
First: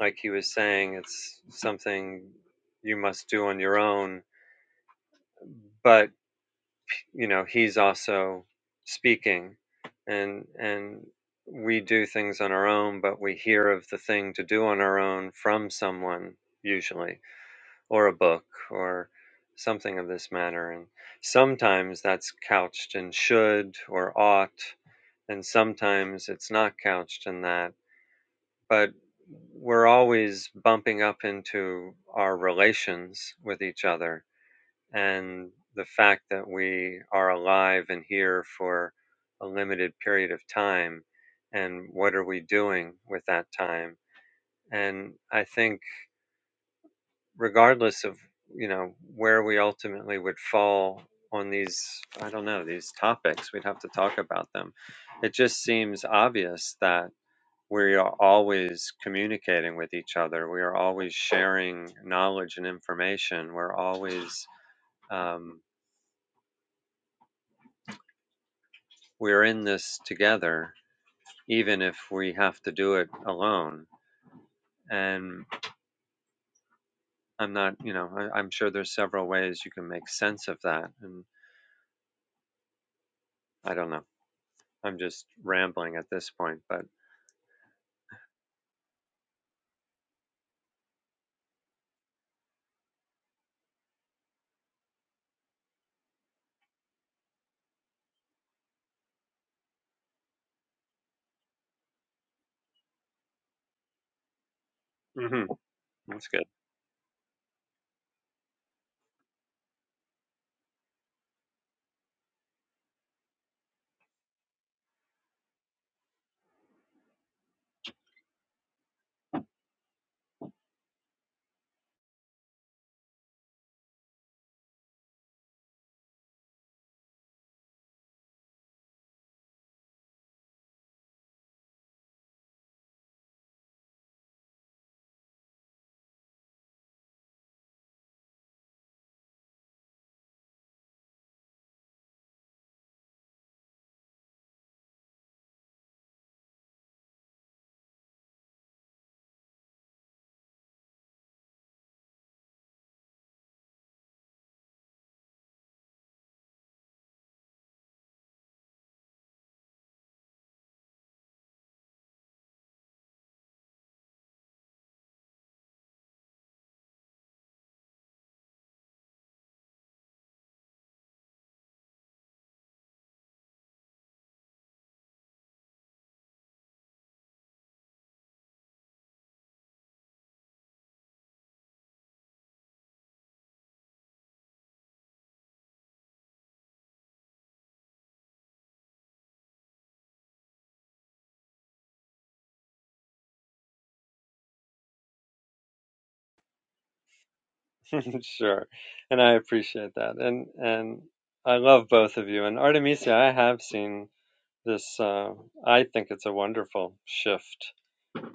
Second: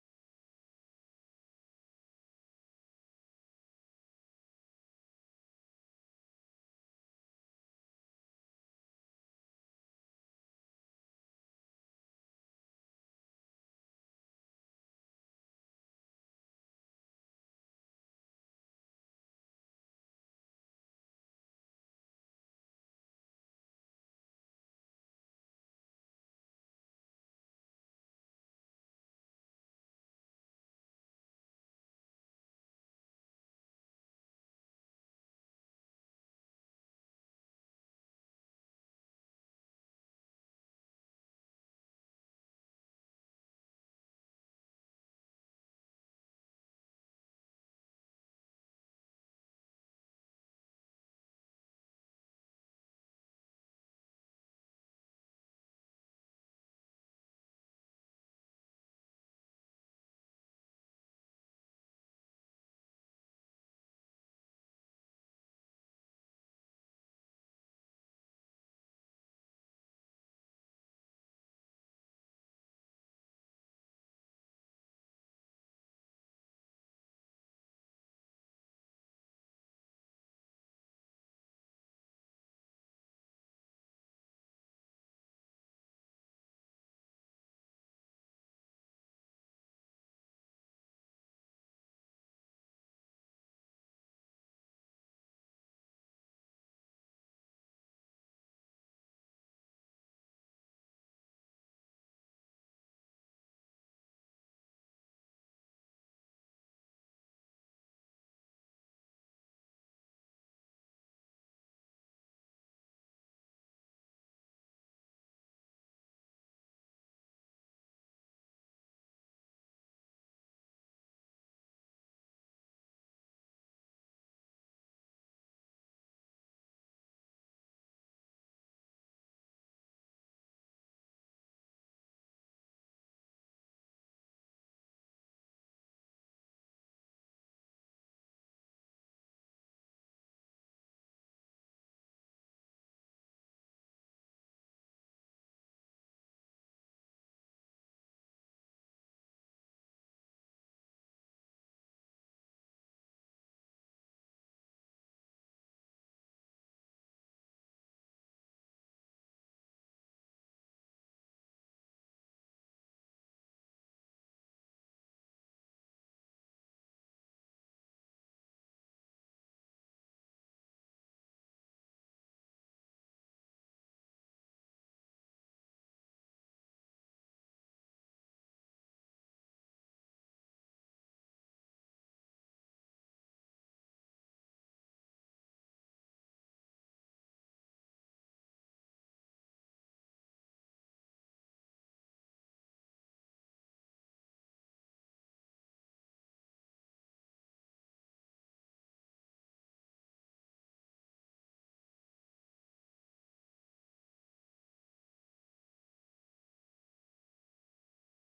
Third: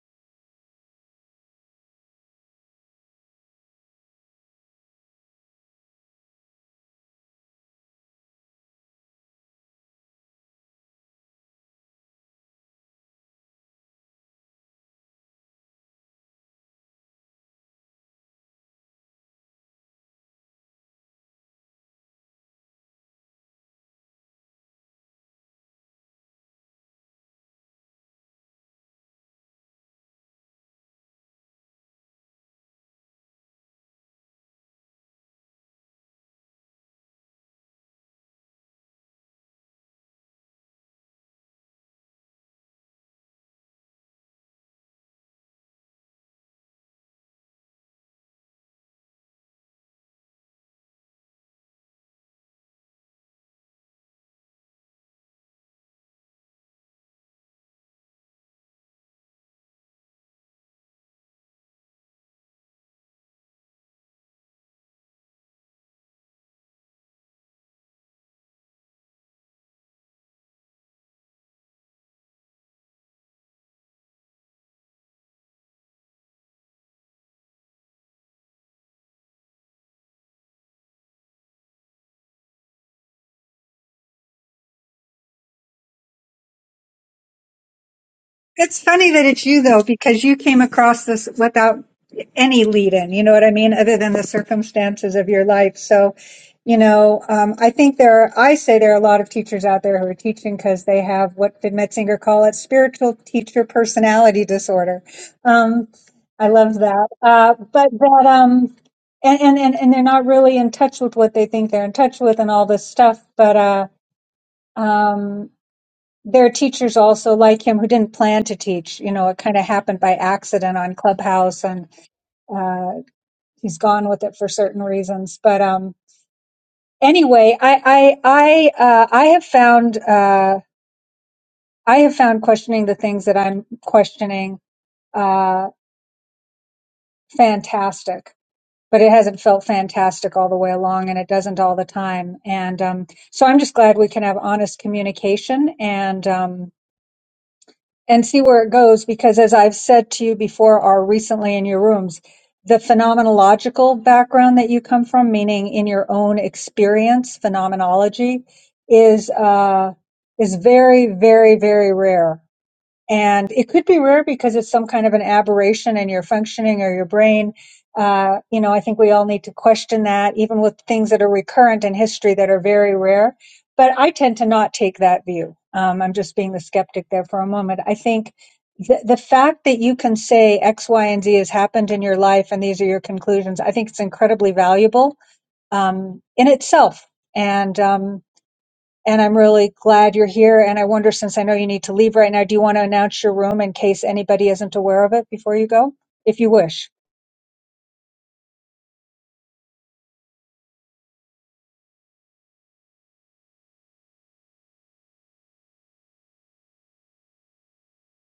like he was saying, it's something you must do on your own. But you know he's also speaking and and we do things on our own but we hear of the thing to do on our own from someone usually or a book or something of this matter and sometimes that's couched in should or ought and sometimes it's not couched in that but we're always bumping up into our relations with each other and the fact that we are alive and here for a limited period of time and what are we doing with that time and i think regardless of you know where we ultimately would fall on these i don't know these topics we'd have to talk about them it just seems obvious that we are always communicating with each other we are always sharing knowledge and information we're always um, we're in this together, even if we have to do it alone. And I'm not, you know, I, I'm sure there's several ways you can make sense of that. And I don't know. I'm just rambling at this point, but
It's funny that it's you though, because you came across this without any lead in, you know what I mean, other than the circumstances of your life. So, you know, um, I think there are, I say there are a lot of teachers out there who are teaching because they have what did Metzinger call it? Spiritual teacher personality disorder.
mhm,
Um,
that's
I love that. Uh, but that, um, and, and, and and they're not really in touch with what they think they're in touch with and all this stuff. But, uh, um, there are teachers also like him who didn't plan to teach. You know, it kind of happened by accident on Clubhouse, and uh, he's gone with it for certain reasons. But um, anyway, I I I, uh, I have found uh, I have found questioning the things that I'm questioning uh, fantastic. But it hasn't felt fantastic all the way along, and it doesn't all the time. And um, so I'm just glad we can have honest communication and um, and see where it goes because as I've said to you before or recently in your rooms, the phenomenological background that you come from, meaning in your own experience, phenomenology is uh is very, very, very rare. And it could be rare because it's some kind of an aberration in your functioning or your brain. Uh, you know, I think we all need to question that, even with things that are recurrent in history that are very rare. But I tend to not take that view. Um, I'm just being the skeptic there for a moment. I think the, the fact that you can say X, Y, and Z has happened in your life and these are your conclusions, I think it's incredibly valuable um, in itself. And um, and I'm really glad you're here. And I wonder, since I know you need to leave right now, do you want to announce your room in case anybody isn't aware of it before you go, if you wish?
good. sure. And I appreciate that. And, and I love both of you. And Artemisia, I have seen this, uh, I think it's a wonderful shift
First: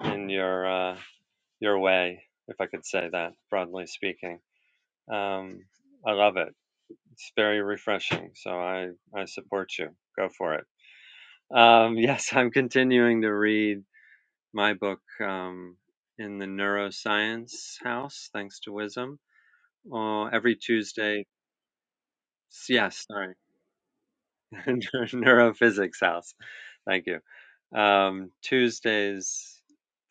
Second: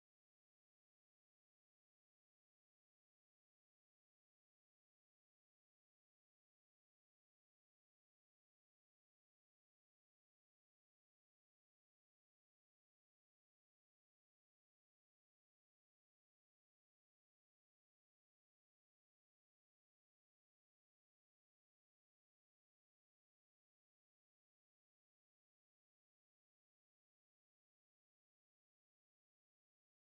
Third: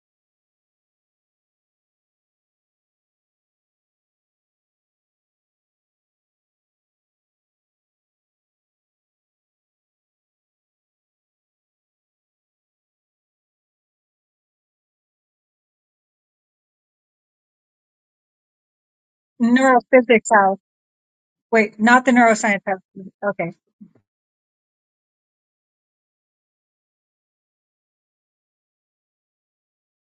in your, uh, your way, if I could say that, broadly speaking. Um, I love it It's very refreshing. So I, I support you. Go for it. Um, yes, I'm continuing to read my book um, in the neuroscience house, thanks to Wisdom.
Neurophysics
Oh, every
house.
Tuesday,
Wait, not the neuroscience house.
yes, sorry,
Okay,
neurophysics house. Thank you. Um, Tuesdays,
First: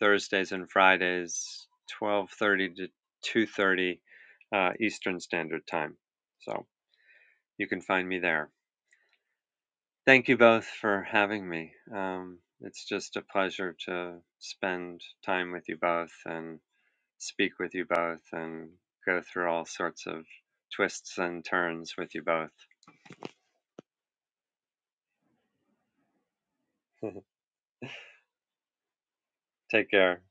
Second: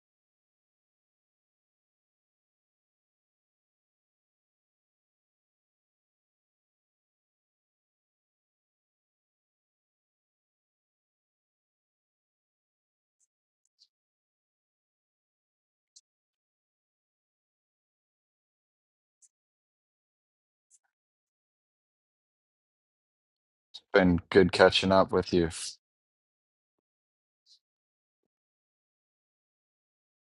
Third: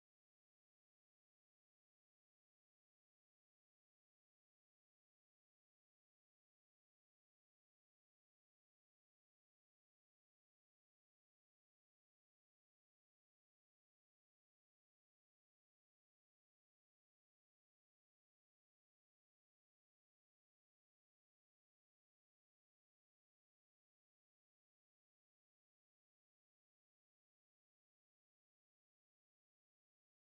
Thursdays, and Fridays, 12:30 to 2:30 uh, Eastern Standard Time. So you can find me there. Thank you both for having me. Um, it's just a pleasure to spend time with you both and speak with you both and go through all sorts of twists and turns with you both.
Been good catching up with you.
Take care.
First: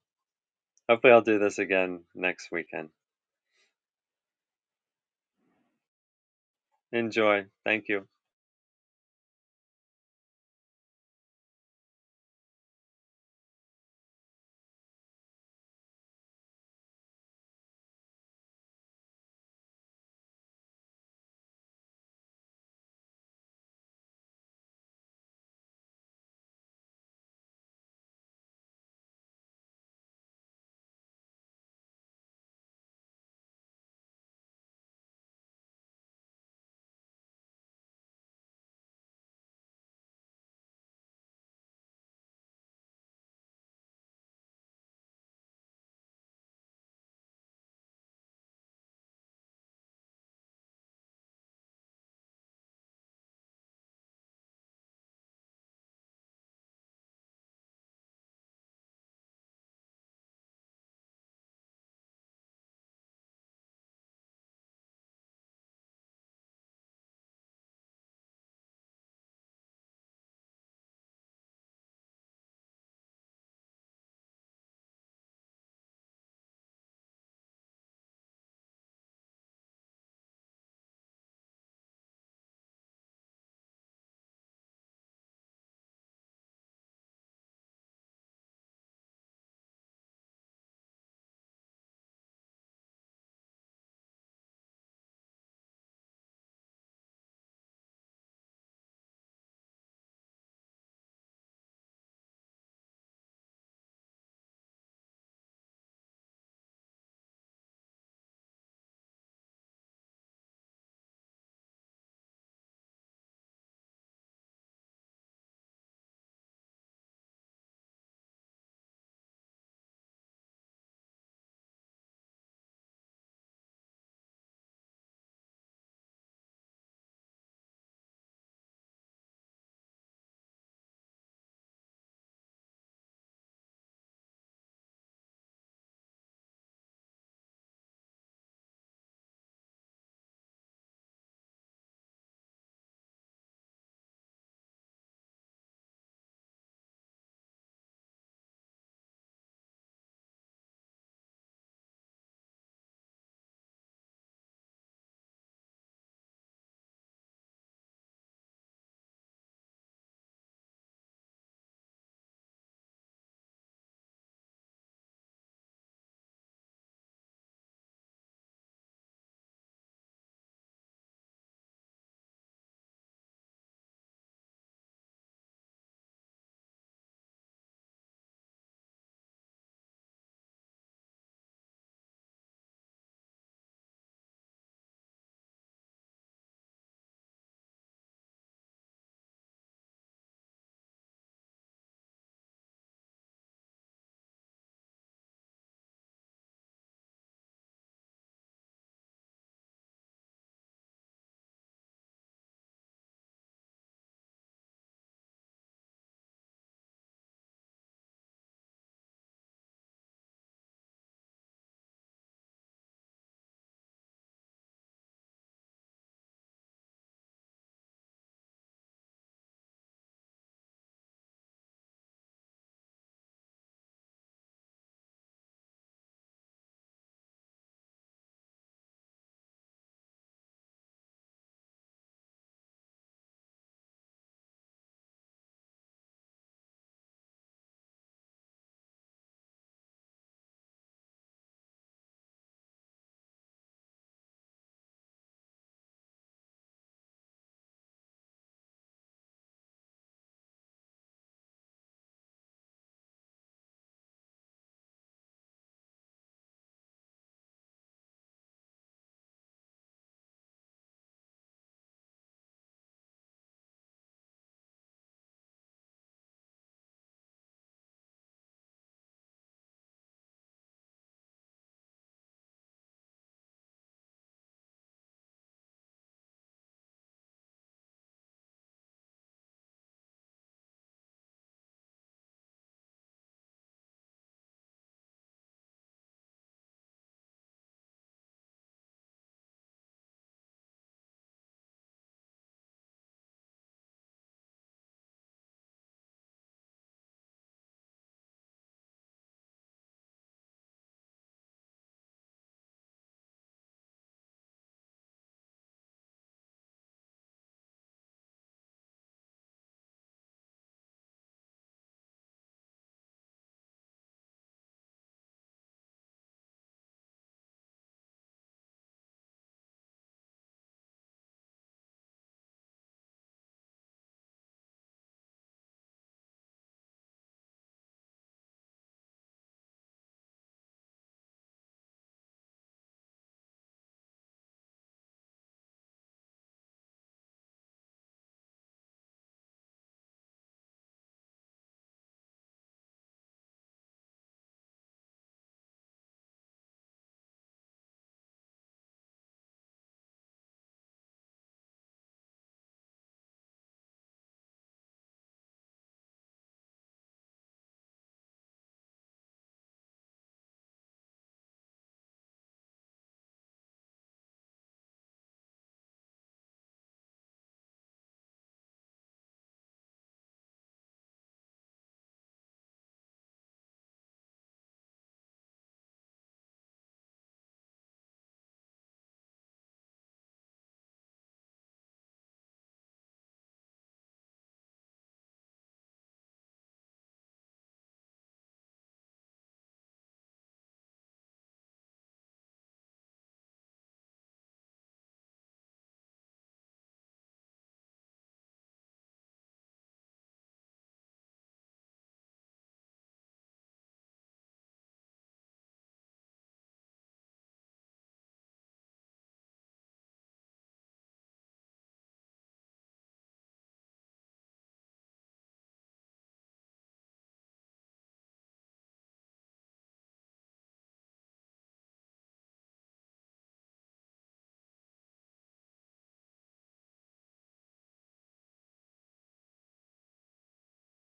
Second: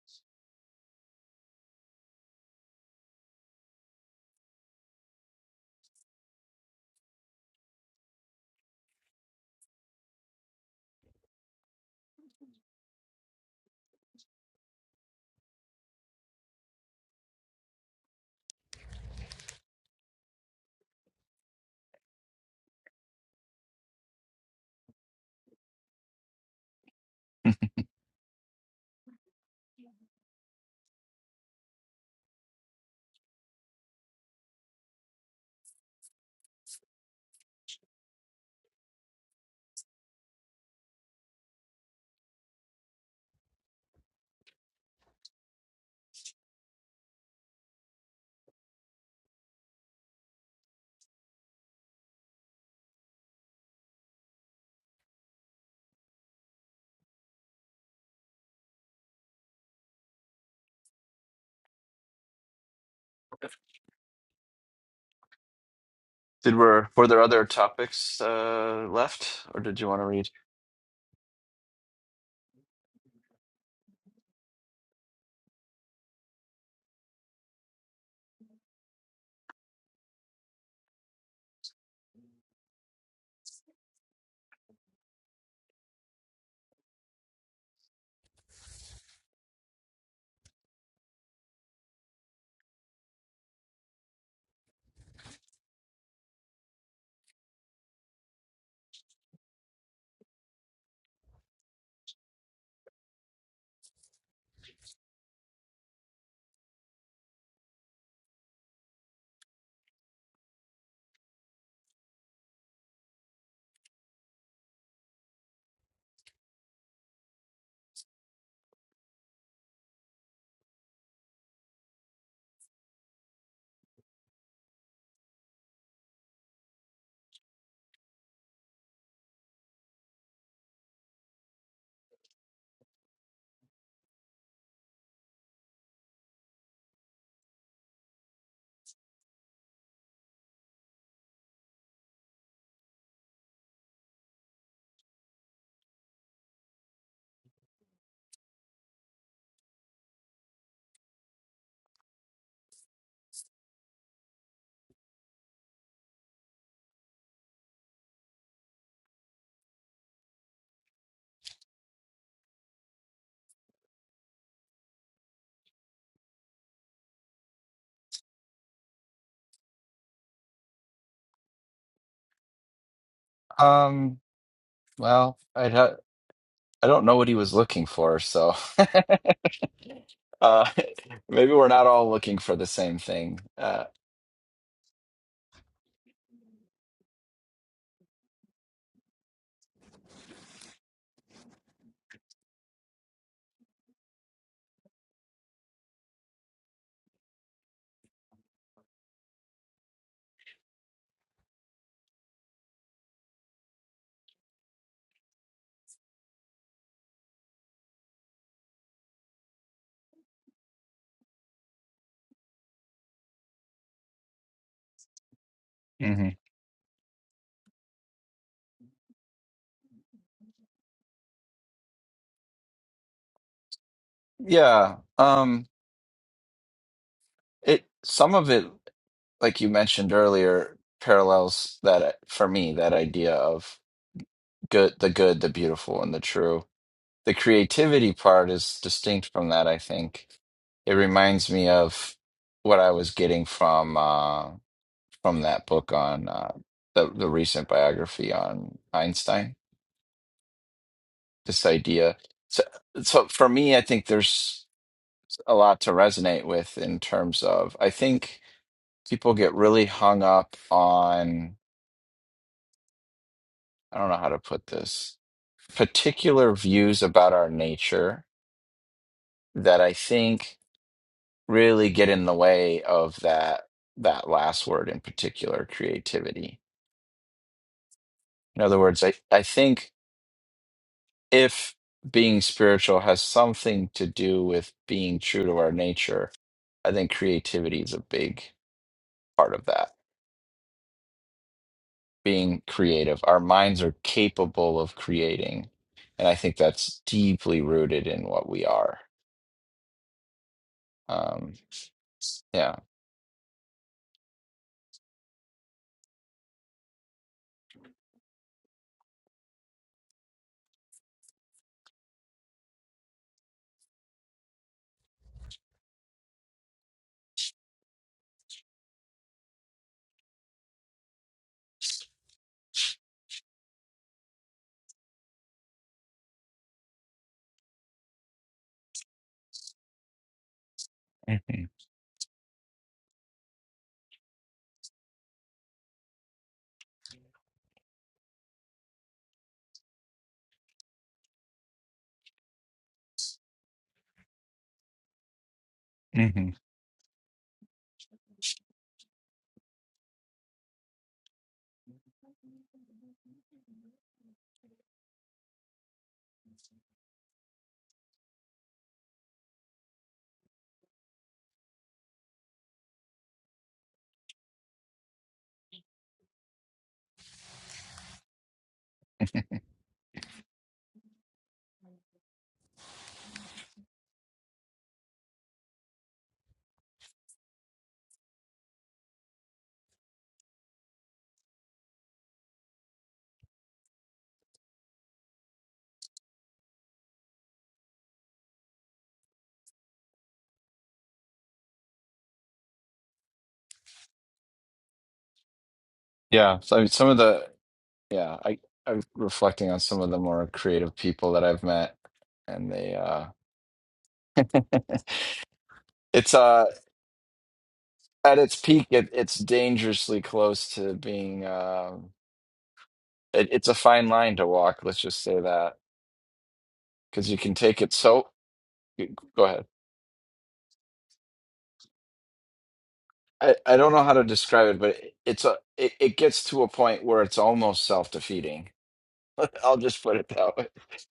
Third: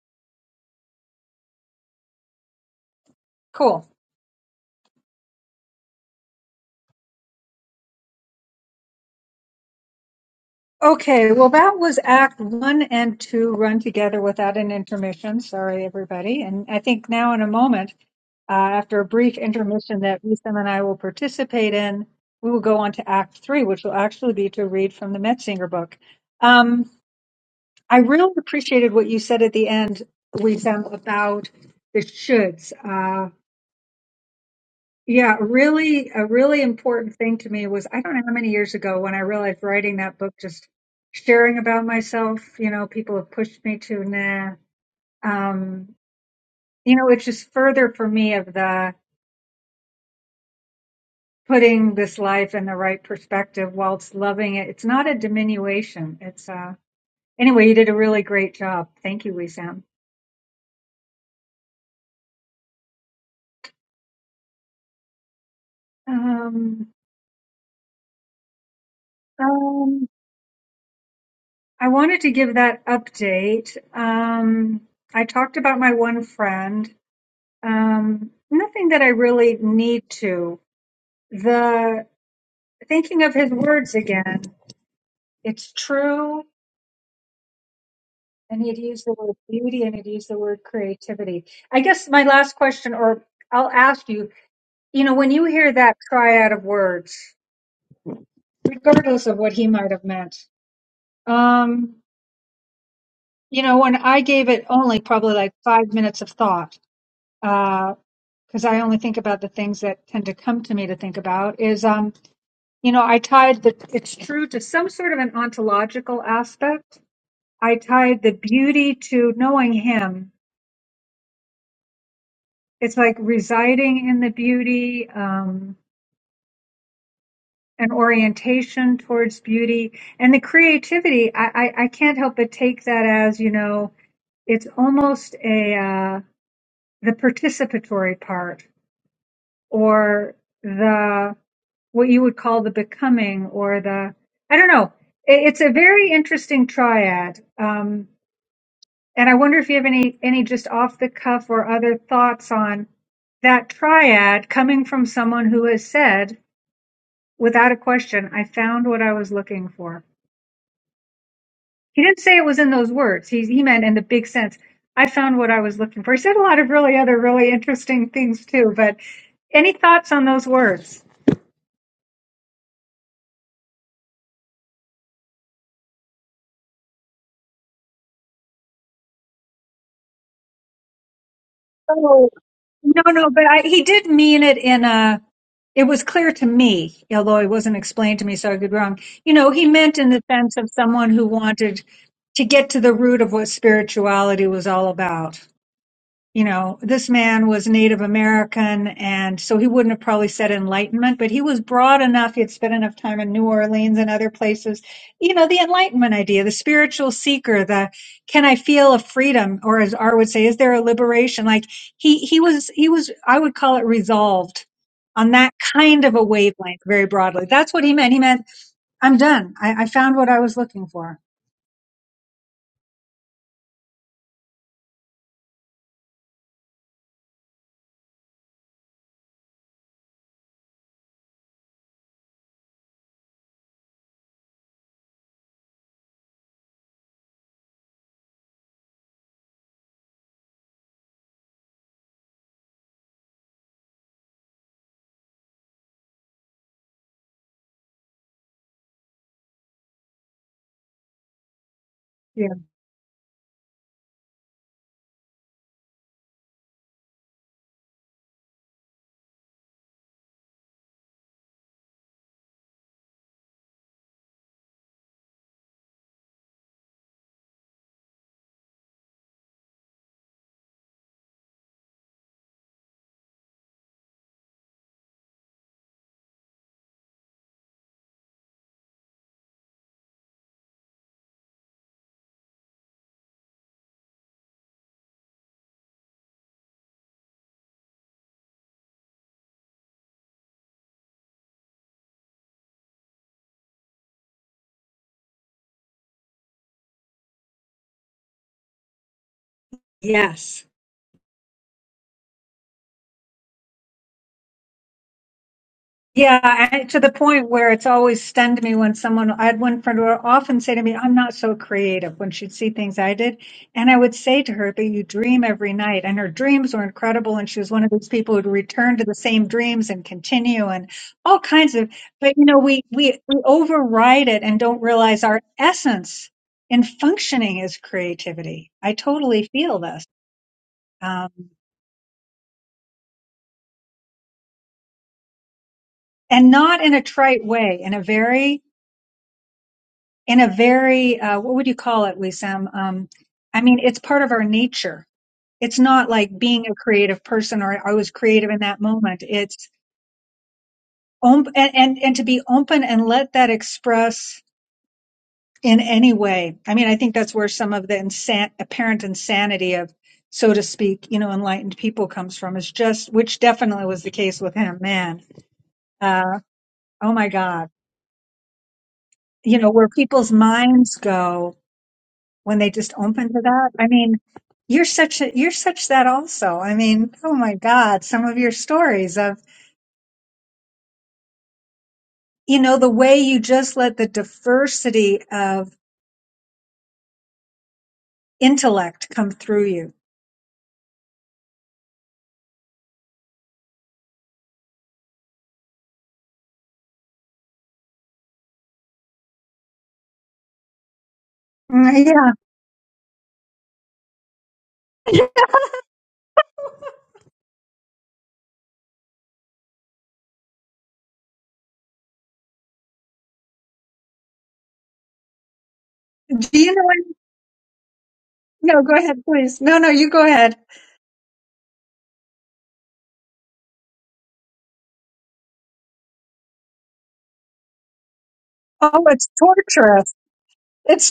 Hopefully, I'll do this again next weekend.
cool.
Enjoy. Thank you.
Okay, well, that was Act One and Two run together without an intermission. Sorry, everybody. And I think now, in a moment, uh, after a brief intermission that Wisam and I will participate in, we will go on to Act Three, which will actually be to read from the Metzinger book. Um, I really appreciated what you said at the end, Wisam, about the shoulds. Uh, yeah, really, a really important thing to me was I don't know how many years ago when I realized writing that book, just sharing about myself, you know, people have pushed me to, nah. Um, you know, it's just further for me of the putting this life in the right perspective whilst loving it. It's not a diminution. It's, uh, anyway, you did a really great job. Thank you, Wisam.
Did
Um,
were were there other topics uh, left, or did you want
um,
to read?
I wanted to give that update. Um, I talked about my one friend. Um, nothing that I really need to. The thinking of his words again. It's true, and he'd use the word beauty, and he'd use the word creativity. I guess my last question, or I'll ask you. You know, when you hear that triad of words, regardless of what he might have meant, um, you know, when I gave it only probably like five minutes of thought uh, because I only think about the things that tend to come to me to think about is, um, you know, I tied the, it's true to some sort of an ontological aspect. I tied the beauty to knowing him. It's like residing in the beauty, um, an orientation towards beauty and the creativity. I, I, I can't help but take that as, you know, it's almost a, uh, the participatory part or the what you would call the becoming or the I don't know. It, it's a very interesting triad, um, and I wonder if you have any any just off the cuff or other thoughts on that triad coming from someone who has said without a question, "I found what I was looking for." He didn't say it was in those words. He he meant in the big sense. I found what I was looking for. He said a lot of really other really interesting things too. But any thoughts on those words?
Um, well, I ha I don't know what he was looking for, so uh maybe we're not all looking for the same
No, no,
thing.
but I, he
Uh
did mean it in a. It was clear to me, although it wasn't explained to me, so I could be wrong. You know, he meant in the sense of someone who wanted to get to the root of what spirituality was all about you know, this man was Native American, and so he wouldn't have probably said Enlightenment, but he was broad enough. He had spent enough time in New Orleans and other places. You know, the Enlightenment idea, the spiritual seeker, the can I feel a freedom, or as R would say, is there a liberation? Like he he was he was I would call it resolved on that kind of a
hmm
wavelength, very broadly. That's what he meant. He meant I'm done. I, I found what I was looking for.
yeah, um it some of it like you mentioned earlier parallels that uh, for me that idea of good the good, the beautiful and the true. the creativity part is distinct from that, I think. It reminds me of what I was getting from uh, from that book on uh, the the recent biography on Einstein. This idea.
Yeah.
So, so for me, I think there's a lot to resonate with in terms of I think people get really hung up on I don't know how to put this particular views about our nature that I think really get in the way of that that last word in particular, creativity. In other words, I, I think if being spiritual has something to do with being true to our nature, I think creativity is a big part of that. Being creative. Our minds are capable of creating. And I think that's deeply rooted in what we are.
Yes.
Um, yeah.
Yeah, and to the point where it's always stunned me when someone, I had one friend who would often say to me, I'm not so creative when she'd see things I did. And I would say to her, but you dream every night. And her dreams were incredible. And she was one of those people who'd return to the same dreams and continue and all kinds of, but you know, we, we, we override it and don't realize our essence in functioning is creativity. I totally feel this.
hmm
Um, and not in a trite way, in a very, in a very uh, what would you call it, Wisam? Um, I mean, it's part of our nature. It's not like
hmm
being a creative person or I was creative in that moment. It's om- and, and and to be open and let that express in any way. I mean, I think that's where some of the insan- apparent insanity of, so to speak, you know, enlightened people comes from. Is just which definitely was the case with him. Man, uh, oh my God, you know, where people's minds go when they just open to that. I mean, you're such a, you're such that also. I mean, oh my God, some of your stories of, you know, the way you just let the diversity of intellect come through you.
yeah. So I mean, some of the Yeah, I I'm reflecting on some of the more creative people that I've met,
Mm, Yeah.
and they uh, it's uh at its peak, it, it's dangerously close to being um, it, it's a fine line to walk. Let's just say that
Do you know what?
because you can take it so.
No, go ahead,
Go
please.
ahead.
No, no, you go ahead.
I, I don't know how to describe it, but it, it's a it, it gets to a point where it's almost self defeating.
Oh, it's
I'll just
torturous.
put it that way.
It's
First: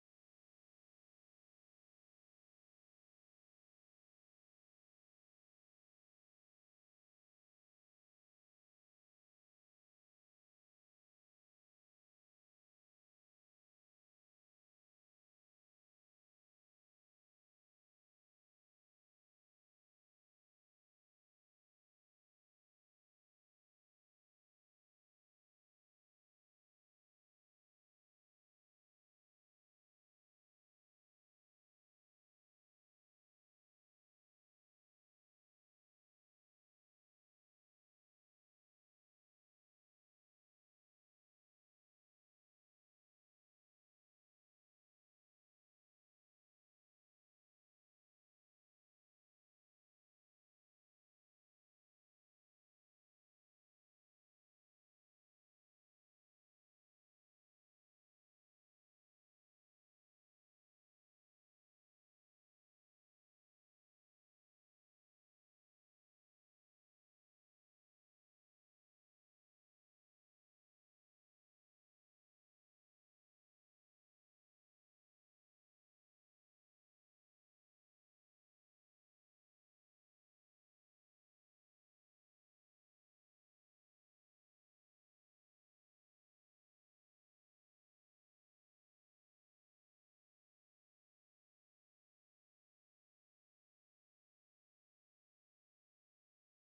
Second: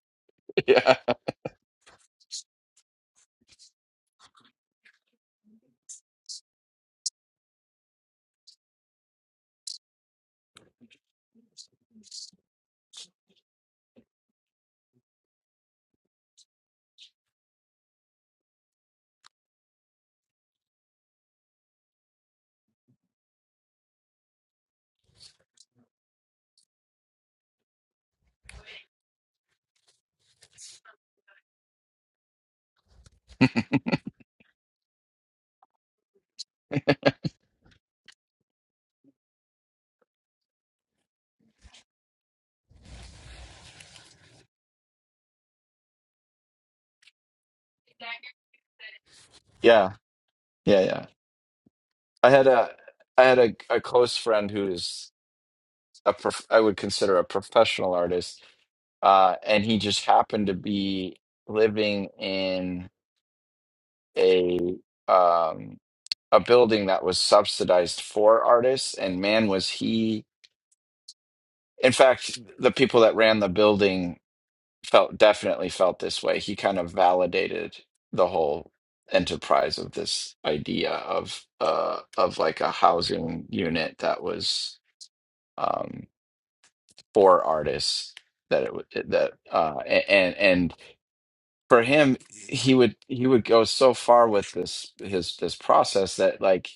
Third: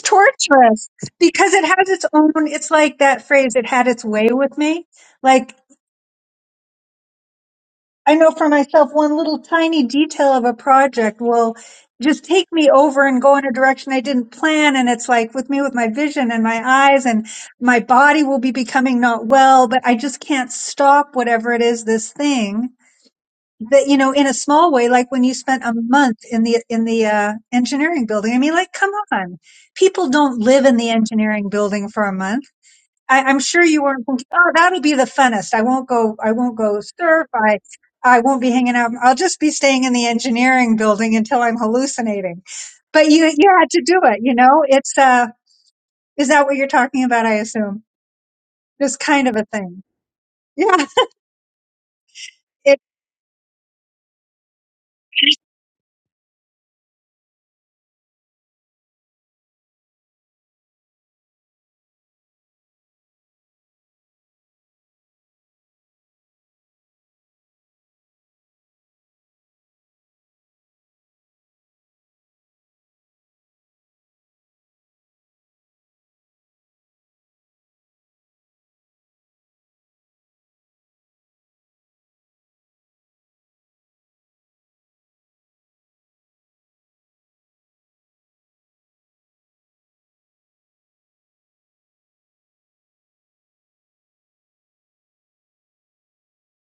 torturous
Yeah,
because it has its own, it's like that phrase, it had its way with me. like. I know for myself, one little tiny detail of a project will just take me over and go in a direction I didn't plan. And it's like with me, with my vision and my eyes and my body will be becoming not well, but I just can't stop whatever it is, this thing that, you know, in a small way, like when you spent a month in the, in the, uh, engineering building. I mean, like, come on. People don't live in the engineering building for a month I, I'm sure you weren't thinking, oh, that'll be the funnest. I won't go, I won't go surf. I, I won't be hanging out. I'll just be staying in the engineering building until I'm hallucinating. But you, you had to do it, you know? It's, uh, is that what you're talking about? I assume this kind of a thing.
yeah, yeah,
Yeah.
yeah. I had a I had a, a close friend who's a prof- I would consider a professional artist, uh, and he just happened to be living in a um, a building that was subsidized for artists. And man, was he! In fact, the people that ran the building felt definitely felt this way. He kind of validated the whole enterprise of this idea of uh, of like a housing unit that was. Um, for artists that it, would- that uh and and for him he would he would go so far with this his this process that like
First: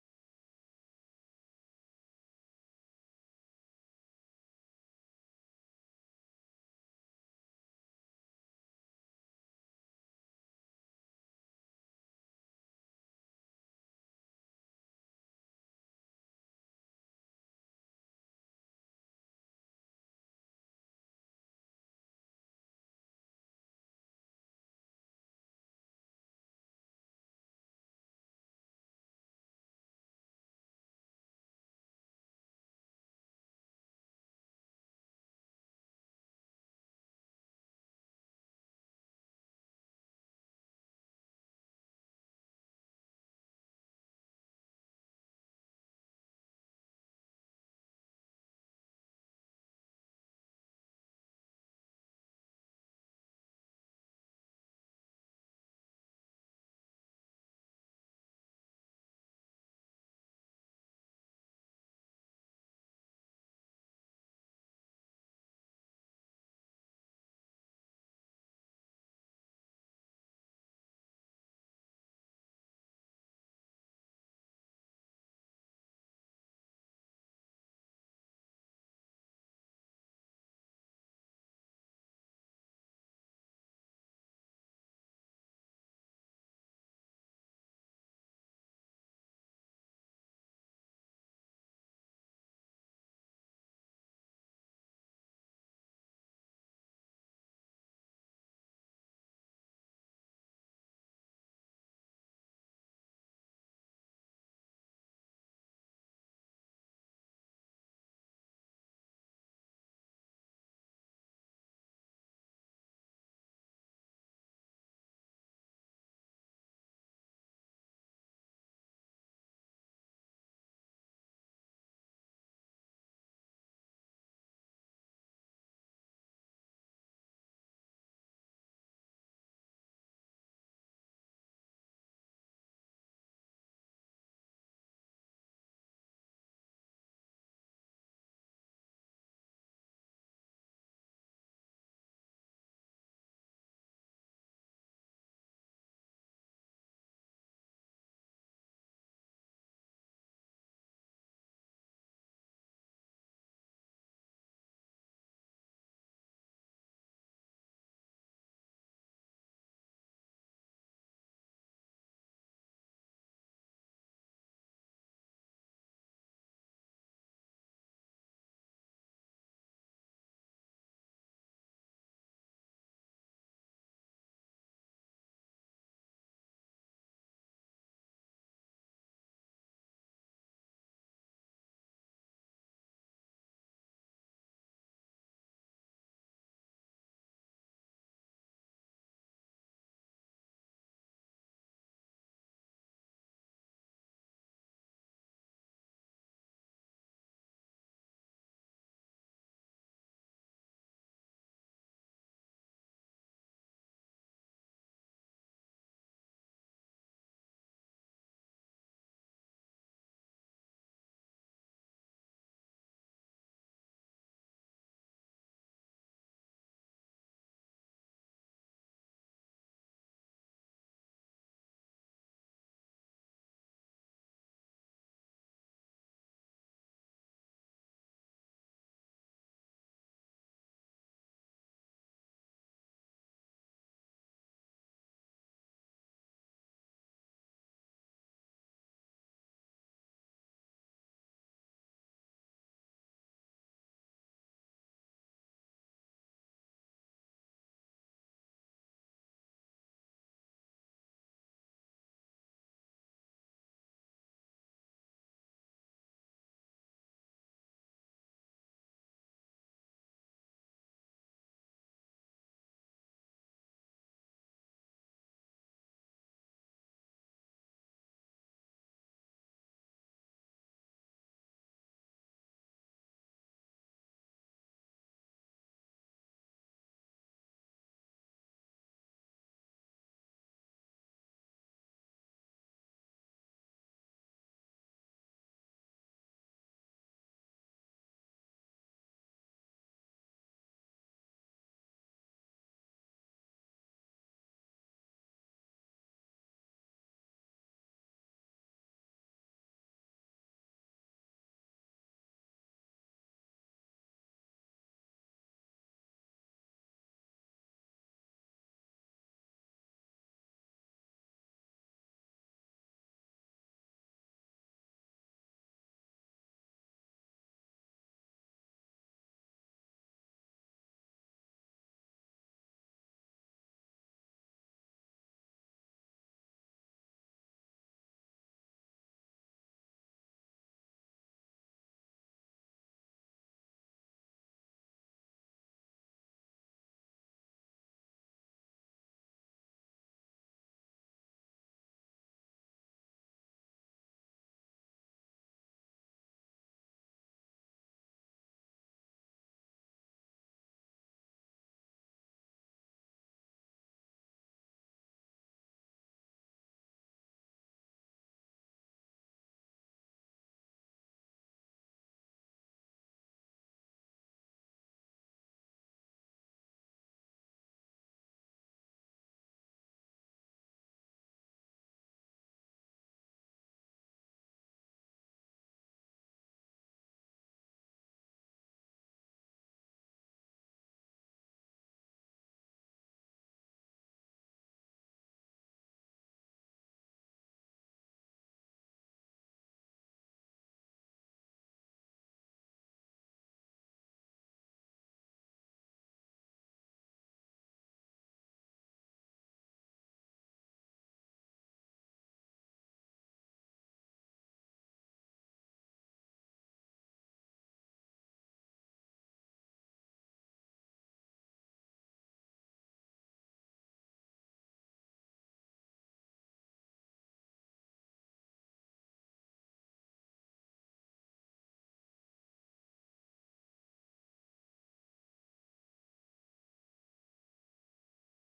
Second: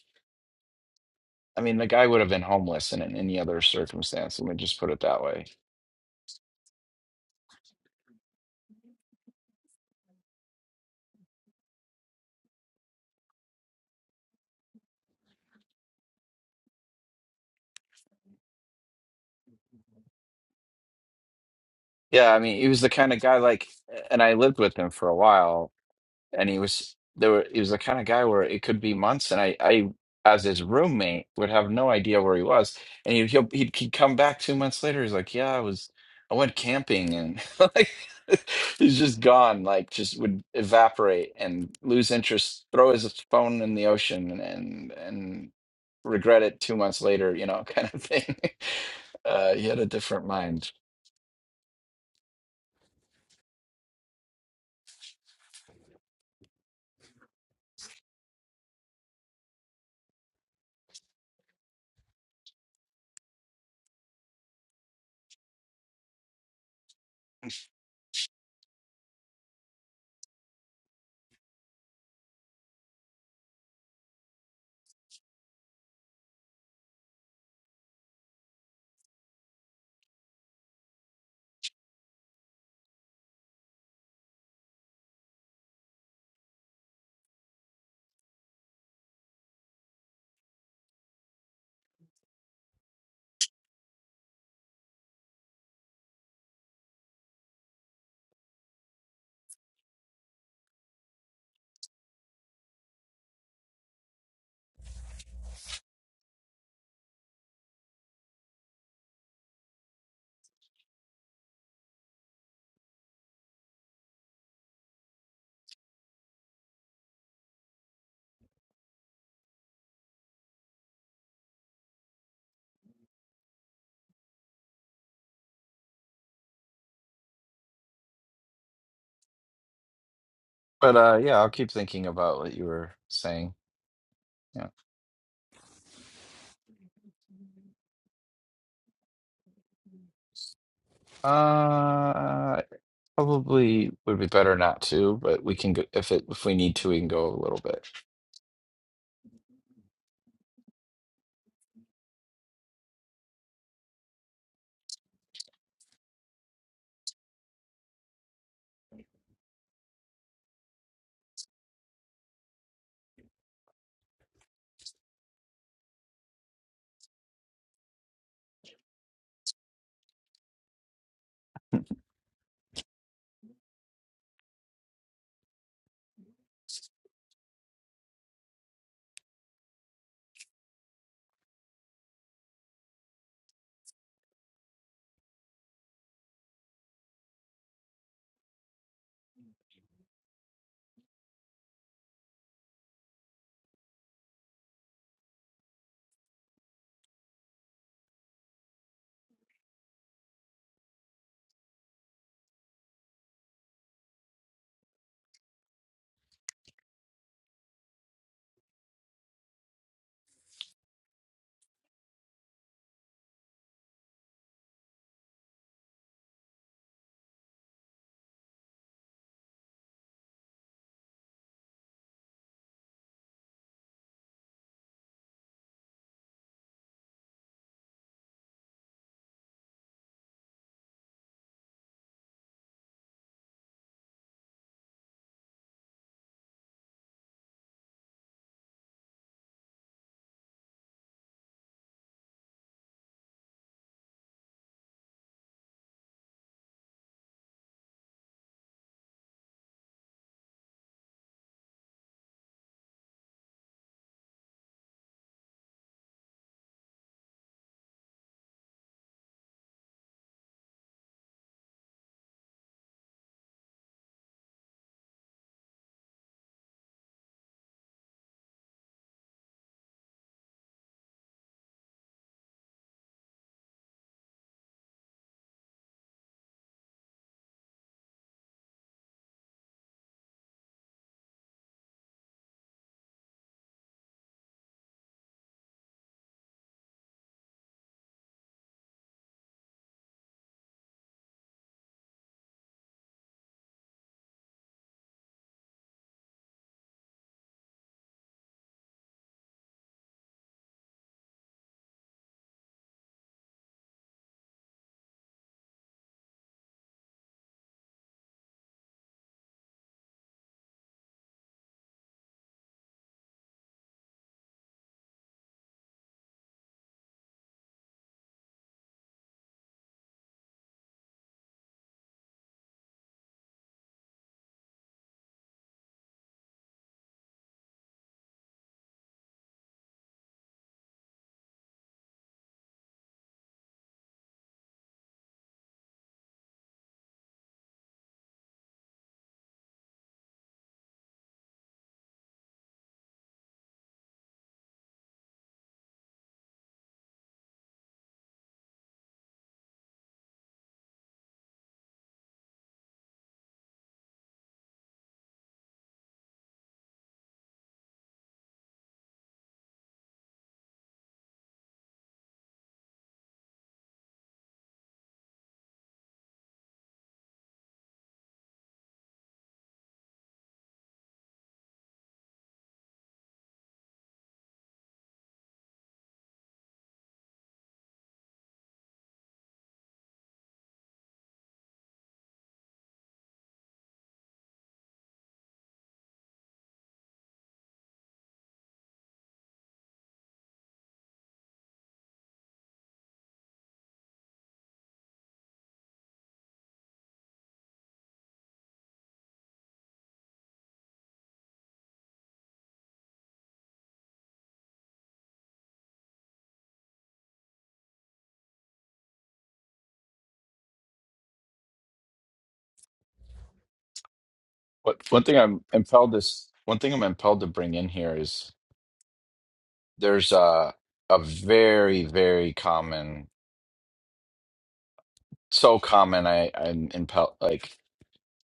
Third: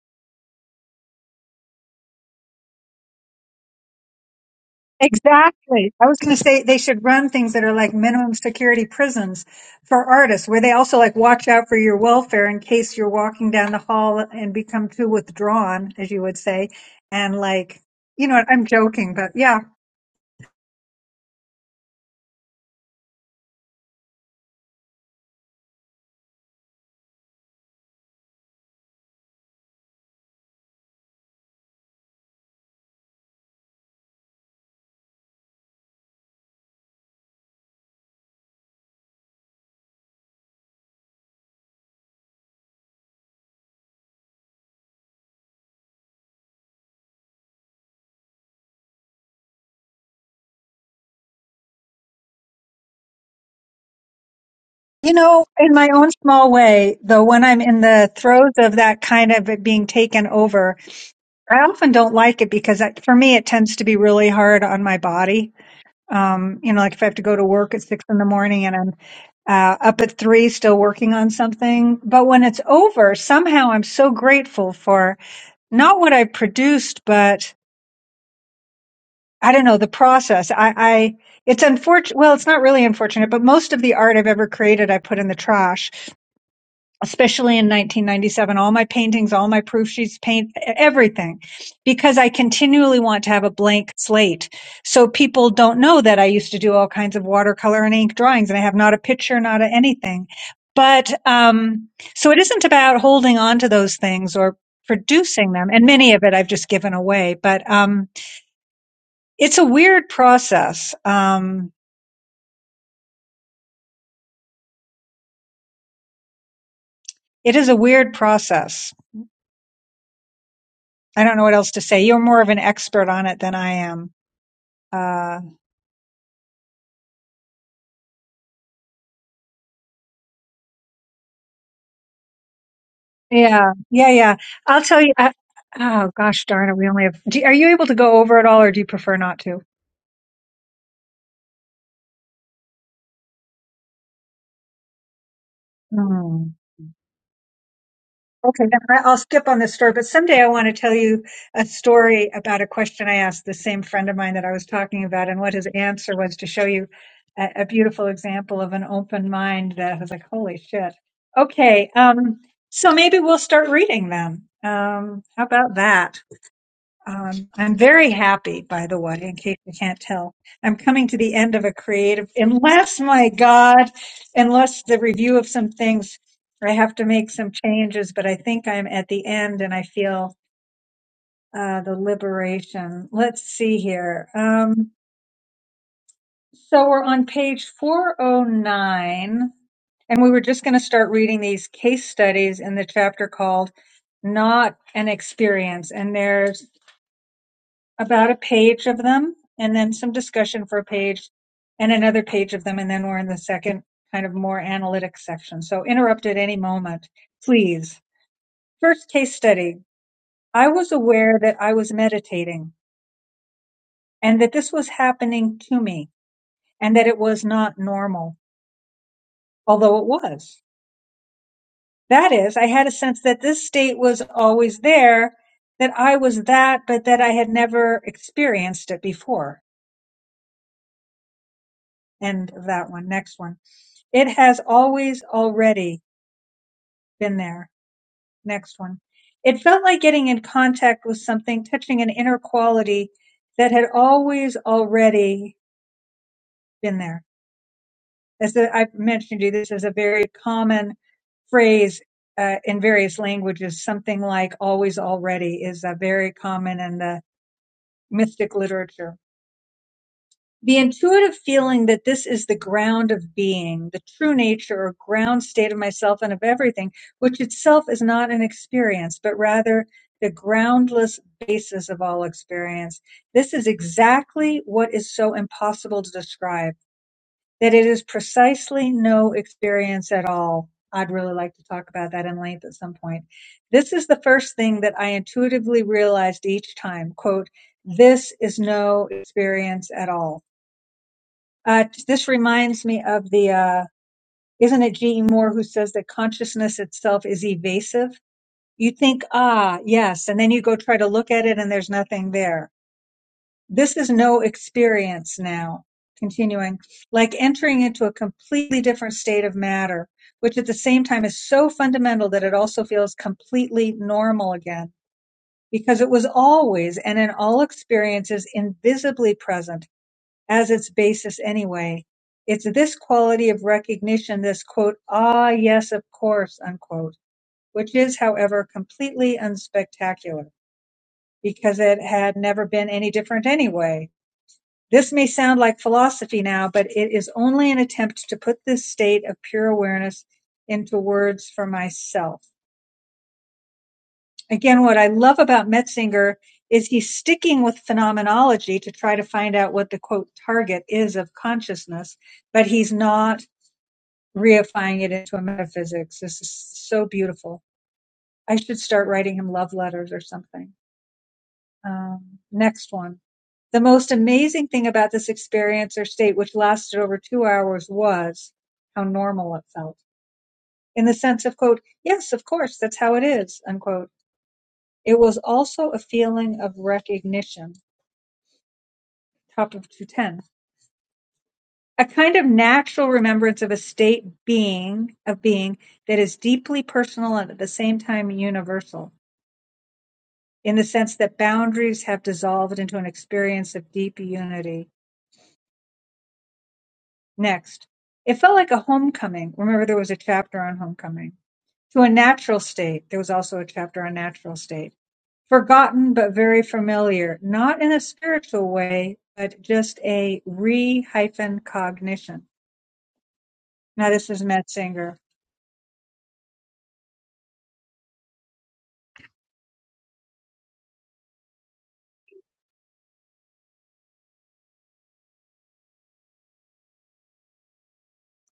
I mean the guy would have been homeless in, in any other circumstance let me just put it that way
Exactly. I was going to say they should run things that are like minimum security prisons for artists, where they also like watch out for your welfare in case you're walking down the hall and become too withdrawn, as you would say. And like, you know what? I'm joking, but yeah.
yeah I mean he was the kind of guy like and I lived with him for a while and he was there were he was the kind of guy where it could be months and I I as his roommate would have no idea where he was and he'd he'll, he'd, he'd come back two months later he's like yeah I was I went camping and like he's just gone like just would evaporate and lose interest throw his phone in the ocean and and and regret it two months later you know kind of thing uh he had a different mind
You know, in my own small way, though, when I'm in the throes of that kind of it being taken over, I often don't like it because that, for me, it tends to be really hard on my body Um, you know, like if I have to go to work at six in the morning and I'm uh, up at three still working on something. But when it's over, somehow I'm so grateful for not what I produced, but I don't know, the process. I, I, it's unfortunate. Well, it's not really unfortunate, but most of the art I've ever created, I put in the trash especially in 1997 all my paintings all my proof sheets paint everything because i continually want to have a blank slate so people don't know that i used to do all kinds of watercolor and ink drawings and i have not a picture not a anything but um so it isn't about holding on to those things or producing them and many of it i've just given away but um it's a weird process um it is a weird process i don't know what else to say you're more of an expert on it than i am Uh,
but uh yeah I'll keep thinking about what you were saying
Yeah, yeah, yeah.
yeah
I'll tell you. I, oh gosh, darn it! We only have. Do, are you able to go over it all, or do you prefer not to?
uh Probably would be better not to, but we can go if it
Hmm.
if we need to, we can go a little bit.
Okay, then I- I'll skip on this story. But someday I want to tell you a story about a question I asked the same friend of mine that I was talking about, and what his answer was to show you a, a beautiful example of an open mind. That I was like, holy shit. Okay, um, so maybe we'll start reading them. Um, how about that? Um, I'm very happy, by the way, in case you can't tell. I'm coming to the end of a creative, unless, my God, unless the review of some things, I have to make some changes, but I think I'm at the end and I feel uh, the liberation. Let's see here. Um, so we're on page 409, and we were just going to start reading these case studies in the chapter called Not an Experience. And there's about a page of them and then some discussion for a page and another page of them. And then we're in the second kind of more analytic section. So interrupt at any moment, please. First case study. I was aware that I was meditating and that this was happening to me and that it was not normal, although it was. That is, I had a sense that this state was always there, that I was that, but that I had never experienced it before. End of that one. Next one. It has always already been there. Next one. It felt like getting in contact with something, touching an inner quality that had always already been there. As the, I mentioned to you, this is a very common phrase uh, in various languages. Something like always already is uh, very common in the mystic literature. The intuitive feeling that this is the ground of being, the true nature or ground state of myself and of everything, which itself is not an experience, but rather the groundless basis of all experience. This is exactly what is so impossible to describe, that it is precisely no experience at all. I'd really like to talk about that in length at some point. This is the first thing that I intuitively realized each time. Quote, this is no experience at all uh, this reminds me of the, uh, isn't it G.E. Moore who says that consciousness itself is evasive? You think, ah, yes, and then you go try to look at it and there's nothing there. This is no experience now. Continuing, like entering into a completely different state of matter, which at the same time is so fundamental that it also feels completely normal again, because it was always and in all experiences invisibly present as its basis anyway. It's this quality of recognition, this quote, ah, yes, of course, unquote, which is, however, completely unspectacular because it had never been any different anyway. This may sound like philosophy now, but it is only an attempt to put this state of pure awareness into words for myself. Again, what I love about Metzinger is he's sticking with phenomenology to try to find out what the quote target is of consciousness, but he's not reifying it into a metaphysics. This is so beautiful. I should start writing him love letters or something. Um, next one. The most amazing thing about this experience or state, which lasted over two hours, was how normal it felt. In the sense of, quote, yes, of course, that's how it is, unquote. It was also a feeling of recognition, top of 210. A kind of natural remembrance of a state being, of being that is deeply personal and at the same time universal in the sense that boundaries have dissolved into an experience of deep unity. Next, it felt like a homecoming. Remember, there was a chapter on homecoming to a natural state. There was also a chapter on natural state. Forgotten, but very familiar, not in a spiritual way, but just a re hyphen cognition. Now, this is
But
Metzinger.
one thing I'm impelled is one thing I'm impelled to bring in here is there's a a very very common, so common I I'm impelled like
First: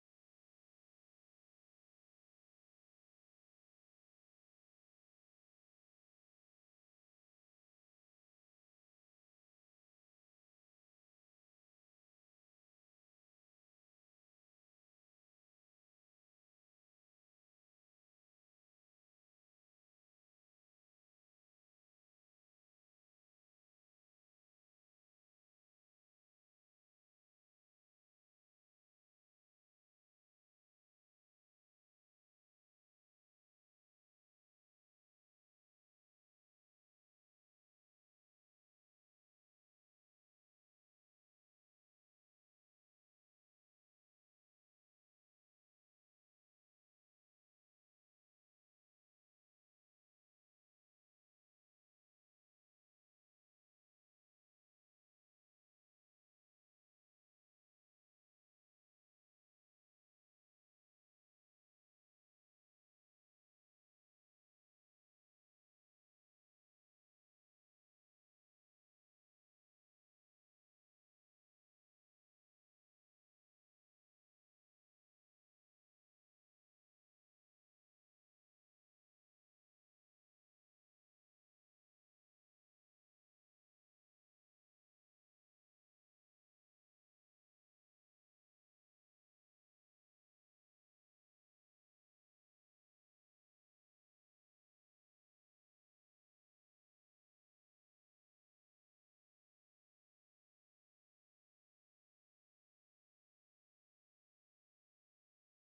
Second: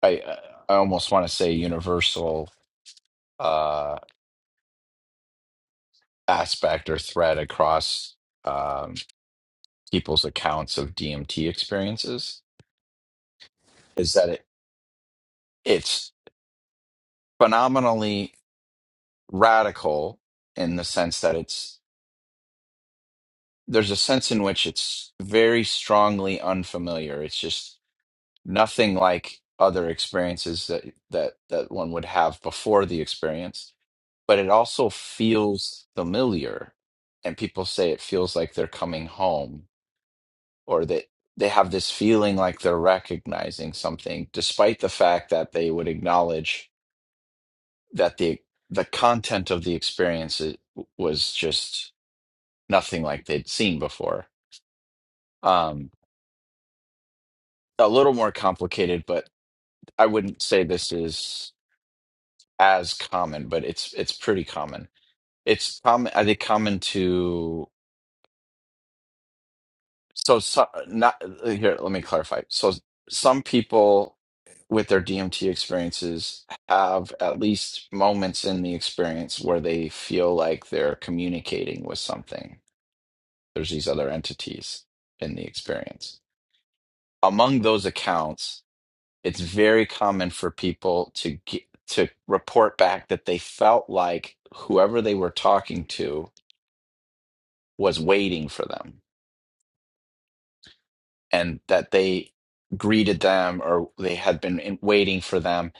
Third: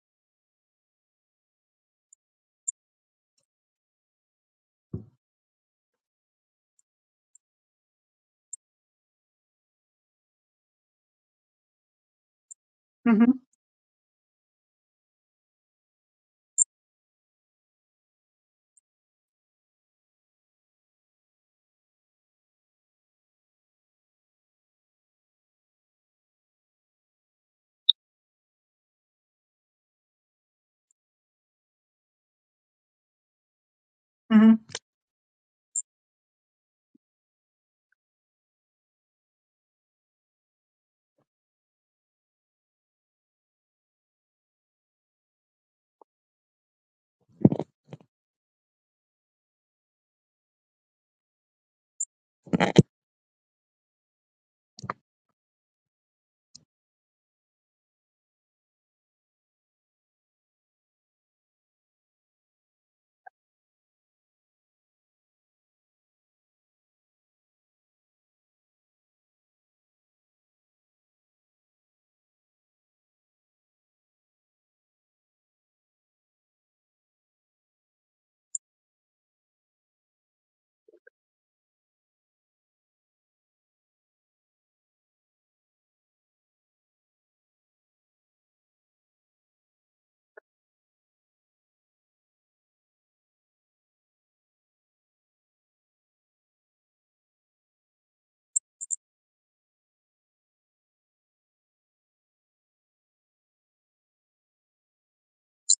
I I almost want to say universal uh aspect or thread across um people's accounts of DMT experiences
hmm
is that it it's phenomenally radical in the sense that it's there's a sense in which it's very strongly unfamiliar. It's just nothing like other experiences that that that one would have before the experience, but it
hmm
also feels familiar. And people say it feels like they're coming home or that they have this feeling like they're recognizing something, despite the fact that they would acknowledge that the the content of the experience i- was just nothing like they'd seen before. Um, a little more complicated, but I wouldn't say this is as common, but it's it's pretty common. It's common. I think common to so, so not here. Let me clarify. So some people with their DMT experiences have at least moments in the experience where they feel like they're communicating with something. There's these other entities in the experience. Among those accounts, it's very common for people to get, to report back that they felt like whoever they were talking to was waiting for them and that they greeted them or they had been in, waiting for them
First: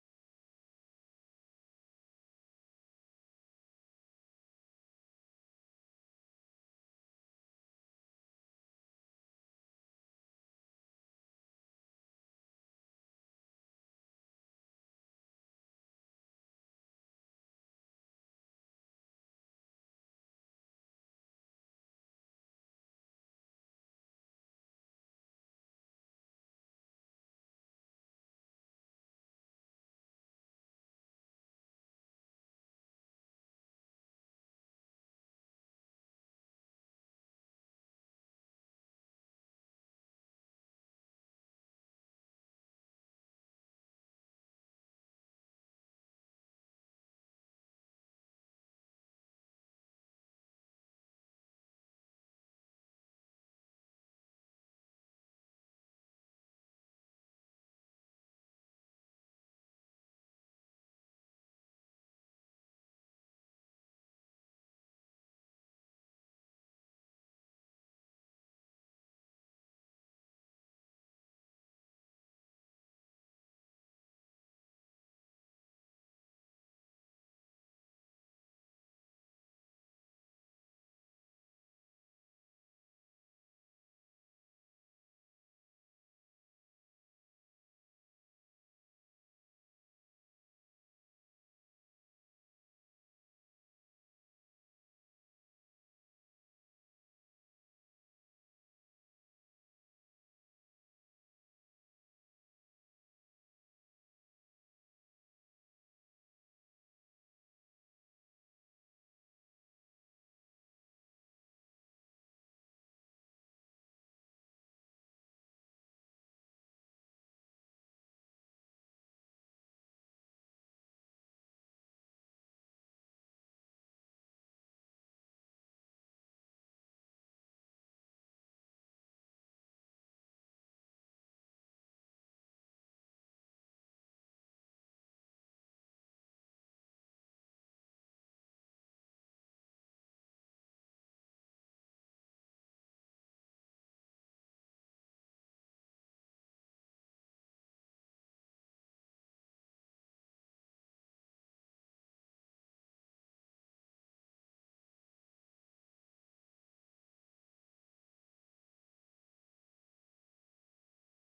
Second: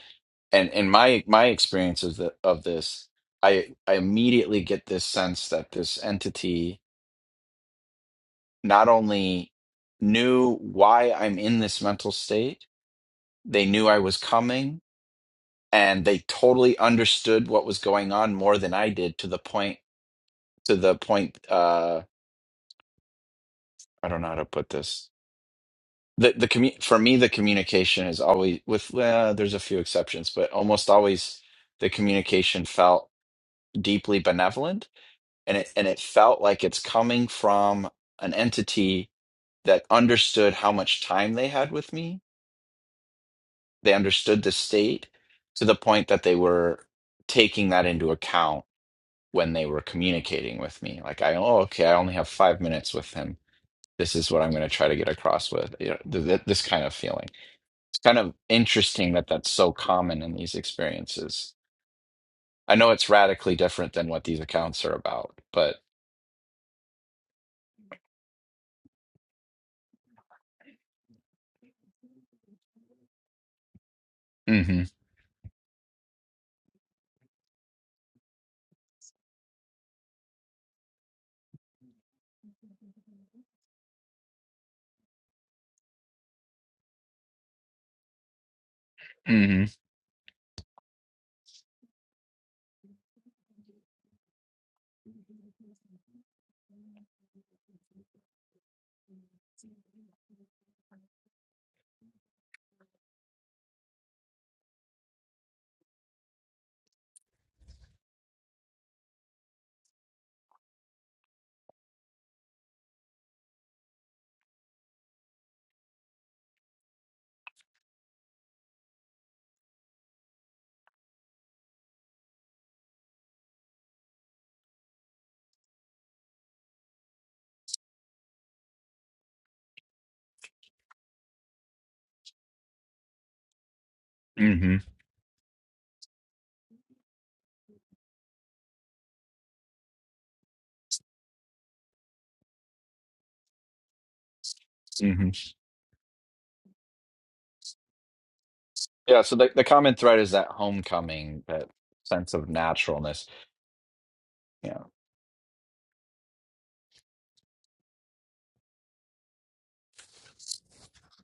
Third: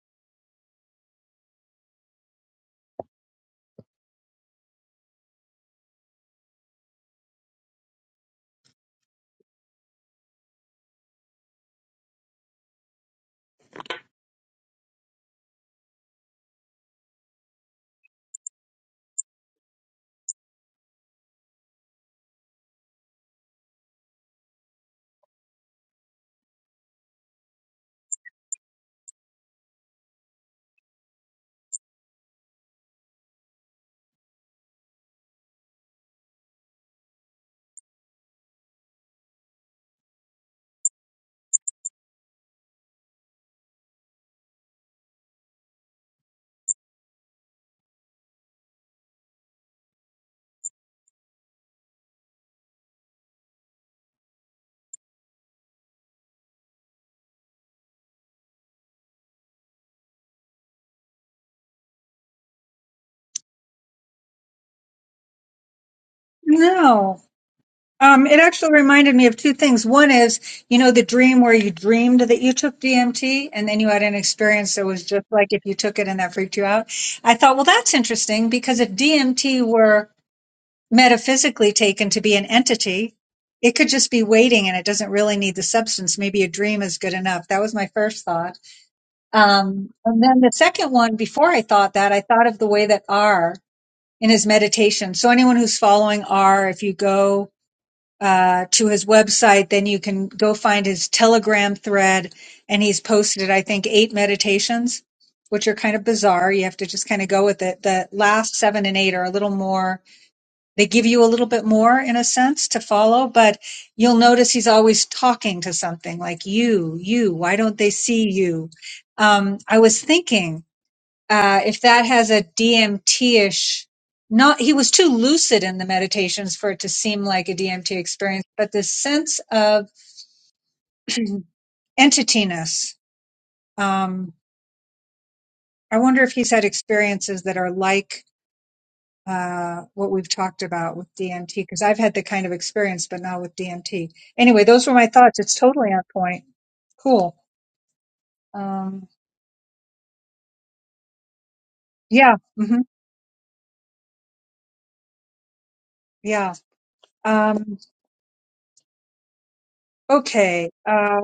and in my my experience of the of this i i immediately get this sense that this entity not only knew why i'm in this mental state they knew i was coming and they totally understood what was going on more than I did to the point to the point uh I don't know how to put this. The the commu- for me the communication is always with uh, there's a few exceptions, but almost always the communication felt deeply benevolent and it and it felt like it's coming from an entity that understood how much time they had with me. They understood the state to the point that they were taking that into account when they were communicating with me. Like I, oh, okay, I only have five minutes with him. This is what I'm going to try to get across with you know, th- th- this kind of feeling. It's kind of interesting that that's so common in these experiences. I know it's radically different than what these accounts are about, but
No. Um, it actually reminded me of two things. One is, you know, the dream where you dreamed that you took DMT and then you had an experience
hmm
that was just like if you took it and that freaked you out. I thought, well, that's interesting because if DMT were metaphysically taken to be an entity, it could just be waiting and it doesn't really need the substance. Maybe a dream is good enough. That was my first thought.
hmm
Um, and then the second one, before I thought that, I thought of the way that R in his meditation. So anyone who's following R, if you go, uh, to his website, then you can go find his Telegram thread. And he's posted, I think, eight meditations, which are kind of bizarre. You have to just kind of go with it. The last seven and eight are a little more, they give you a little bit more in a sense to follow, but you'll notice he's always talking to something like you, you, why don't they see you? Um, I was thinking uh, if that has a DMT-ish, not he was too lucid in the meditations for it to seem like a DMT experience, but this sense of entityness. Um,
hmm
I wonder if he's had experiences that are like uh, what we've talked about with DMT, because I've had the kind of experience, but not with DMT. Anyway, those were my
hmm
thoughts. It's totally on point. Cool. Um,
yeah. So the the common thread is that homecoming, that sense
yeah.
of
hmm
naturalness. Yeah,
yeah. Um, okay. Uh,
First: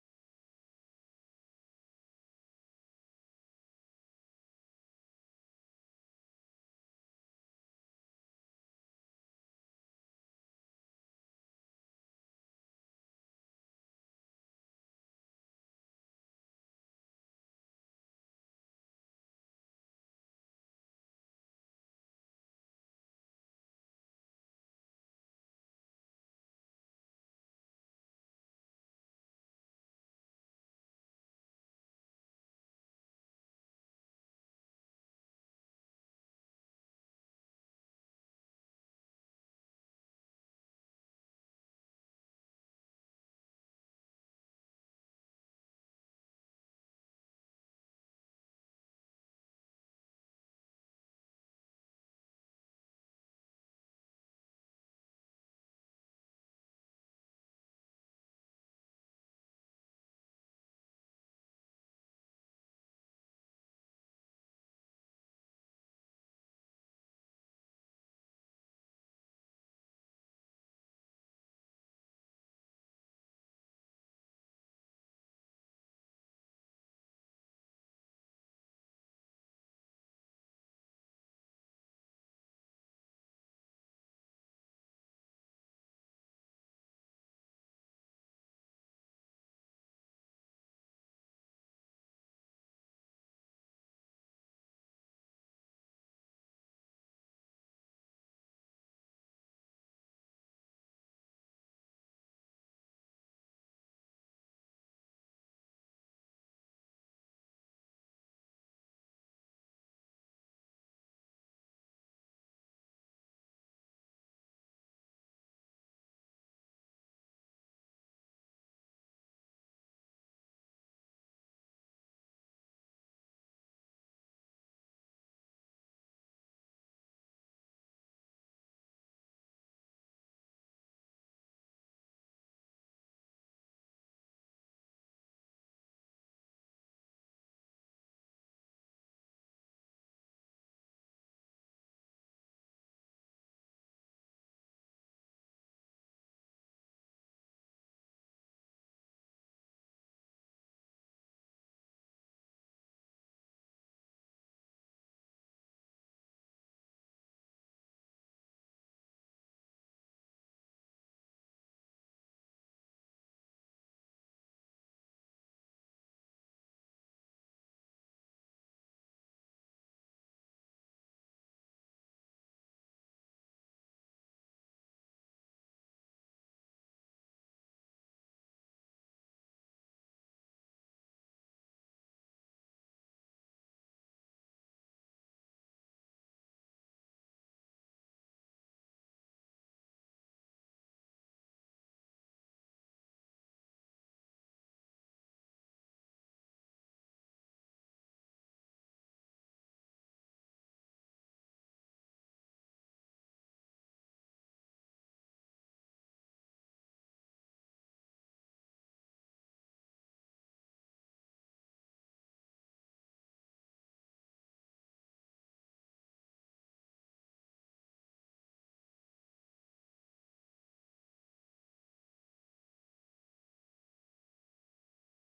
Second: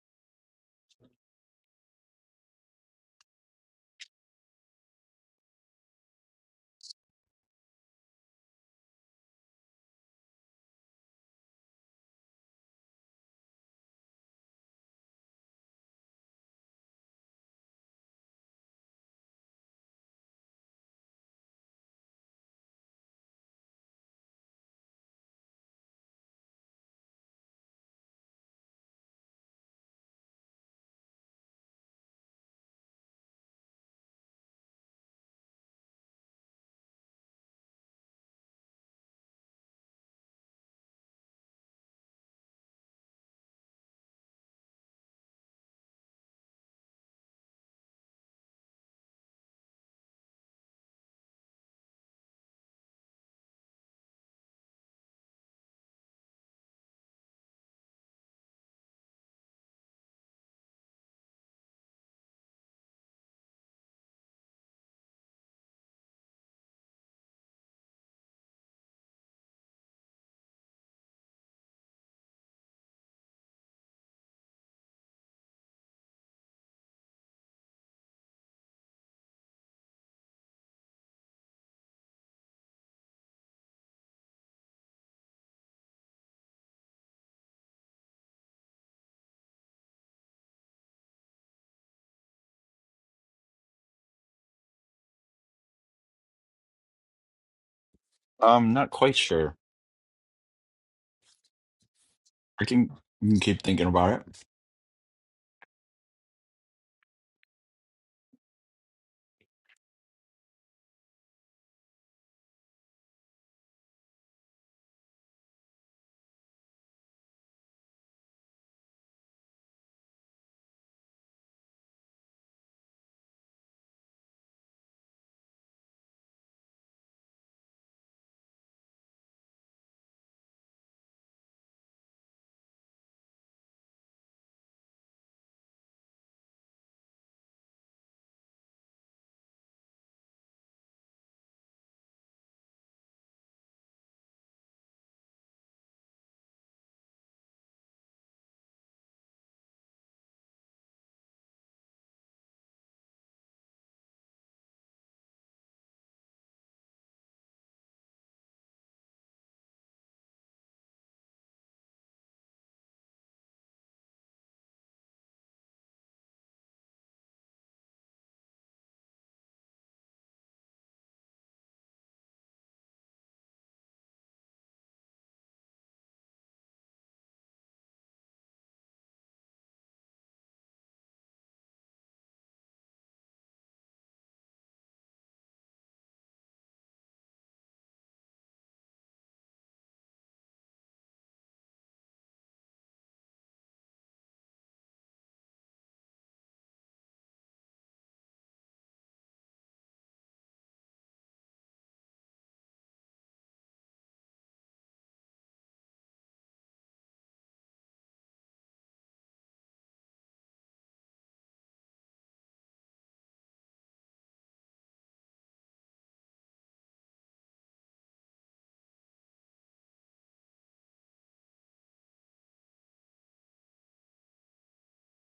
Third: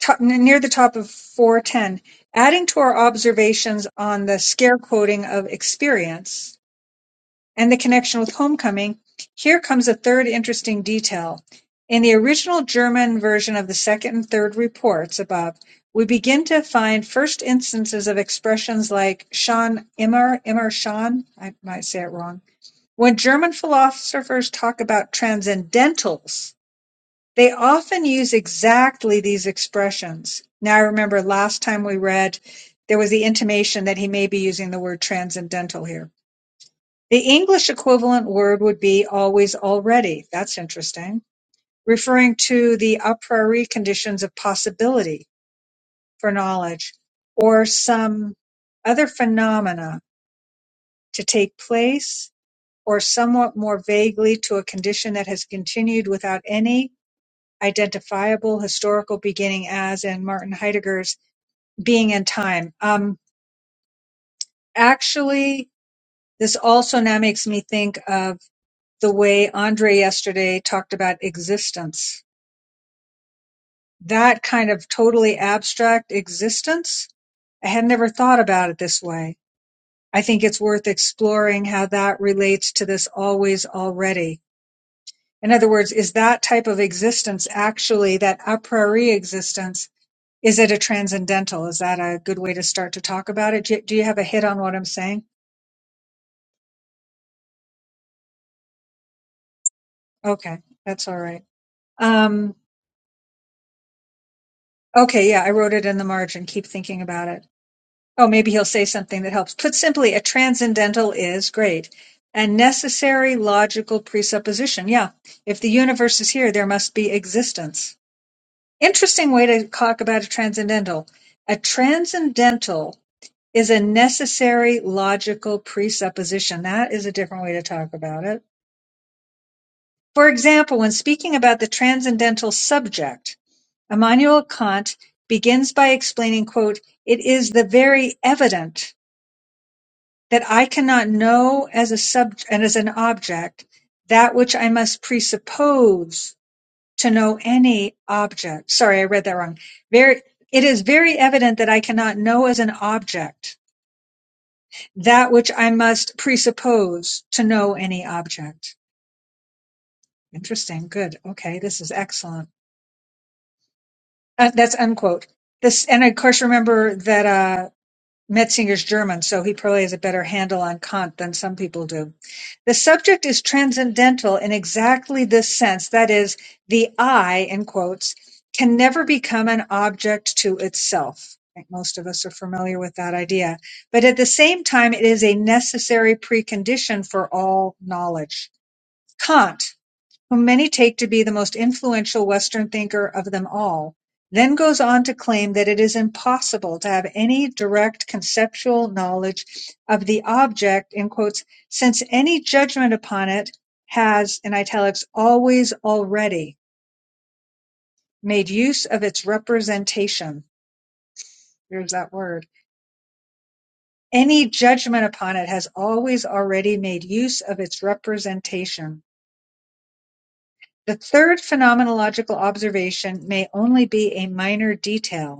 top, near the top of 410, adding to our observations on the scare quoting of experience and the connection with homecoming, here comes a third interesting detail. In the original German version of the second and third reports above, we begin to find first instances of expressions like "schon immer, immer schon." I might say it wrong, when German philosophers talk about transcendentals they often use exactly these expressions. Now, I remember last time we read, there was the intimation that he may be using the word transcendental here. The English equivalent word would be always already. That's interesting. Referring to the a priori conditions of possibility for knowledge or some other phenomena to take place or somewhat more vaguely to a condition that has continued without any identifiable historical beginning as in Martin Heidegger's being and time. Um, actually, this also now makes me think of the way Andre yesterday talked about existence. That kind of totally abstract existence, I had never thought about it this way. I think it's worth exploring how that relates to this always already. In other words, is that type of existence actually that a priori existence Is it a transcendental? Is that a good way to start to talk about it? Do you, do you have a hit on what I'm saying?
I'm not quite sure.
Okay, that's all right. Um,
I can, you can keep thinking about it.
okay, yeah, I wrote it in the margin. Keep thinking about it. Oh, maybe he'll say something that helps. Put simply, a transcendental is great. A necessary logical presupposition. Yeah, if the universe is here, there must be existence. Interesting way to talk about a transcendental. A transcendental is a necessary logical presupposition. That is a different way to talk about it. For example, when speaking about the transcendental subject, Immanuel Kant begins by explaining, quote, "It is the very evident that I cannot know as a subject and as an object that which I must presuppose to know any object." Sorry, I read that wrong. Very, it is very evident that I cannot know as an object that which I must presuppose to know any object. Interesting. Good. Okay, this is excellent. Uh, that's unquote. This, and of course, remember that uh, Metzinger's German, so he probably has a better handle on Kant than some people do. The subject is transcendental in exactly this sense. That is, the I, in quotes, can never become an object to itself. I think most of us are familiar with that idea. But at the same time, it is a necessary precondition for all knowledge. Kant whom many take to be the most influential Western thinker of them all, then goes on to claim that it is impossible to have any direct conceptual knowledge of the object, in quotes, since any judgment upon it has, in italics, always already made use of its representation. There's that word. Any judgment upon it has always already made use of its representation. The third phenomenological observation may only be a minor detail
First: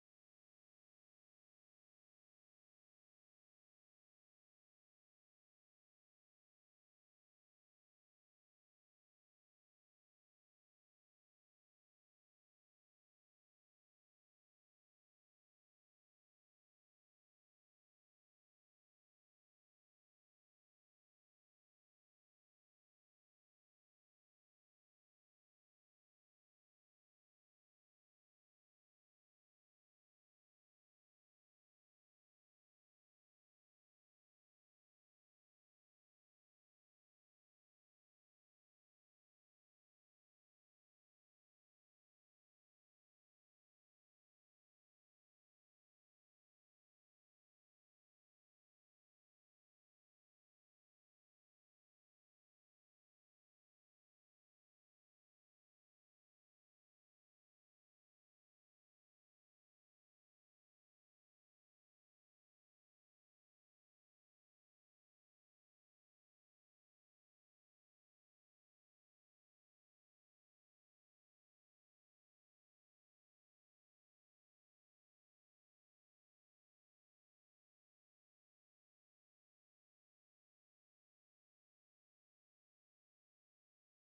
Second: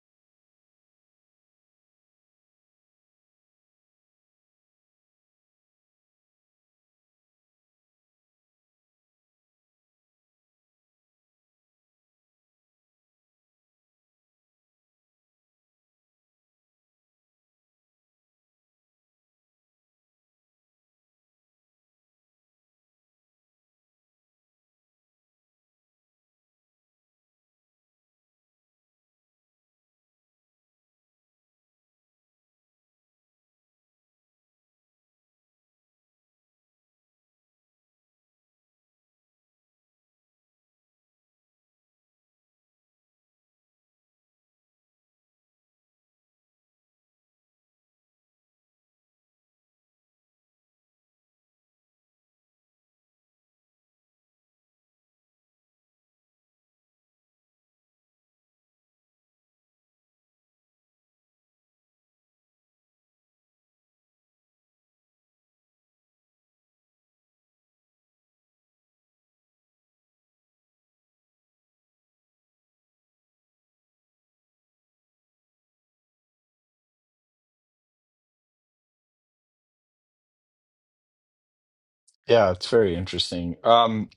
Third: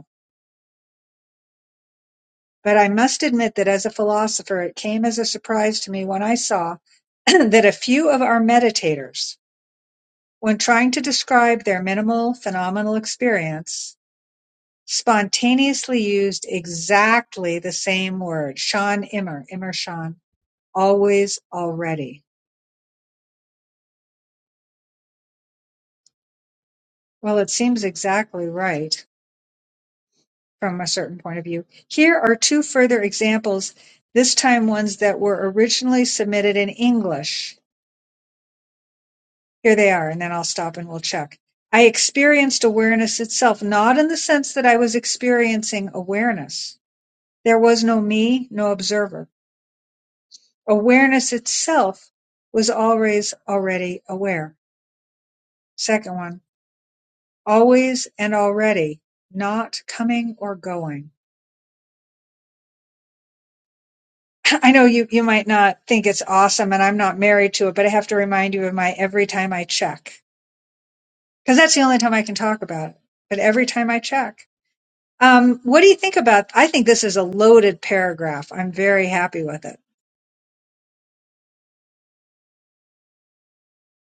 But I must admit that as a philosopher, it came as a surprise to me when I saw that a few of our meditators, when trying to describe their minimal phenomenal experience, spontaneously used exactly the same word, Sean Immer, Immer Sean, always, already. Well, it seems exactly right from a certain point of view. Here are two further examples, this time ones that were originally submitted in English Here they are, and then I'll stop and we'll check. I experienced awareness itself, not in the sense that I was experiencing awareness. There was no me, no observer. Awareness itself was always already aware. Second one, always and already, not coming or going. I know you, you might not think it's awesome and I'm not married to it, but I have to remind you of my every time I check because that's the only time I can talk about it. But every time I check, Um, what do you think about? I think this is a loaded paragraph. I'm very happy with it.
Yeah, it's very interesting. Um,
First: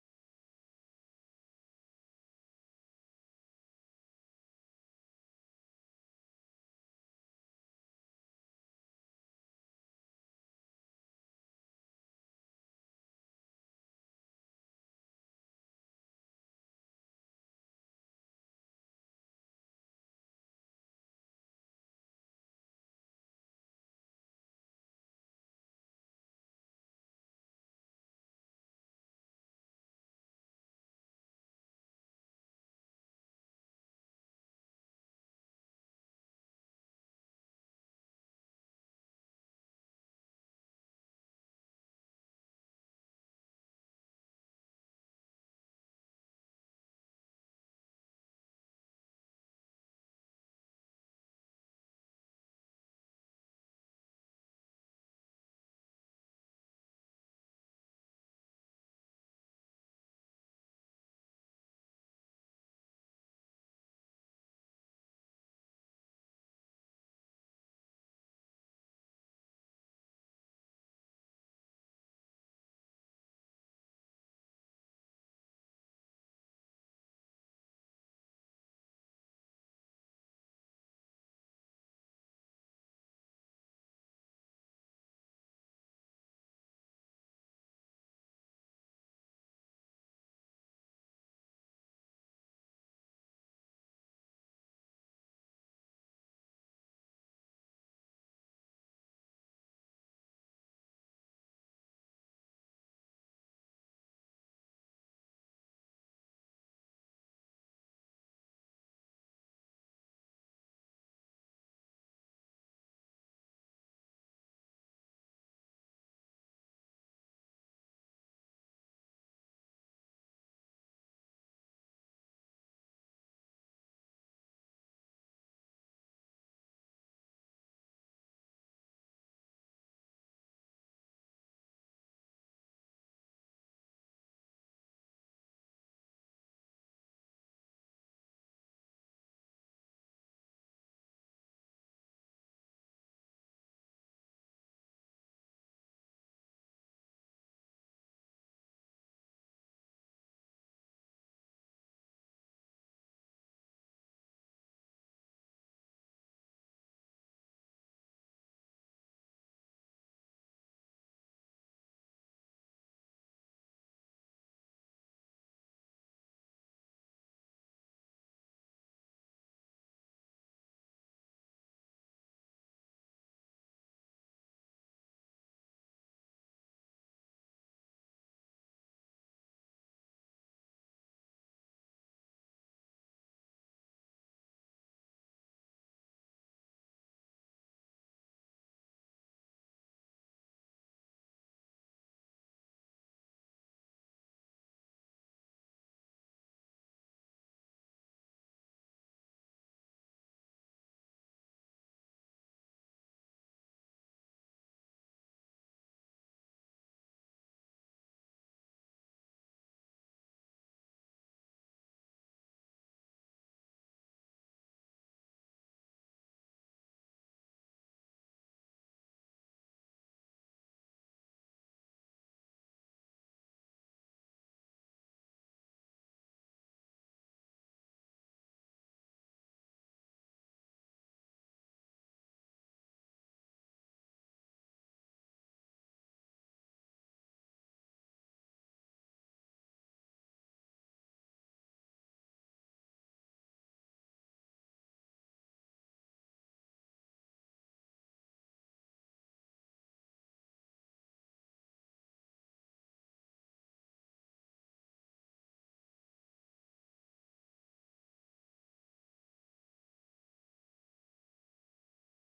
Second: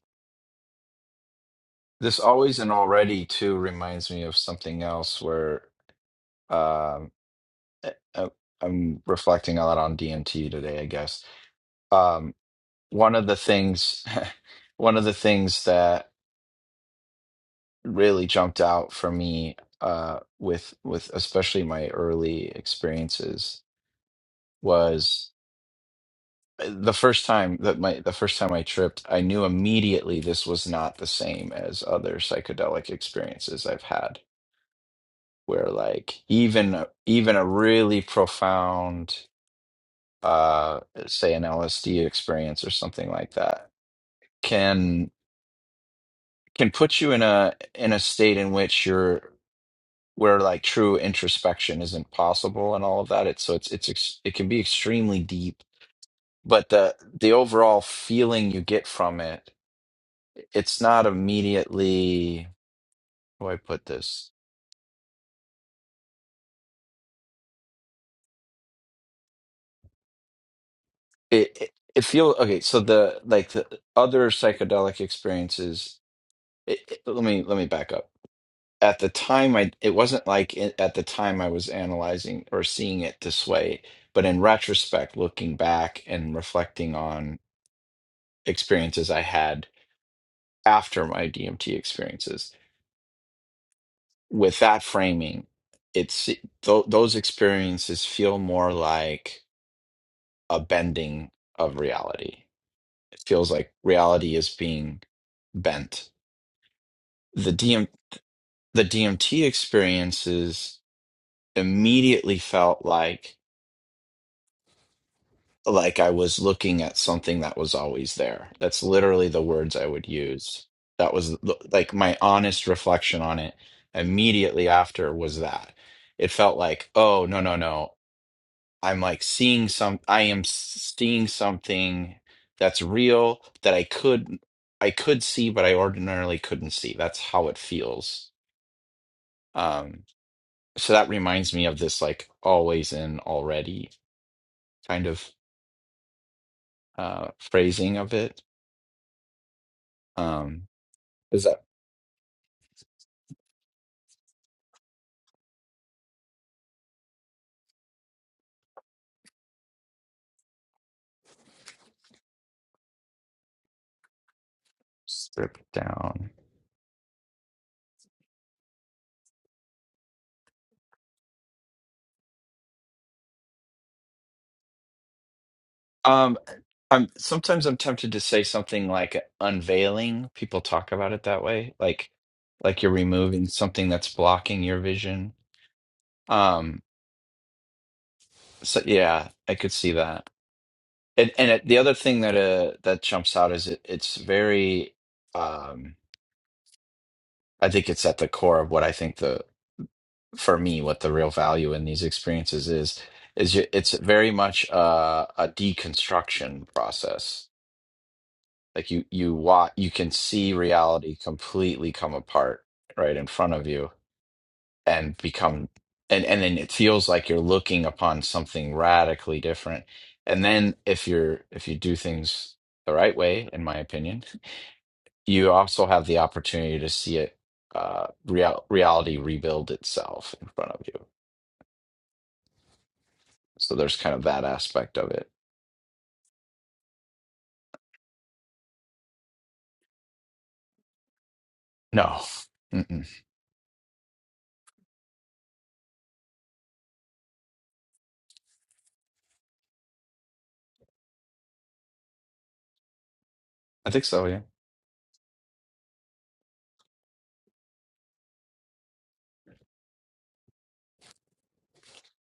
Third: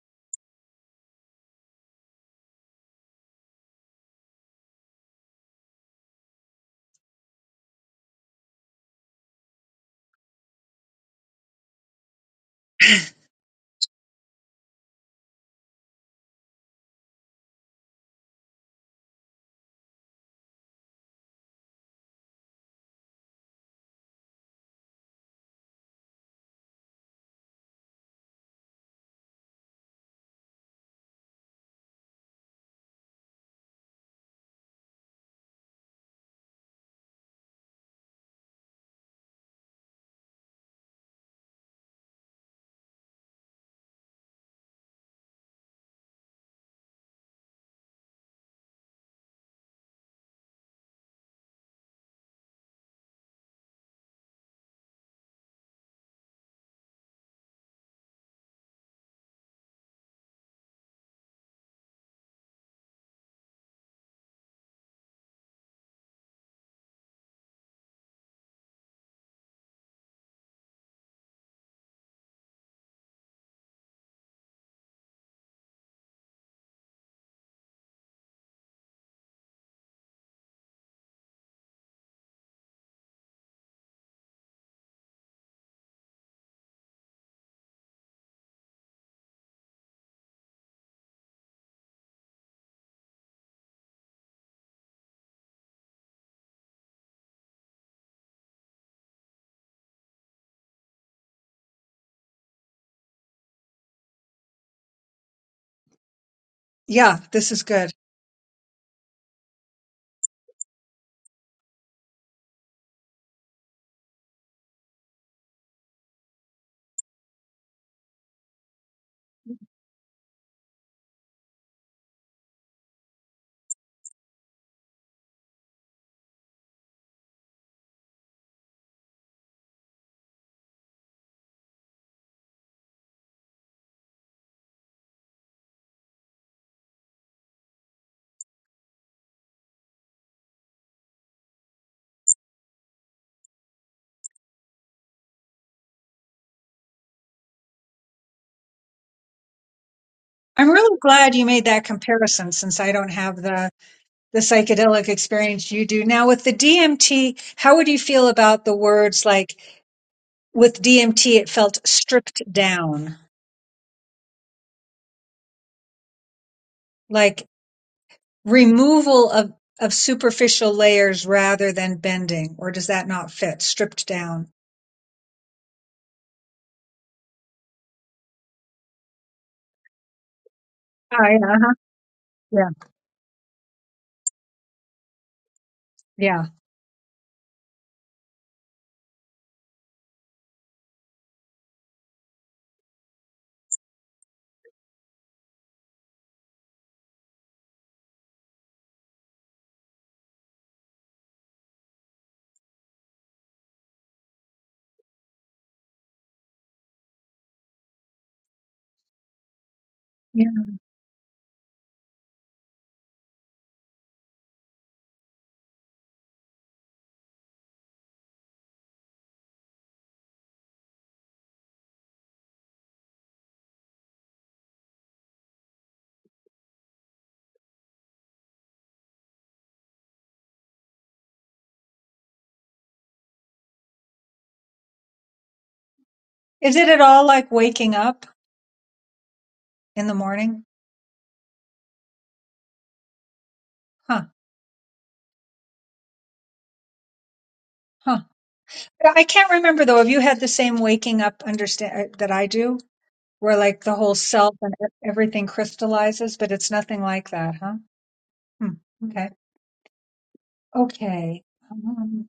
this always and already too reminds me of something else where um, I, I- I'm reflecting a lot on DMT today, I guess. Um, one of the things one of the things that really jumped out for me uh with with especially my early experiences was uh, the first time that my the first time I tripped I knew immediately this was not the same as other psychedelic experiences I've had where like even even a really profound uh say an LSD experience or something like that can. can put you in a in a state in which you're where like true introspection isn't possible and all of that it's so it's it's ex- it can be extremely deep but the the overall feeling you get from it it's not immediately how do I put this it it, it feels okay so the like the other psychedelic experiences it, it- let me let me back up at the time I it wasn't like it, at the time I was analyzing or seeing it this way, but in retrospect, looking back and reflecting on experiences I had after my DMT experiences, with that framing, it's th- those experiences feel more like a bending of reality. It feels like reality is being bent.
Yeah, this
The
is
DM
good.
the DMT experiences immediately felt like like I was looking at something that was always there. That's literally the words I would use. That was the- like my honest reflection on it immediately after was that. It felt like, oh, no, no, no. I'm like seeing some, I am s- seeing something that's real that I could, I could see, but I ordinarily couldn't see. That's how it feels. Um, so that reminds me of this like always in already kind of uh phrasing of it. Um,
I'm really glad you
Is that
made that comparison since I don't have the the psychedelic experience you do. Now with the DMT, how would you feel about the words like with DMT it felt stripped down?
Strip down.
Like removal of, of superficial layers rather than bending, or does that not fit? Stripped down.
um I'm sometimes I'm tempted to say something like unveiling. People talk about
Oh,
it
yeah,
that
uh-huh.
way. Like
yeah,
like you're removing something that's blocking your vision.
yeah,
Um so yeah, I could see that. And and it, the other thing that uh that jumps out is it, it's very um I think it's at the core of what I think the for me what the real value in these experiences is is you, it's very much uh, a deconstruction process like you you watch you can see
yeah.
reality completely come apart right in front of you and become and and then it feels like you're looking upon something radically different and then if you're if you do things the right way in my opinion you also have the opportunity to see it uh real, reality rebuild itself in front of you so there's kind of that aspect of it
Is it at all like waking up in the morning?
no Mm-mm.
Huh, huh. I can't remember though. Have you had the same waking up understand that I do, where like
i
the
think
whole
so yeah
self and e- everything crystallizes, but it's nothing like that, huh? Hmm. Okay, okay. Um,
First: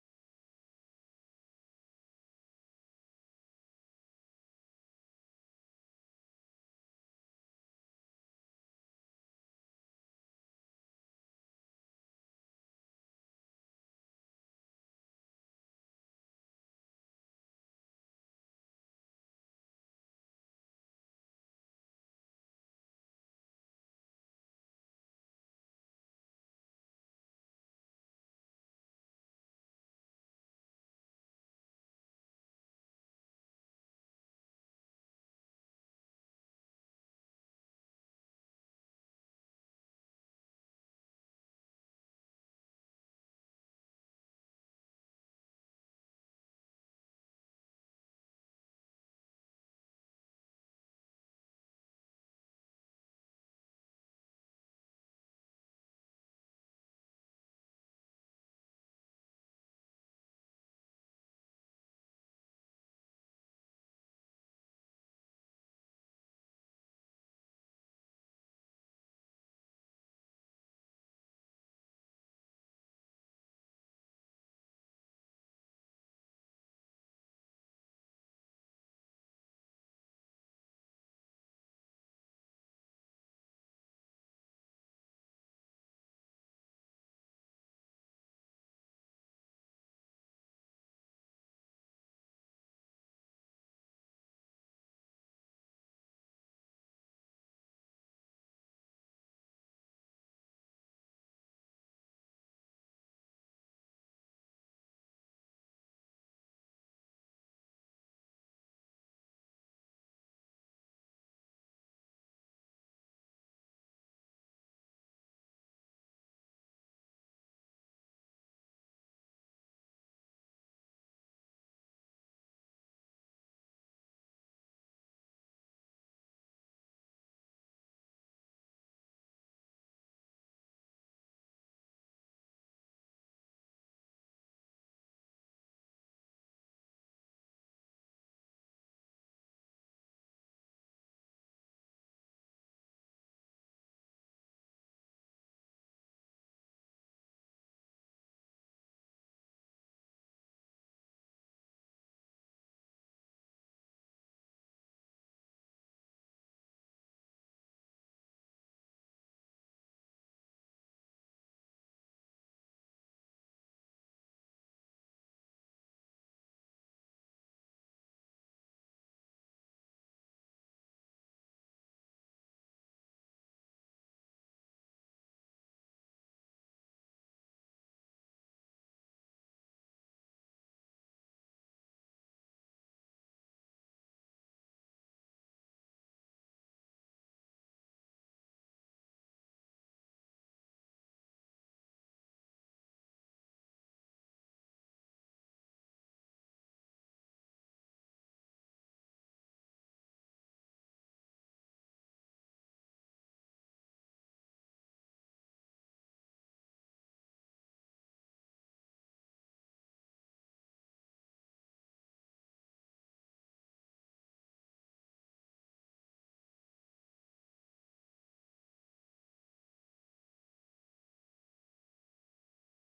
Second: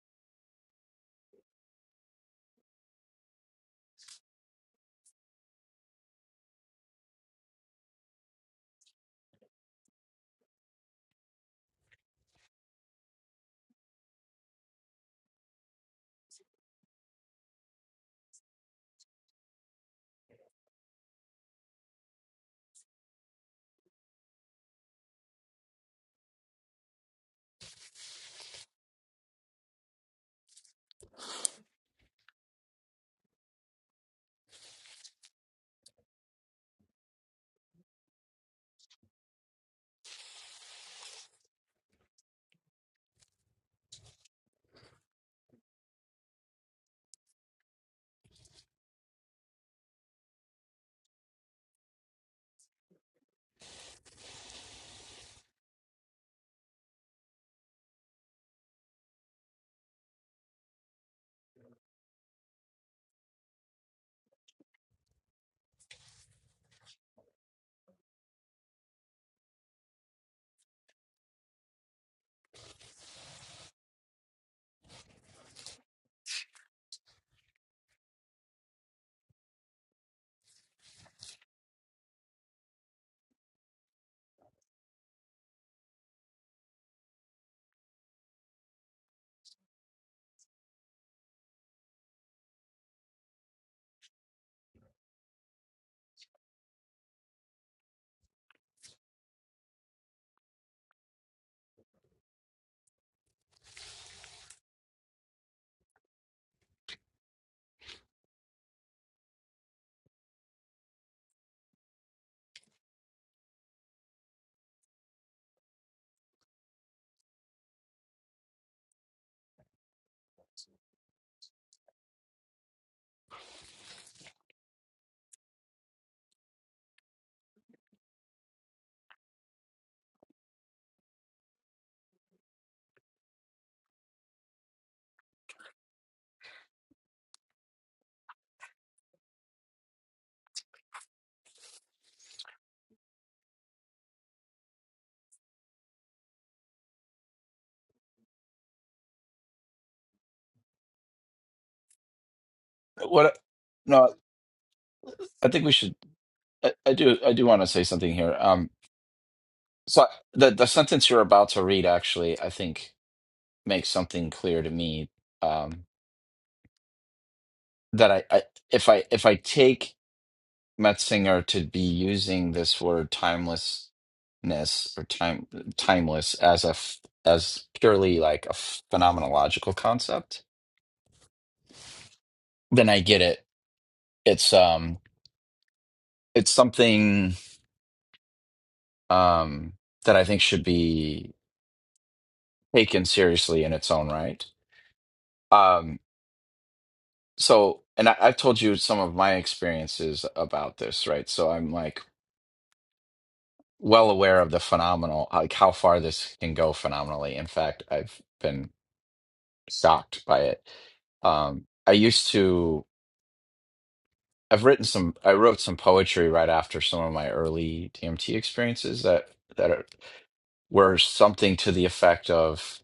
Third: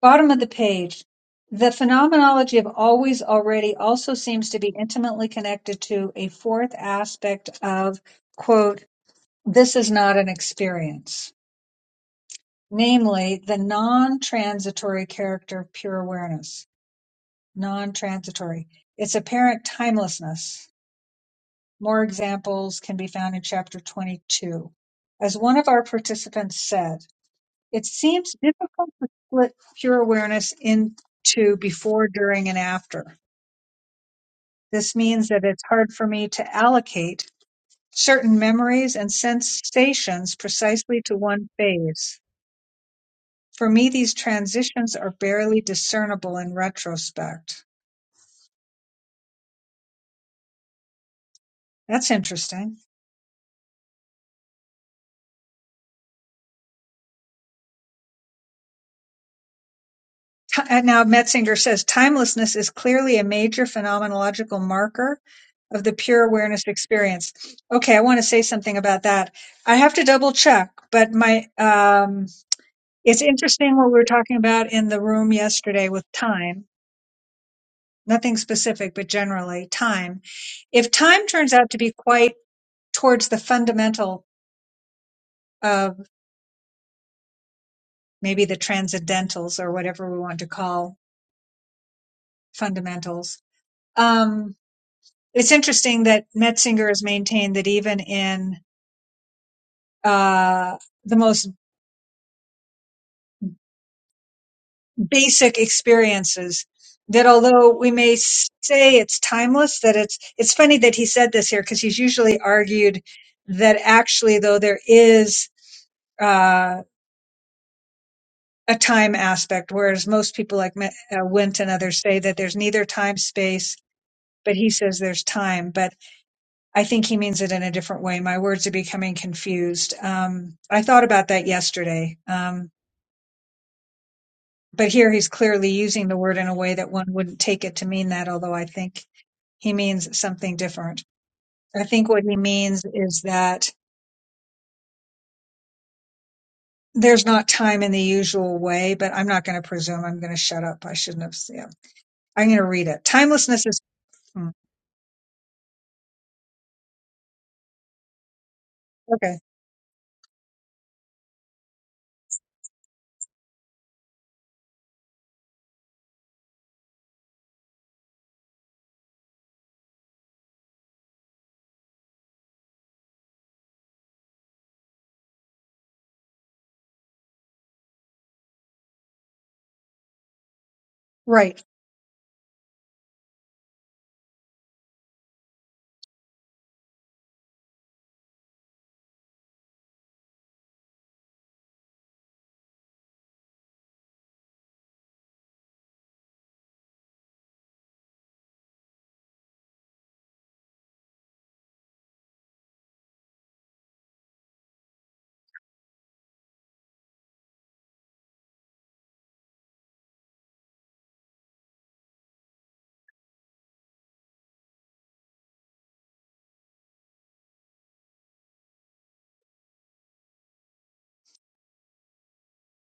Bottom of the page. The phenomenology of always already also seems to be intimately connected to a fourth aspect of, quote, this is not an experience, namely the non transitory character of pure awareness. Non transitory. Its apparent timelessness. More examples can be found in chapter 22. As one of our participants said, it seems difficult to split pure awareness into before, during, and after This means that it's hard for me to allocate certain memories and sensations precisely to one phase. For me, these transitions are barely discernible in retrospect. That's interesting. Ti- and Now, Metzinger says timelessness is clearly a major phenomenological marker of the pure awareness experience. Okay, I want to say something about that. I have to double check, but my um, it's interesting what we were talking about in the room yesterday with time nothing specific, but generally time. If time turns out to be quite towards the fundamental of maybe the transcendentals or whatever we want to call fundamentals, um, it's interesting that Metzinger has maintained that even in uh, the most basic experiences, that although we may say it's timeless, that it's it's funny that he said this here because he's usually argued that actually though there is uh, a time aspect, whereas most people like uh, Wint and others say that there's neither time space, but he says there's time. But I think he means it in a different way. My words are becoming confused. Um, I thought about that yesterday, um, but here he's clearly using the word in a way that one wouldn't take it to mean that, although I think he means something different. I think what he means is that there's not time in the usual way, but I'm not going to presume. I'm going to shut up. I shouldn't have. Yeah. I'm going to read it.
what
Timelessness is.
no
hmm,
i think we should I, I do I do want to say something here. Um,
Okay.
so the the sentence you're about to read actually, I think, makes something clear to me. Um, that I, I if I if I take Metzinger to be using this word timelessness or time timeless as a f- as purely like a phenomenological concept,
Right.
then I get it. It's um it's something um that I think should be taken seriously in its own right. Um, so and I, i've told you some of my experiences about this right so i'm like well aware of the phenomenal like how far this can go phenomenally in fact i've been shocked by it um i used to i've written some i wrote some poetry right after some of my early dmt experiences that that are, were something to the effect of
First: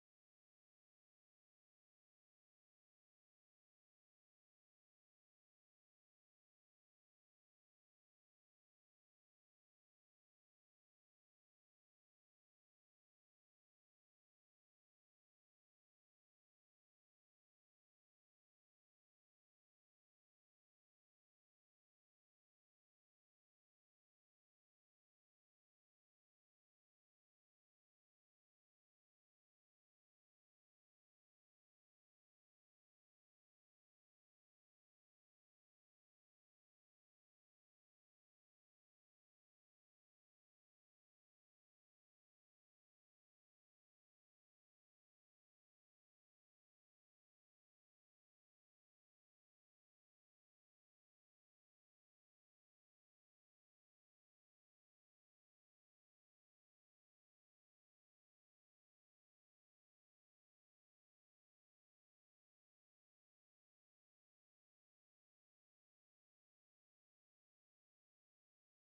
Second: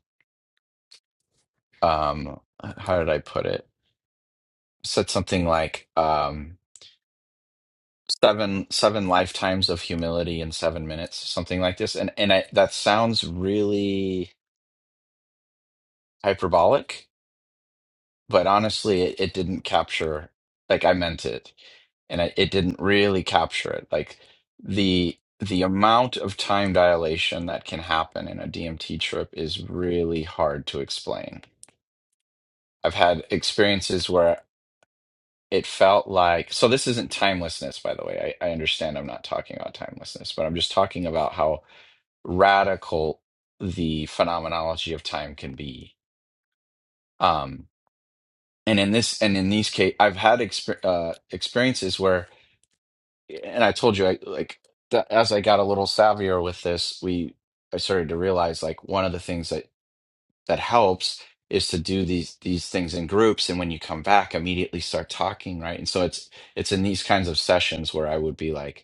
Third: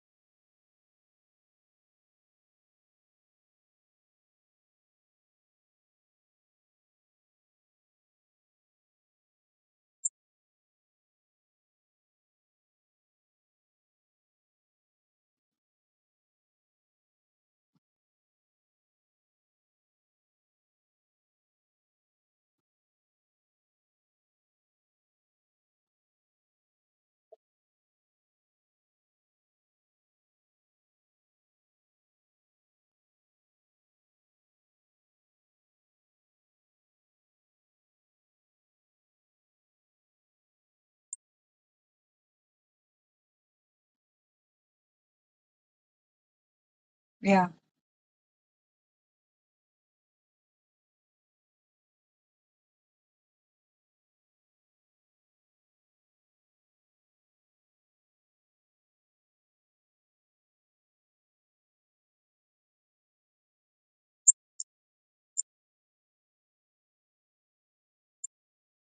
um how did i put it said something like um, seven seven lifetimes of humility in seven minutes, something like this. And and I, that sounds really hyperbolic, but honestly, it, it didn't capture like I meant it, and I, it didn't really capture it. Like the the amount of time dilation that can happen in a DMT trip is really hard to explain. I've had experiences where it felt like so this isn't timelessness by the way I, I understand i'm not talking about timelessness but i'm just talking about how radical the phenomenology of time can be.
Yeah.
Um, and in this, and in these case, I've had exper- uh, experiences where, and I told you, I like th- as I got a little savvier with this, we I started to realize like one of the things that that helps is to do these these things in groups, and when you come back, immediately start talking, right? And so it's it's in these kinds of sessions where I would be like.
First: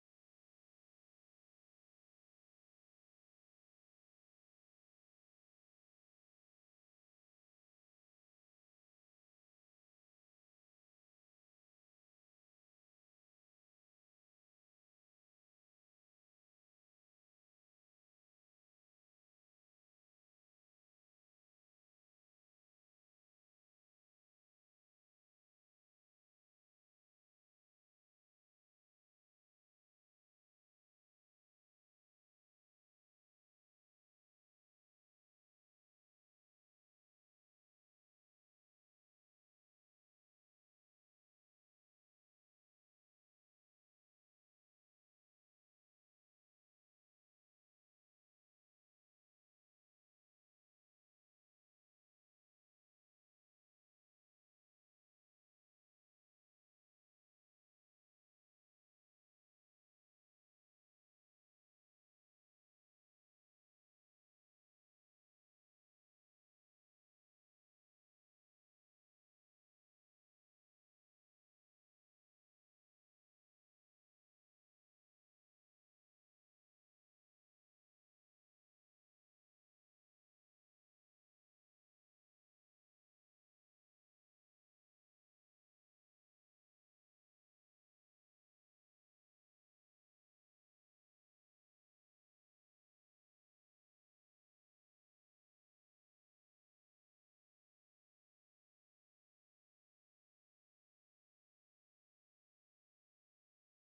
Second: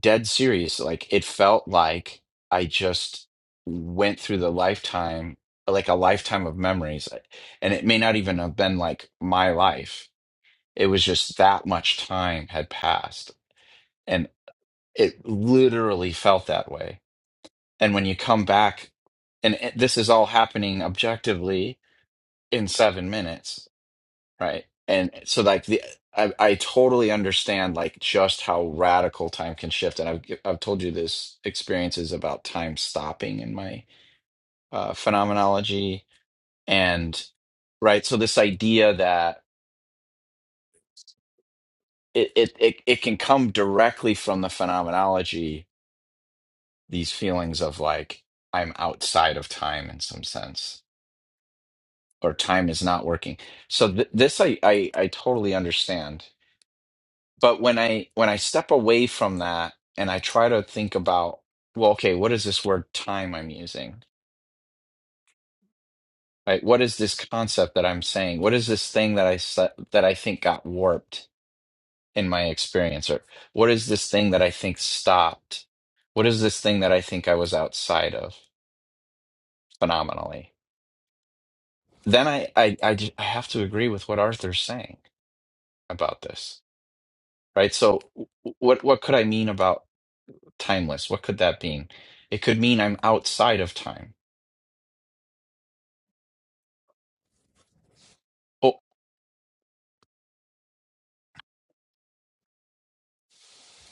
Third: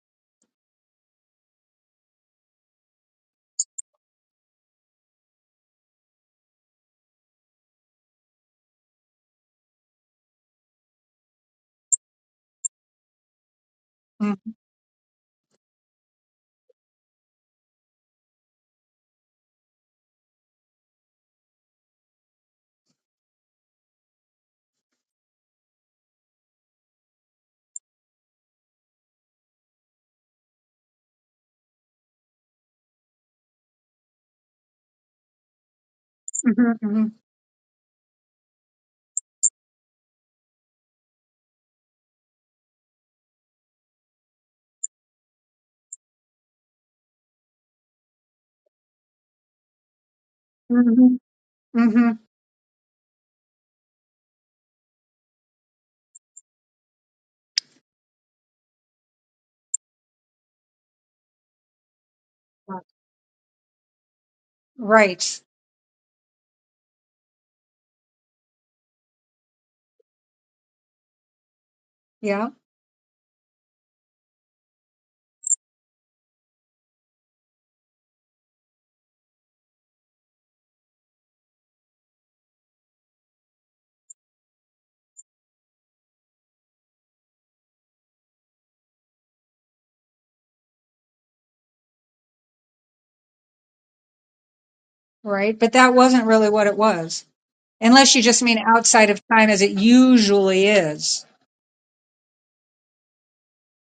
dead serious. Like it felt like I just went through the lifetime, like a lifetime of memories. eh, And it may not even have been like my life. It was just that much time had passed. And
Mm-hmm.
it literally felt that way. And when you come back, and it- this is all happening objectively in seven minutes, Right. And so like the I I totally understand like just how radical time can shift. And I've g- I've told you this experiences about time stopping in my uh phenomenology and right. So this idea that it it it, it can come directly from the phenomenology, these feelings of like I'm outside of time in some sense,
hmm hmm
or time is not working. So th this I I I totally understand but when i when i step away from that and i try to think about well okay what is this word time i'm using
Right.
right what is this concept that i'm saying what is this thing that i sa- that i think got warped in my
Yeah.
experience or what is this thing that i think stopped what is this thing that i think i was outside of phenomenally then i i i, ju- I have to agree with what arthur's saying about this right so w- what what could i mean about timeless. What could that mean? It could mean I'm outside of time.
Right. But that wasn't really what it was. Unless you just mean
Oh,
outside of time as it usually is.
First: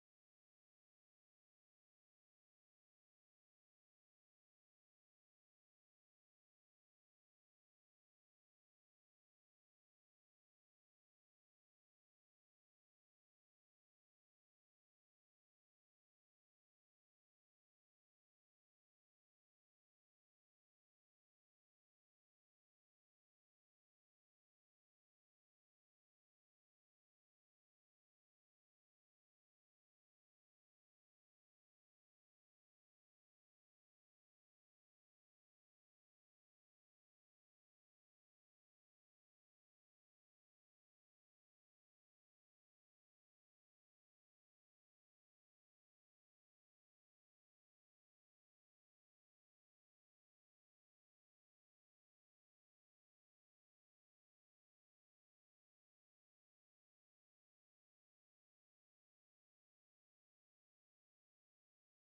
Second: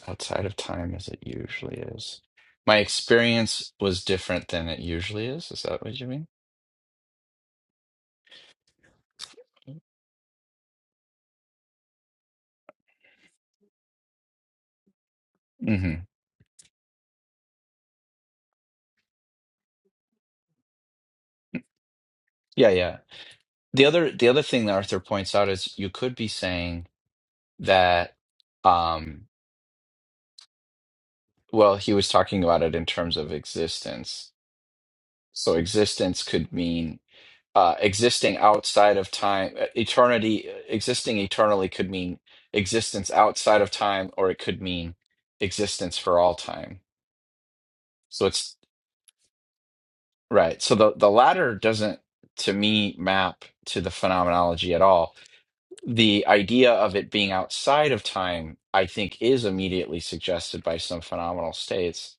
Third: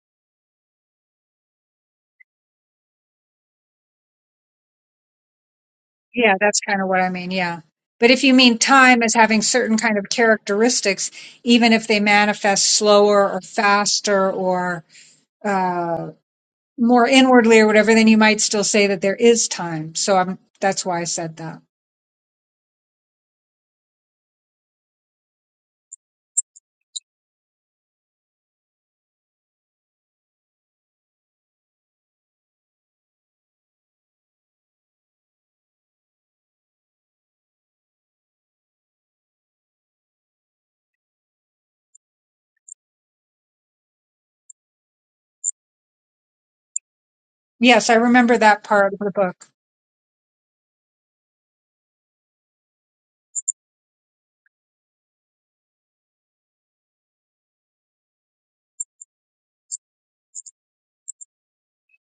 outside of time as it usually is. My experience was different than it usually is. Is that what you mean?
Yeah, that's kind of what I mean. Yeah. But if you mean time as having certain kind of characteristics, even if they manifest slower or faster or
hmm
uh, more inwardly or whatever, then you might still say that there is time. So I'm, that's why I said that.
Yeah, yeah. The other the other thing that Arthur points out is you could be saying that um well, he was talking about it in terms of existence. So existence could mean uh, existing outside of time, uh, eternity, uh, existing eternally could mean existence outside of time, or it could mean existence for all time.
Yes, I
So
remember
it's
that part of the book.
right. So the, the latter doesn't, to me, map to the phenomenology at all. The idea of it being outside of time, I think, is immediately suggested by some phenomenal states.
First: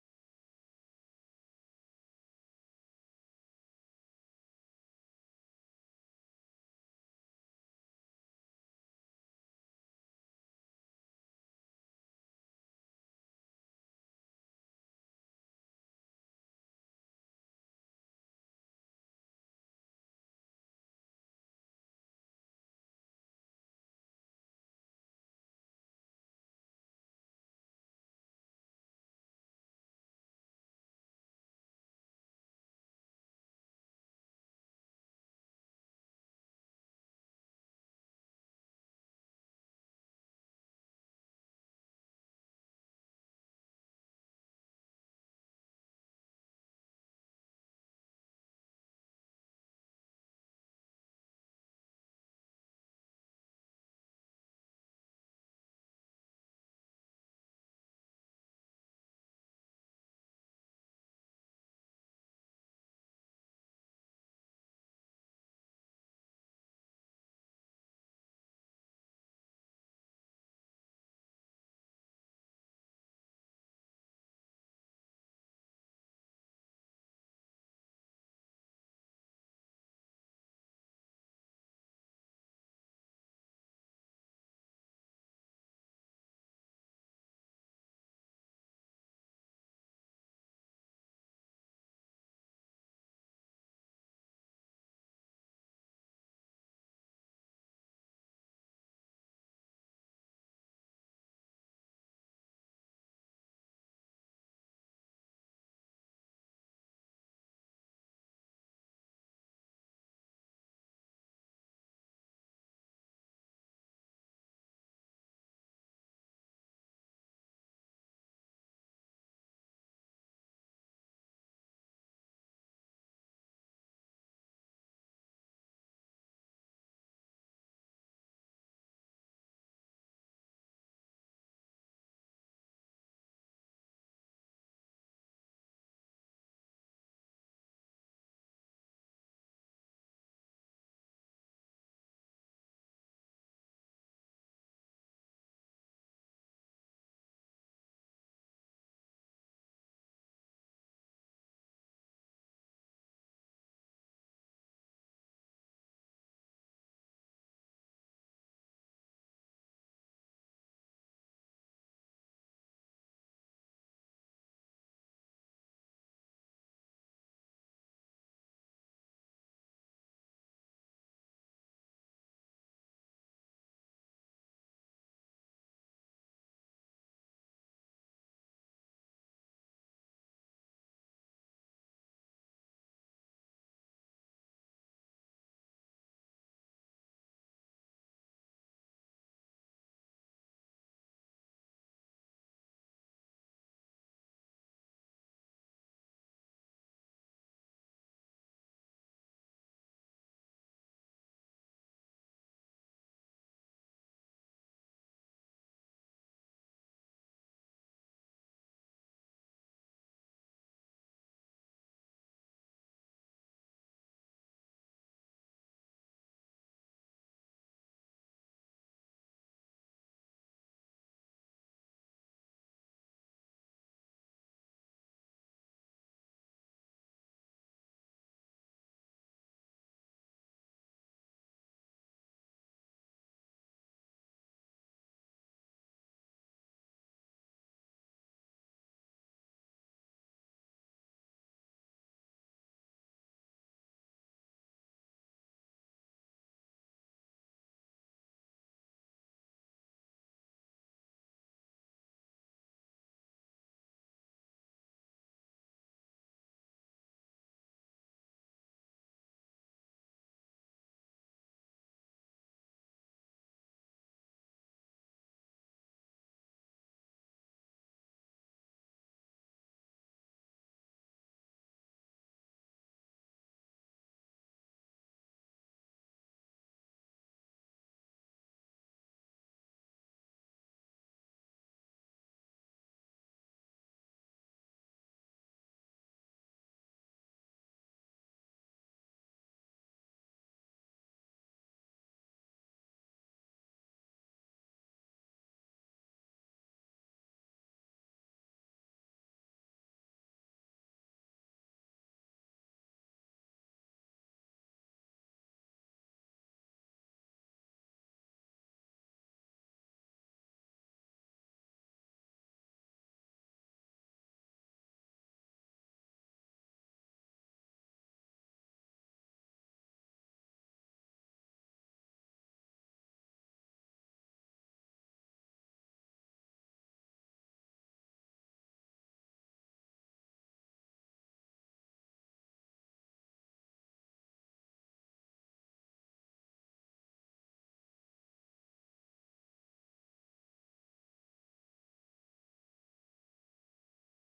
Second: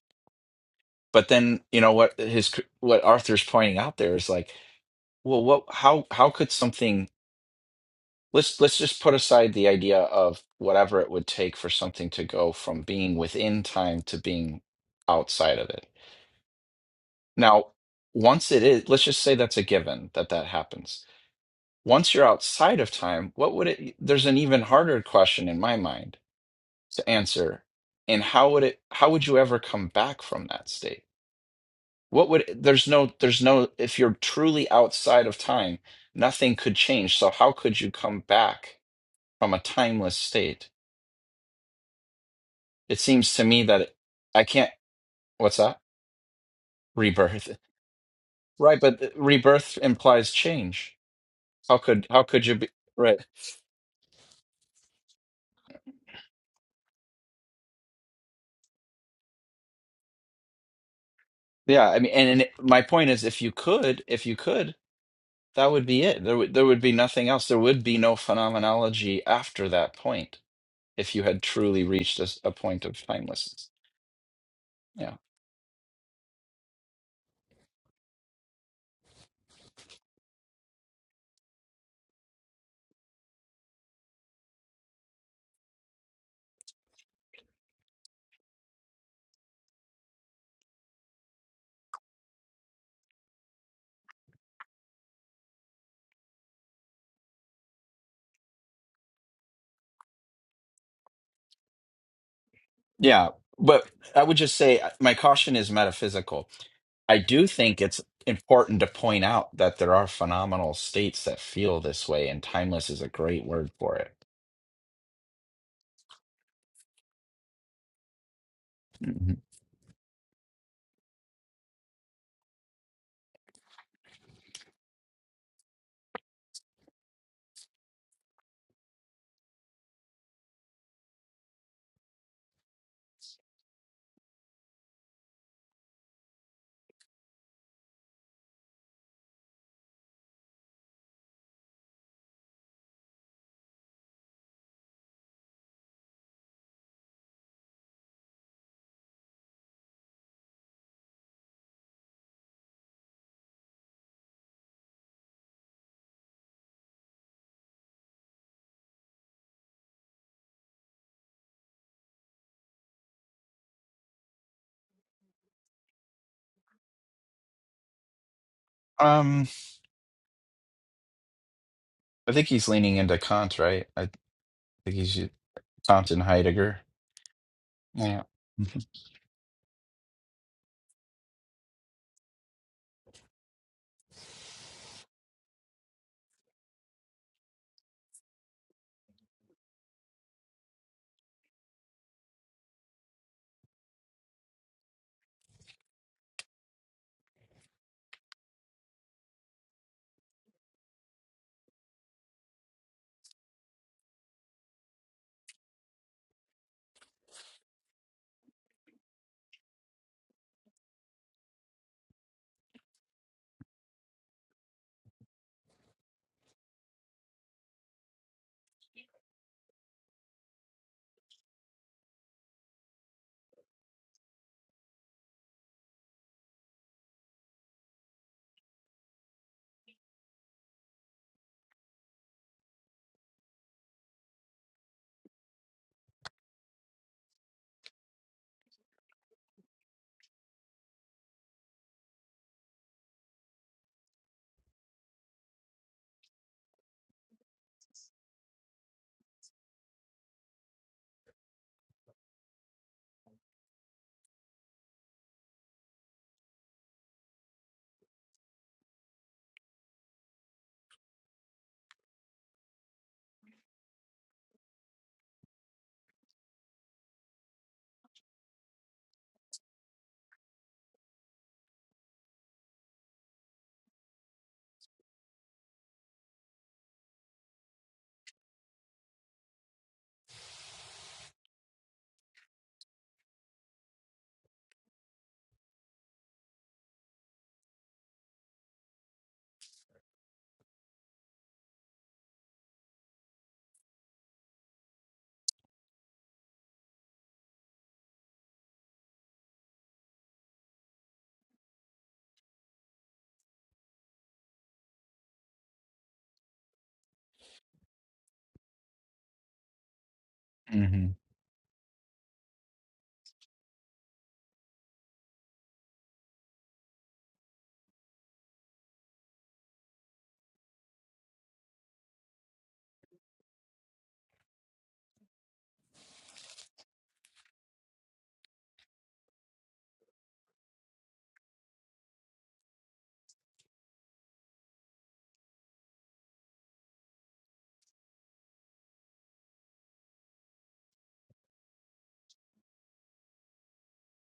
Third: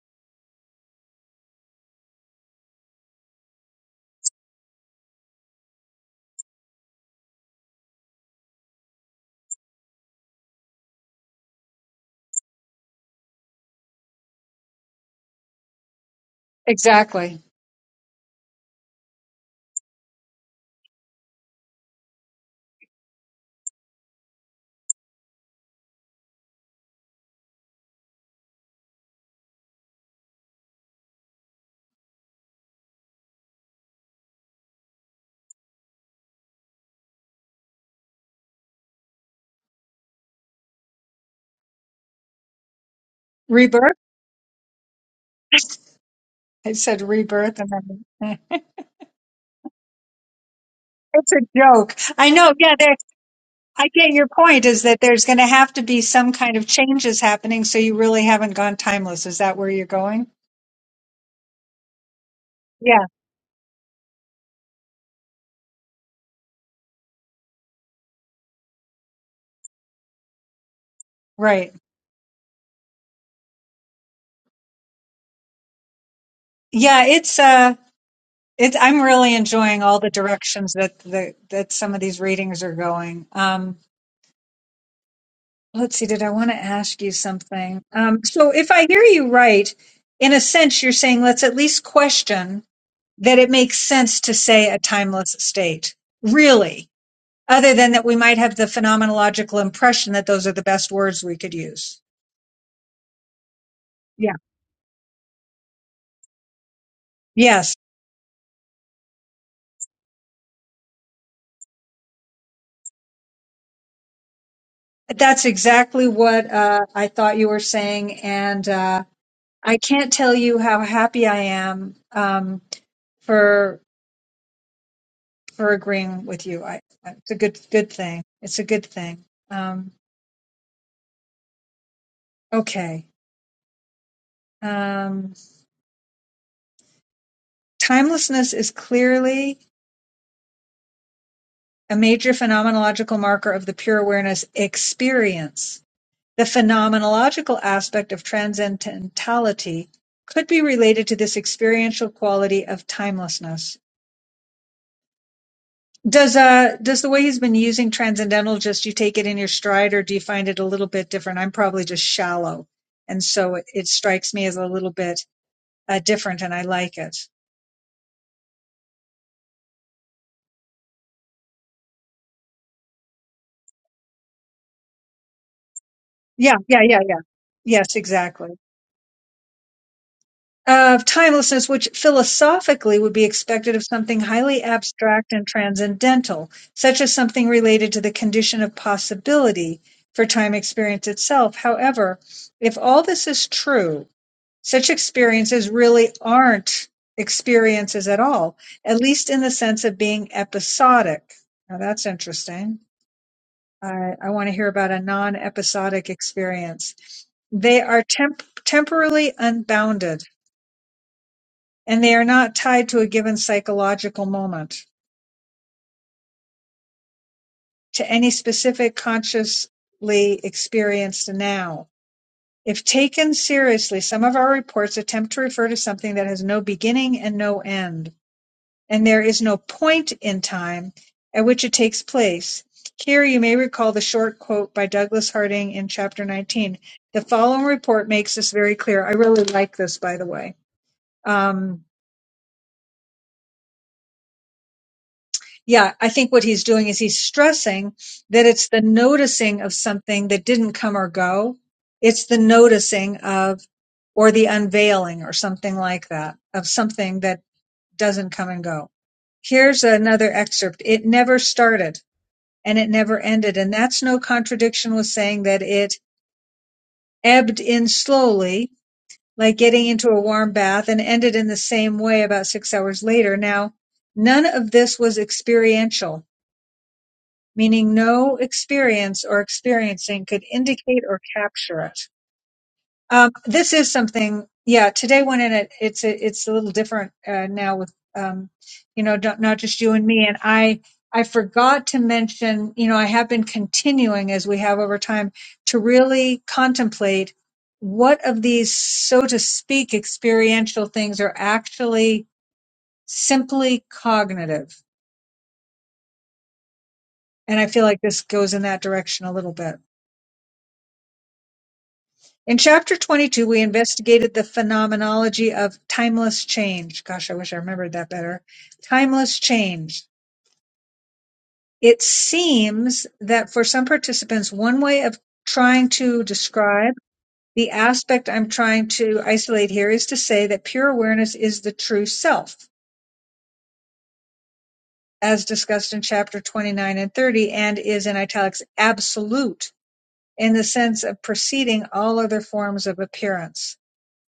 But then, you know what his what Arthur's pointing out there is like, well, what how how could something let's let's just put aside the idea of whatever it would take for something to go from being within time to being outside of it.
Exactly.
Now, once it is, let's just say that's a given that that happens. Once you're outside of time, what would it, there's an even harder question in my mind to answer. And how would it, how would you ever come back from that state? What would, there's no, there's no, if you're truly outside of time, nothing could change. So how could you come back from a timeless state? It seems to me that
Rebirth?
it, I can't. What's that?
I said
Rebirth,
rebirth, and then
right? But rebirth implies change.
it's a
How
joke.
could how
I
could
know.
you be
Yeah, there.
right?
I get your point. Is that there's going to have to be some kind of changes happening, so you really haven't gone timeless. Is that where you're going?
Yeah, I mean, and, and it- my
Yeah.
point is, if you could, if you could, that would be it. There would there would be nothing else. There would be no phenomenology after that point if you had
Right.
truly reached a, s- a point of timelessness. Yeah,
Yeah. It's uh. It's. I'm really enjoying all the directions that the that some of these readings are going. Um. Let's see. Did I want to ask you something? Um. So if I hear you right, in a sense, you're saying let's at least question that it makes sense to say a timeless state. Really? other than that we might have the phenomenological impression that those are the best words we could use.
yeah. But I
Yeah.
would just say uh, my caution is metaphysical I do
Yes.
think it's important to point out that there are phenomenal states that feel this way, and timeless is a great word for it.
That's exactly what uh, I thought you were saying. And uh,
Mhm.
I can't tell you how happy I am um, for for agreeing with you. I, it's a good good thing. It's a good thing. Um, okay. Um, timelessness is clearly a major phenomenological marker of the pure awareness experience The phenomenological aspect of transcendentality could be related to this experiential quality of timelessness. Does uh does the way he's been using transcendental just you take it in your stride, or do you find it a little bit different? I'm probably just shallow, and so it, it strikes me as a little bit uh, different, and I like it.
Um, I think he's leaning into Kant, right? I think he's Kant and
Yeah, yeah,
Heidegger.
yeah, yeah. Yes,
Yeah.
exactly. of timelessness, which philosophically would be expected of something highly abstract and transcendental, such as something related to the condition of possibility for time experience itself. However, if all this is true, such experiences really aren't experiences at all, at least in the sense of being episodic. Now that's interesting. I, I want to hear about a non episodic experience. They are temp- temporally unbounded and they are not tied to a given psychological moment, to any specific consciously experienced now. If taken seriously, some of our reports attempt to refer to something that has no beginning and no end, and there is no point in time at which it takes place. Here you may recall the short quote by Douglas Harding in chapter 19. The following report makes this very clear. I really like this, by the way. Um, yeah, I think what he's doing is he's stressing that it's the noticing of something that didn't come or go. It's the noticing of, or the unveiling or something like that of something that doesn't come and go. Here's another excerpt. It never started and it never ended. And that's no contradiction with saying that it ebbed in slowly, like getting into a warm bath and ended in the same way about six hours later. Now, none of this was experiential meaning no experience or experiencing could indicate or capture it. Um, this is something, yeah. Today, when in it, it's a, it's a little different uh, now with um, you know not, not just you and me. And I I forgot to mention, you know, I have been continuing as we have over time to really contemplate what of these, so to speak, experiential things are actually simply cognitive. And I feel like this goes in that direction a little bit.
hmm
In chapter 22, we investigated the phenomenology of timeless change. Gosh, I wish I remembered that better. Timeless change. It seems that for some participants, one way of trying to describe the aspect I'm trying to isolate here is to say that pure awareness is the true self, as discussed in chapter 29 and 30, and is in italics absolute in the sense of preceding all other forms of appearance.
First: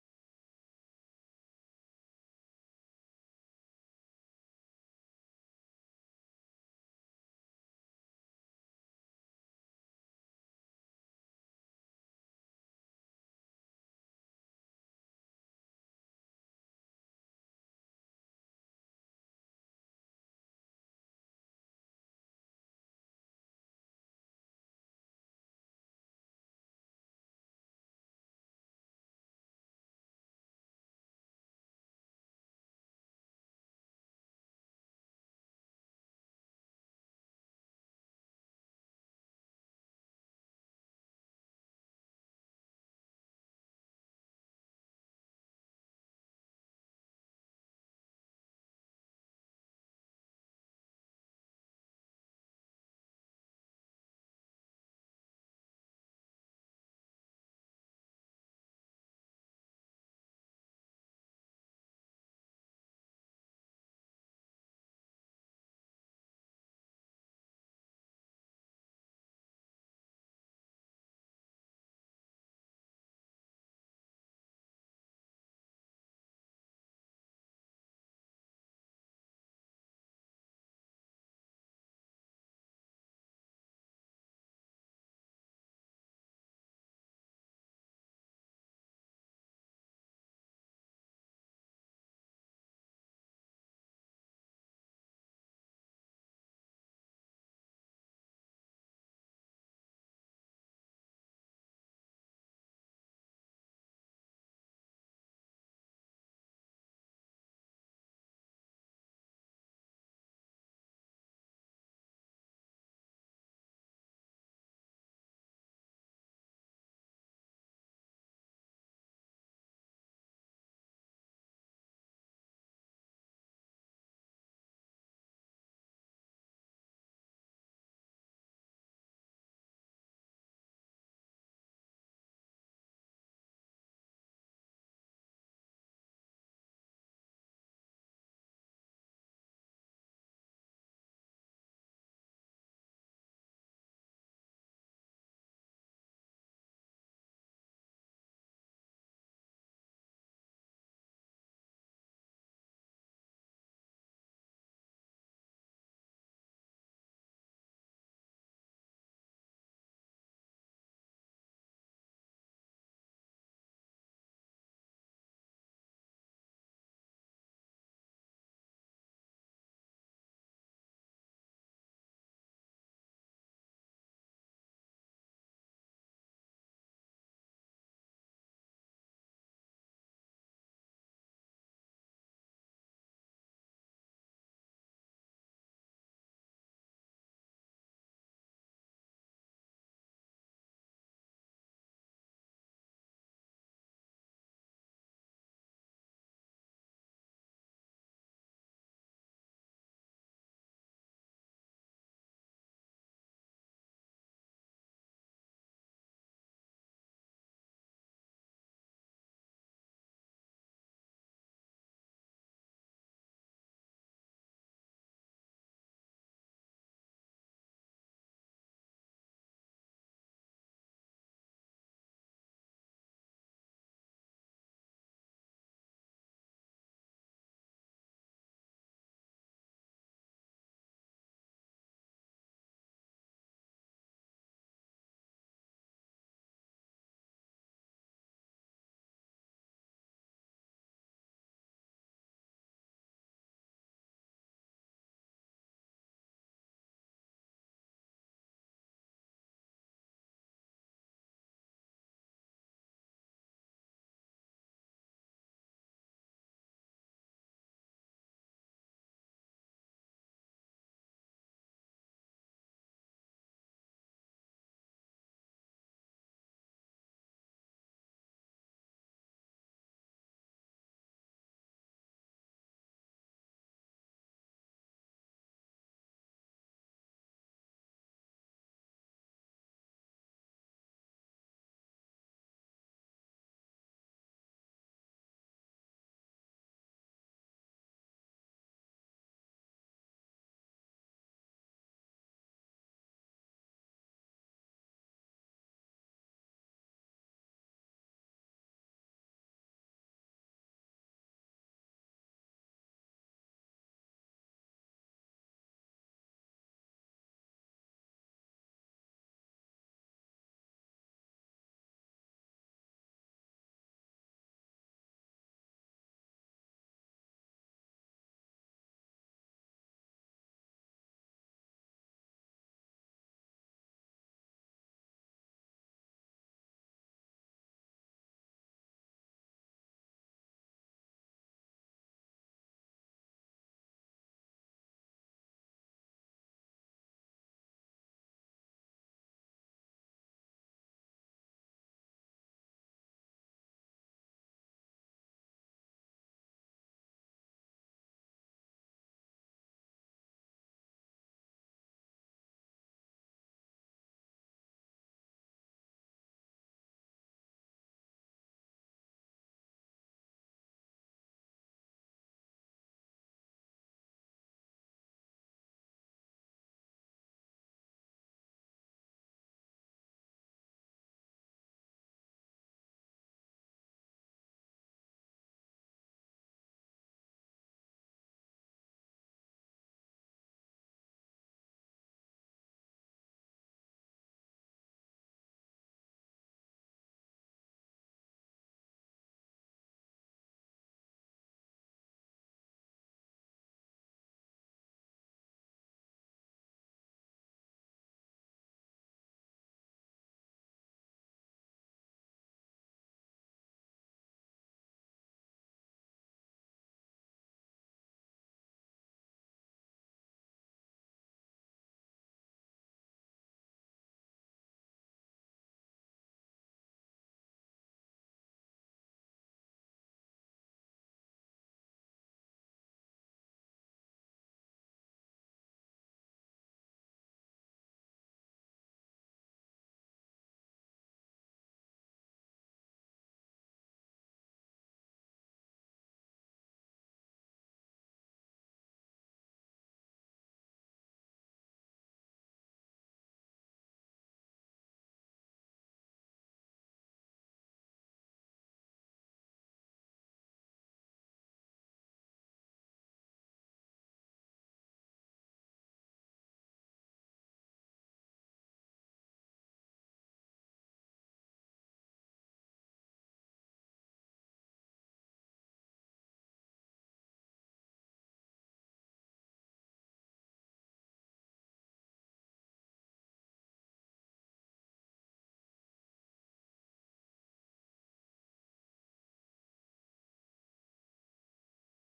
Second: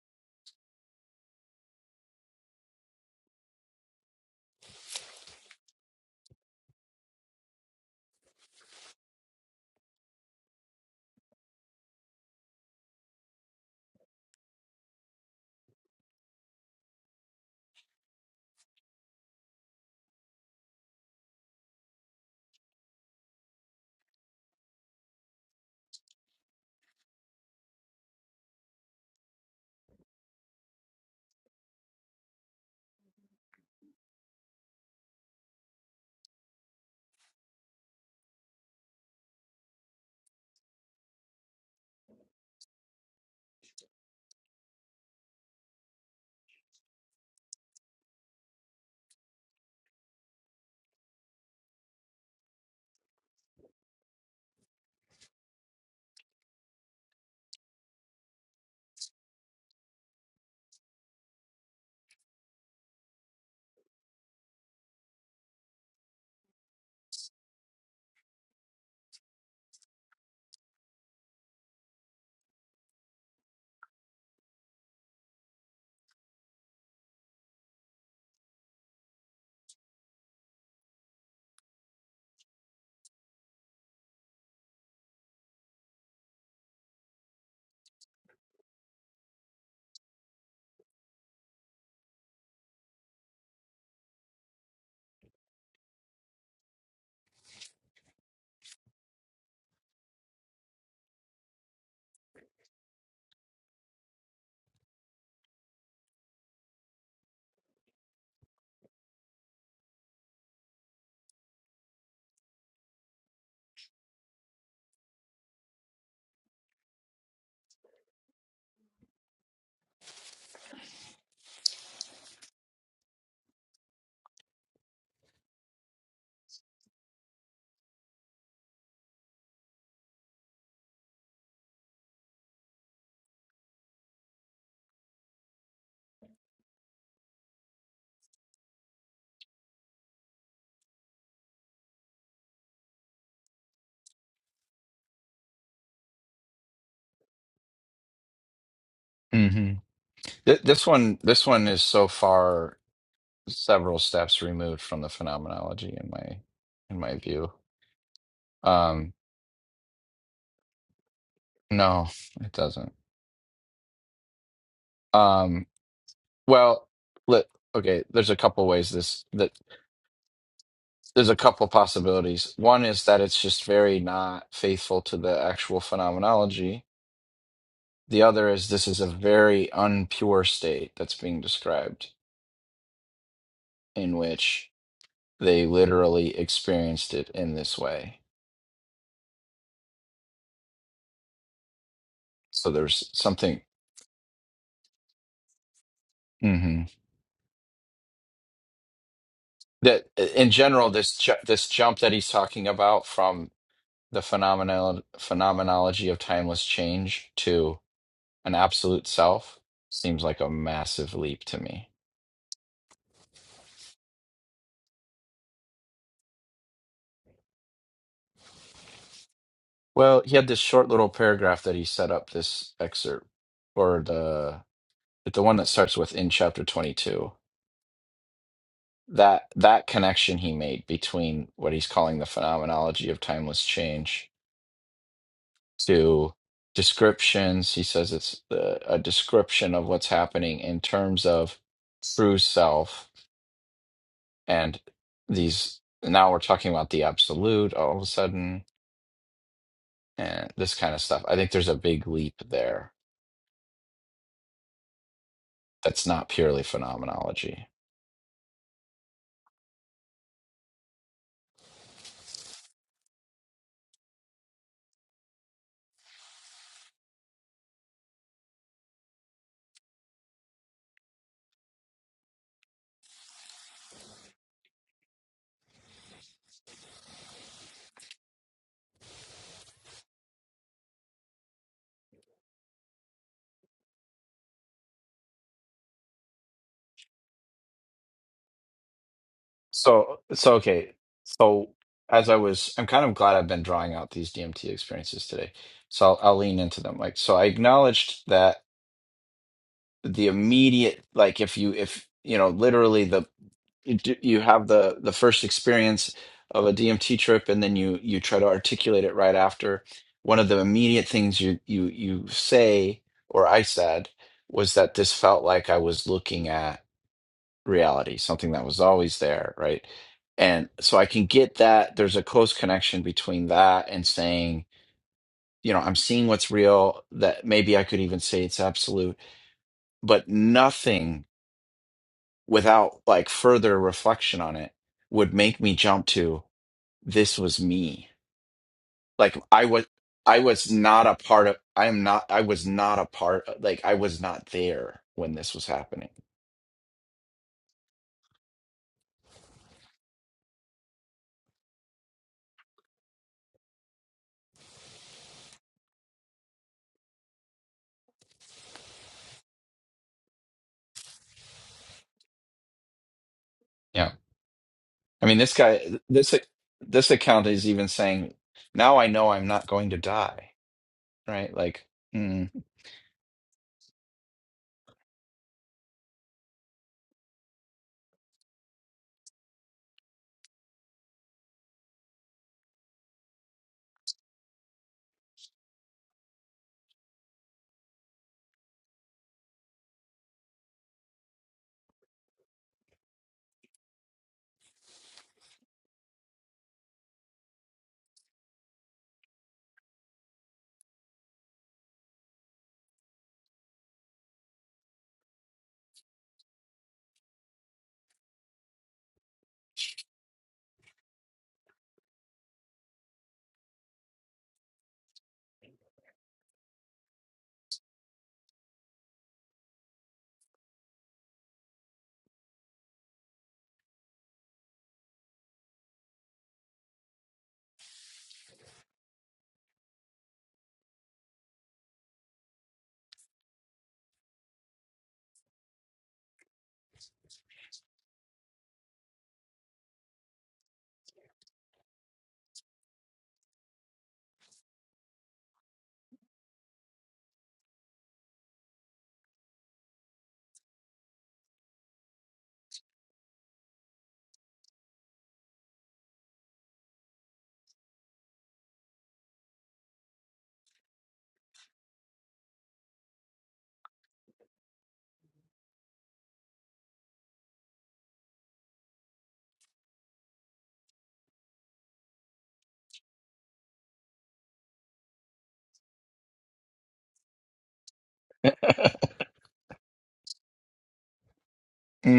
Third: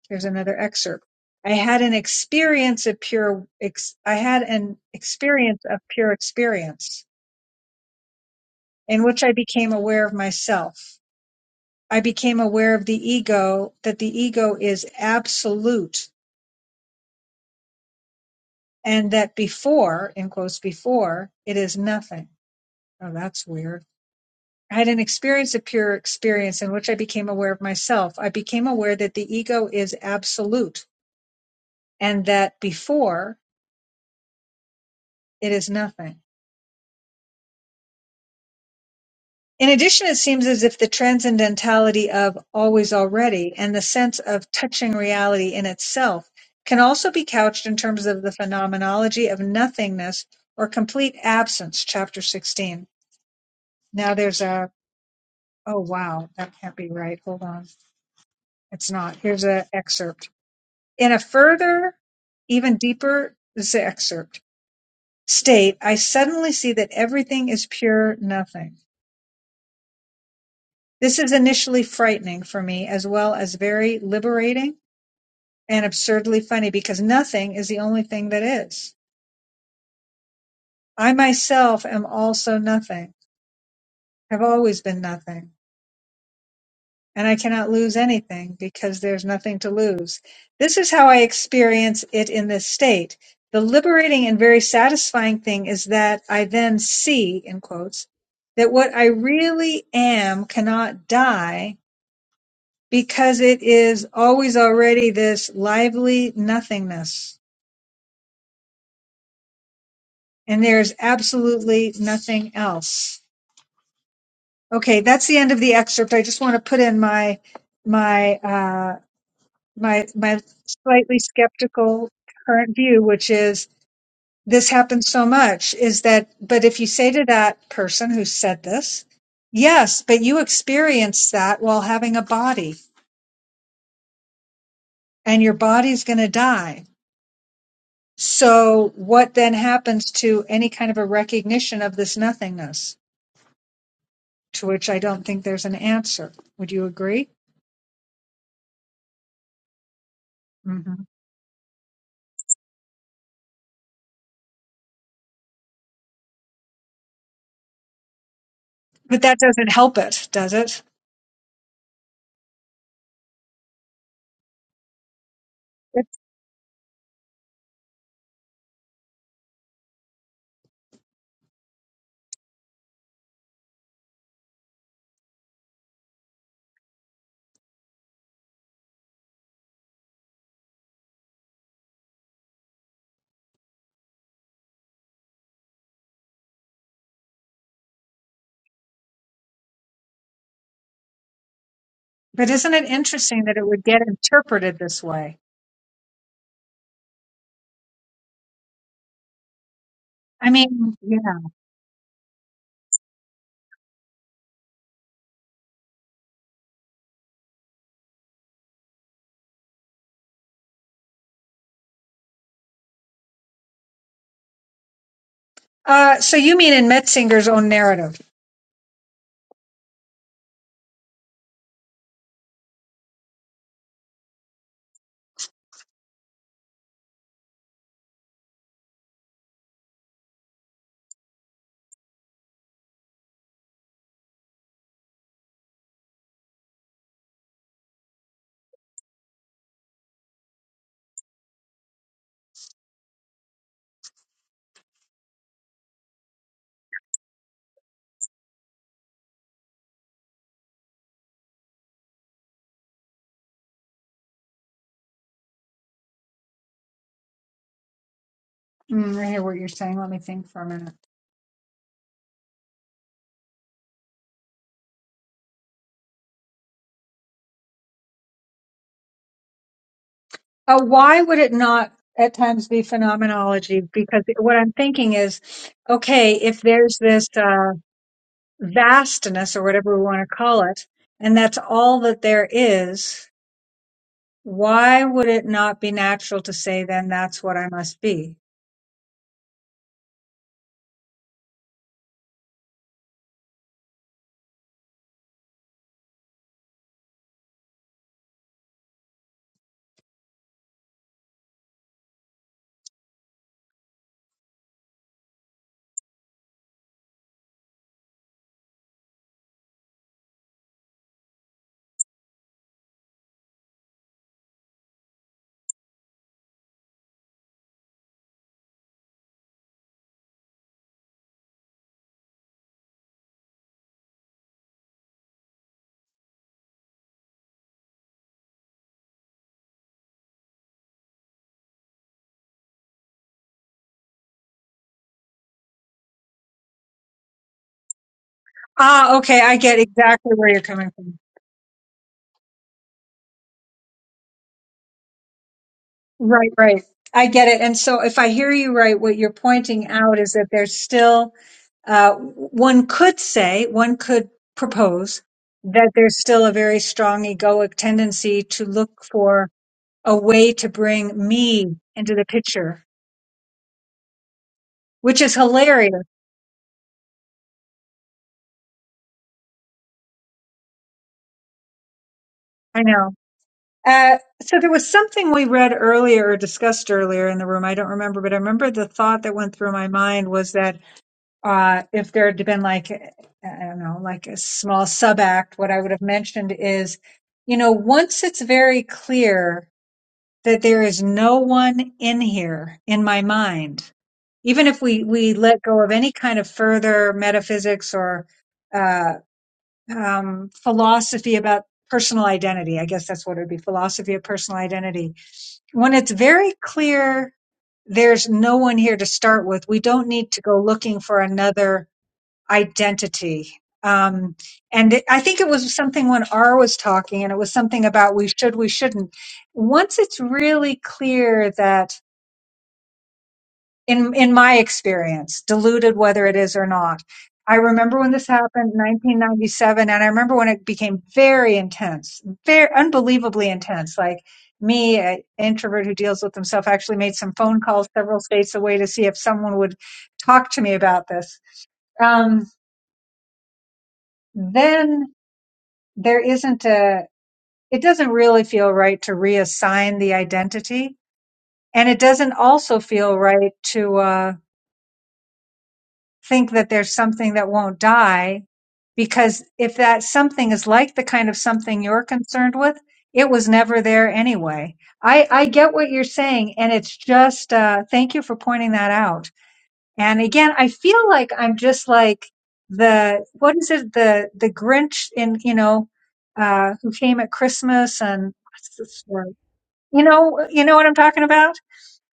There's another excerpt. I had an experience of pure ex- I had an experience of pure experience in which I became aware of myself. I became aware of the ego that the ego is absolute and that before, in quotes before, it is nothing. Oh, that's weird. I had an experience of pure experience in which I became aware of myself. I became aware that the ego is absolute and that before it is nothing. In addition, it seems as if the transcendentality of "always already" and the sense of touching reality in itself can also be couched in terms of the phenomenology of nothingness or complete absence, chapter 16. Now there's a, oh wow, that can't be right. Hold on. It's not. Here's an excerpt. In a further, even deeper, this is the excerpt, state, I suddenly see that everything is pure nothing. This is initially frightening for me as well as very liberating and absurdly funny because nothing is the only thing that is. I myself am also nothing, have always been nothing, and I cannot lose anything because there's nothing to lose. This is how I experience it in this state. The liberating and very satisfying thing is that I then see, in quotes, that what I really am cannot die because it is always already this lively nothingness and there's absolutely nothing else okay that's the end of the excerpt i just want to put in my my uh my my slightly skeptical current view which is this happens so much is that but if you say to that person who said this yes but you experienced that while having a body and your body's going to die So, what then happens to any kind of a recognition of this nothingness, to which I don't think there's an answer? Would you agree?
hmm Th- this
hmm
one, this one is so far several steps removed from the phenomenology in my in my view. Um,
But that doesn't help it, does it?
no, it doesn't. Um,
It's,
well, let okay. There's a couple ways this that There's a couple possibilities. One is that it's just very not faithful to the actual phenomenology. The other is this is a very unpure state that's being described, in which they literally experienced it in this way.
but
So
isn't it
there's
interesting that
something
it would get interpreted this way?
hmm that,
I
in general,
mean,
this ju-
yeah.
this jump that he's talking about from the phenomenal phenomenology of timeless change to an absolute self seems like a massive leap to me.
Uh, so you mean in Metzinger's own narrative?
Well, he had this short little paragraph that he set up this excerpt or the the one that starts with in chapter 22. That that connection he made between what he's calling the phenomenology of timeless change to descriptions. He says it's the, a description of what's happening in terms of true self and these now we're talking about the absolute all of a sudden and this kind of stuff. I think there's a big leap there that's not purely phenomenology.
Mm, I hear what you're saying. Let me think for a minute. Uh, why would it not at times be phenomenology? Because what I'm thinking is, okay, if there's this. Uh, vastness or whatever we want to call it, and that's all that there is, why would it not be natural to say, then that's what I must be?
So, so okay. So, as I was, I'm kind of glad I've been drawing out these DMT experiences today. So I'll, I'll lean into them. Like, so I acknowledged that the immediate, like, if you, if you know, literally the you do- you have the the first experience of a DMT trip, and then you you try to articulate it right after. One of the immediate things you you you say, or I said, was that this felt like I was looking at reality, something that was always there, right? And so I can get that there's a close connection between that and saying, you know, I'm seeing what's real, that maybe I could even say it's absolute, but nothing without like further reflection on it would make me jump to this was me.
Ah,
Like
okay. I
I
get
was
exactly
I
where you're
was
coming
not a
from.
part of I am not I was not a part of, like I was not there when this was happening.
Right, right. I get it. And so if I hear you right, what you're pointing out is that there's still, uh, one could say, one could propose that there's still a very strong egoic tendency to look for a way to bring me into the picture
Yeah.
which
I
is
mean, this
hilarious
guy, this this account is even saying, "Now I know I'm not going to die." Right? Like, mm,
I know. Uh, so there was something we read earlier or discussed earlier in the room. I don't remember, but I remember the thought that went through my mind was that uh, if there had been like, I don't know, like a small sub act, what I would have mentioned is, you know, once it's very clear that there is no one in here in my mind, even if we, we let go of any kind of further metaphysics or uh, um, philosophy about personal identity. I guess that's what it would be philosophy of personal identity. When it's very clear there's no one here to start with, we don't need to go looking for another identity. Um, and it, I think it was something when R was talking, and it was something about we should, we shouldn't. Once it's really clear that in in my experience, diluted whether it is or not. I remember when this happened, 1997, and I remember when it became very intense, very unbelievably intense. Like me, an introvert who deals with himself, actually made some phone calls several states away to see if someone would talk to me about this. Um, then there isn't a. It doesn't really feel right to reassign the identity, and it doesn't also feel right to. Uh, think that there's something that won't die because if that something is like the kind of something you're concerned with it was never there anyway i i get what you're saying and it's just uh thank you for pointing that out and again i feel like i'm just like the what is it the the grinch in you know uh who came at christmas and what's this story you know you know what i'm talking about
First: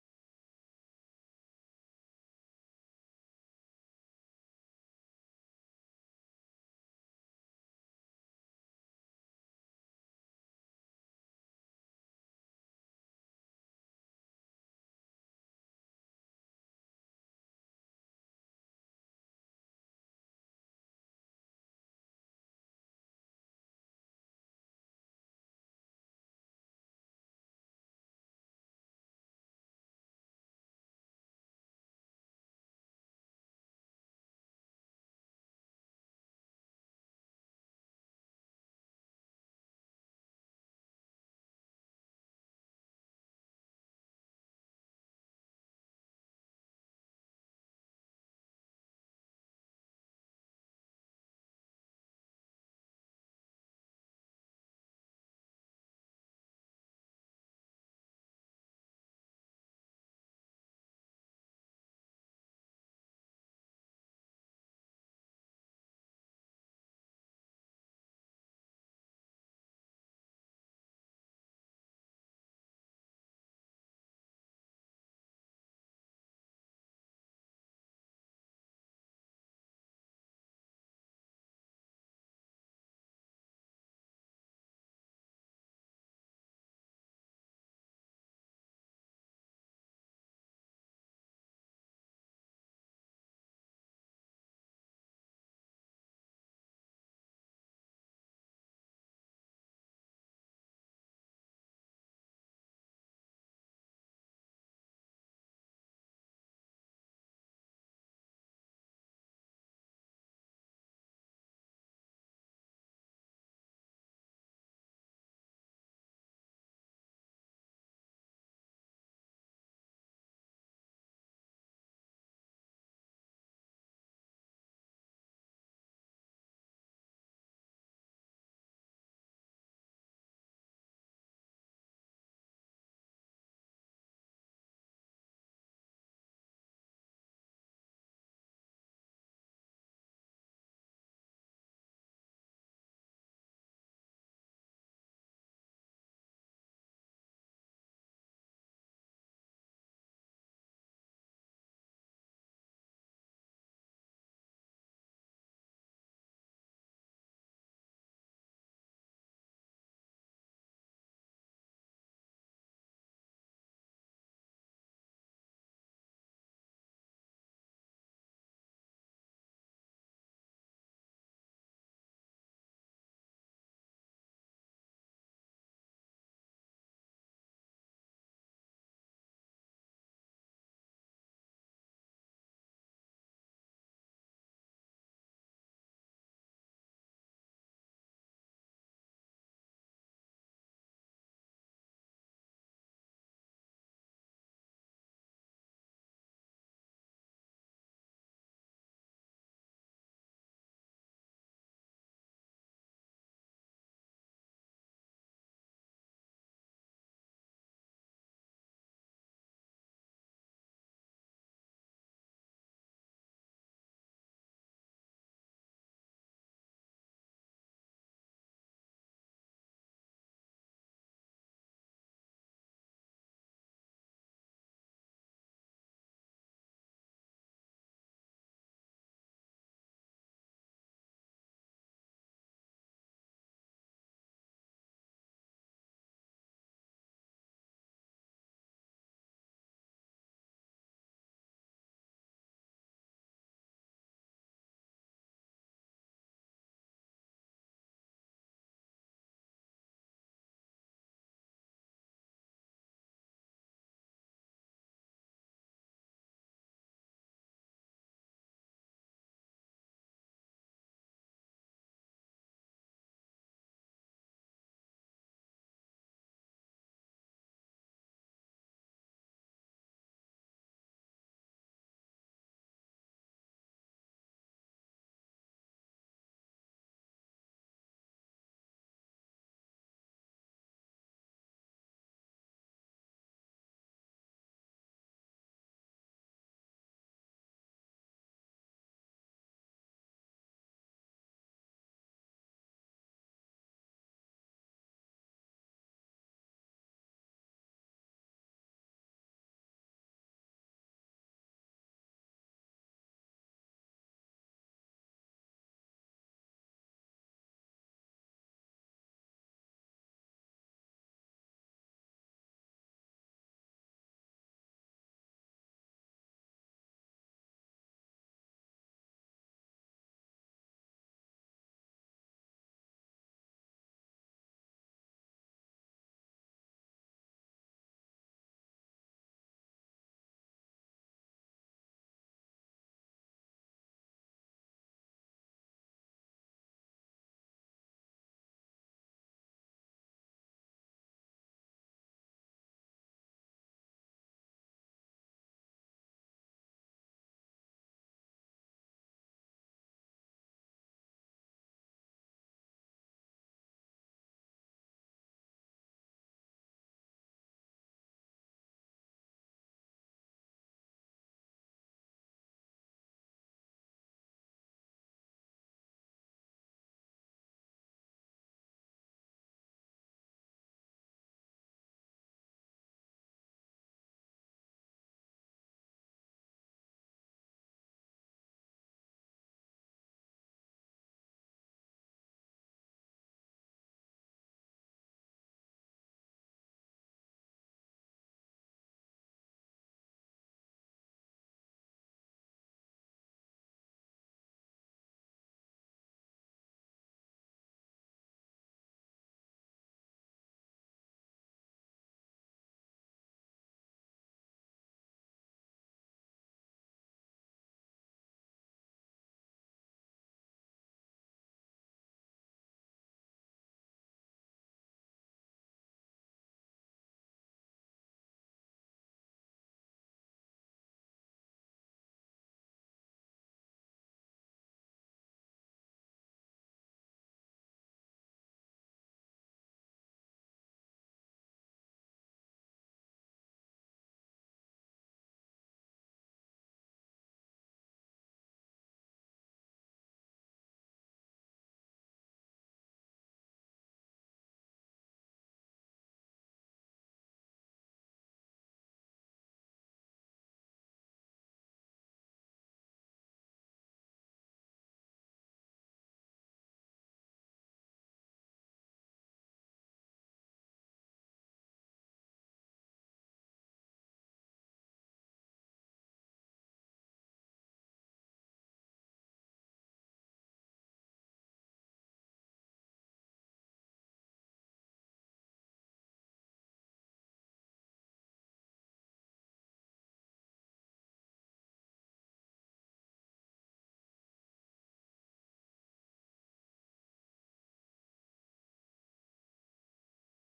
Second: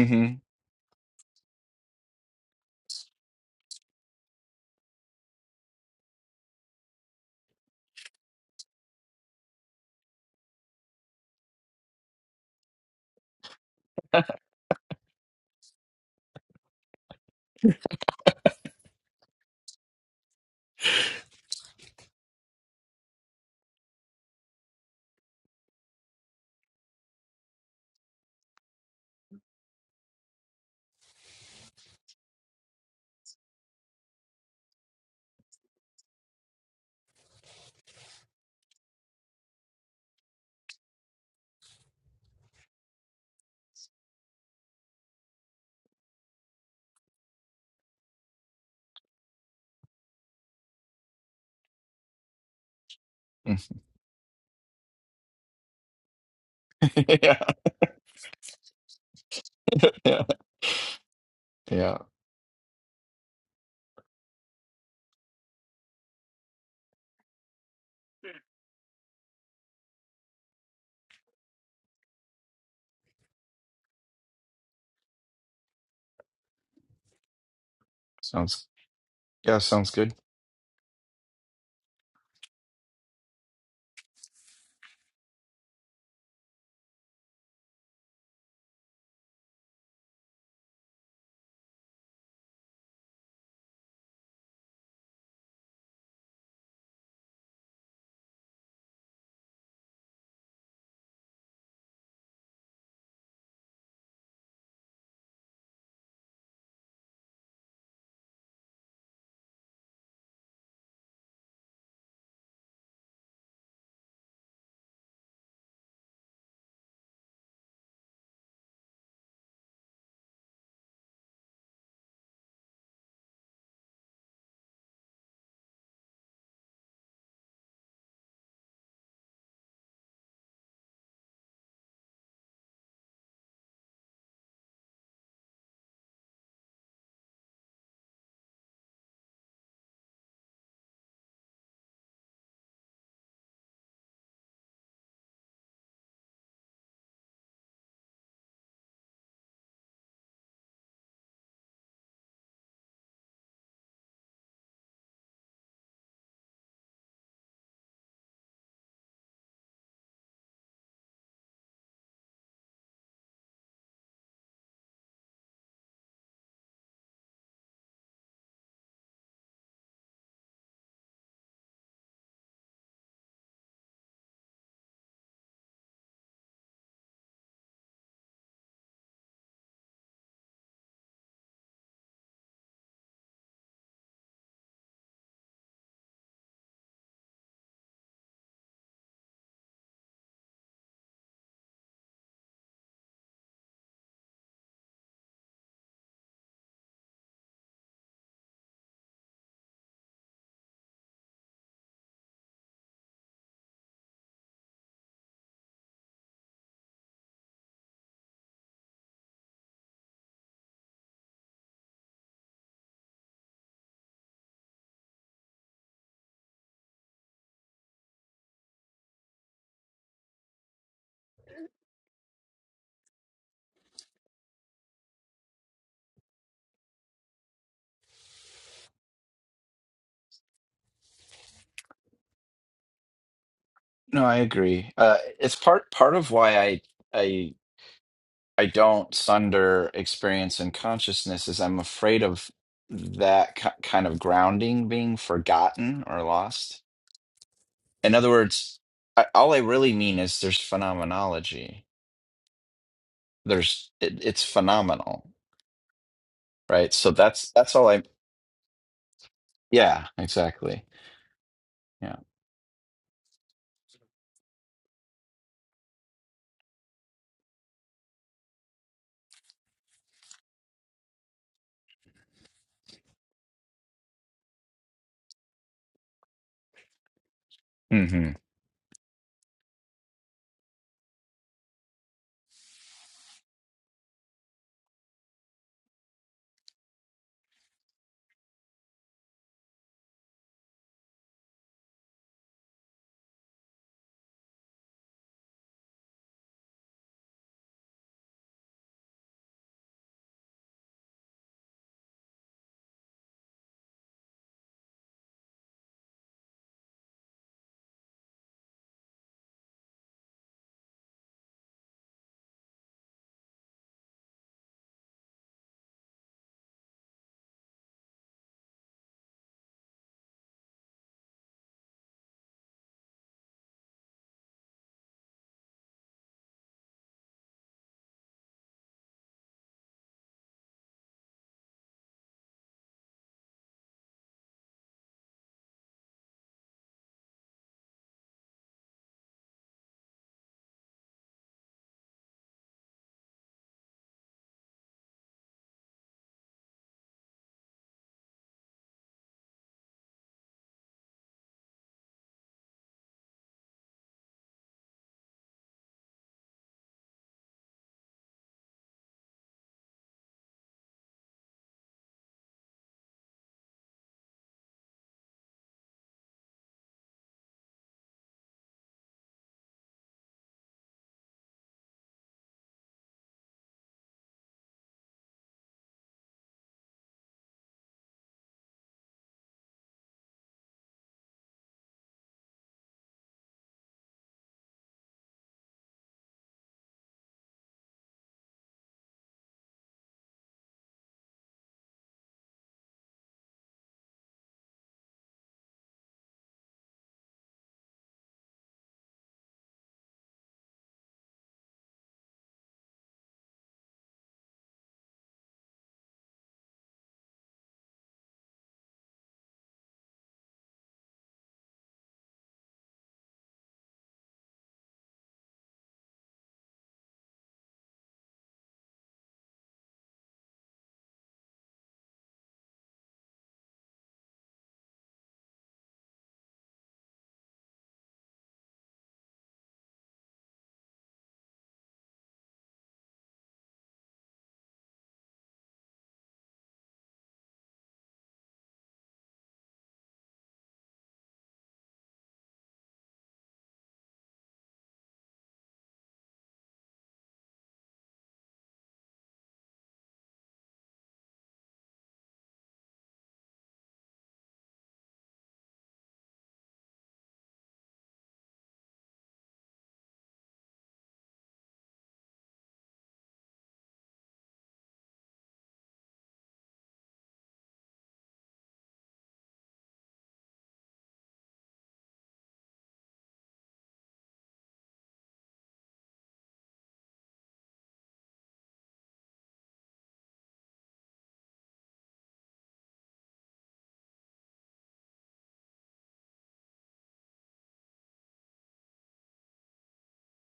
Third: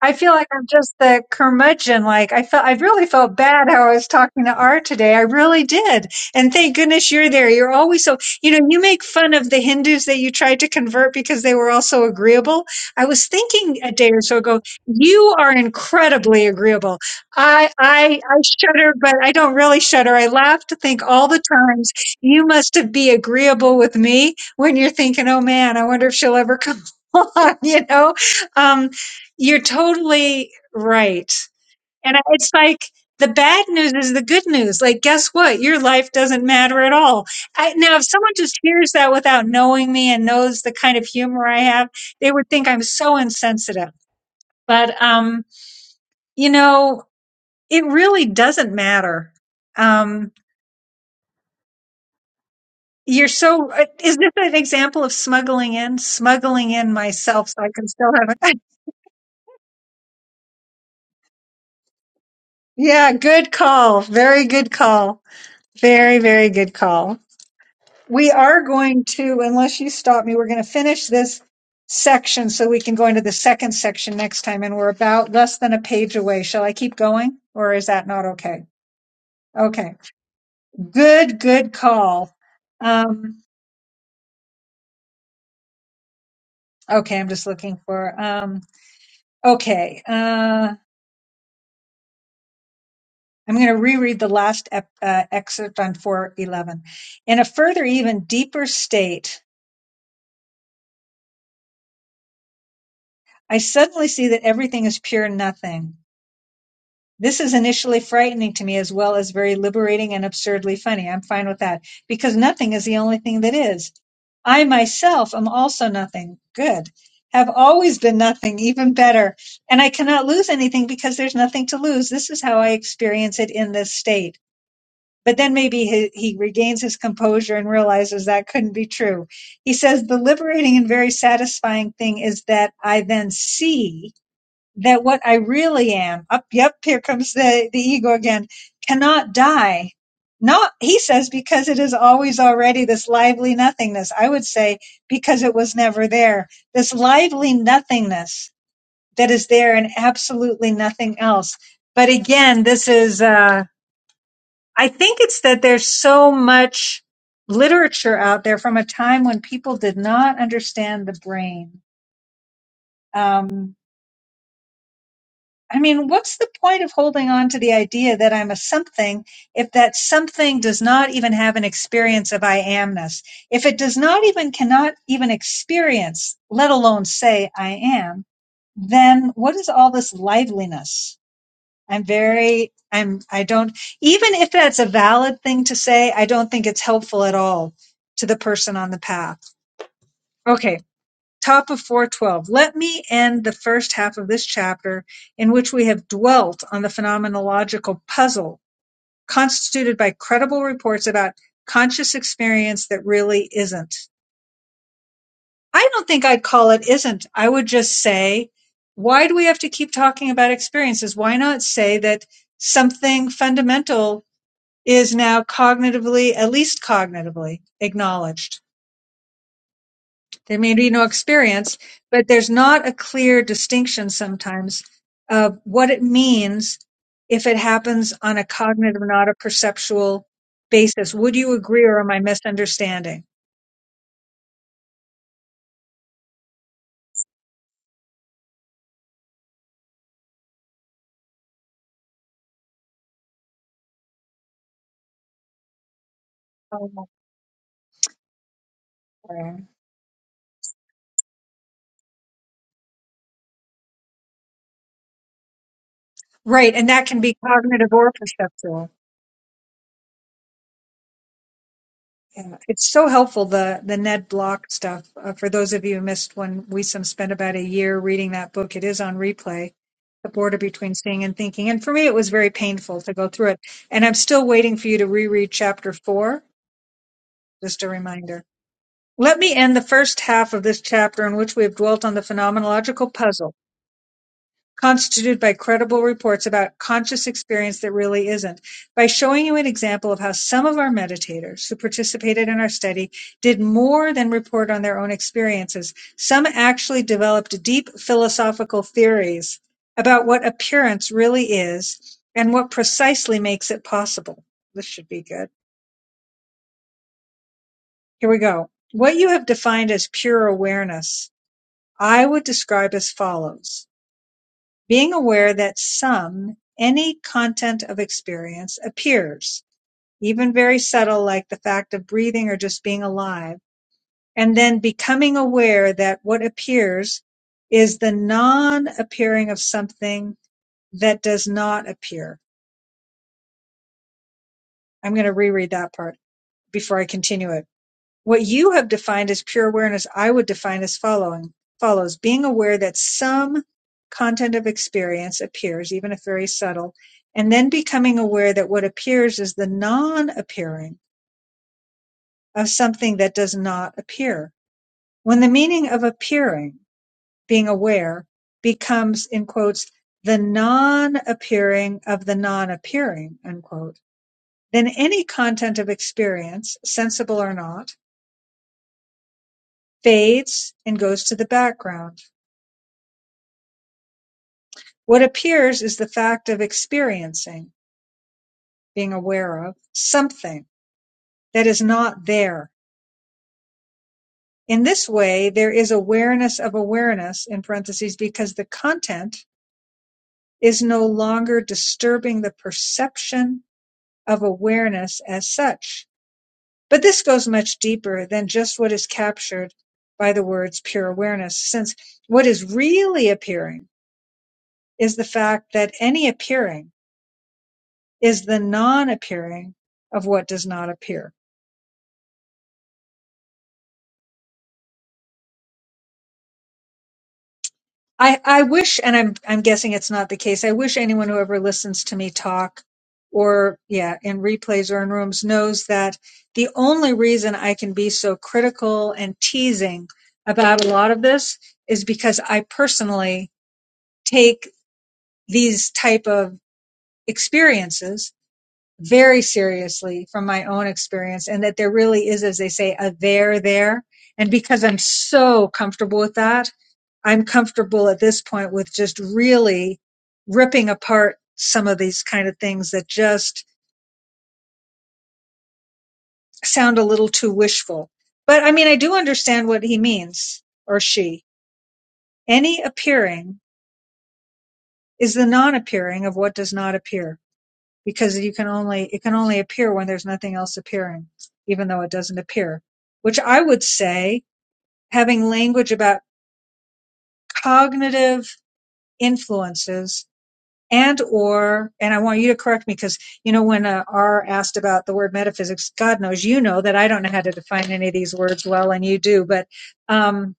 I feel like I'm just the curmudgeon. Like I felt, I really felt bad how I was talking to Art today. I really did. And thank goodness you're there. You're always so, you know, you make fun of the Hindus that you tried to convert because they were all so agreeable. I was thinking a day or so ago, you are incredibly agreeable. I, I, I shudder, but I don't really shudder. I laugh to think all the times you must have be agreeable with me when you're thinking, oh man, I wonder if she'll ever come on, you know? Um, you're totally right. And I- it's like the bad news is the good news. Like, guess what? Your life doesn't matter at all. I, now, if someone just hears that without knowing me and knows the kind of humor I have, they would think I'm so insensitive. But, um, you know, it really doesn't matter. Um, you're so, uh, is this an example of smuggling in? Smuggling in
yeah,
myself so I can still have it.
yeah, yeah.
yeah, good call. Very good call. Very, very good call. we are going to, unless you stop me, we're going to finish this section so we can go into the second section next time. And we're about less than a page away. Shall I keep going or is that not okay?
Sounds yeah, sounds
Okay.
good.
Good, good call. Um, okay. I'm just looking for, um, okay. Uh, I'm going to reread the last ep- uh, excerpt on 411. In a further, even deeper state, I suddenly see that everything is pure nothing. This is initially frightening to me as well as very liberating and absurdly funny. I'm fine with that because nothing is the only thing that is. I myself am also nothing. Good. Have always been nothing, even better. And I cannot lose anything because there's nothing to lose. This is how I experience it in this state. But then maybe he, he regains his composure and realizes that couldn't be true. He says the liberating and very satisfying thing is that I then see that what I really am, up, yep, here comes the, the ego again, cannot die. Not, he says, because it is always already this lively nothingness. I would say, because it was never there. This lively nothingness that is there and absolutely nothing else. But again, this is, uh, I think it's that there's so much literature out there from a time when people did not understand the brain. Um, I mean, what's the point of holding on to the idea that I'm a something if that something does not even have an experience of I amness? If it does not even, cannot even experience, let alone say I am, then what is all this liveliness? I'm very, I'm, I don't, even if that's a valid thing to say, I don't think it's helpful at all to the person on the path. Okay top of 412. Let me end the first half of this chapter in which we have dwelt on the phenomenological puzzle constituted by credible reports about conscious experience that really isn't. I don't think I'd call it isn't. I would just say, why do we have to keep talking about experiences? Why not say that something fundamental is now cognitively, at least cognitively, acknowledged? There may be no experience, but there's not a clear distinction sometimes of what it means if it happens on a cognitive, not a perceptual basis. Would you agree or am I misunderstanding?
No, I agree. Uh, it's part part of why I I I don't sunder experience and consciousness is I'm afraid of that ki kind of grounding being forgotten or lost.
Oh,
In other words, I, all I
okay.
really mean is there's phenomenology. There's it, it's phenomenal
Right. And
right?
that
So
can be
that's that's
cognitive
all I.
or perceptual.
Yeah, exactly. Yeah.
Yeah, it's so helpful the the Ned Block stuff. Uh, for those of you who missed when Wisam spent about a year reading that book, it is on replay. The border between seeing and thinking, and for me, it was very painful to go through it. And I'm still waiting for you to reread chapter four. Just a
hmm
reminder. Let me end the first half of this chapter in which we have dwelt on the phenomenological puzzle constituted by credible reports about conscious experience that really isn't, by showing you an example of how some of our meditators who participated in our study did more than report on their own experiences. Some actually developed deep philosophical theories about what appearance really is and what precisely makes it possible. This should be good. Here we go. What you have defined as pure awareness, I would describe as follows. Being aware that some any content of experience appears, even very subtle like the fact of breathing or just being alive, and then becoming aware that what appears is the non-appearing of something that does not appear. I'm going to reread that part before I continue it. What you have defined as pure awareness, I would define as following follows being aware that some content of experience appears, even if very subtle, and then becoming aware that what appears is the non appearing of something that does not appear. When the meaning of appearing, being aware, becomes, in quotes, the non appearing of the non appearing, unquote, then any content of experience, sensible or not, fades and goes to the background What appears is the fact of experiencing (being aware of) something that is not there. In this way, there is awareness of awareness in parentheses because the content is no longer disturbing the perception of awareness as such. But this goes much deeper than just what is captured by the words pure awareness, since what is really appearing is the fact that any appearing is the non appearing of what does not appear. I, I wish, and I'm I'm guessing it's not the case. I wish anyone who ever listens to me talk, or yeah, in replays or in rooms, knows that the only reason I can be so critical and teasing about a lot of this is because I personally take these type of experiences very seriously from my own experience, and that there really is, as they say, a there there. And because I'm so comfortable with that, I'm comfortable at this point with just really ripping apart some of these kind of things that just sound a little too wishful. But I mean, I do understand what he means or she. Any appearing is the non-appearing of what does not appear because you can only, it can only appear when there's nothing else appearing, even though it doesn't appear, which I would say having language about cognitive influences and or and i want you to correct me because you know when uh, r asked about the word metaphysics god knows you know that i don't know how to define any of these words well and you do but um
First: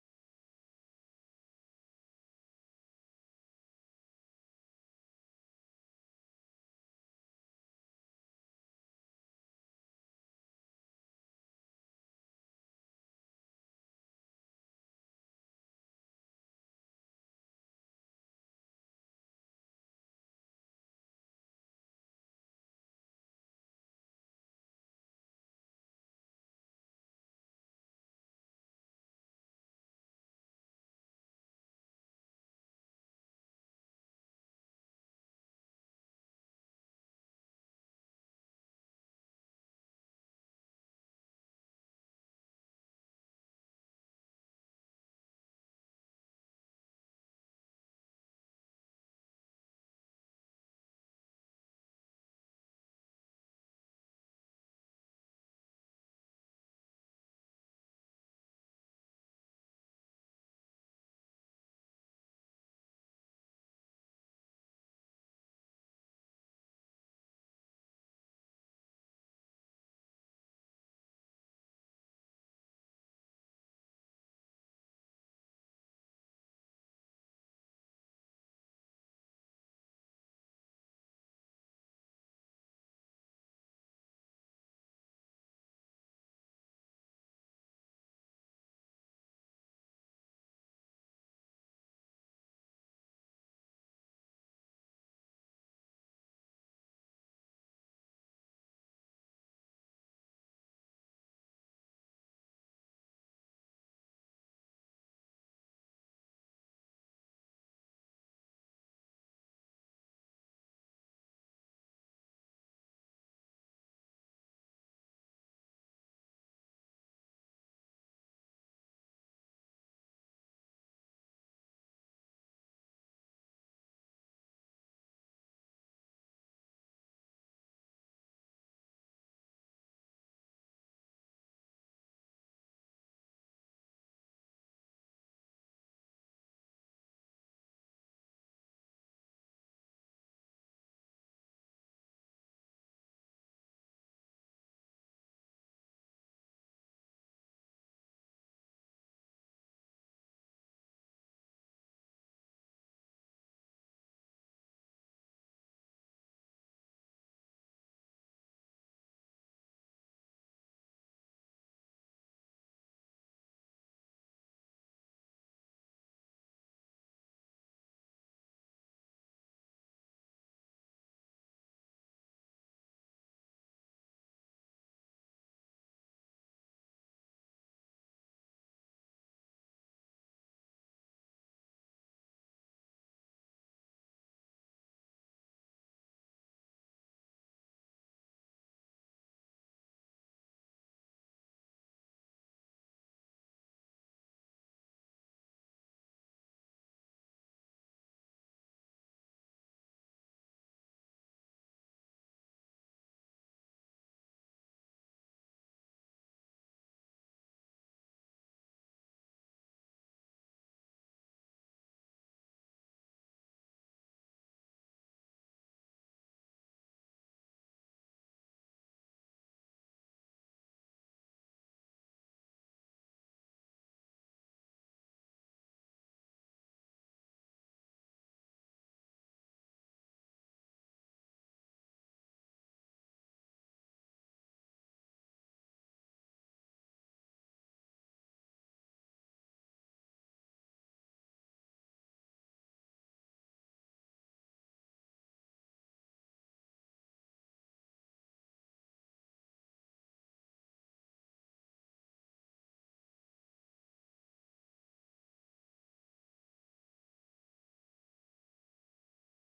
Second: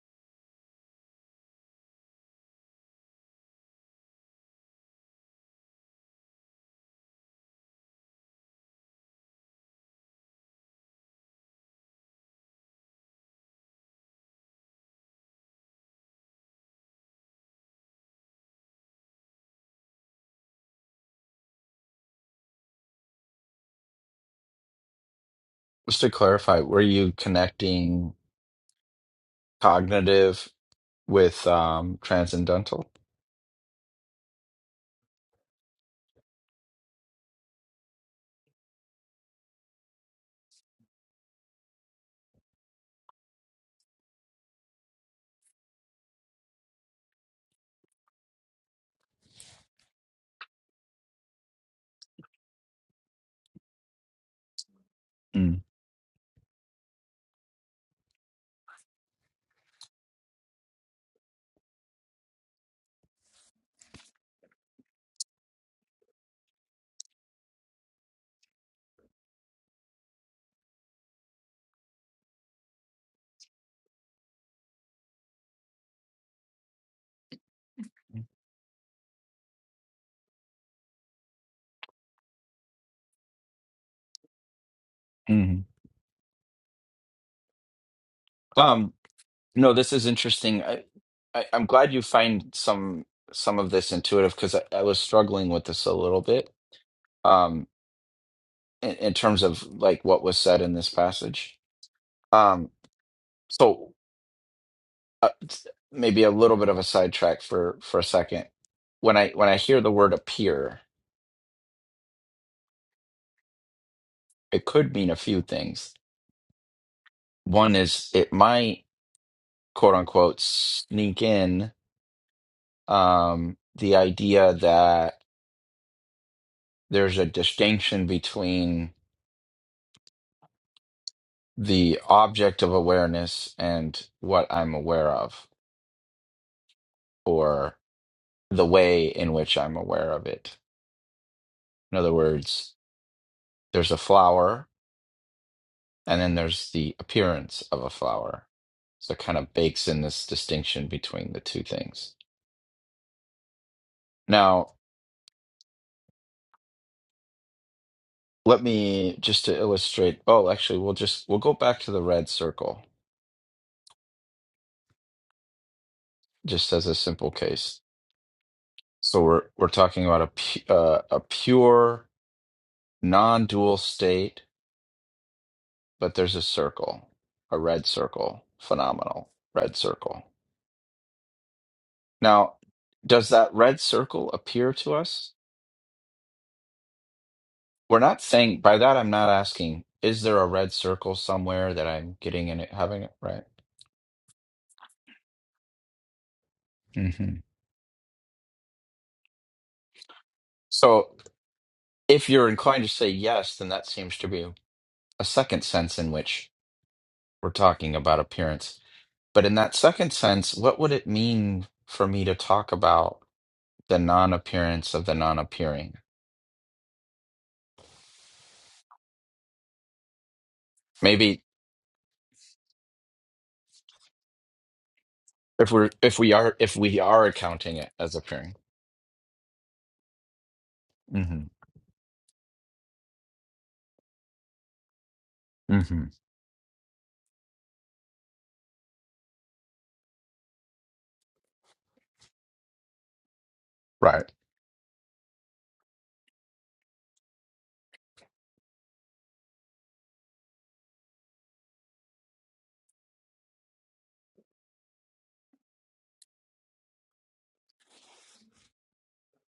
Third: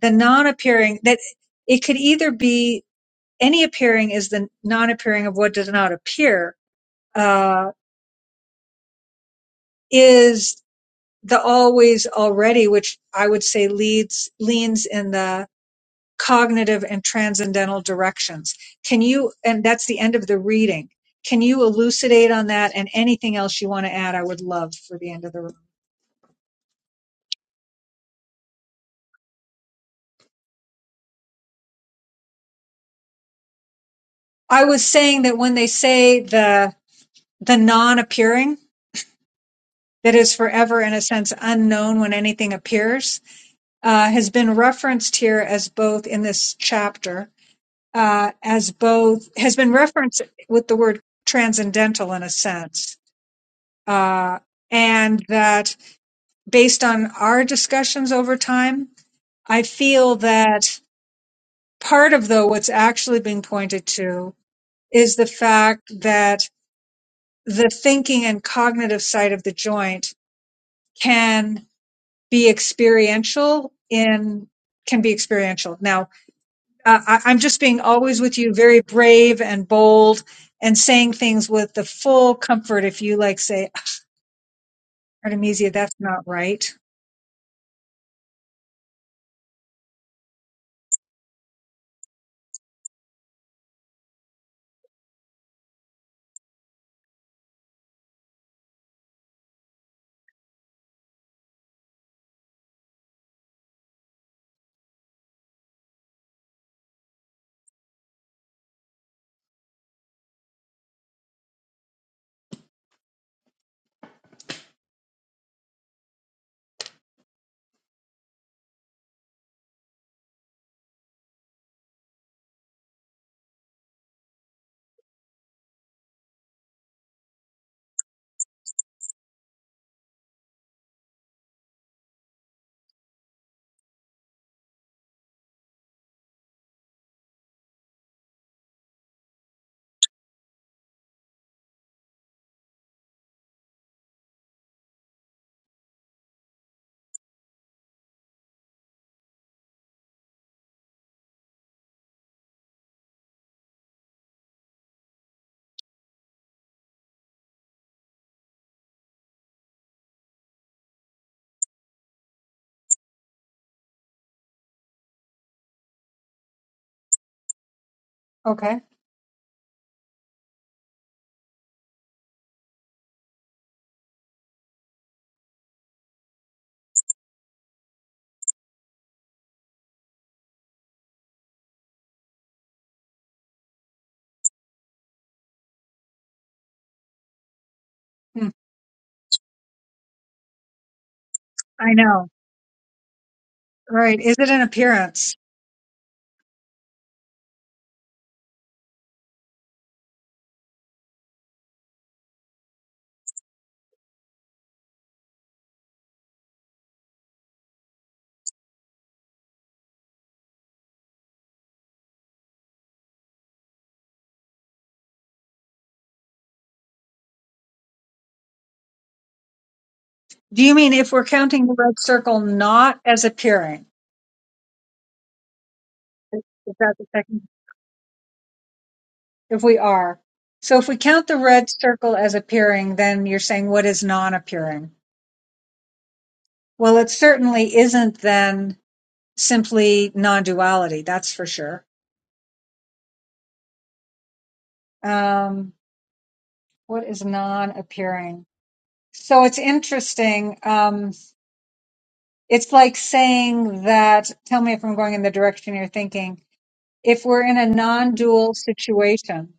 the non-appearing that it could either be any appearing is the non-appearing of what does not appear uh is the always already which i would say leads leans in the cognitive and transcendental directions. Can you, and that's the end of the reading. Can you elucidate on that and anything else you want to add? I would love for the end of the room.
Just to clarify, were you connecting cognitive with um, transcendental?
I was saying that when they say the, the non appearing that is forever in a sense unknown when anything appears, uh, has been referenced here as both in this chapter, uh, as both has been referenced with the word transcendental in a sense. Uh, and
Mm.
that based on our discussions over time, I feel that part of though what's actually being pointed to is the fact that the thinking and cognitive side of the joint can be experiential in can be experiential. Now, uh, I, I'm just being always with you, very brave and bold, and saying things with the full comfort. If you like, say,
hmm
Artemisia, that's not right.
Um, no, this is interesting. I, I, I'm glad you find some some of this intuitive because I, I was struggling with this a little bit um, in, in terms of like what was said in this passage. Um, so. uh, maybe a little bit of a sidetrack for for a second. When I when I hear the word appear, it could mean a few things. One is it might quote unquote sneak in um, the idea that there's a distinction between the object of awareness and what I'm aware of, or the way in which I'm aware of it. In other words, there's a flower And then there's the appearance of a flower. So it kind of bakes in this distinction between the two things. Now, let me just to illustrate. Oh, actually, we'll just we'll go back to the red circle just as a simple case.
Okay,
So we're we're talking about a pu- uh, a pure non-dual state, but there's a circle, a red circle, phenomenal red circle. Now, does that red circle appear to us? We're not
Hmm.
saying by that. I'm not asking. Is there a red circle somewhere that
I
I'm
know,
getting in it, having it right?
right? Is it an appearance?
hmm So, if you're inclined to say yes, then that seems to be a second sense in which we're talking about appearance. But in that second sense, what would it mean for me to talk about the non-appearance of the non-appearing?
Do you mean if we're
Maybe
counting the red circle not as appearing?
if we're if we
Is
are
is
if
that
we
the
are
second?
accounting it as appearing.
If we are. So if we count the
hmm
red circle as appearing, then you're saying what is non-appearing?
hmm
Well, it certainly isn't then simply non-duality. That's for sure.
Right.
Um, what is non-appearing? So it's interesting. Um, it's like saying that, tell me if I'm going in the direction you're thinking. If we're in a non-dual situation,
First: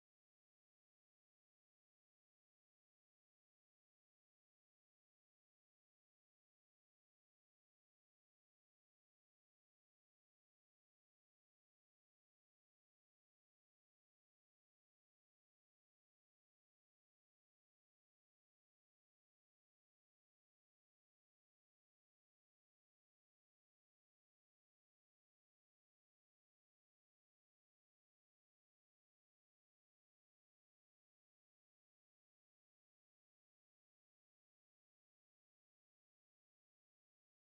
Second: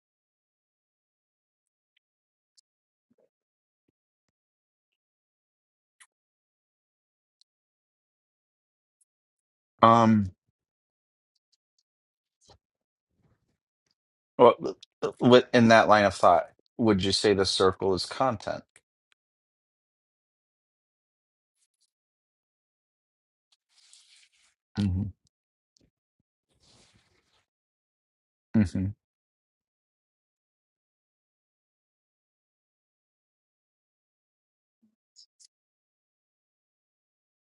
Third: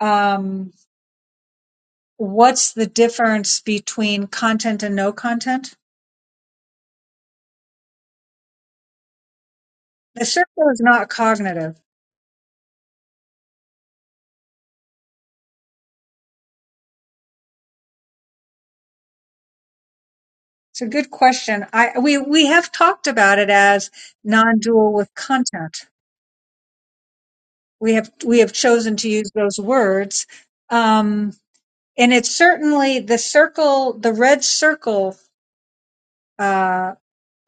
um, what's the difference between content and no content? The
Um.
circle is not cognitive.
What what- in that line of thought would you say the circle is content?
It's a good question. I we we have talked about it as non-dual
hmm
with content. We have we have
hmm
chosen to use those words, um, and it's certainly the circle, the red circle uh,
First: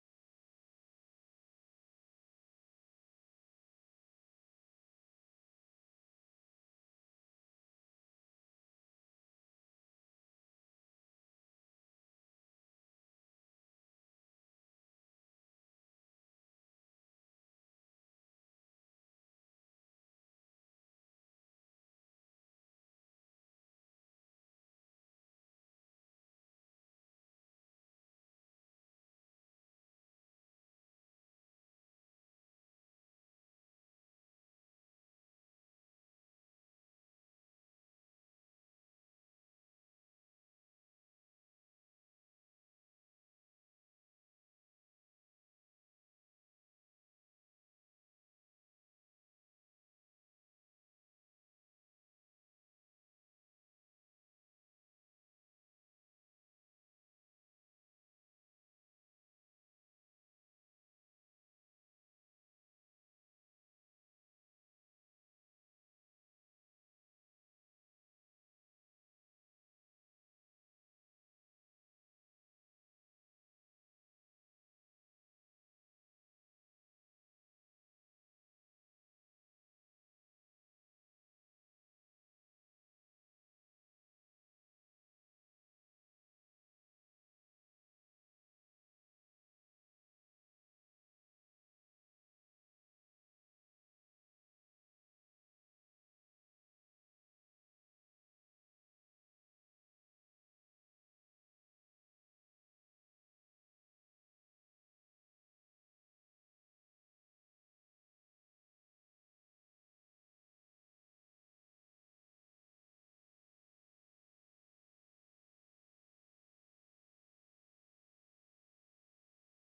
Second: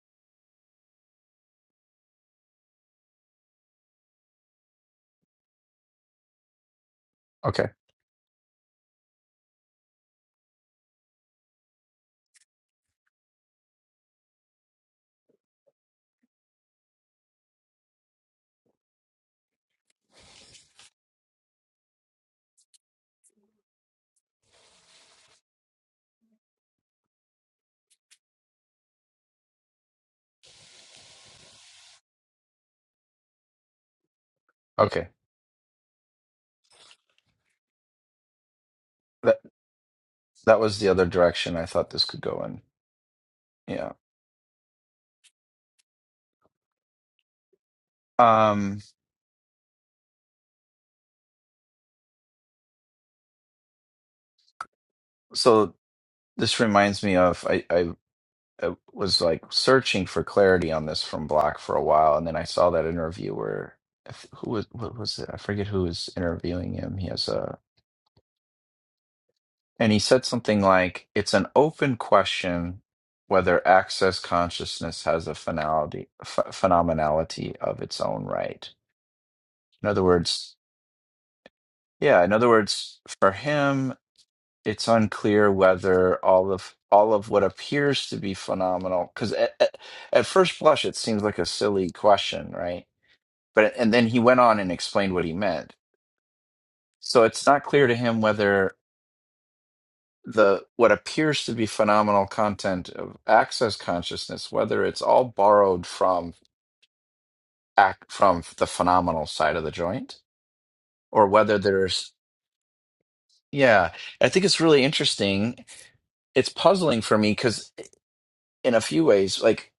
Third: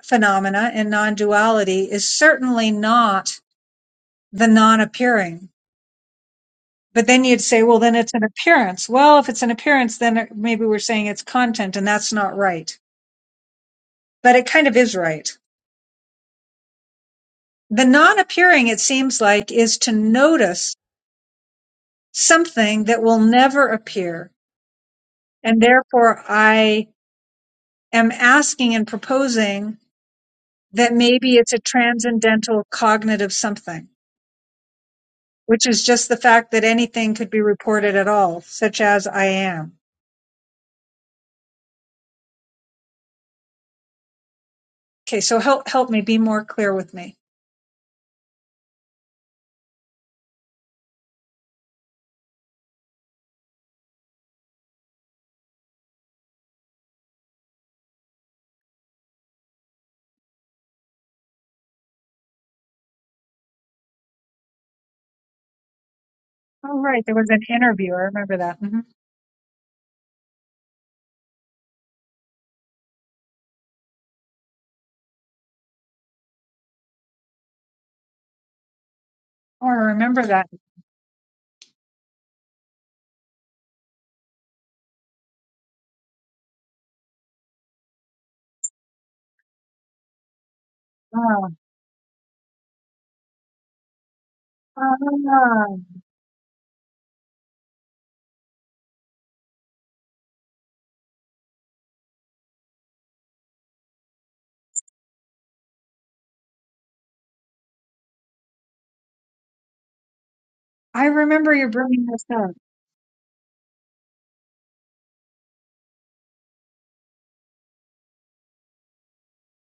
phenomena in non-duality is certainly not the non-appearing But then you'd say,
Okay.
well, then it's an appearance. Well, if it's an appearance, then it- maybe we're saying it's content and that's not right. But it kind of is right. The non appearing, it seems like, is to notice something that will never appear. And therefore, I am asking and proposing that maybe it's a transcendental cognitive something,
Okay.
which is just the fact that anything could be reported at all, such as I
That
am.
that was the other direction I thought this could go in. Yeah.
Okay, so help, help me be more clear with me.
Um. So this reminds me of I I, I was like searching for clarity on this from Block for a while, and then I saw that interview where I f- who was what was it? I forget who was interviewing
Oh,
him.
right.
He
There
has
was an
a
interview. I remember that. Mhm.
And he said something like, it's an open question whether access consciousness has a finality, ph phenomenality of its own right.
Oh, I
In other
remember that.
words, yeah, in other words, for him, it's unclear whether all of all of what appears to be phenomenal, because at, at, at first blush, it seems like a
Oh,
silly question, right? But and then he went on and explained what he meant.
oh.
So it's not clear to him whether the what appears to be phenomenal content of access consciousness, whether it's all borrowed from act from the phenomenal side of the joint,
I
or
remember
whether
you bringing
there's
this up.
yeah, I think it's really interesting. It's puzzling for me because in a few ways, like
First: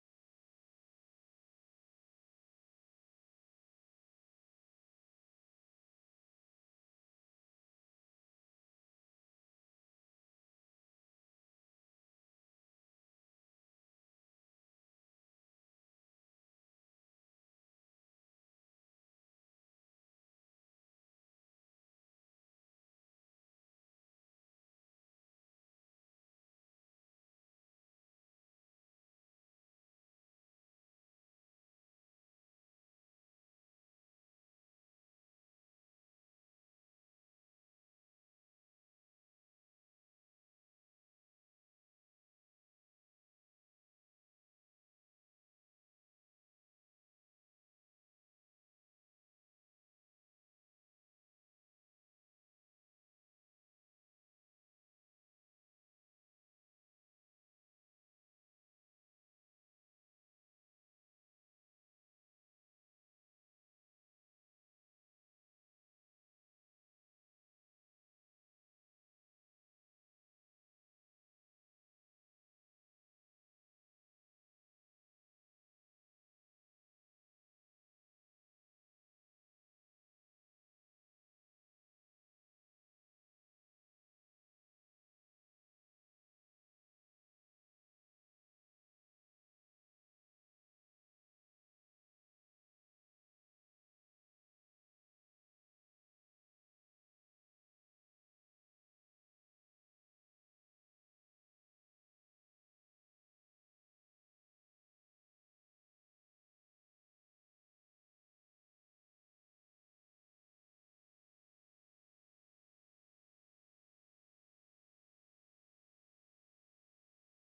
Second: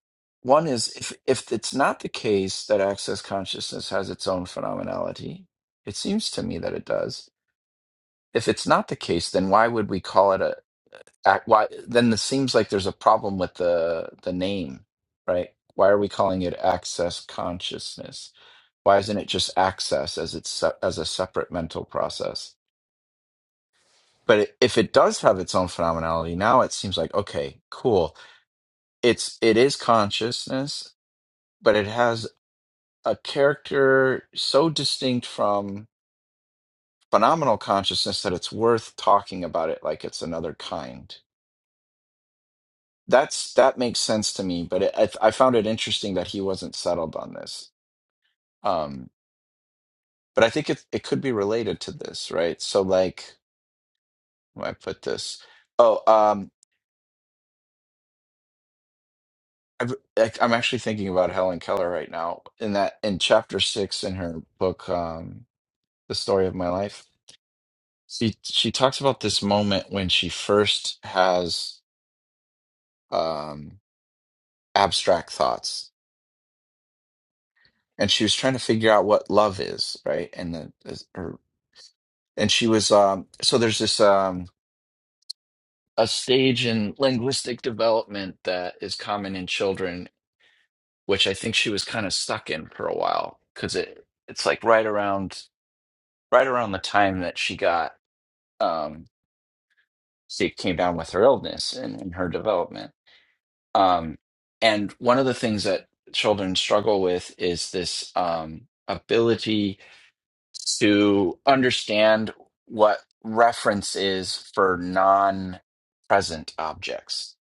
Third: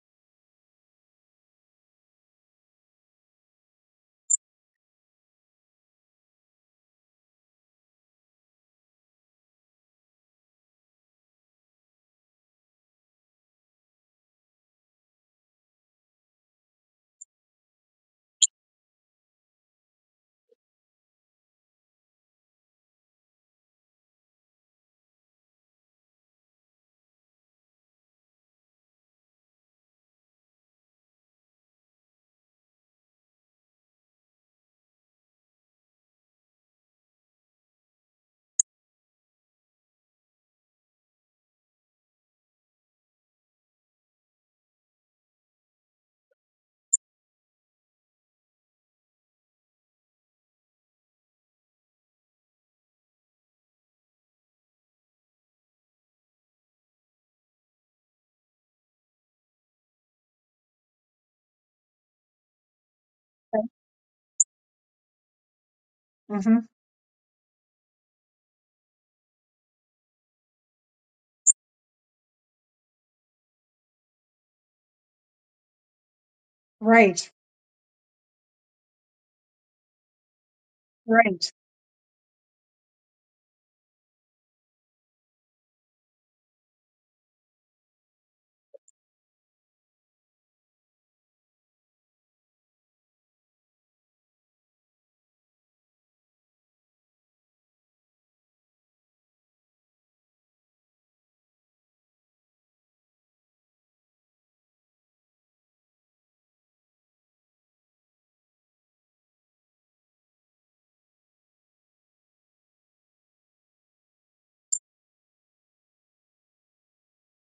one is if if it's not the case that access consciousness has its own phenomenality, it seems to me that it does. If it's not the case, then why would we call it Act, why then? It seems like there's a problem with the the name, right? Why are we calling it access consciousness? Why isn't it just access as it's se- as a separate mental process? But it, if it does have its own phenomenality, now it seems like okay, cool. It's it is consciousness, but it has a character so distinct from phenomenal consciousness that it's worth talking about it like it's another kind That's that makes sense to me, but it, I, I found it interesting that he wasn't settled on this. Um, but I think it it could be related to this, right? So like, where do I put this? Oh, um, I've, like, I'm actually thinking about Helen Keller right now. In that, in chapter six in her book, um, The Story of
Mm-hmm.
My Life, she she talks about this moment when she first has um abstract thoughts,
Right,
and she was trying to figure out what love is, right? And the,
right.
and she was um so there's this um a stage in linguistic development that is common in children which i think she was kind of stuck in for a while because it it's like right around right around the time that she got um she came down with her illness and in her development um and one of the things that children struggle with is this um ability to understand what reference is for non present objects.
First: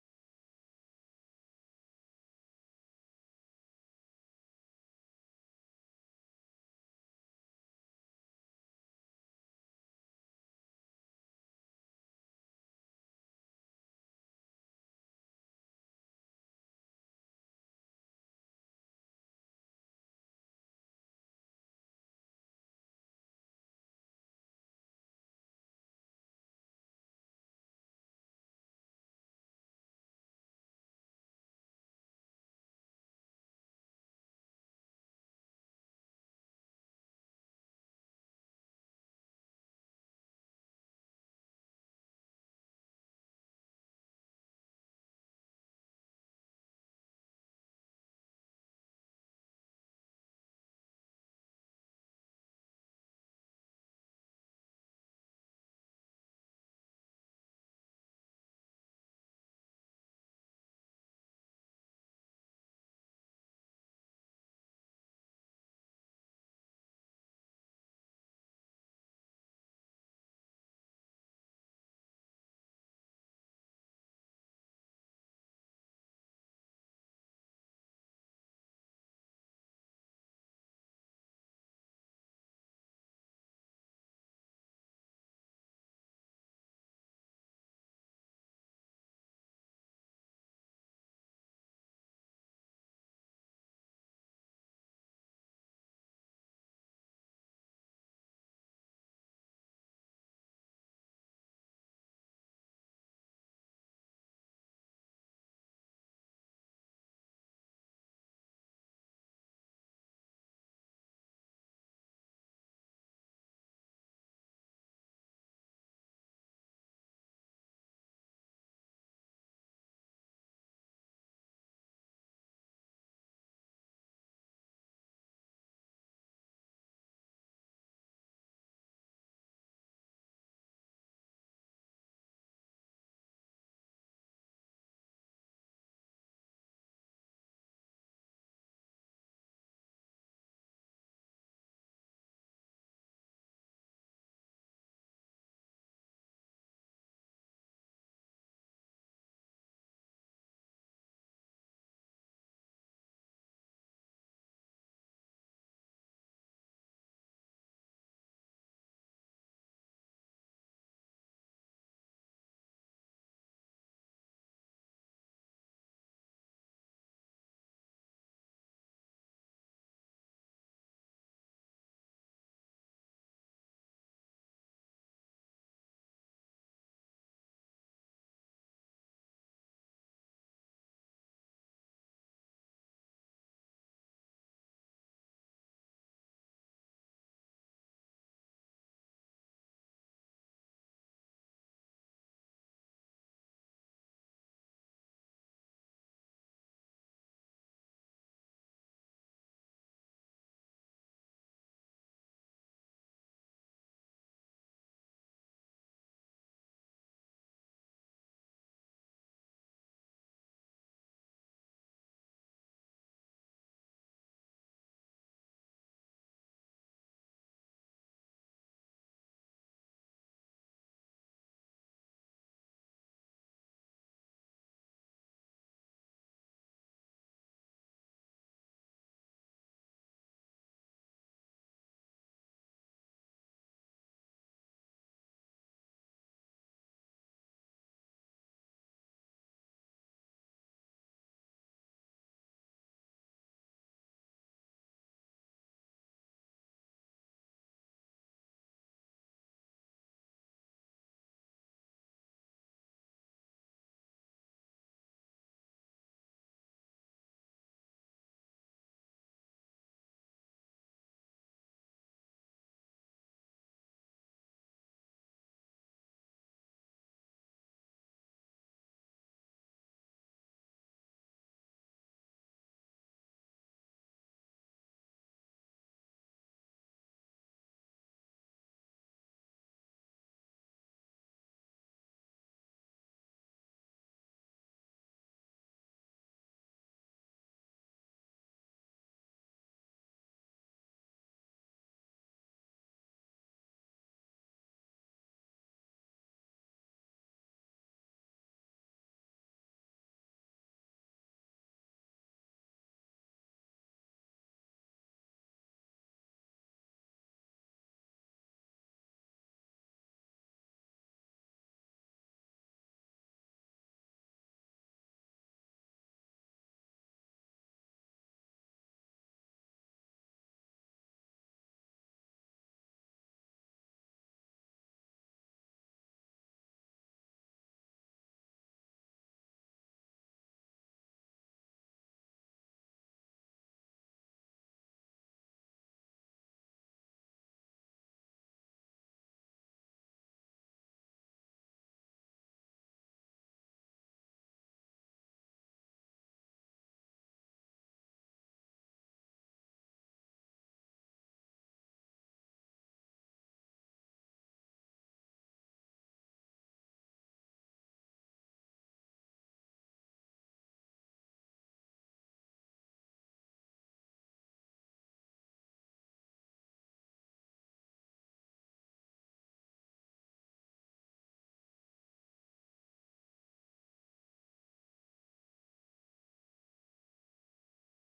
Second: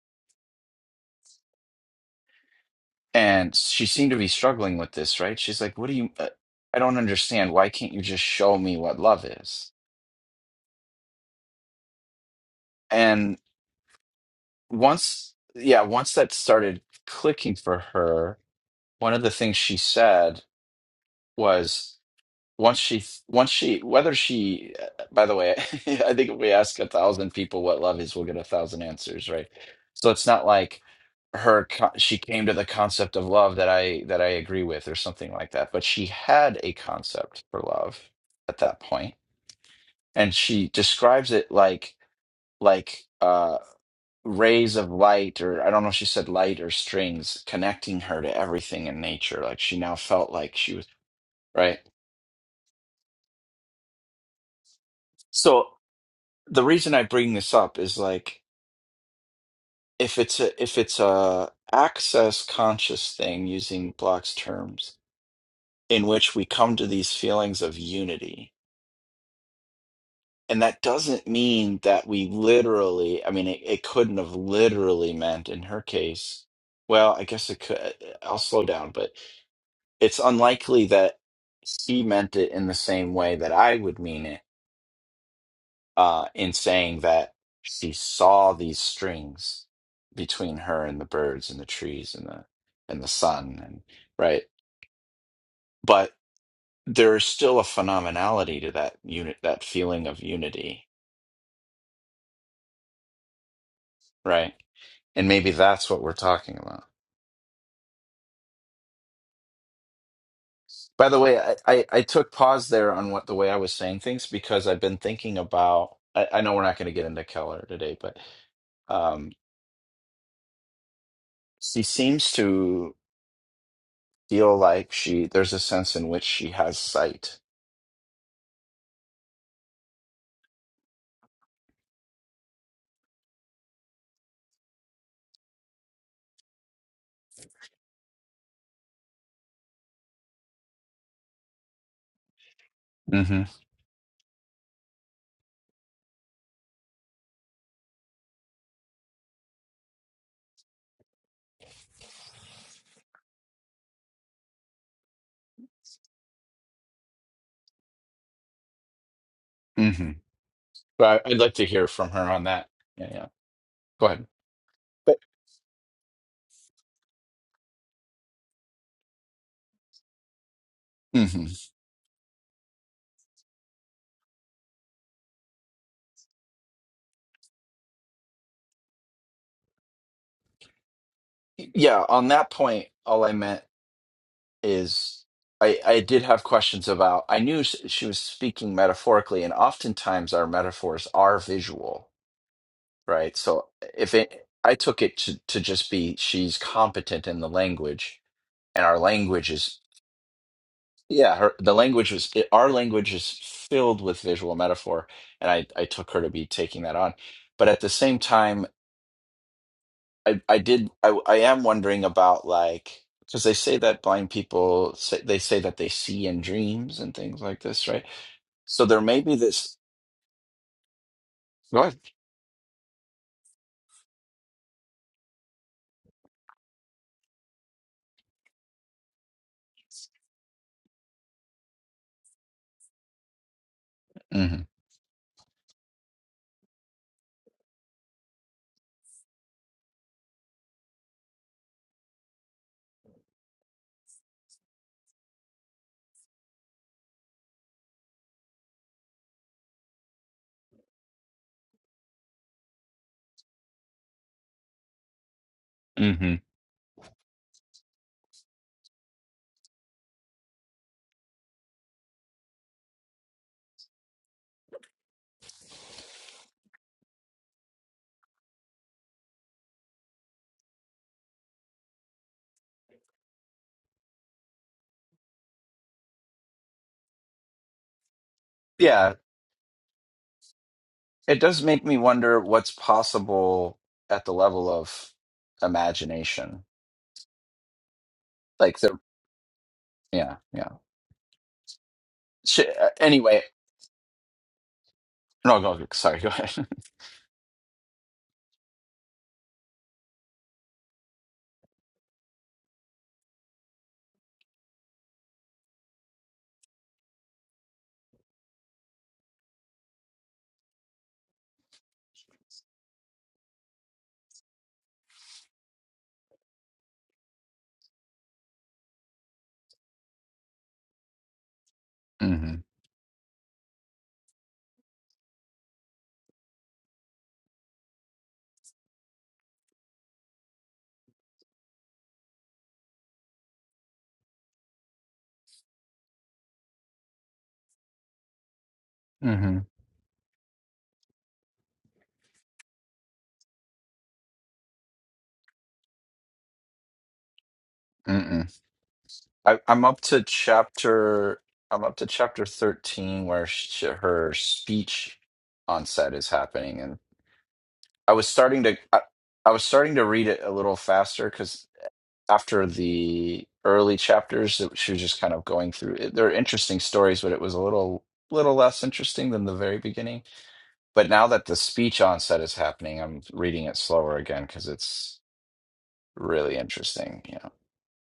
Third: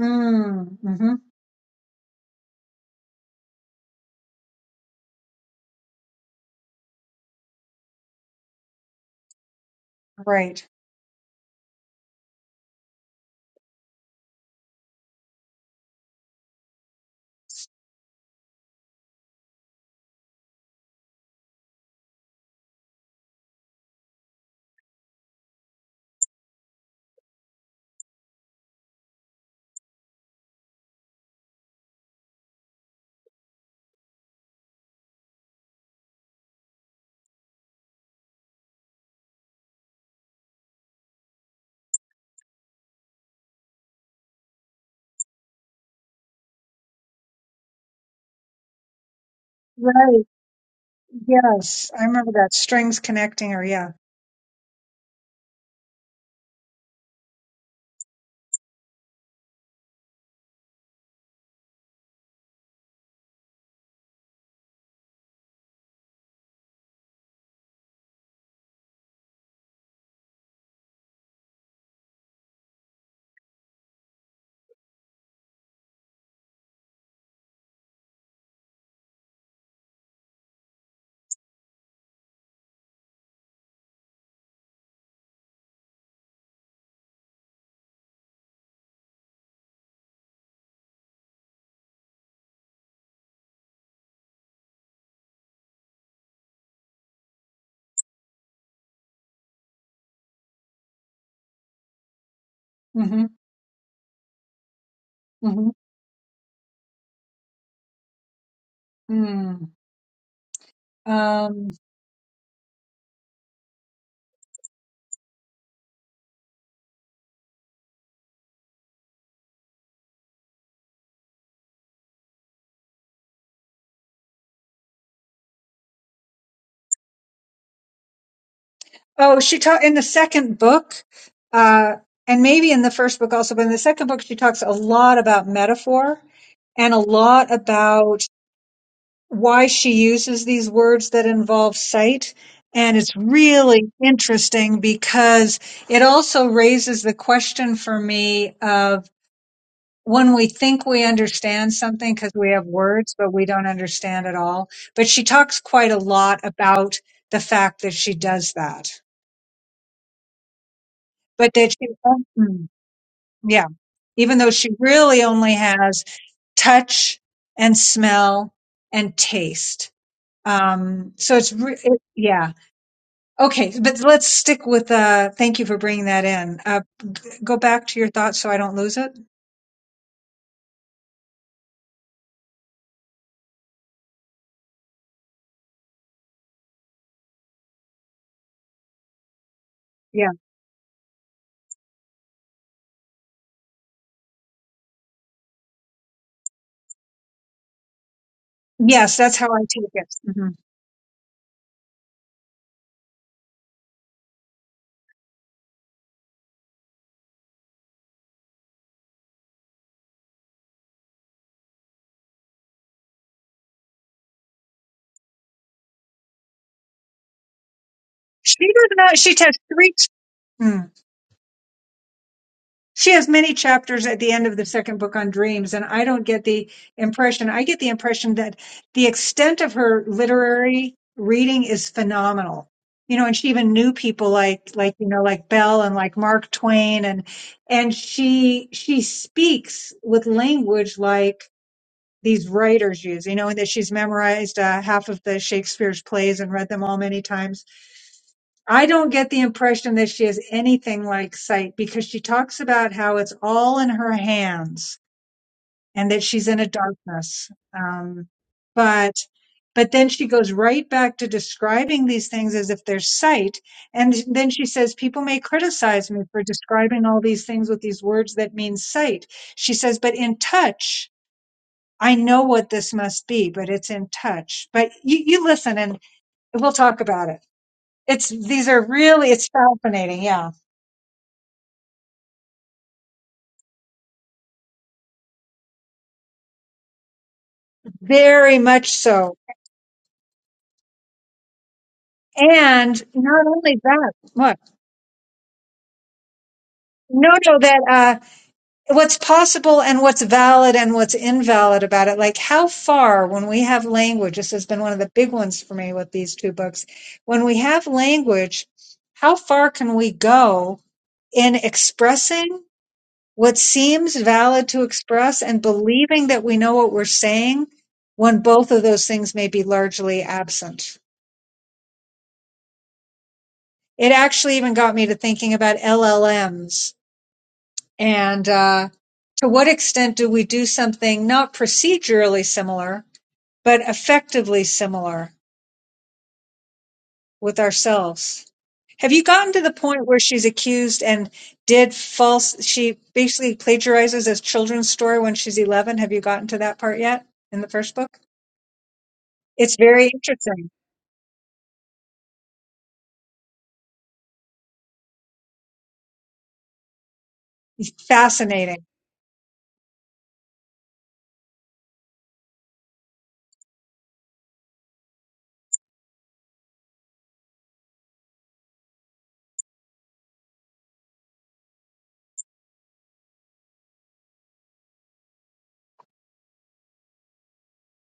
Mm, mm-hmm.
And she seemed to be struggling with this, right? She's like, What do you, uh, I don't understand. Why can't you just show me what love is?
Right,
And once, yeah, once that started clicking for her, one of the things she said was, once she once she whether she uh, by the way i think if we ask a thousand people what love is we'll get a thousand answers right so it's not like her co- she came to the concept of love that i that i agree with or something like that but she had a concept for love at that point and she describes it like like uh rays of light or i don't know if she said light or strings connecting her to everything in nature like she now
right.
felt like she was right
Yes, I remember that. Strings connecting her. Yeah.
so. the reason I bring this up is like if it's a if it's a access conscious thing using Block's terms in which we come to these feelings of unity. And that doesn't mean that we literally, I mean, it, it couldn't have literally meant in her case, well, I guess it could. uh, I'll slow down, but it's unlikely that she meant it in the same way that I would mean it uh, in saying that she saw these strings between her and the birds and the trees and the and the sun and right but there is still a phenomenality to that unit that feeling of unity
Mm-hmm.
right and maybe
Mm-hmm.
that's what we're talking about
Mm.
by the way i
Um,
i, I took pause there on what the way i was saying things because i've been thinking about i, I know we're not going to get into keller today but um she seems to feel like she there's a sense in which she has sight
oh, she taught in the second book, uh, and maybe in the first book also, but in the second book, she talks a lot about metaphor and a lot about why she uses these words that involve sight. And it's
hmm
really interesting because it also raises the question for me of when we think we understand something because we have words, but we don't understand at all. But she talks quite a lot about the fact that she does that,
hmm But I- I'd
but
like to
that
hear
she,
from her on
Mm,
that. Yeah, yeah.
yeah,
Go ahead.
even though she
But
really only has touch and smell and taste. Um, so
hmm
it's, re- it, yeah Okay, but let's stick with uh thank you for bringing that in. Uh go back to your thoughts so I don't lose it.
yeah, on that point, all I meant is I, I did have questions about, I knew s- she was speaking metaphorically, and
Yeah.
oftentimes our metaphors are visual, right? So if it, I took it to, to just be she's competent in the language, and our
Yes, that's how
language
I
is,
take it. hmm
yeah, her, the language was, our language is filled with visual metaphor, and I, I took her to be taking that on. But at the same time, I I did I I am wondering about like because they say that blind people say, they say that they see in dreams and things like this, right?
She
So
does
there
not
may
she
be
has
this.
three Mm.
What?
She has many chapters at the end of the second book on dreams, and I don't get the impression. I get the impression that the extent of her literary reading is phenomenal. You know, and she even knew people
hmm
like, like you know, like Bell and like Mark Twain, and and she she speaks with language like these writers use, you know, and that she's memorized uh, half of the Shakespeare's plays and read them all many times. I don't get the impression that she has anything like sight because she talks about how it's all in her hands and that
hmm
she's in a darkness. Um, but but then she goes right back to describing these things as if they're sight, and then she says people may criticize me for describing all these things with these words that mean sight. She says, but in touch. I know what this must be, but it's in touch. But you, you listen and we'll talk about it. It's, these are
Yeah,
really, it's fascinating. Yeah.
it does make me wonder what's possible at the level of imagination.
Very
Like
much
the
so.
yeah yeah. Sh- uh,
And
anyway,
not only that, what?
no, go, go sorry, go ahead.
No, no, that, uh, what's possible and what's valid and what's invalid about it. Like how far when we have language, this has been one of the big ones for me with these two books. When we have language, how far can we go in expressing what seems valid to express and believing that we know what we're saying when both of those things may be largely absent. It actually even got me to thinking about LLMs and uh, to what extent do we do something not procedurally similar, but effectively similar with ourselves? Have you gotten
hmm
to
hmm
the point where she's accused and did false? She basically plagiarizes a children's story when she's 11. Have you gotten to that part yet in the first book?
I,
It's
I'm up
very
to
interesting,
chapter. I'm up to chapter thirteen, where she, her speech on set is happening, and I was starting to.
fascinating.
I, I was starting to read it a little faster because after the early chapters, it, she was just kind of going through. It, they're interesting stories, but it was a little little less interesting than the very beginning. But now that the speech on set is happening, I'm reading it slower again because it's really interesting. You know.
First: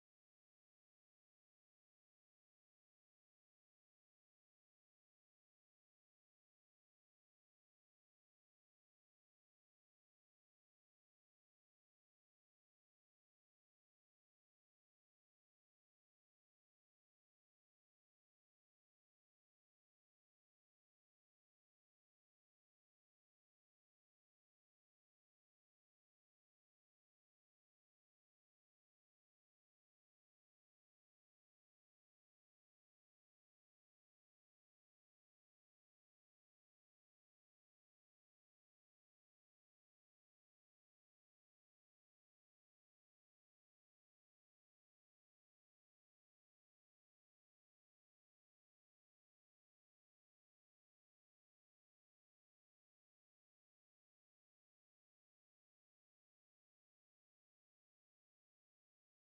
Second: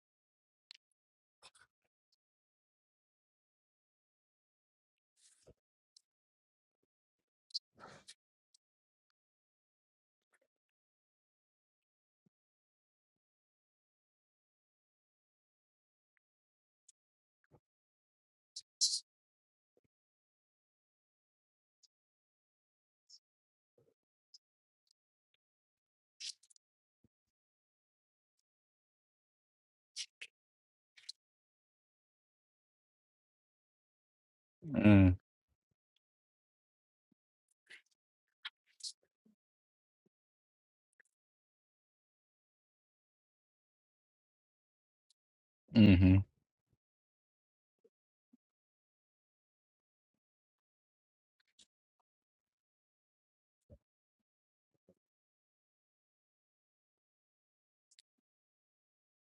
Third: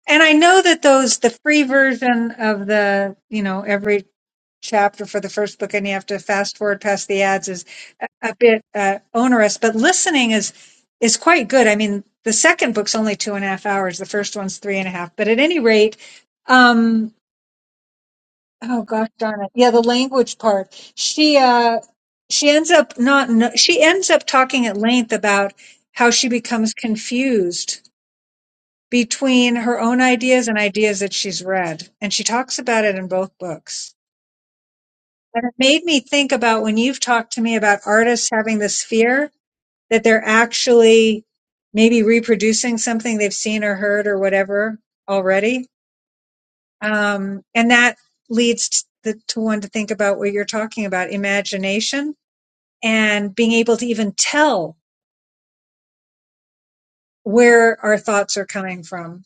And I know that those, the free version of the, you know, every chapter for the first book and you have to fast forward past the ads is a, a bit uh, onerous, but listening is, is quite good. I mean, the second book's only two and a half hours. The first one's three and a half, but at any rate, um, oh gosh darn it. Yeah. The language part. She, uh, she ends up not, kn- she ends up talking at length about how she becomes confused between her own ideas and ideas that she's read. And she talks about it in both books.
Mm,
And it made me think about when you've talked to me about artists having this fear that they're actually maybe reproducing something they've seen or heard or whatever already.
mm-hmm.
Um, and that leads to, to one to think about what you're talking about imagination and being able to even tell where our thoughts are coming from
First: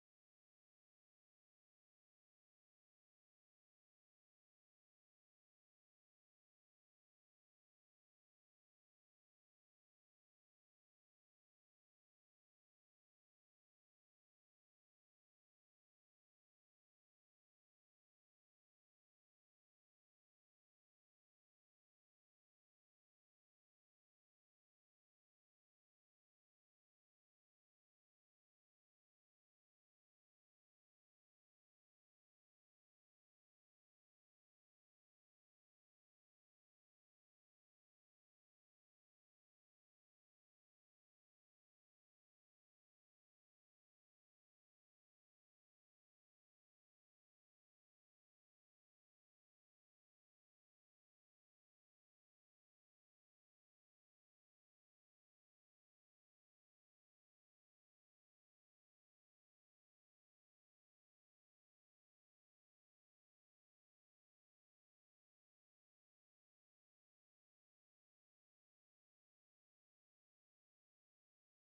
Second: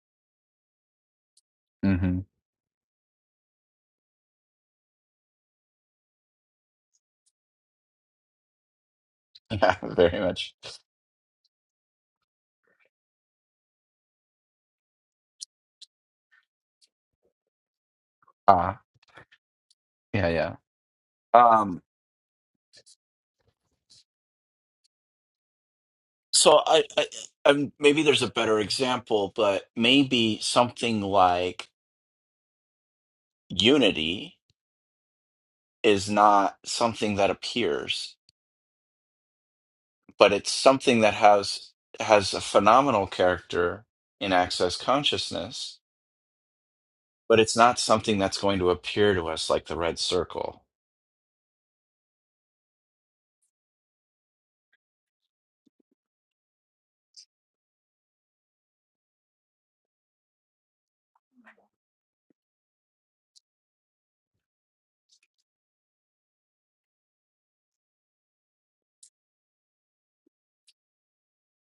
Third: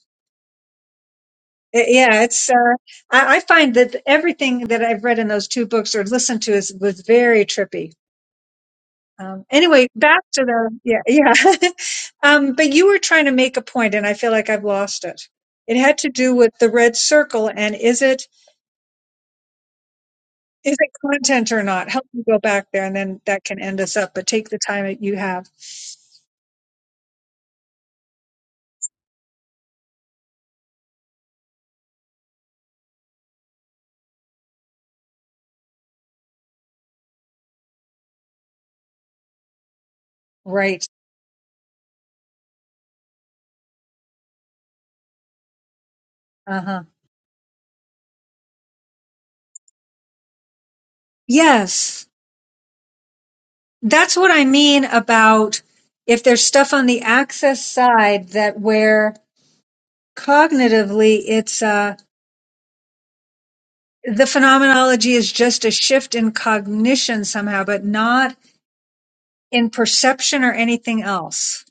Uh,
Mm-hmm.
Yeah, it's. Uh, I, I find that everything that I've read in those two books or listened to is was very trippy. Um,
Yeah,
anyway,
very
back to
much.
the yeah, yeah. um, but you were trying to make a point, and I feel like I've lost it. It had to do with the red circle, and is it
Uh, Yeah, yeah.
is it content or
Um,
not? Help me go back there, and then that can end us up. But take the time that you have.
so I, I, i maybe there's a better example, but maybe something like unity is not something that appears, but it's
Right.
something that has has a phenomenal character in access consciousness,
Uh huh.
but it's not something that's going to appear to us like the red circle.
Yes, that's what I mean about if there's stuff on the access side that where cognitively it's uh the phenomenology is just a shift in cognition somehow but not in perception or anything else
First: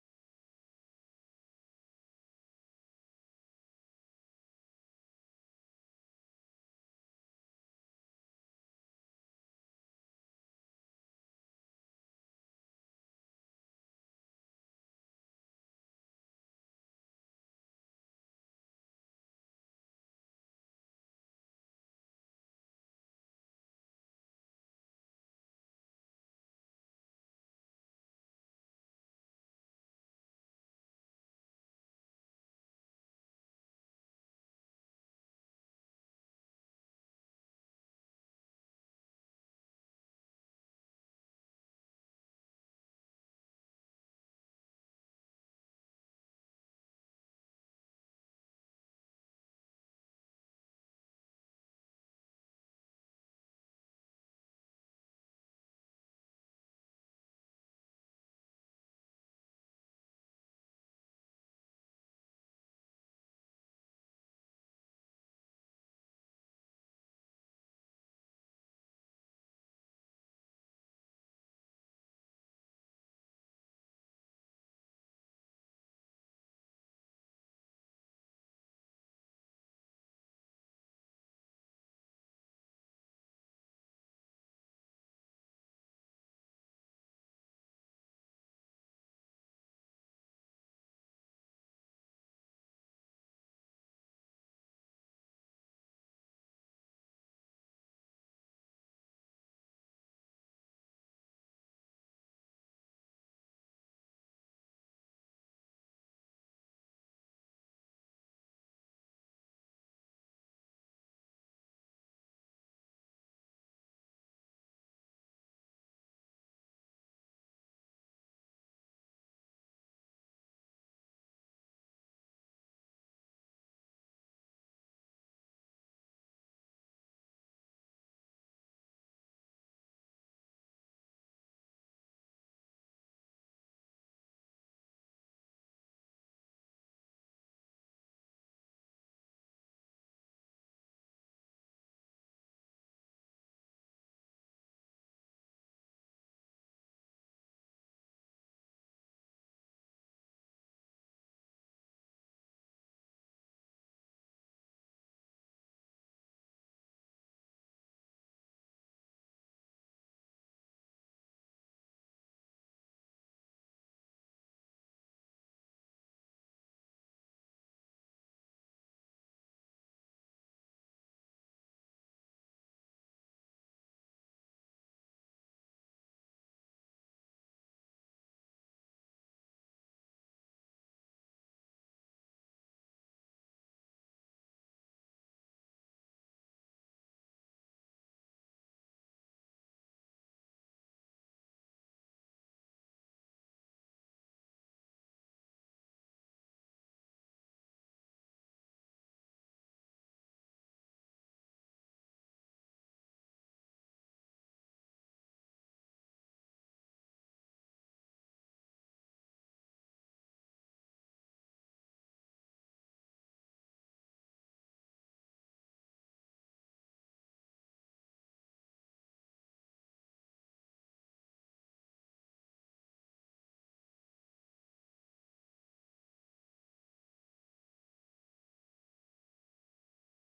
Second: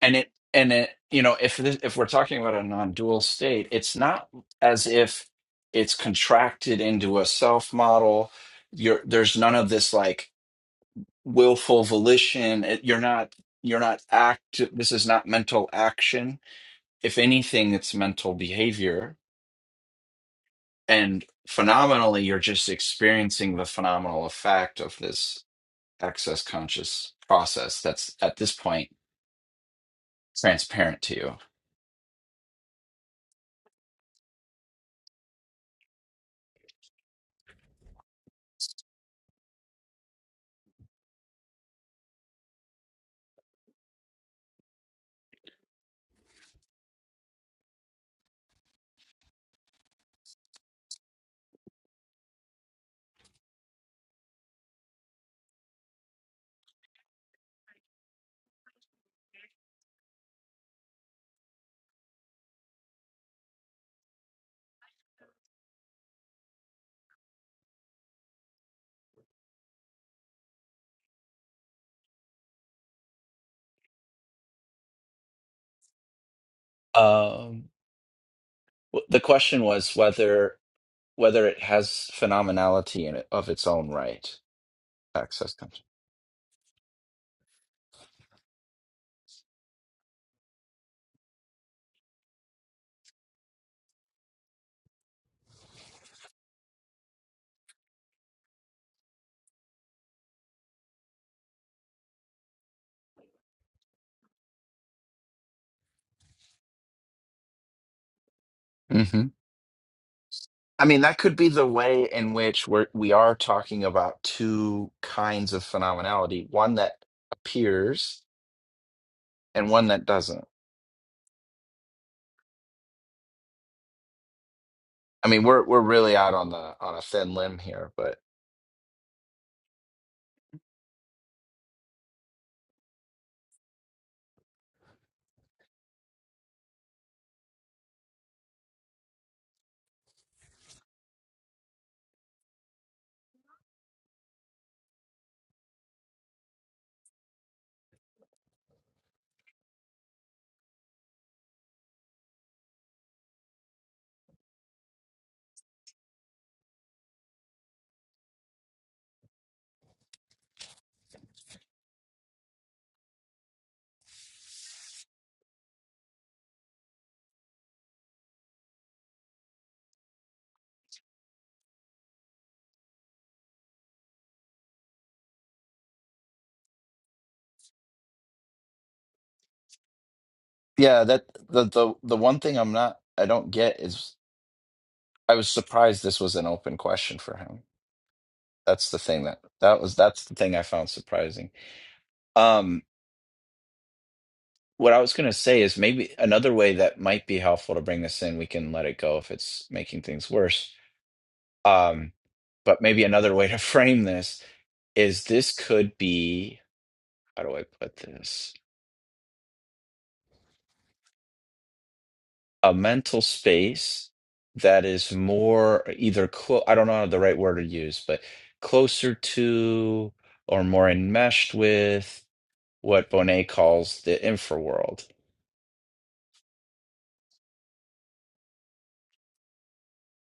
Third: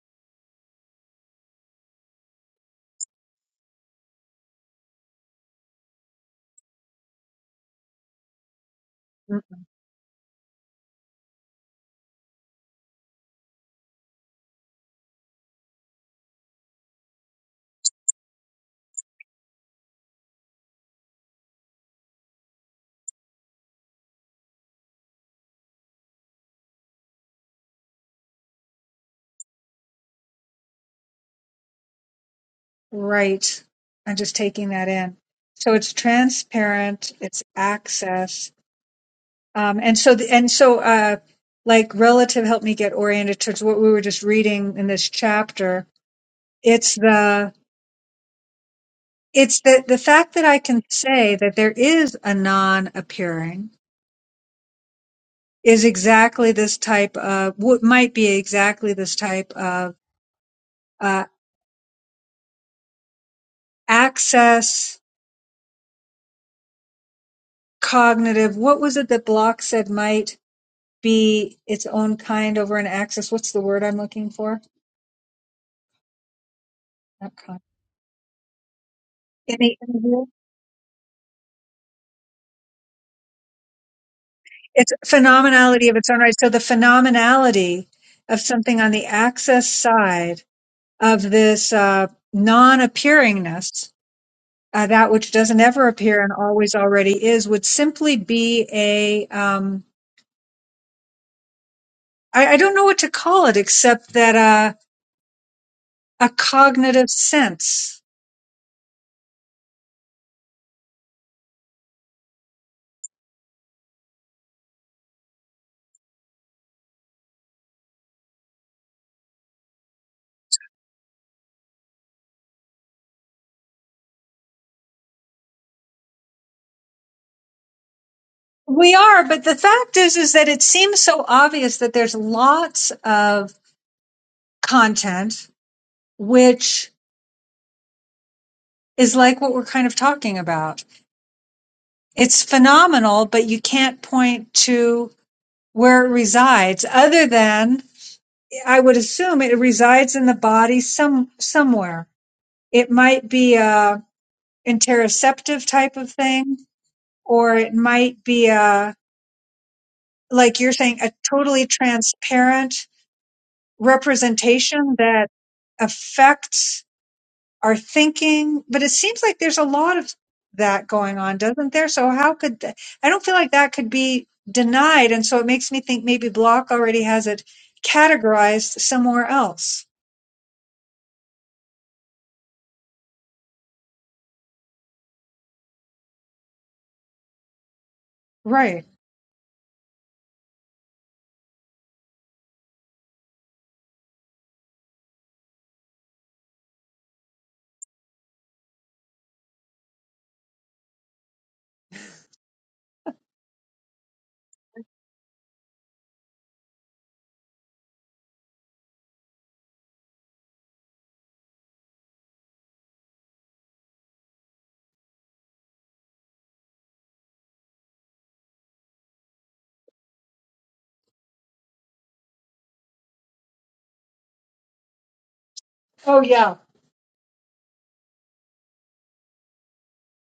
and it and it you know if this, if we're talking about a non-dual state it's not as if it's contracted into a self model you're there's
Mm,
none of this like willful volition it, you're not you're not act this is not mental action if anything it's mental behavior and phenomenally you're just experiencing the phenomenal effect of this excess conscious process that's at this point transparent to you
right i'm just taking that in so it's transparent it's access um and so the, and so uh like relative helped me get oriented towards what we were just reading in this chapter it's the it's the the fact that i can say that there is a non appearing is exactly this type of what might be exactly this type of uh, access cognitive what was it that block said might be its own kind over an axis what's the word i'm looking for Not
um
con-
Well, The
in
question
the
was
interview
whether whether it has phenomenality in it of its own right.
it's
Access comes.
phenomenality of its own right so the phenomenality of something on the access side of this uh, non-appearingness uh, that which doesn't ever appear and always already is would simply be a um, I, I don't know what to call it except that uh, a cognitive sense.
hmm I mean, that could be the way in which we're we are talking about two kinds of phenomenality: one that appears and one that doesn't. I mean, we're we're really out on the on a thin limb here, but
We are, but the fact is, is that it seems so obvious that there's lots of content which is like what we're kind of talking about. It's phenomenal, but you can't point to where it resides other than I would assume it resides in the body some somewhere. It might be a interoceptive type of thing, or it might be a like you're saying, a totally transparent representation that affects our thinking. But it seems like there's a lot of that going on, doesn't there? So how could th- I don't feel like that could be denied, and so it makes me think maybe Block already has it categorized somewhere else.
yeah, that the the the one thing I'm not I don't get is I was surprised this was an open question for him.
Right.
that's the thing that that was that's the thing I found surprising. Um, what I was gonna say is maybe another way that might be helpful to bring this in. We can let it go if it's making things worse. Um, but maybe another way to frame this is this could be how do I put this? A mental space that is more either clo- I don't know the right word to use, but closer to or more enmeshed with what Bonet calls the infra world
Oh yeah.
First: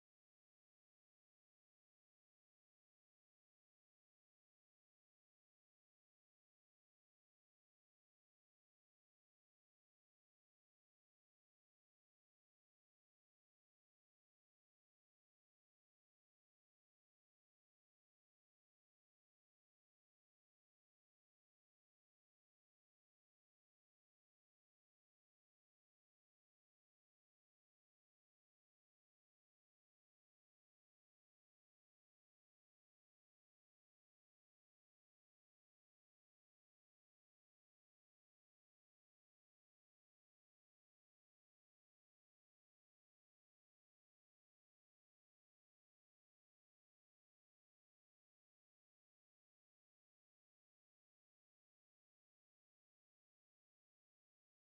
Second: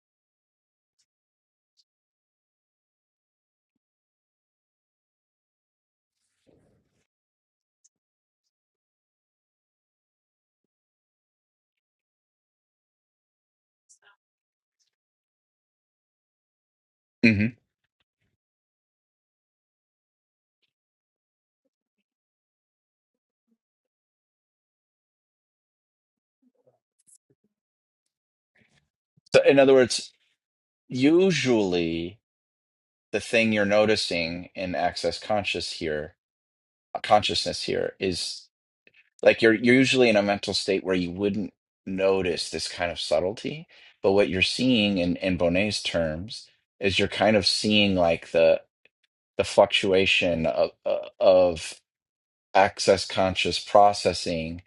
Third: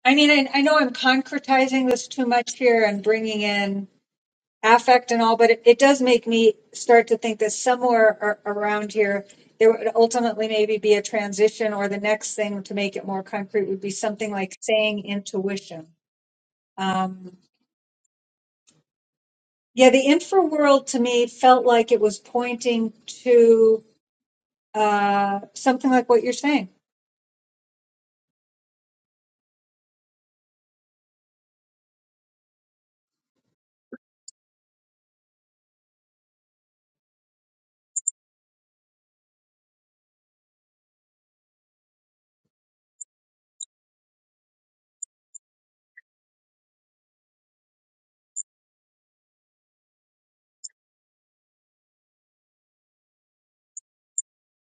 I mean, I, I know I'm concretizing this too much here and bringing in affect and all, but it, it does make me start to think that somewhere ar- around here, there would ultimately maybe be a transition, or the next thing to make it more concrete would be something like saying intuition. Um, yeah, the infra world to me felt like it was pointing to uh, something like what you're saying.
So, in other words, usually the thing you're noticing in access conscious here, consciousness here, is like you're you're usually in a mental state where you wouldn't notice this kind of subtlety. But what you're seeing in in Bonnet's terms is you're kind of seeing like the the fluctuation of of access conscious processing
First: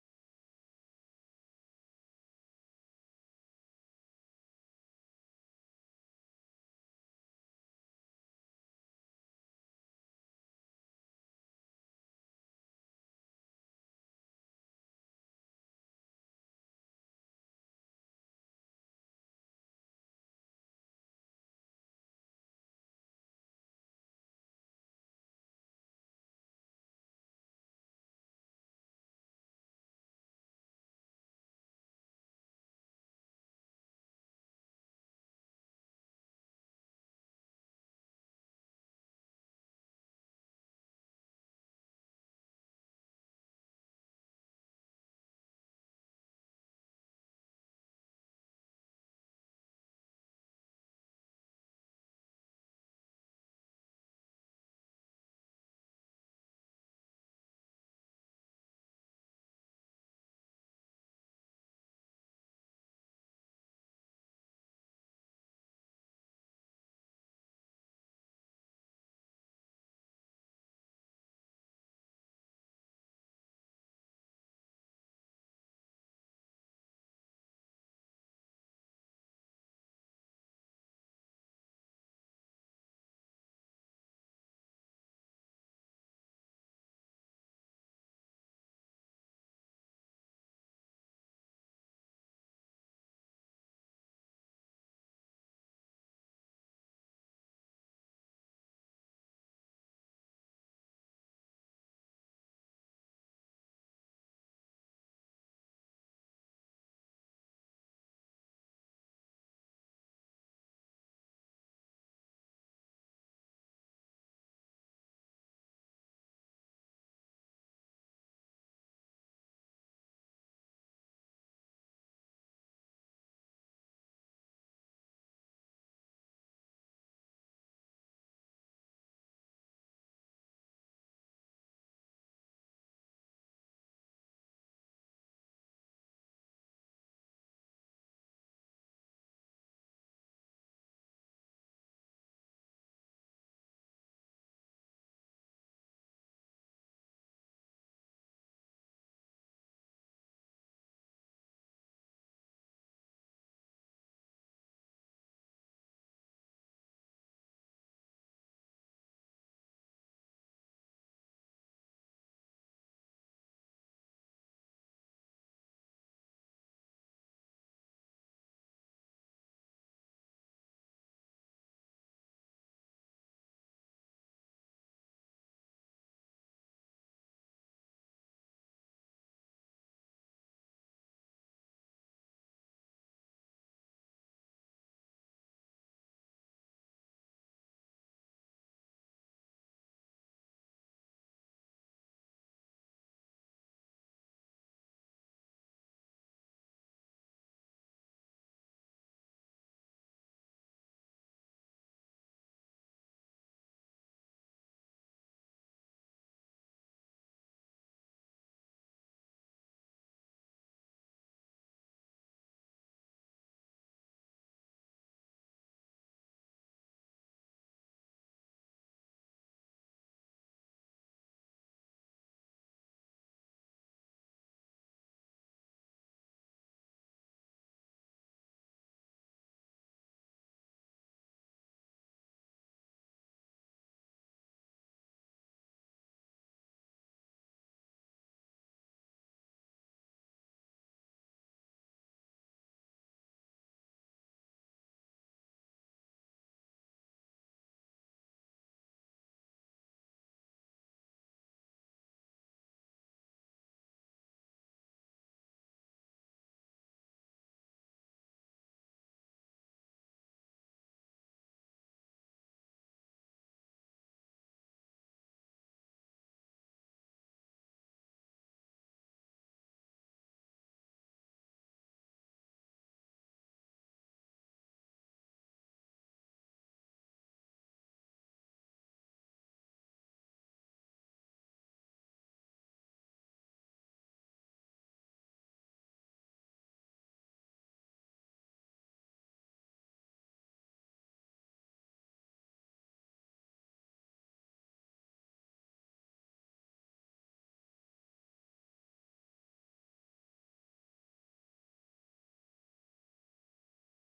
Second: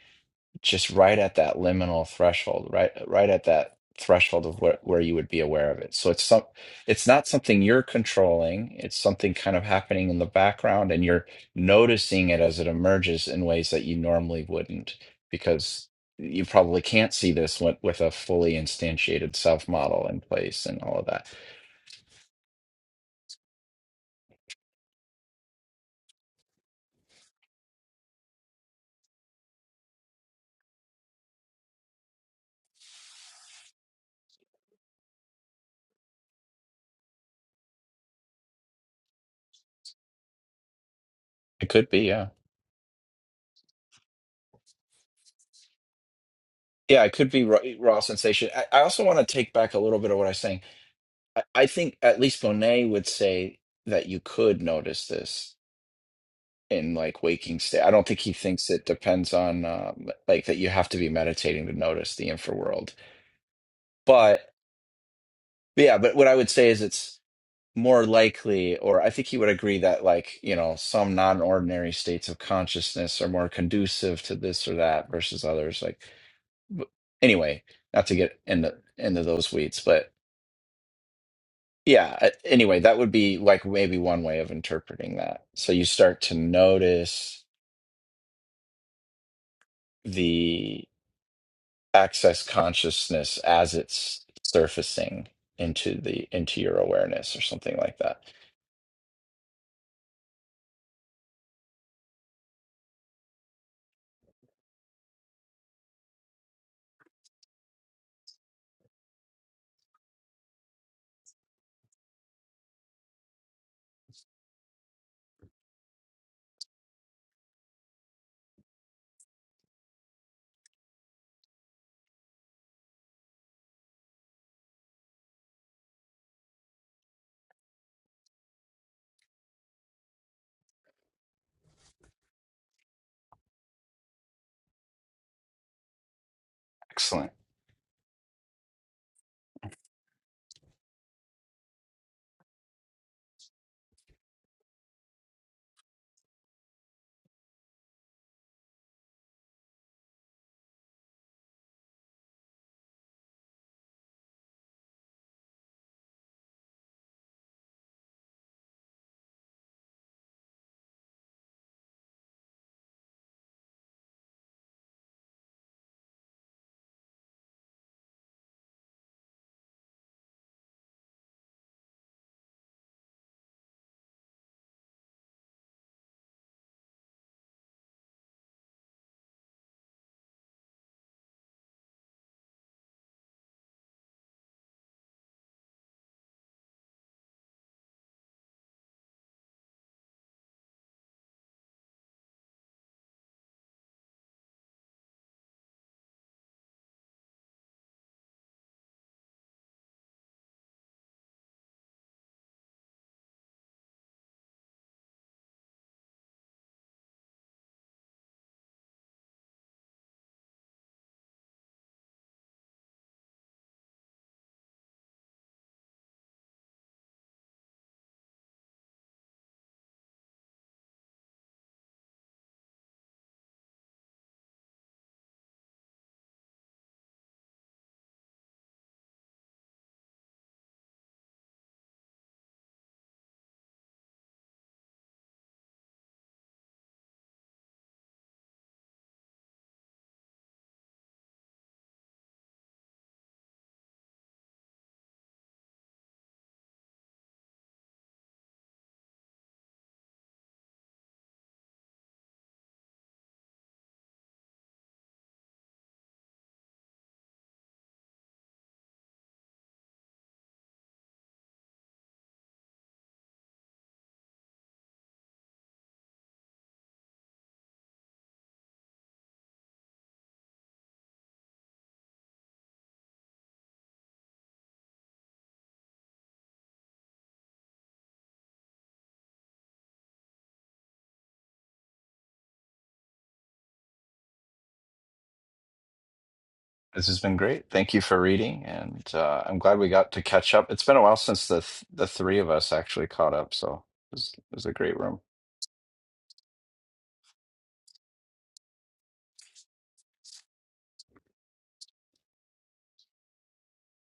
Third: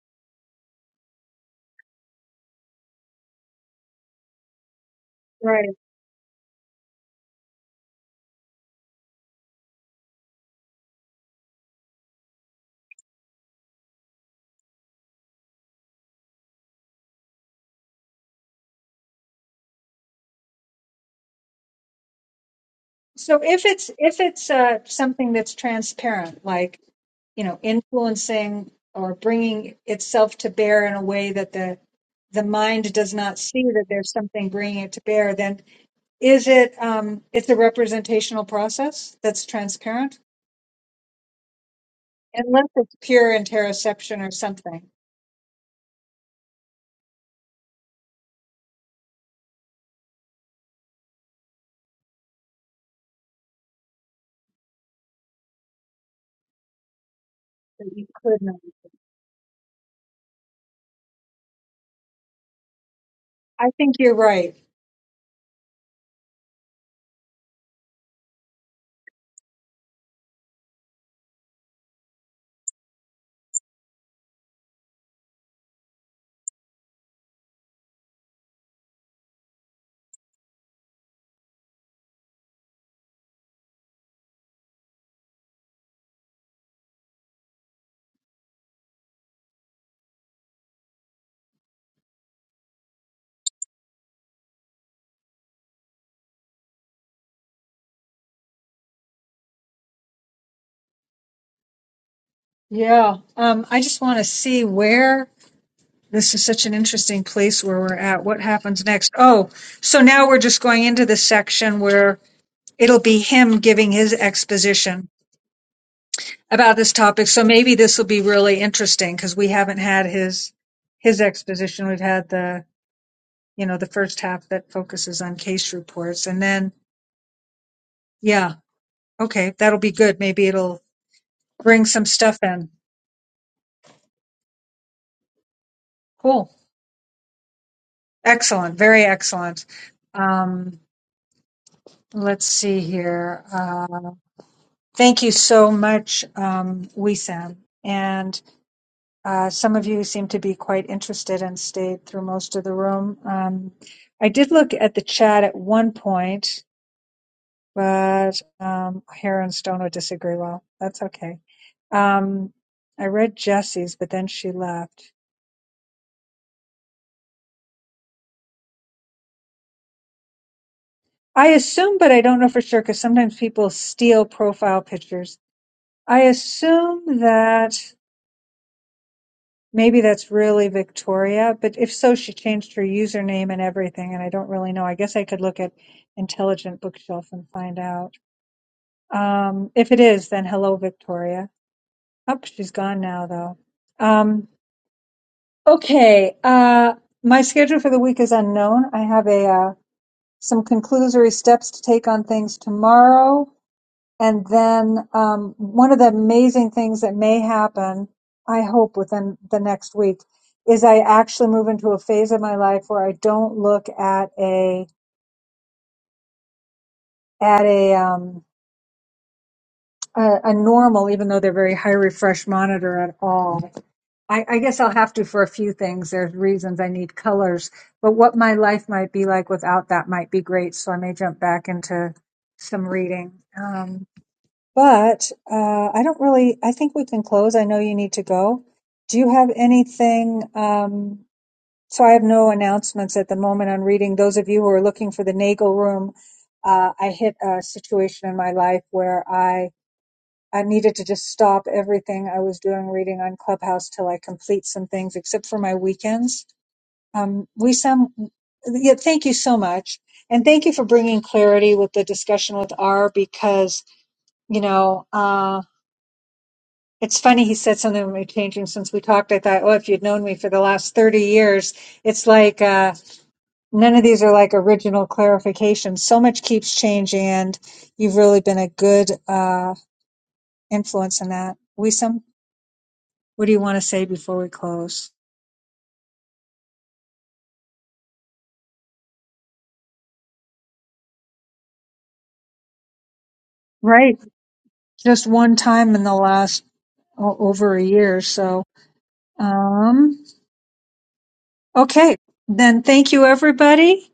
just right at that liminal threshold, right right at that threshold of where, where you would be
Right.
aware of it. So it's some it's not something you're controlling. It's something kind of happening in the background and you're noticing it as it emerges in ways that you normally wouldn't because you probably can't see this with, with a fully instantiated self model in place and all of that.
So if it's if it's uh, something that's transparent, like you know influencing or bringing itself to bear in a way that the the mind does not see that there's something bringing it to bear then is it um it's a representational process that's transparent
It could be, yeah.
unless it's pure interoception or something
Yeah, it could be raw, raw sensation. I, I also want to take back a little bit of what I was saying I I think at least Monet would say that you could notice this in like waking state.
that
I
you
don't think he
could know
thinks it depends on um, like that you have to be meditating to notice the infraworld.
i think you're
But
right
but yeah, but what I would say is it's more likely, or I think he would agree that like, you know, some non-ordinary states of consciousness are more conducive to this or that versus others. Like, but anyway, not to get into into those weeds, but. Yeah. uh, Anyway, that would be like maybe one way of interpreting that. So you start to notice the access consciousness as it's surfacing into the into your awareness or something like that.
yeah um i just want to see where this is such an interesting place where we're at what happens next oh so now we're just going into the section where it'll be him giving his exposition about this topic. So maybe this will be really interesting because we haven't had his his exposition. We've had the you know the first half that focuses on case reports, and then yeah, okay, that'll be good. Maybe it'll bring some stuff in. Cool,
Excellent.
excellent, very excellent. Um, let's see here. Uh, thank you so much, um, Wissam. And Uh, some of you seem to be quite interested and stayed through most of the room. Um, I did look at the chat at one point, but um, Hare and Stone would disagree. Well, that's okay. Um, I read Jessie's, but then she left. I assume, but I don't know for sure because sometimes people steal profile pictures. I assume that. Maybe that's really Victoria, but if so, she changed her username and everything, and I don't really know. I guess I could look at Intelligent Bookshelf and find out. Um, if it is, then hello, Victoria. Oh, she's gone now, though. Um, okay, uh, my schedule for the week is unknown. I have a uh, some conclusory steps to take on things tomorrow. And then um, one of the amazing things that may happen, I hope within the next week, is I actually move into a phase of my life where I don't look at a at a um, a, a normal, even though they're very high refresh monitor at all. I, I guess I'll have to for a few things. There's reasons I need colors, but what my life might be like without that might be great. So I may jump back into some reading. Um, But, uh, I don't really I think we can close, I know you need to go. Do you have anything, um so I have no announcements at the moment on reading. Those of you who are looking for the Nagel Room, uh, I hit a situation in my life where I I needed to just stop everything I was doing reading on Clubhouse till I complete some things, except for my weekends. Um, we some, yeah, thank you so much. And thank you for bringing clarity with the discussion with R because, you know, um, it's funny he said something about me changing since we talked. I thought, oh, if you'd known me for the last 30 years, it's like uh, none of these are like original clarifications. So much keeps changing, and you've really been a good uh, influence in that. Wisam, what do you want to say before we close?
This has been great. Thank you for reading, and uh, I'm glad we got to catch up. It's been a while since the th- the three of us actually caught up, so it
Right.
was, it was a great room.
Just one time in the last o- over a year. So, um, okay. Then thank you, everybody.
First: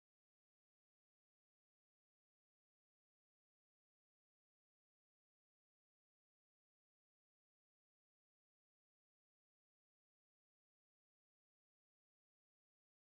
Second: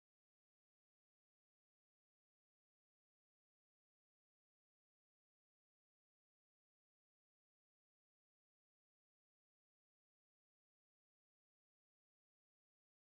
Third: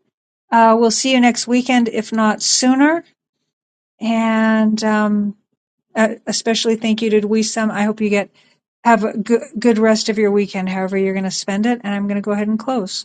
Uh, we'll see you next weekend, if not sooner. And, um, Uh, especially thank you to Wisam. I hope you get have a good good rest of your weekend, however you're going to spend it. And I'm going to go ahead and close.